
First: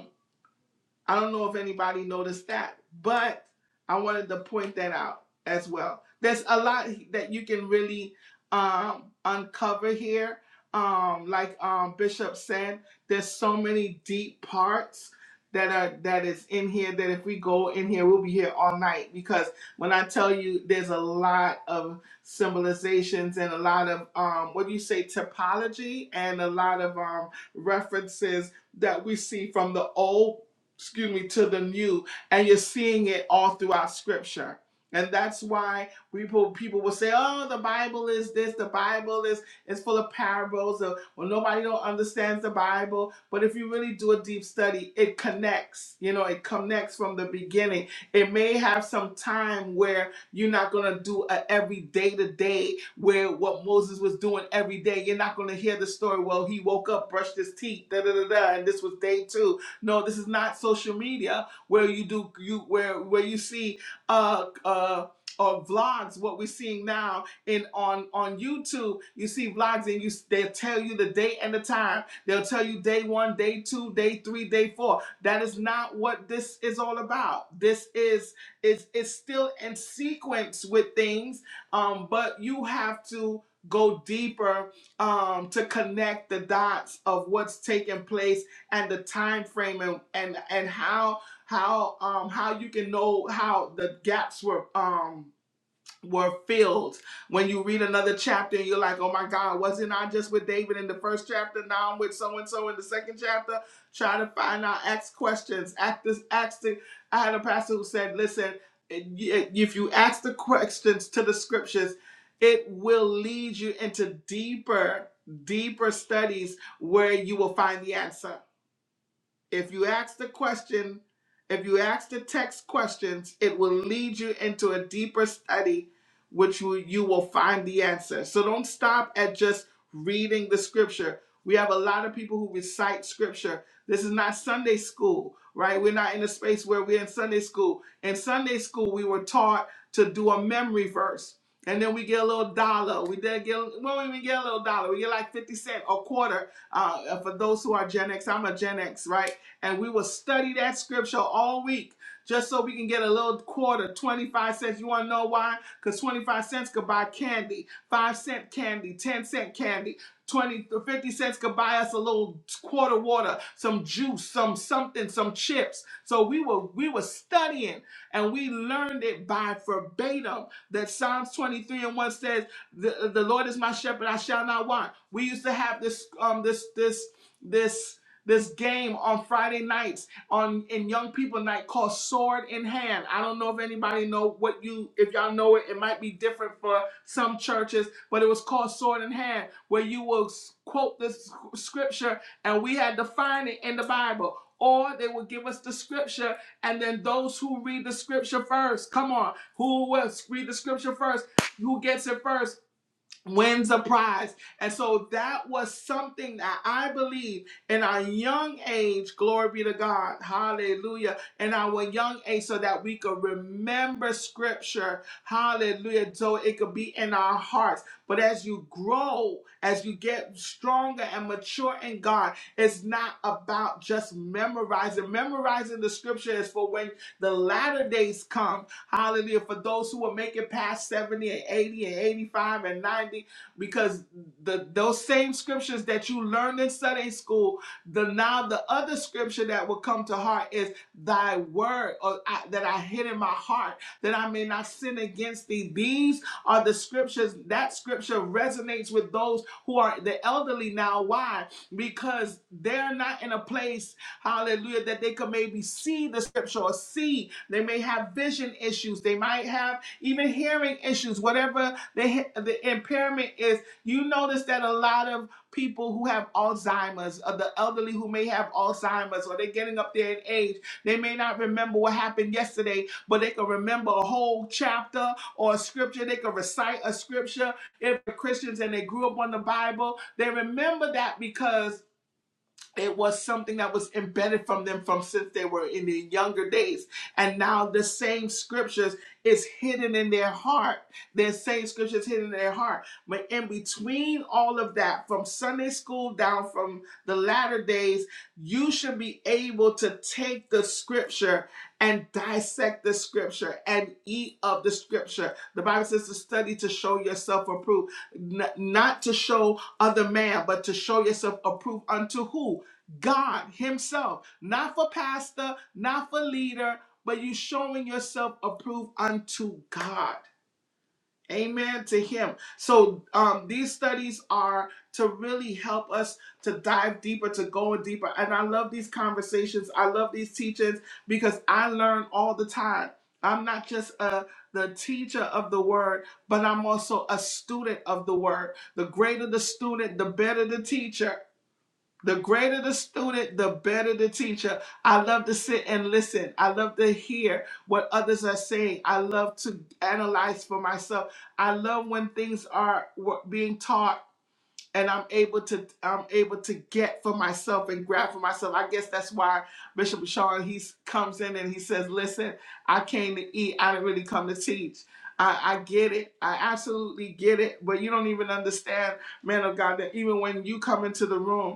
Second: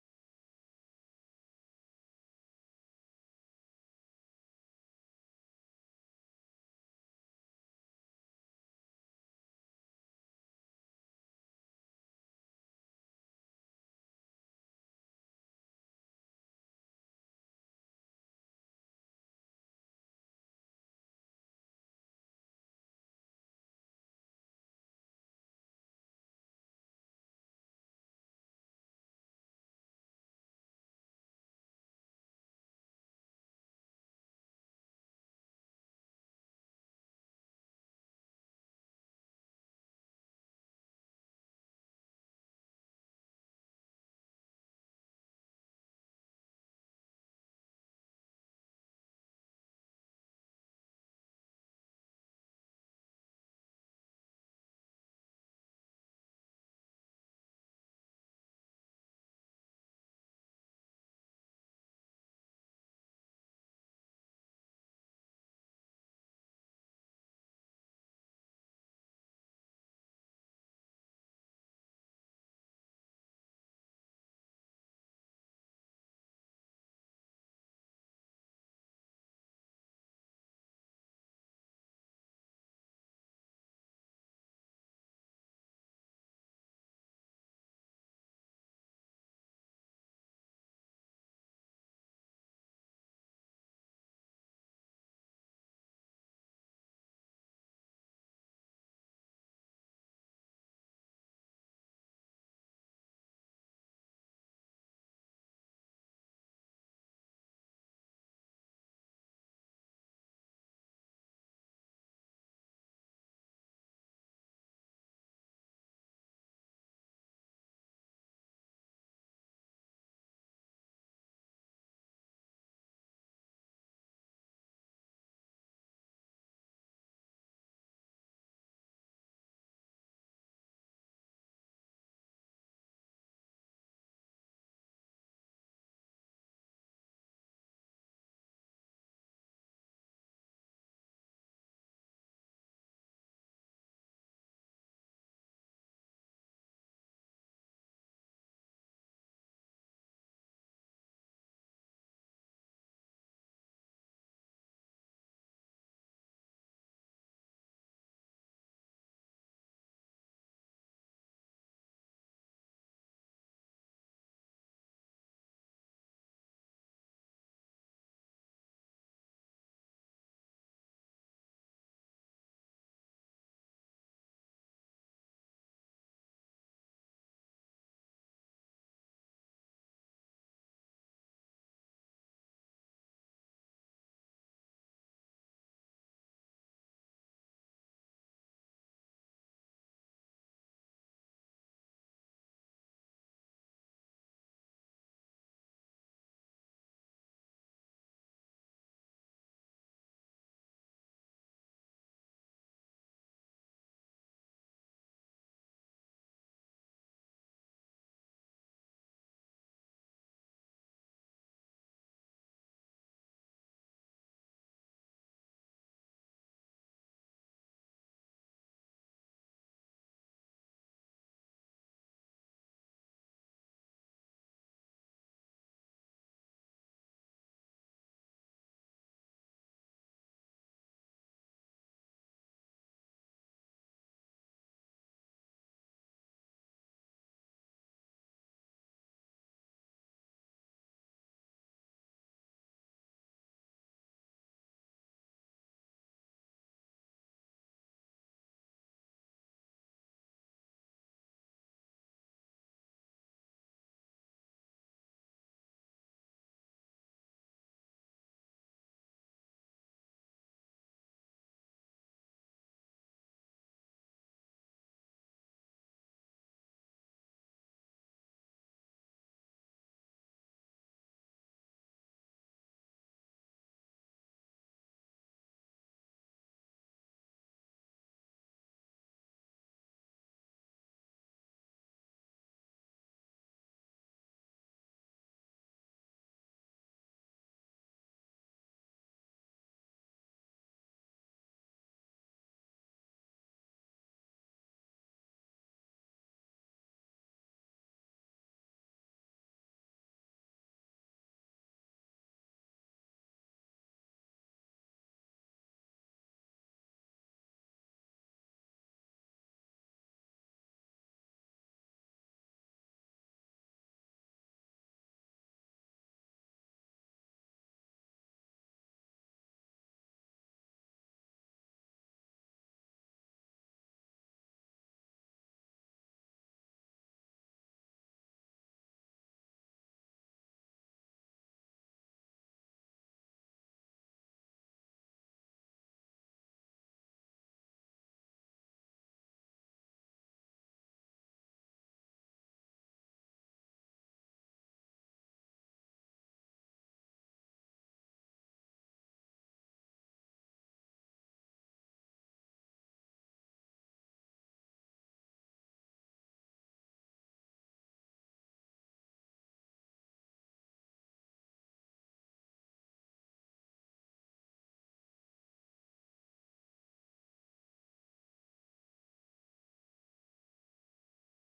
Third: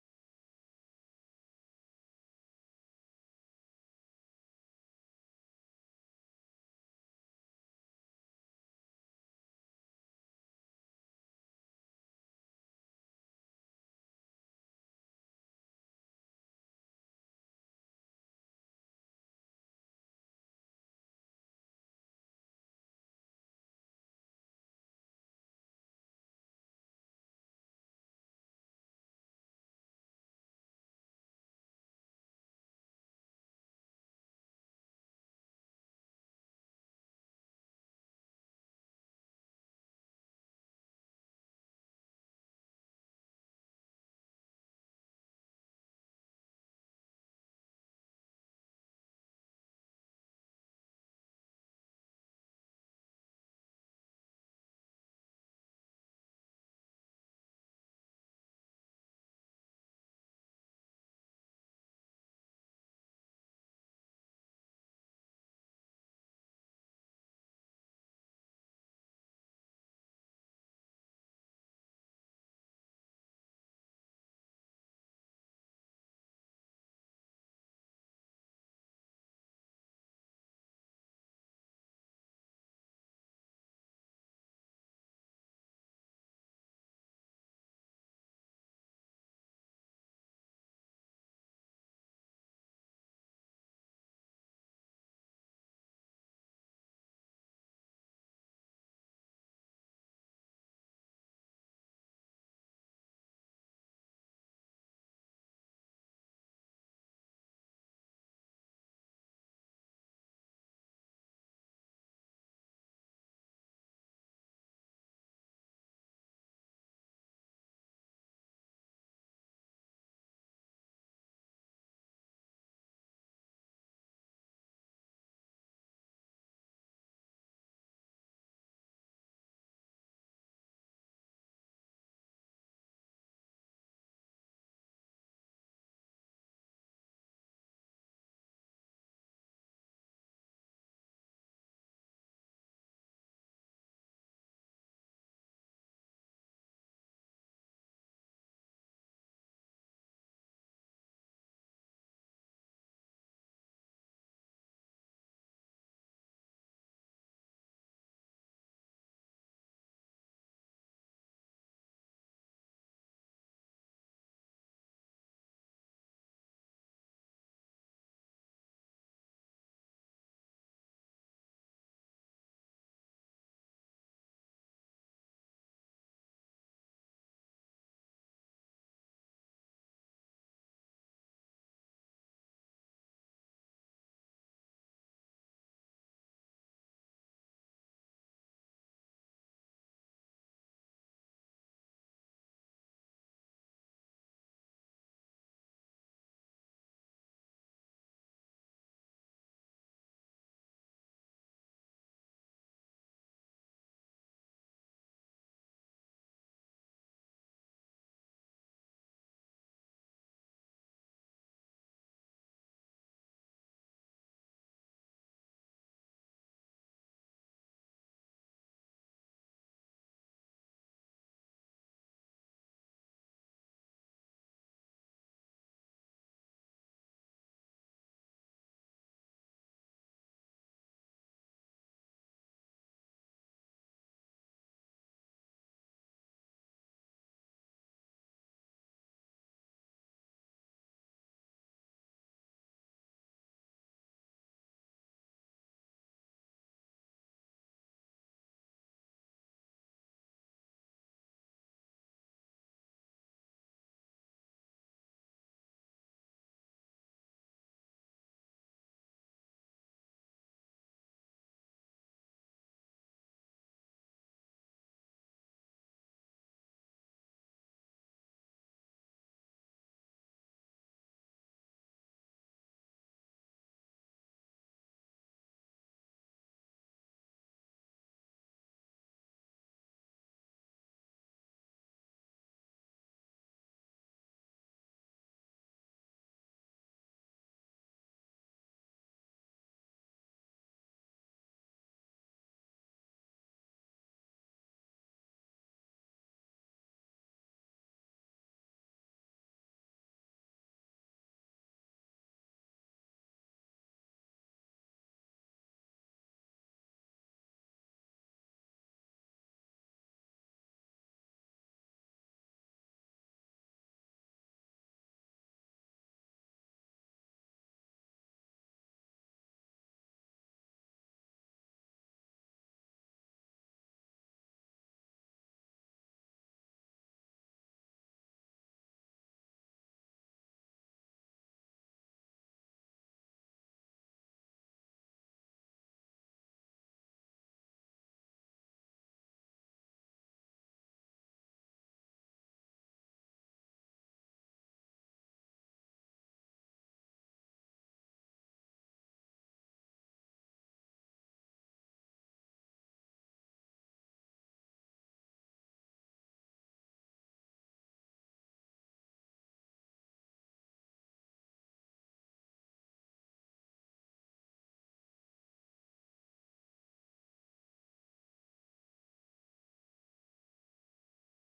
I don't know if anybody noticed that, but I wanted to point that out as well. There's a lot that you can really um, uncover here. Um, like um, Bishop said, there's so many deep parts that are that is in here that if we go in here, we'll be here all night. Because when I tell you, there's a lot of symbolizations and a lot of um, what do you say topology and a lot of um, references that we see from the old excuse me, to the new, and you're seeing it all throughout Scripture. And that's why people people will say, "Oh, the Bible is this. The Bible is is full of parables. Or, well, nobody don't understands the Bible." But if you really do a deep study, it connects. You know, it connects from the beginning. It may have some time where you're not gonna do a every day to day where what Moses was doing every day. You're not gonna hear the story. Well, he woke up, brushed his teeth, da da da da, and this was day two no, this is not social media where you do you where where you see uh uh or vlogs what we're seeing now in on on youtube you see vlogs and you they'll tell you the date and the time they'll tell you day one day two day three day four that is not what this is all about this is is is still in sequence with things um but you have to go deeper um to connect the dots of what's taking place and the time frame and and, and how how um how you can know how the gaps were um were filled when you read another chapter and you're like oh my god wasn't i just with david in the first chapter now i'm with so and so in the second chapter try to find out ask questions ask this ask the i had a pastor who said listen if you ask the questions to the scriptures it will lead you into deeper deeper studies where you will find the answer if you ask the question, if you ask the text questions, it will lead you into a deeper study, which you, you will find the answer. So don't stop at just reading the scripture. We have a lot of people who recite scripture. This is not Sunday school, right? We're not in a space where we're in Sunday school. In Sunday school, we were taught to do a memory verse. And then we get a little dollar. We did get, well, we even get a little dollar. We get like 50 cent or quarter uh, for those who are Gen X, I'm a Gen X, right? and we will study that scripture all week just so we can get a little quarter, 25 cents. You want to know why? Because 25 cents could buy candy, 5 cent candy, 10 cent candy. 20 to 50 cents could buy us a little quarter water, some juice, some something, some chips. So we were we were studying and we learned it by verbatim that Psalms 23 and 1 says, the, the Lord is my shepherd, I shall not want. We used to have this um this this this this game on Friday nights on in young people night called Sword in Hand. I don't know if anybody know what you if y'all know it. It might be different for some churches, but it was called Sword in Hand, where you will quote this scripture and we had to find it in the Bible. Or they would give us the scripture, and then those who read the scripture first, come on, who will read the scripture first, who gets it first? wins a prize. And so that was something that I believe in our young age, glory be to God, hallelujah, in our young age, so that we could remember scripture, hallelujah, so it could be in our hearts. But as you grow, as you get stronger and mature in God, it's not about just memorizing. Memorizing the scripture is for when the latter days come Hallelujah. For those who will make it past 70 and 80 and 85 and 90, because the those same scriptures that you learned in Sunday school, the now the other scripture that will come to heart is thy word or I, that I hid in my heart that I may not sin against thee. These are the scriptures that scripture resonates with those who are the elderly now. Why? Because they're not in a place Hallelujah. That they could maybe see the scripture or see. They may have vision issues. They might have even hearing issues, whatever the, the impairment is. You notice that a lot of people who have Alzheimer's or the elderly who may have Alzheimer's or they're getting up there in age, they may not remember what happened yesterday, but they can remember a whole chapter or a scripture. They can recite a scripture. If they're Christians and they grew up on the Bible, they remember that because it was something that was embedded from them from since they were in their younger days. And now the same scriptures is hidden in their heart. The same scriptures hidden in their heart. But in between all of that, from Sunday school down from the latter days, you should be able to take the scripture and dissect the scripture and eat of the scripture. The Bible says to study to show yourself approved, N- not to show other man, but to show yourself approved unto who? God Himself, not for pastor, not for leader, but you showing yourself approved unto God. Amen to Him. So um, these studies are to really help us to dive deeper, to go in deeper. And I love these conversations. I love these teachings because I learn all the time. I'm not just a the teacher of the word, but I'm also a student of the word. The greater the student, the better the teacher. The greater the student, the better the teacher. I love to sit and listen. I love to hear what others are saying. I love to analyze for myself. I love when things are wa- being taught and I'm able to I'm able to get for myself and grab for myself. I guess that's why Bishop Sean he s- comes in and he says, "Listen, I came to eat. I didn't really come to teach." I, I get it. I absolutely get it. But you don't even understand, man of God, that even when you come into the room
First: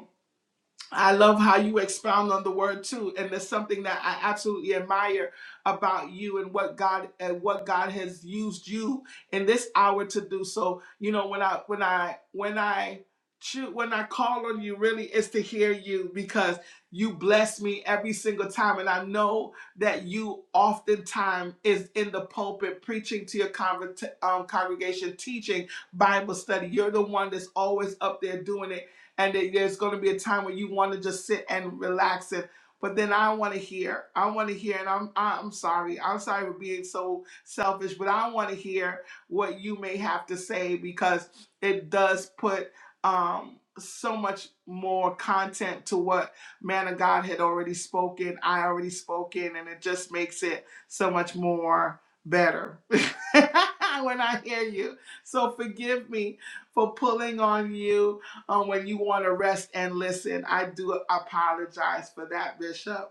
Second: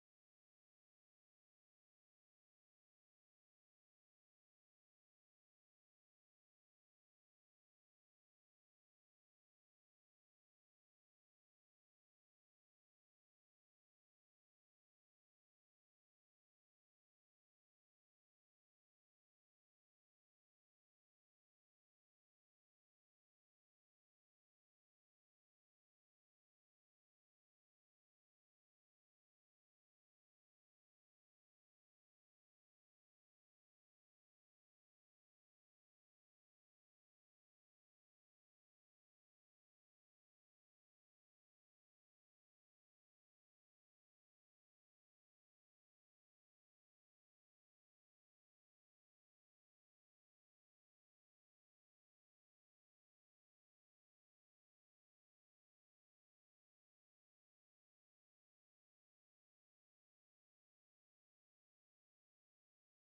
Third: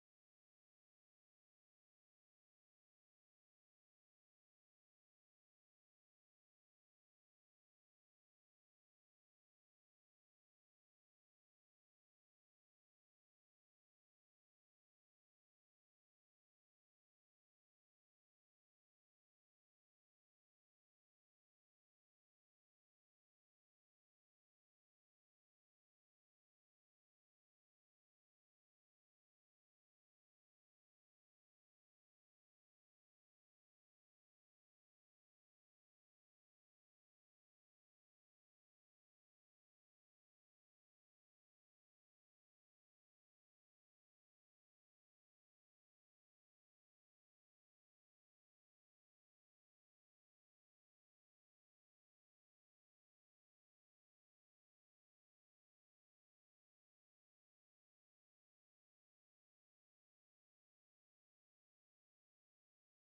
I love how you expound on the word too, and there's something that I absolutely admire about you and what God and what God has used you in this hour to do. So you know when I when I when I choo- when I call on you, really is to hear you because you bless me every single time, and I know that you oftentimes is in the pulpit preaching to your convert, um, congregation, teaching Bible study. You're the one that's always up there doing it and there's going to be a time where you want to just sit and relax it, but then I want to hear. I want to hear, and I'm I'm sorry. I'm sorry for being so selfish, but I want to hear what you may have to say because it does put um, so much more content to what man of God had already spoken. I already spoken, and it just makes it so much more better when I hear you. So forgive me for pulling on you um, when you want to rest and listen. I do apologize for that, Bishop.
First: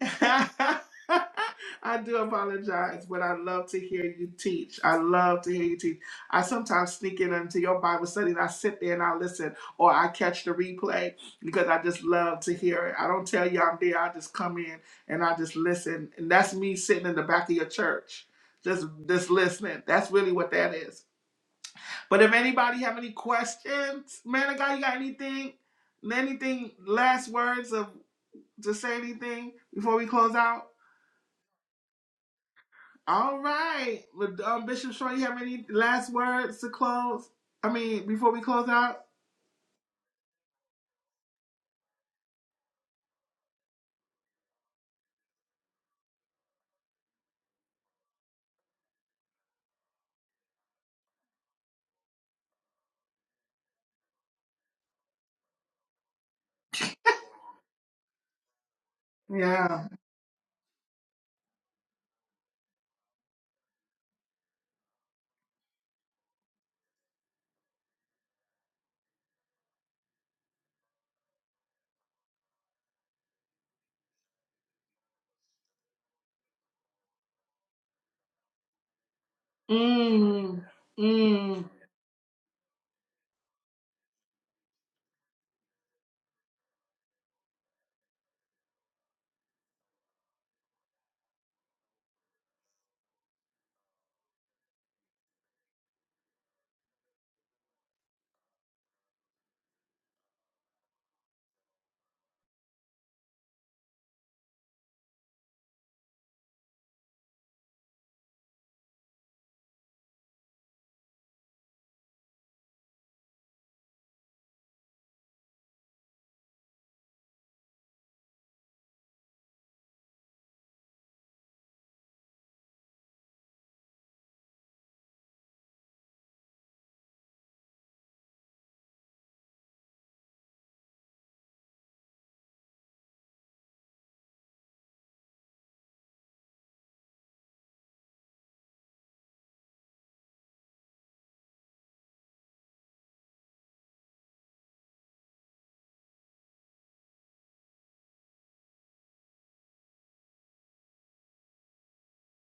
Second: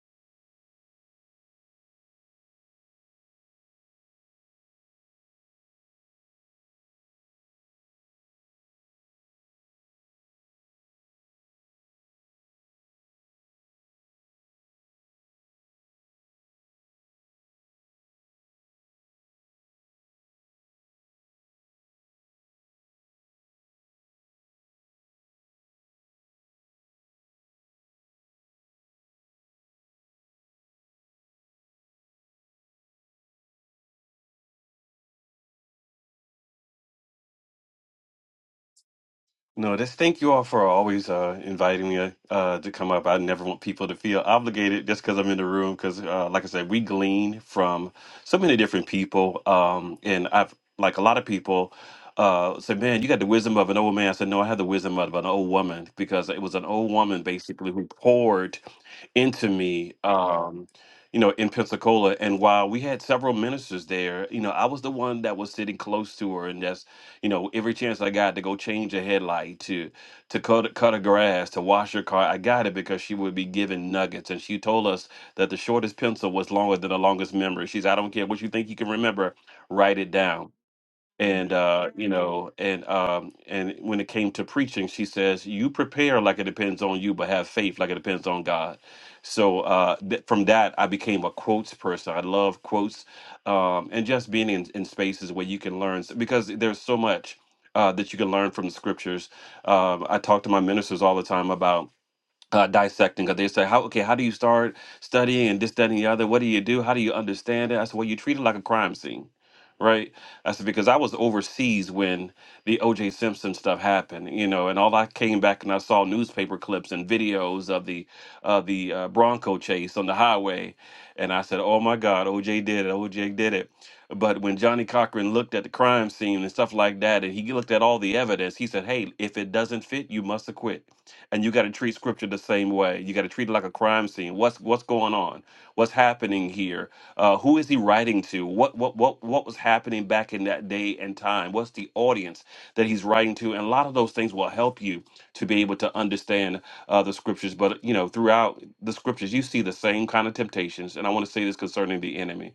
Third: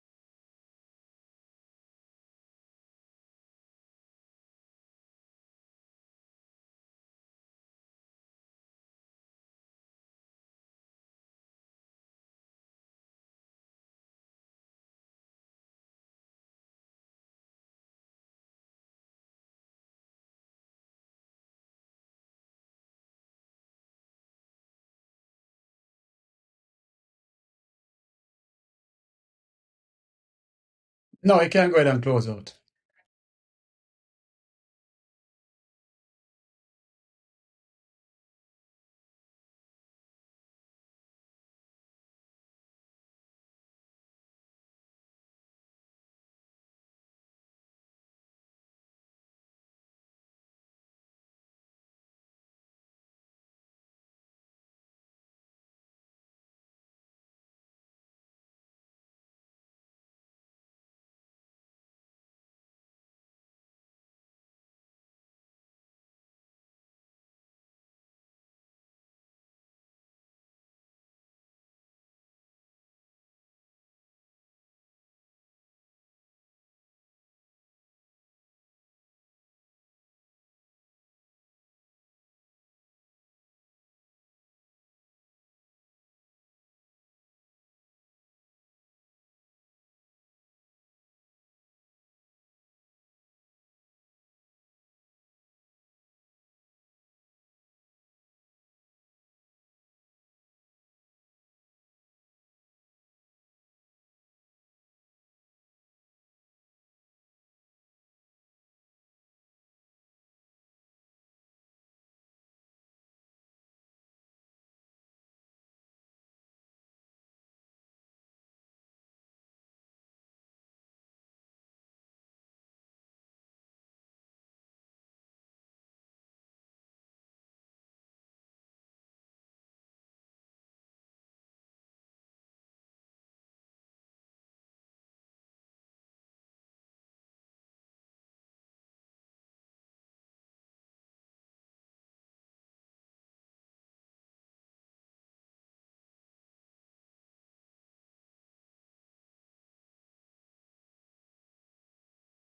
I do apologize, but I love to hear you teach. I love to hear you teach. I sometimes sneak in into your Bible study and I sit there and I listen or I catch the replay because I just love to hear it. I don't tell you I'm there, I just come in and I just listen. And that's me sitting in the back of your church, just just listening. That's really what that is. But if anybody have any questions, man of God, you got anything, anything, last words of to say anything before we close out? No, you can go ahead and close out. All right, um, Bishop Shaw, you have any last words to close? I mean, before we close out? No, just thank you all for always uh, inviting me uh, uh, to come up. I never want people to feel obligated just because I'm in the room. Because, uh, like I said, we glean from so many different people, um, and I've like a lot of people uh, say, "Man, you got the wisdom of an old man." I said, "No, I have the wisdom of an old woman because it was an old woman basically who poured into Yeah. me." Um, you know, in Pensacola, and while we had several ministers there, you know, I was the one that was sitting close to her, and that's you know, every chance I got to go change a headlight, to to cut cut a grass, to wash her car, I got it because she would be given nuggets. And she told us that the shortest pencil was longer than the longest memory. She's, I don't care what you think you can remember, write it down Mm, and mm. uh you know and um and when it came to preaching she says you prepare like it depends on you but have faith like it depends on god so uh th- from that i became a quotes person i love quotes um and just being in, in spaces where you can learn s- because there's so much uh that you can learn from the scriptures um i talk to my ministers all the time about uh, dissecting because they say how okay how do you start studying and this that and the other what do you do how do you understand it i said well you treat it like a crime scene right i said because i was overseas when the oj simpson stuff happened you know and all i came back and i saw newspaper clips and videos of the of the uh, bronco chase on the highway and i said oh my god oj did it oj did it but when johnny cochran looked at the crime scene and stuff like that and he looked at all the evidence he said hey if it doesn't fit you must acquit and you got to treat scripture the same way. You got to treat it like a crime scene. What's what's going on? What's happening here? Uh, who is he writing to? What what what what was happening back in that day and time? What's the audience that he's writing to? And a lot of those things will help you to be able to understand uh, the scriptures. But you know, throughout the scriptures, you see the same kind of temptations. And I want to say this concerning the enemy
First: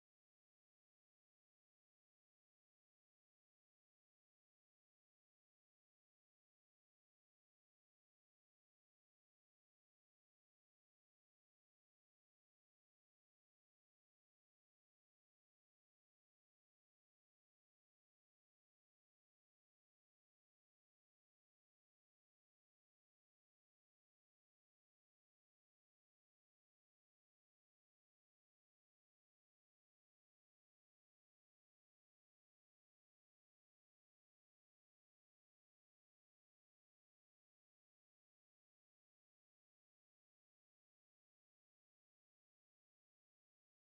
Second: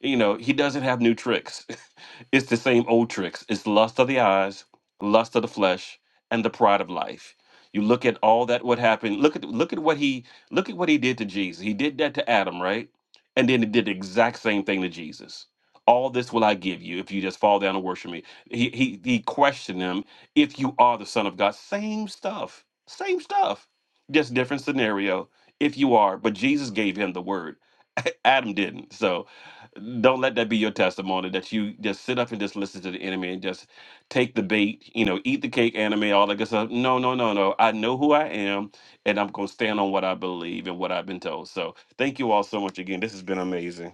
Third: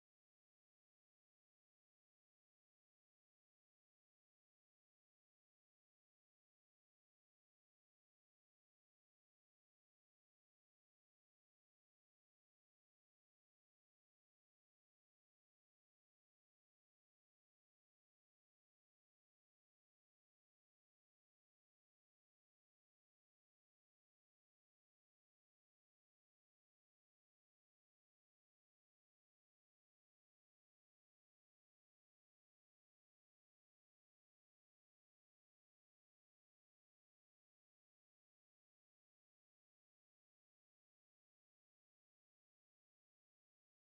you know, he doesn't have new tricks. it's the same old tricks. It's lust of the eyes, lust of the flesh, and the pride of life. You look at all that what happened. Look at look at what he look at what he did to Jesus. He did that to Adam, right? And then he did the exact same thing to Jesus. All this will I give you if you just fall down and worship me. He he he questioned him if you are the son of God. Same stuff. Same stuff. Just different scenario if you are, but Jesus gave him the word. Adam didn't. So don't let that be your testimony that you just sit up and just listen to the enemy and just take the bait, you know, eat the cake, anime, all that good stuff. No, no, no, no. I know who I am and I'm going to stand on what I believe and what I've been told. So thank you all so much again. This has been amazing.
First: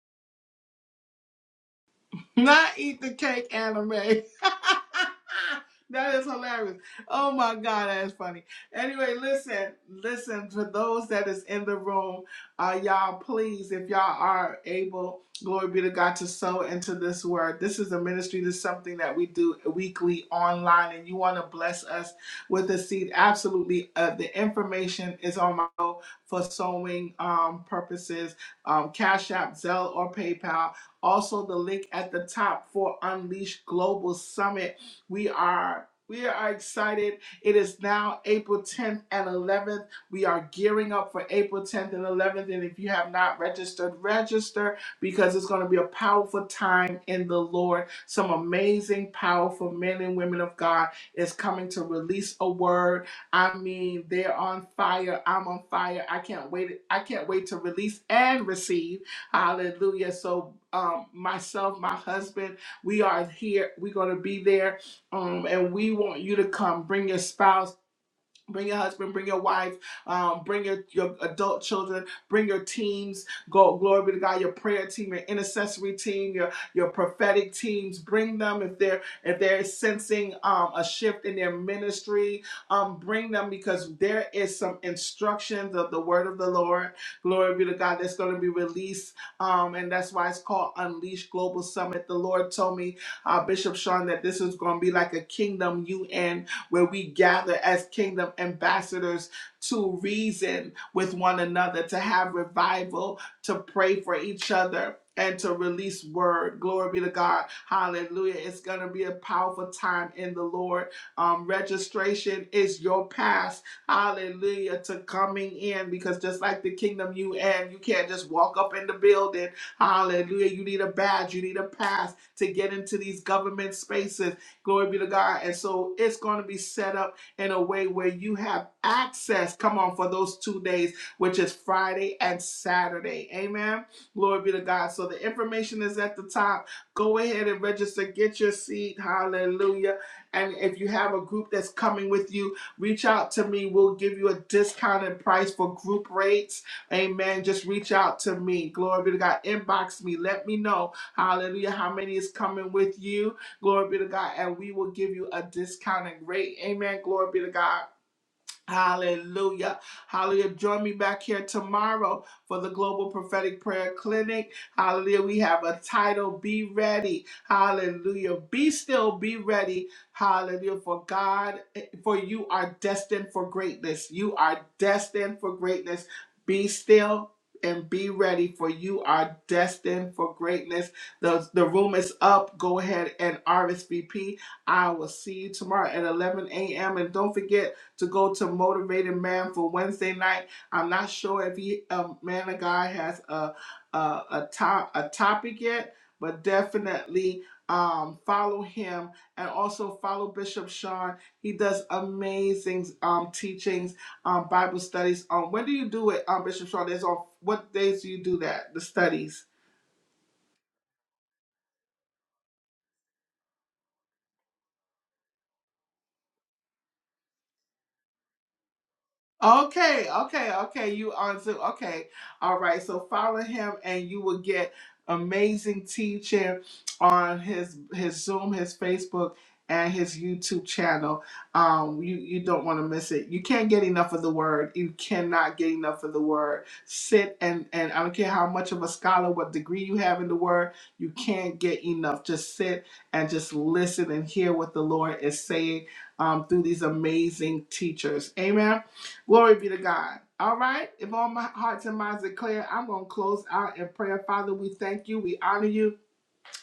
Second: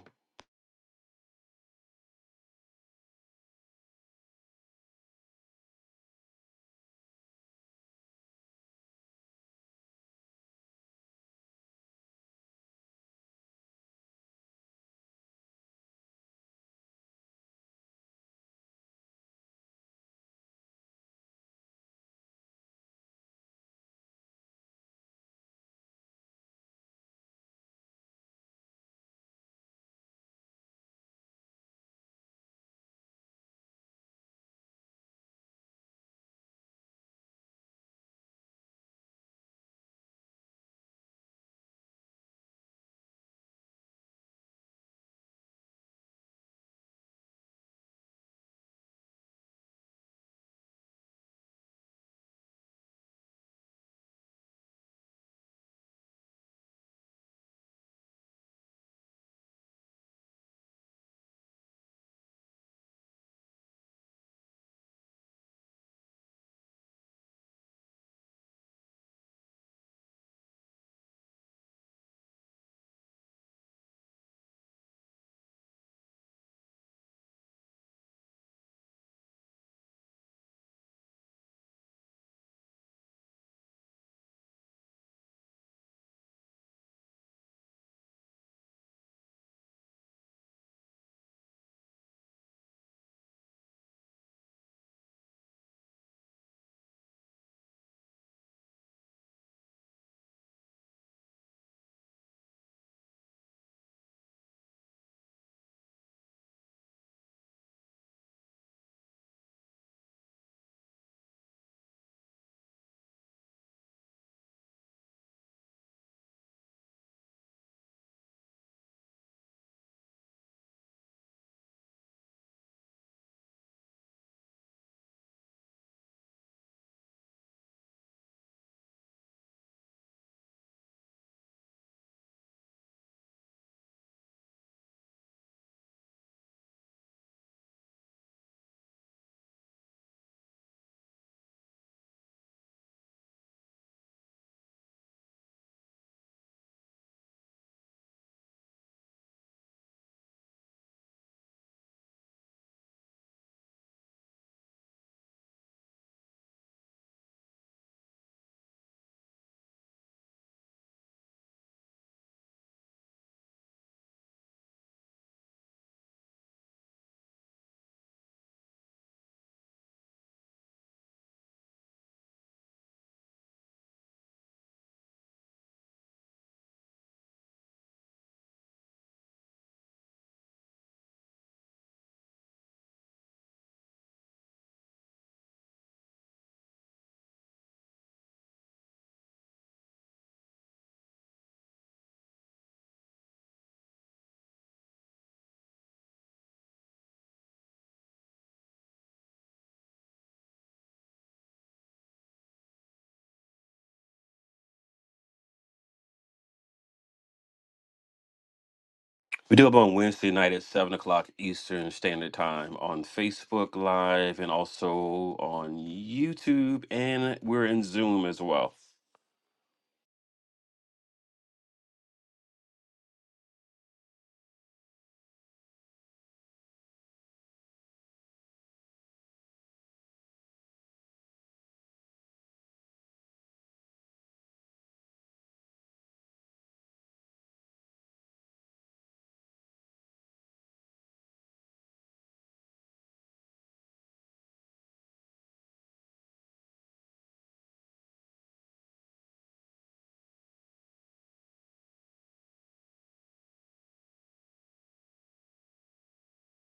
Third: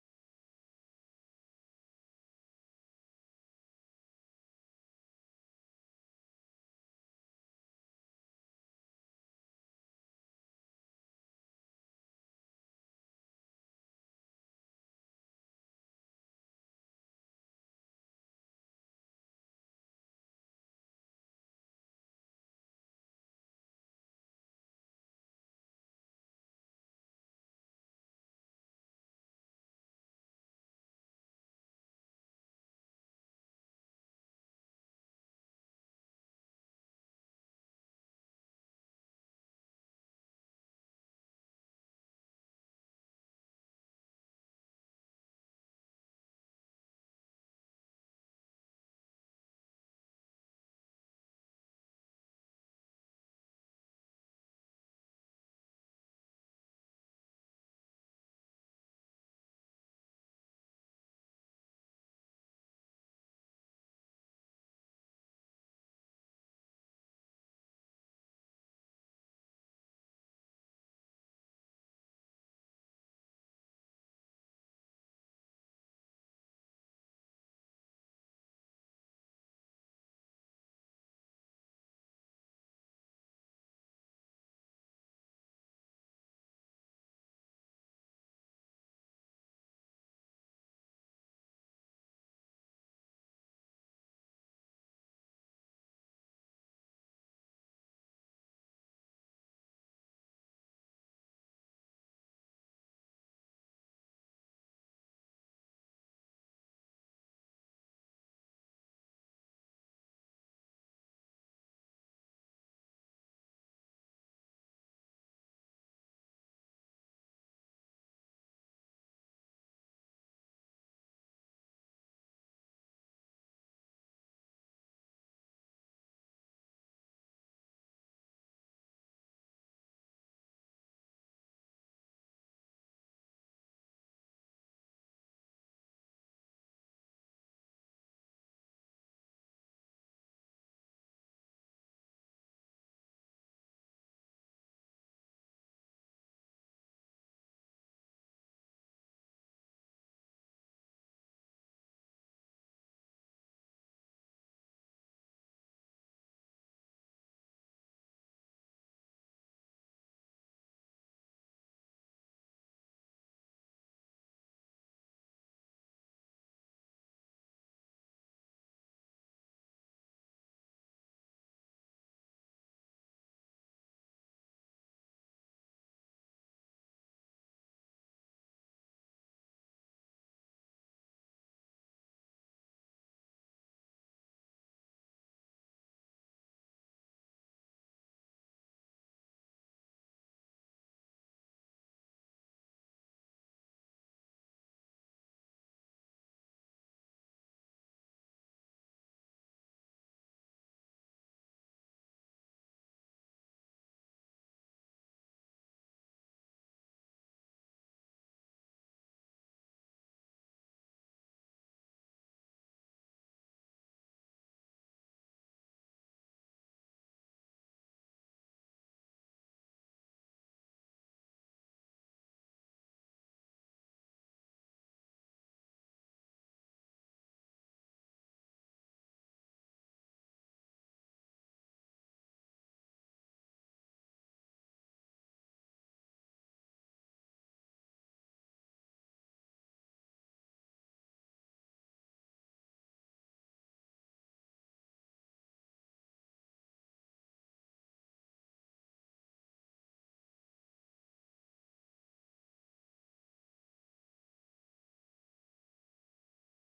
Not eat the cake anime. that is hilarious. Oh my god, that is funny. Anyway, listen, listen for those that is in the room, uh, y'all please, if y'all are able, glory be to God to sow into this word. This is a ministry. This is something that we do weekly online, and you want to bless us with a seed. Absolutely, uh, the information is on my for sowing um, purposes. Um, Cash App, Zelle, or PayPal. Also, the link at the top for Unleash Global Summit. We are we are excited. It is now April 10th and 11th. We are gearing up for April 10th and 11th. And if you have not registered, register because it's going to be a powerful time in the Lord. Some amazing, powerful men and women of God is coming to release a word. I mean, they're on fire. I'm on fire. I can't wait. I can't wait to release and receive. Hallelujah. So, um, myself, my husband, we are here. We're going to be there. Um, and we want you to come. Bring your spouse Bring your husband, bring your wife, um, bring your, your adult children, bring your teams. Go, glory be to God. Your prayer team, your intercessory team, your your prophetic teams. Bring them if they're if they're sensing um, a shift in their ministry. Um, bring them because there is some instructions of the word of the Lord. Glory be to God. That's going to be released, um, and that's why it's called Unleash Global Summit. The Lord told me, uh, Bishop Sean, that this is going to be like a kingdom UN where we gather as kingdom ambassadors to reason with one another, to have revival, to pray for each other. And to release word. Glory be to God. Hallelujah. It's going to be a powerful time in the Lord. Um, registration is your pass. Hallelujah. To coming in because just like the kingdom you and you can't just walk up in the building. Hallelujah. You need a badge. You need a pass to get into these government spaces. Glory be to God. And so it's going to be set up in a way where you have access, come on, for those two days, which is Friday and Saturday. Amen. Glory be to God. So the information is at the top. Go ahead and register, get your seat. Hallelujah. And if you have a group that's coming with you, reach out to me. We'll give you a discounted price for group rates. Amen. Just reach out to me. Glory be to God. Inbox me. Let me know. Hallelujah. How many is coming with you? Glory be to God. And we will give you a discounting rate. Amen. Glory be to God. Hallelujah. Hallelujah. Join me back here tomorrow for the Global Prophetic Prayer Clinic. Hallelujah. We have a title Be Ready. Hallelujah. Be still, be ready. Hallelujah. For God, for you are destined for greatness. You are destined for greatness. Be still. And be ready for you are destined for greatness. The, the room is up. Go ahead and RSVP. I will see you tomorrow at 11 a.m. And don't forget, to go to Motivated Man for Wednesday night. I'm not sure if he, um, man of God, has a a, a top a topic yet, but definitely um, follow him and also follow Bishop Sean. He does amazing um, teachings, um, Bible studies. Um, when do you do it, um, Bishop Sean? There's on what days do you do that? The studies. We do up on Wednesday night at 7 o'clock Eastern Standard Time on Facebook Live and also on YouTube. And we're in Zoom as well. Okay, okay, okay. You on Zoom. Okay. All right. So follow him and you will get amazing teaching on his his Zoom, his Facebook, and his YouTube channel. Um, you you don't want to miss it. You can't get enough of the word. You cannot get enough of the word. Sit and and I don't care how much of a scholar, what degree you have in the word, you can't get enough. Just sit and just listen and hear what the Lord is saying um, through these amazing teachers. Amen. Glory be to God. All right. If all my hearts and minds are clear, I'm going to close out in prayer. Father, we thank you. We honor you.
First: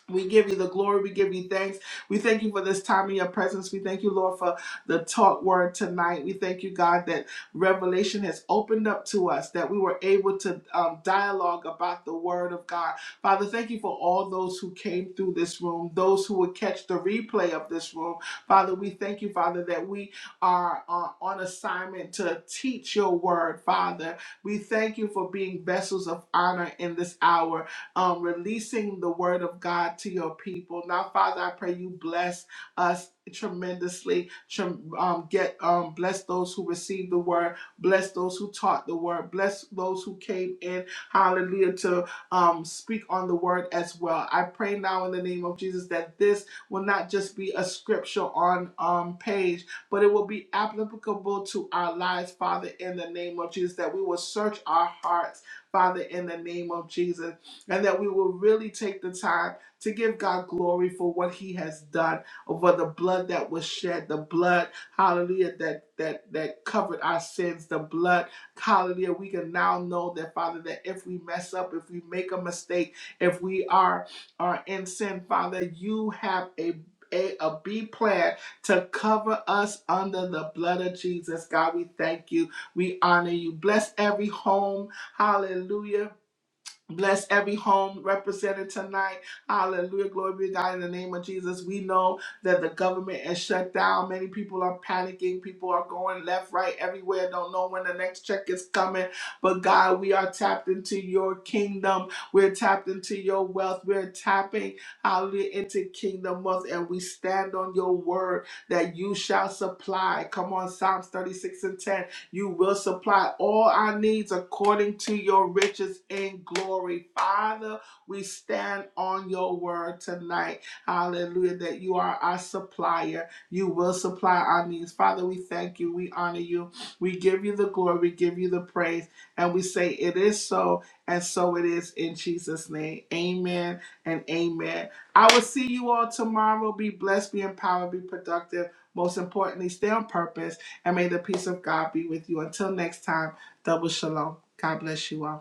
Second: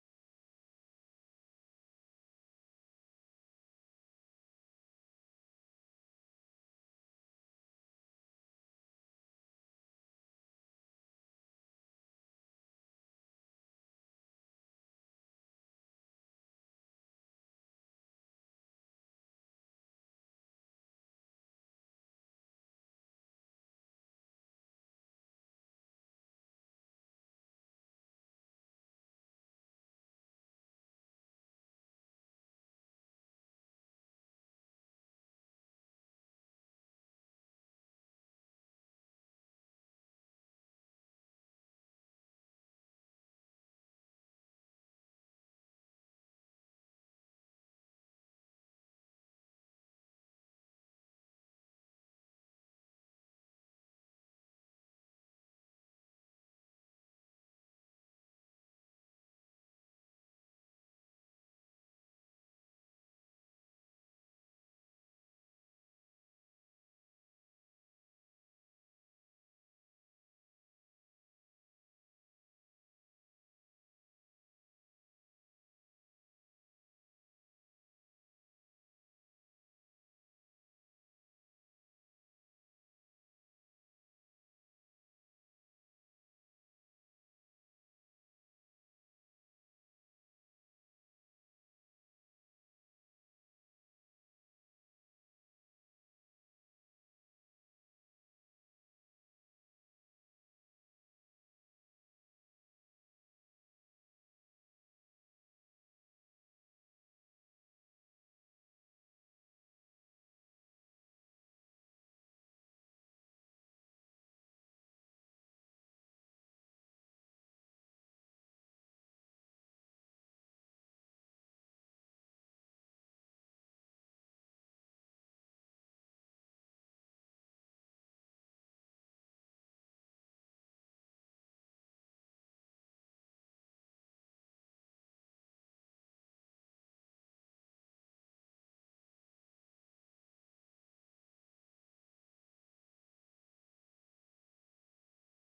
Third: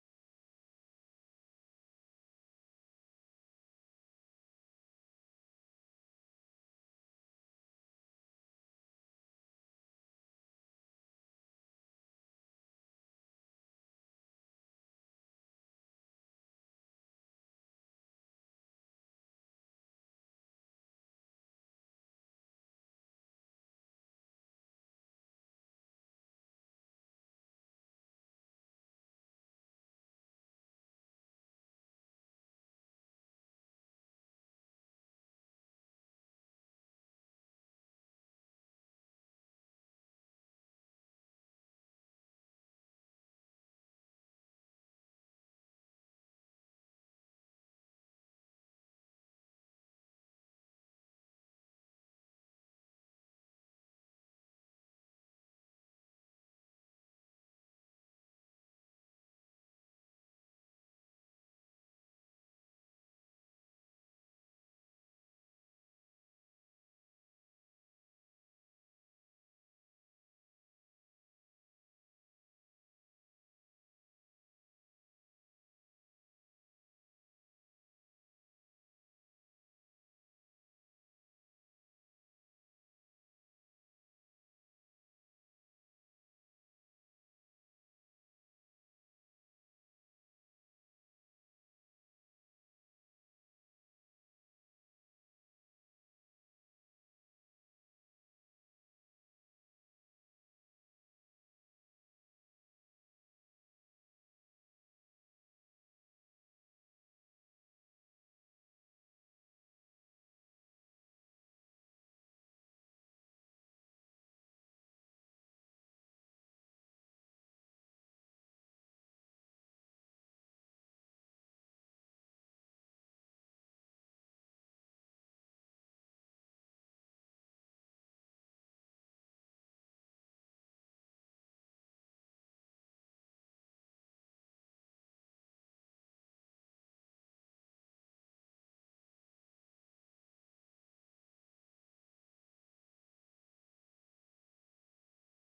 We give you the glory. We give you thanks. We thank you for this time in your presence. We thank you, Lord, for the talk word tonight. We thank you, God, that revelation has opened up to us, that we were able to um, dialogue about the word of God. Father, thank you for all those who came through this room, those who will catch the replay of this room. Father, we thank you, Father, that we are uh, on assignment to teach your word, Father. We thank you for being vessels of honor in this hour um, releasing the word of God to your people. Now, Father, I pray you bless us tremendously. Trem- um, get um, bless those who received the word, bless those who taught the word, bless those who came in. Hallelujah to um, speak on the word as well. I pray now in the name of Jesus that this will not just be a scripture on um, page, but it will be applicable to our lives, Father, in the name of Jesus. That we will search our hearts, Father, in the name of Jesus and that we will really take the time to give God glory for what He has done, over the blood that was shed, the blood, hallelujah, that that that covered our sins, the blood, hallelujah. We can now know that, Father, that if we mess up, if we make a mistake, if we are are in sin, Father, you have a a, a B plan to cover us under the blood of Jesus. God, we thank you. We honor you. Bless every home. Hallelujah Bless every home represented tonight. Hallelujah. Glory be to God in the name of Jesus. We know that the government is shut down. Many people are panicking. People are going left, right, everywhere. Don't know when the next check is coming. But God, we are tapped into your kingdom. We're tapped into your wealth. We're tapping, hallelujah, into kingdom wealth. And we stand on your word that you shall supply. Come on, Psalms 36 and 10 you will supply all our needs according to your riches in glory. Father, we stand on your word tonight. Hallelujah, that you are our supplier. You will supply our needs. Father, we thank you. We honor you. We give you the glory. We give you the praise. And we say, It is so, and so it is in Jesus' name. Amen and amen. I will see you all tomorrow. Be blessed, be empowered, be productive. Most importantly, stay on purpose and may the peace of God be with you. Until next time, double shalom. God bless you all.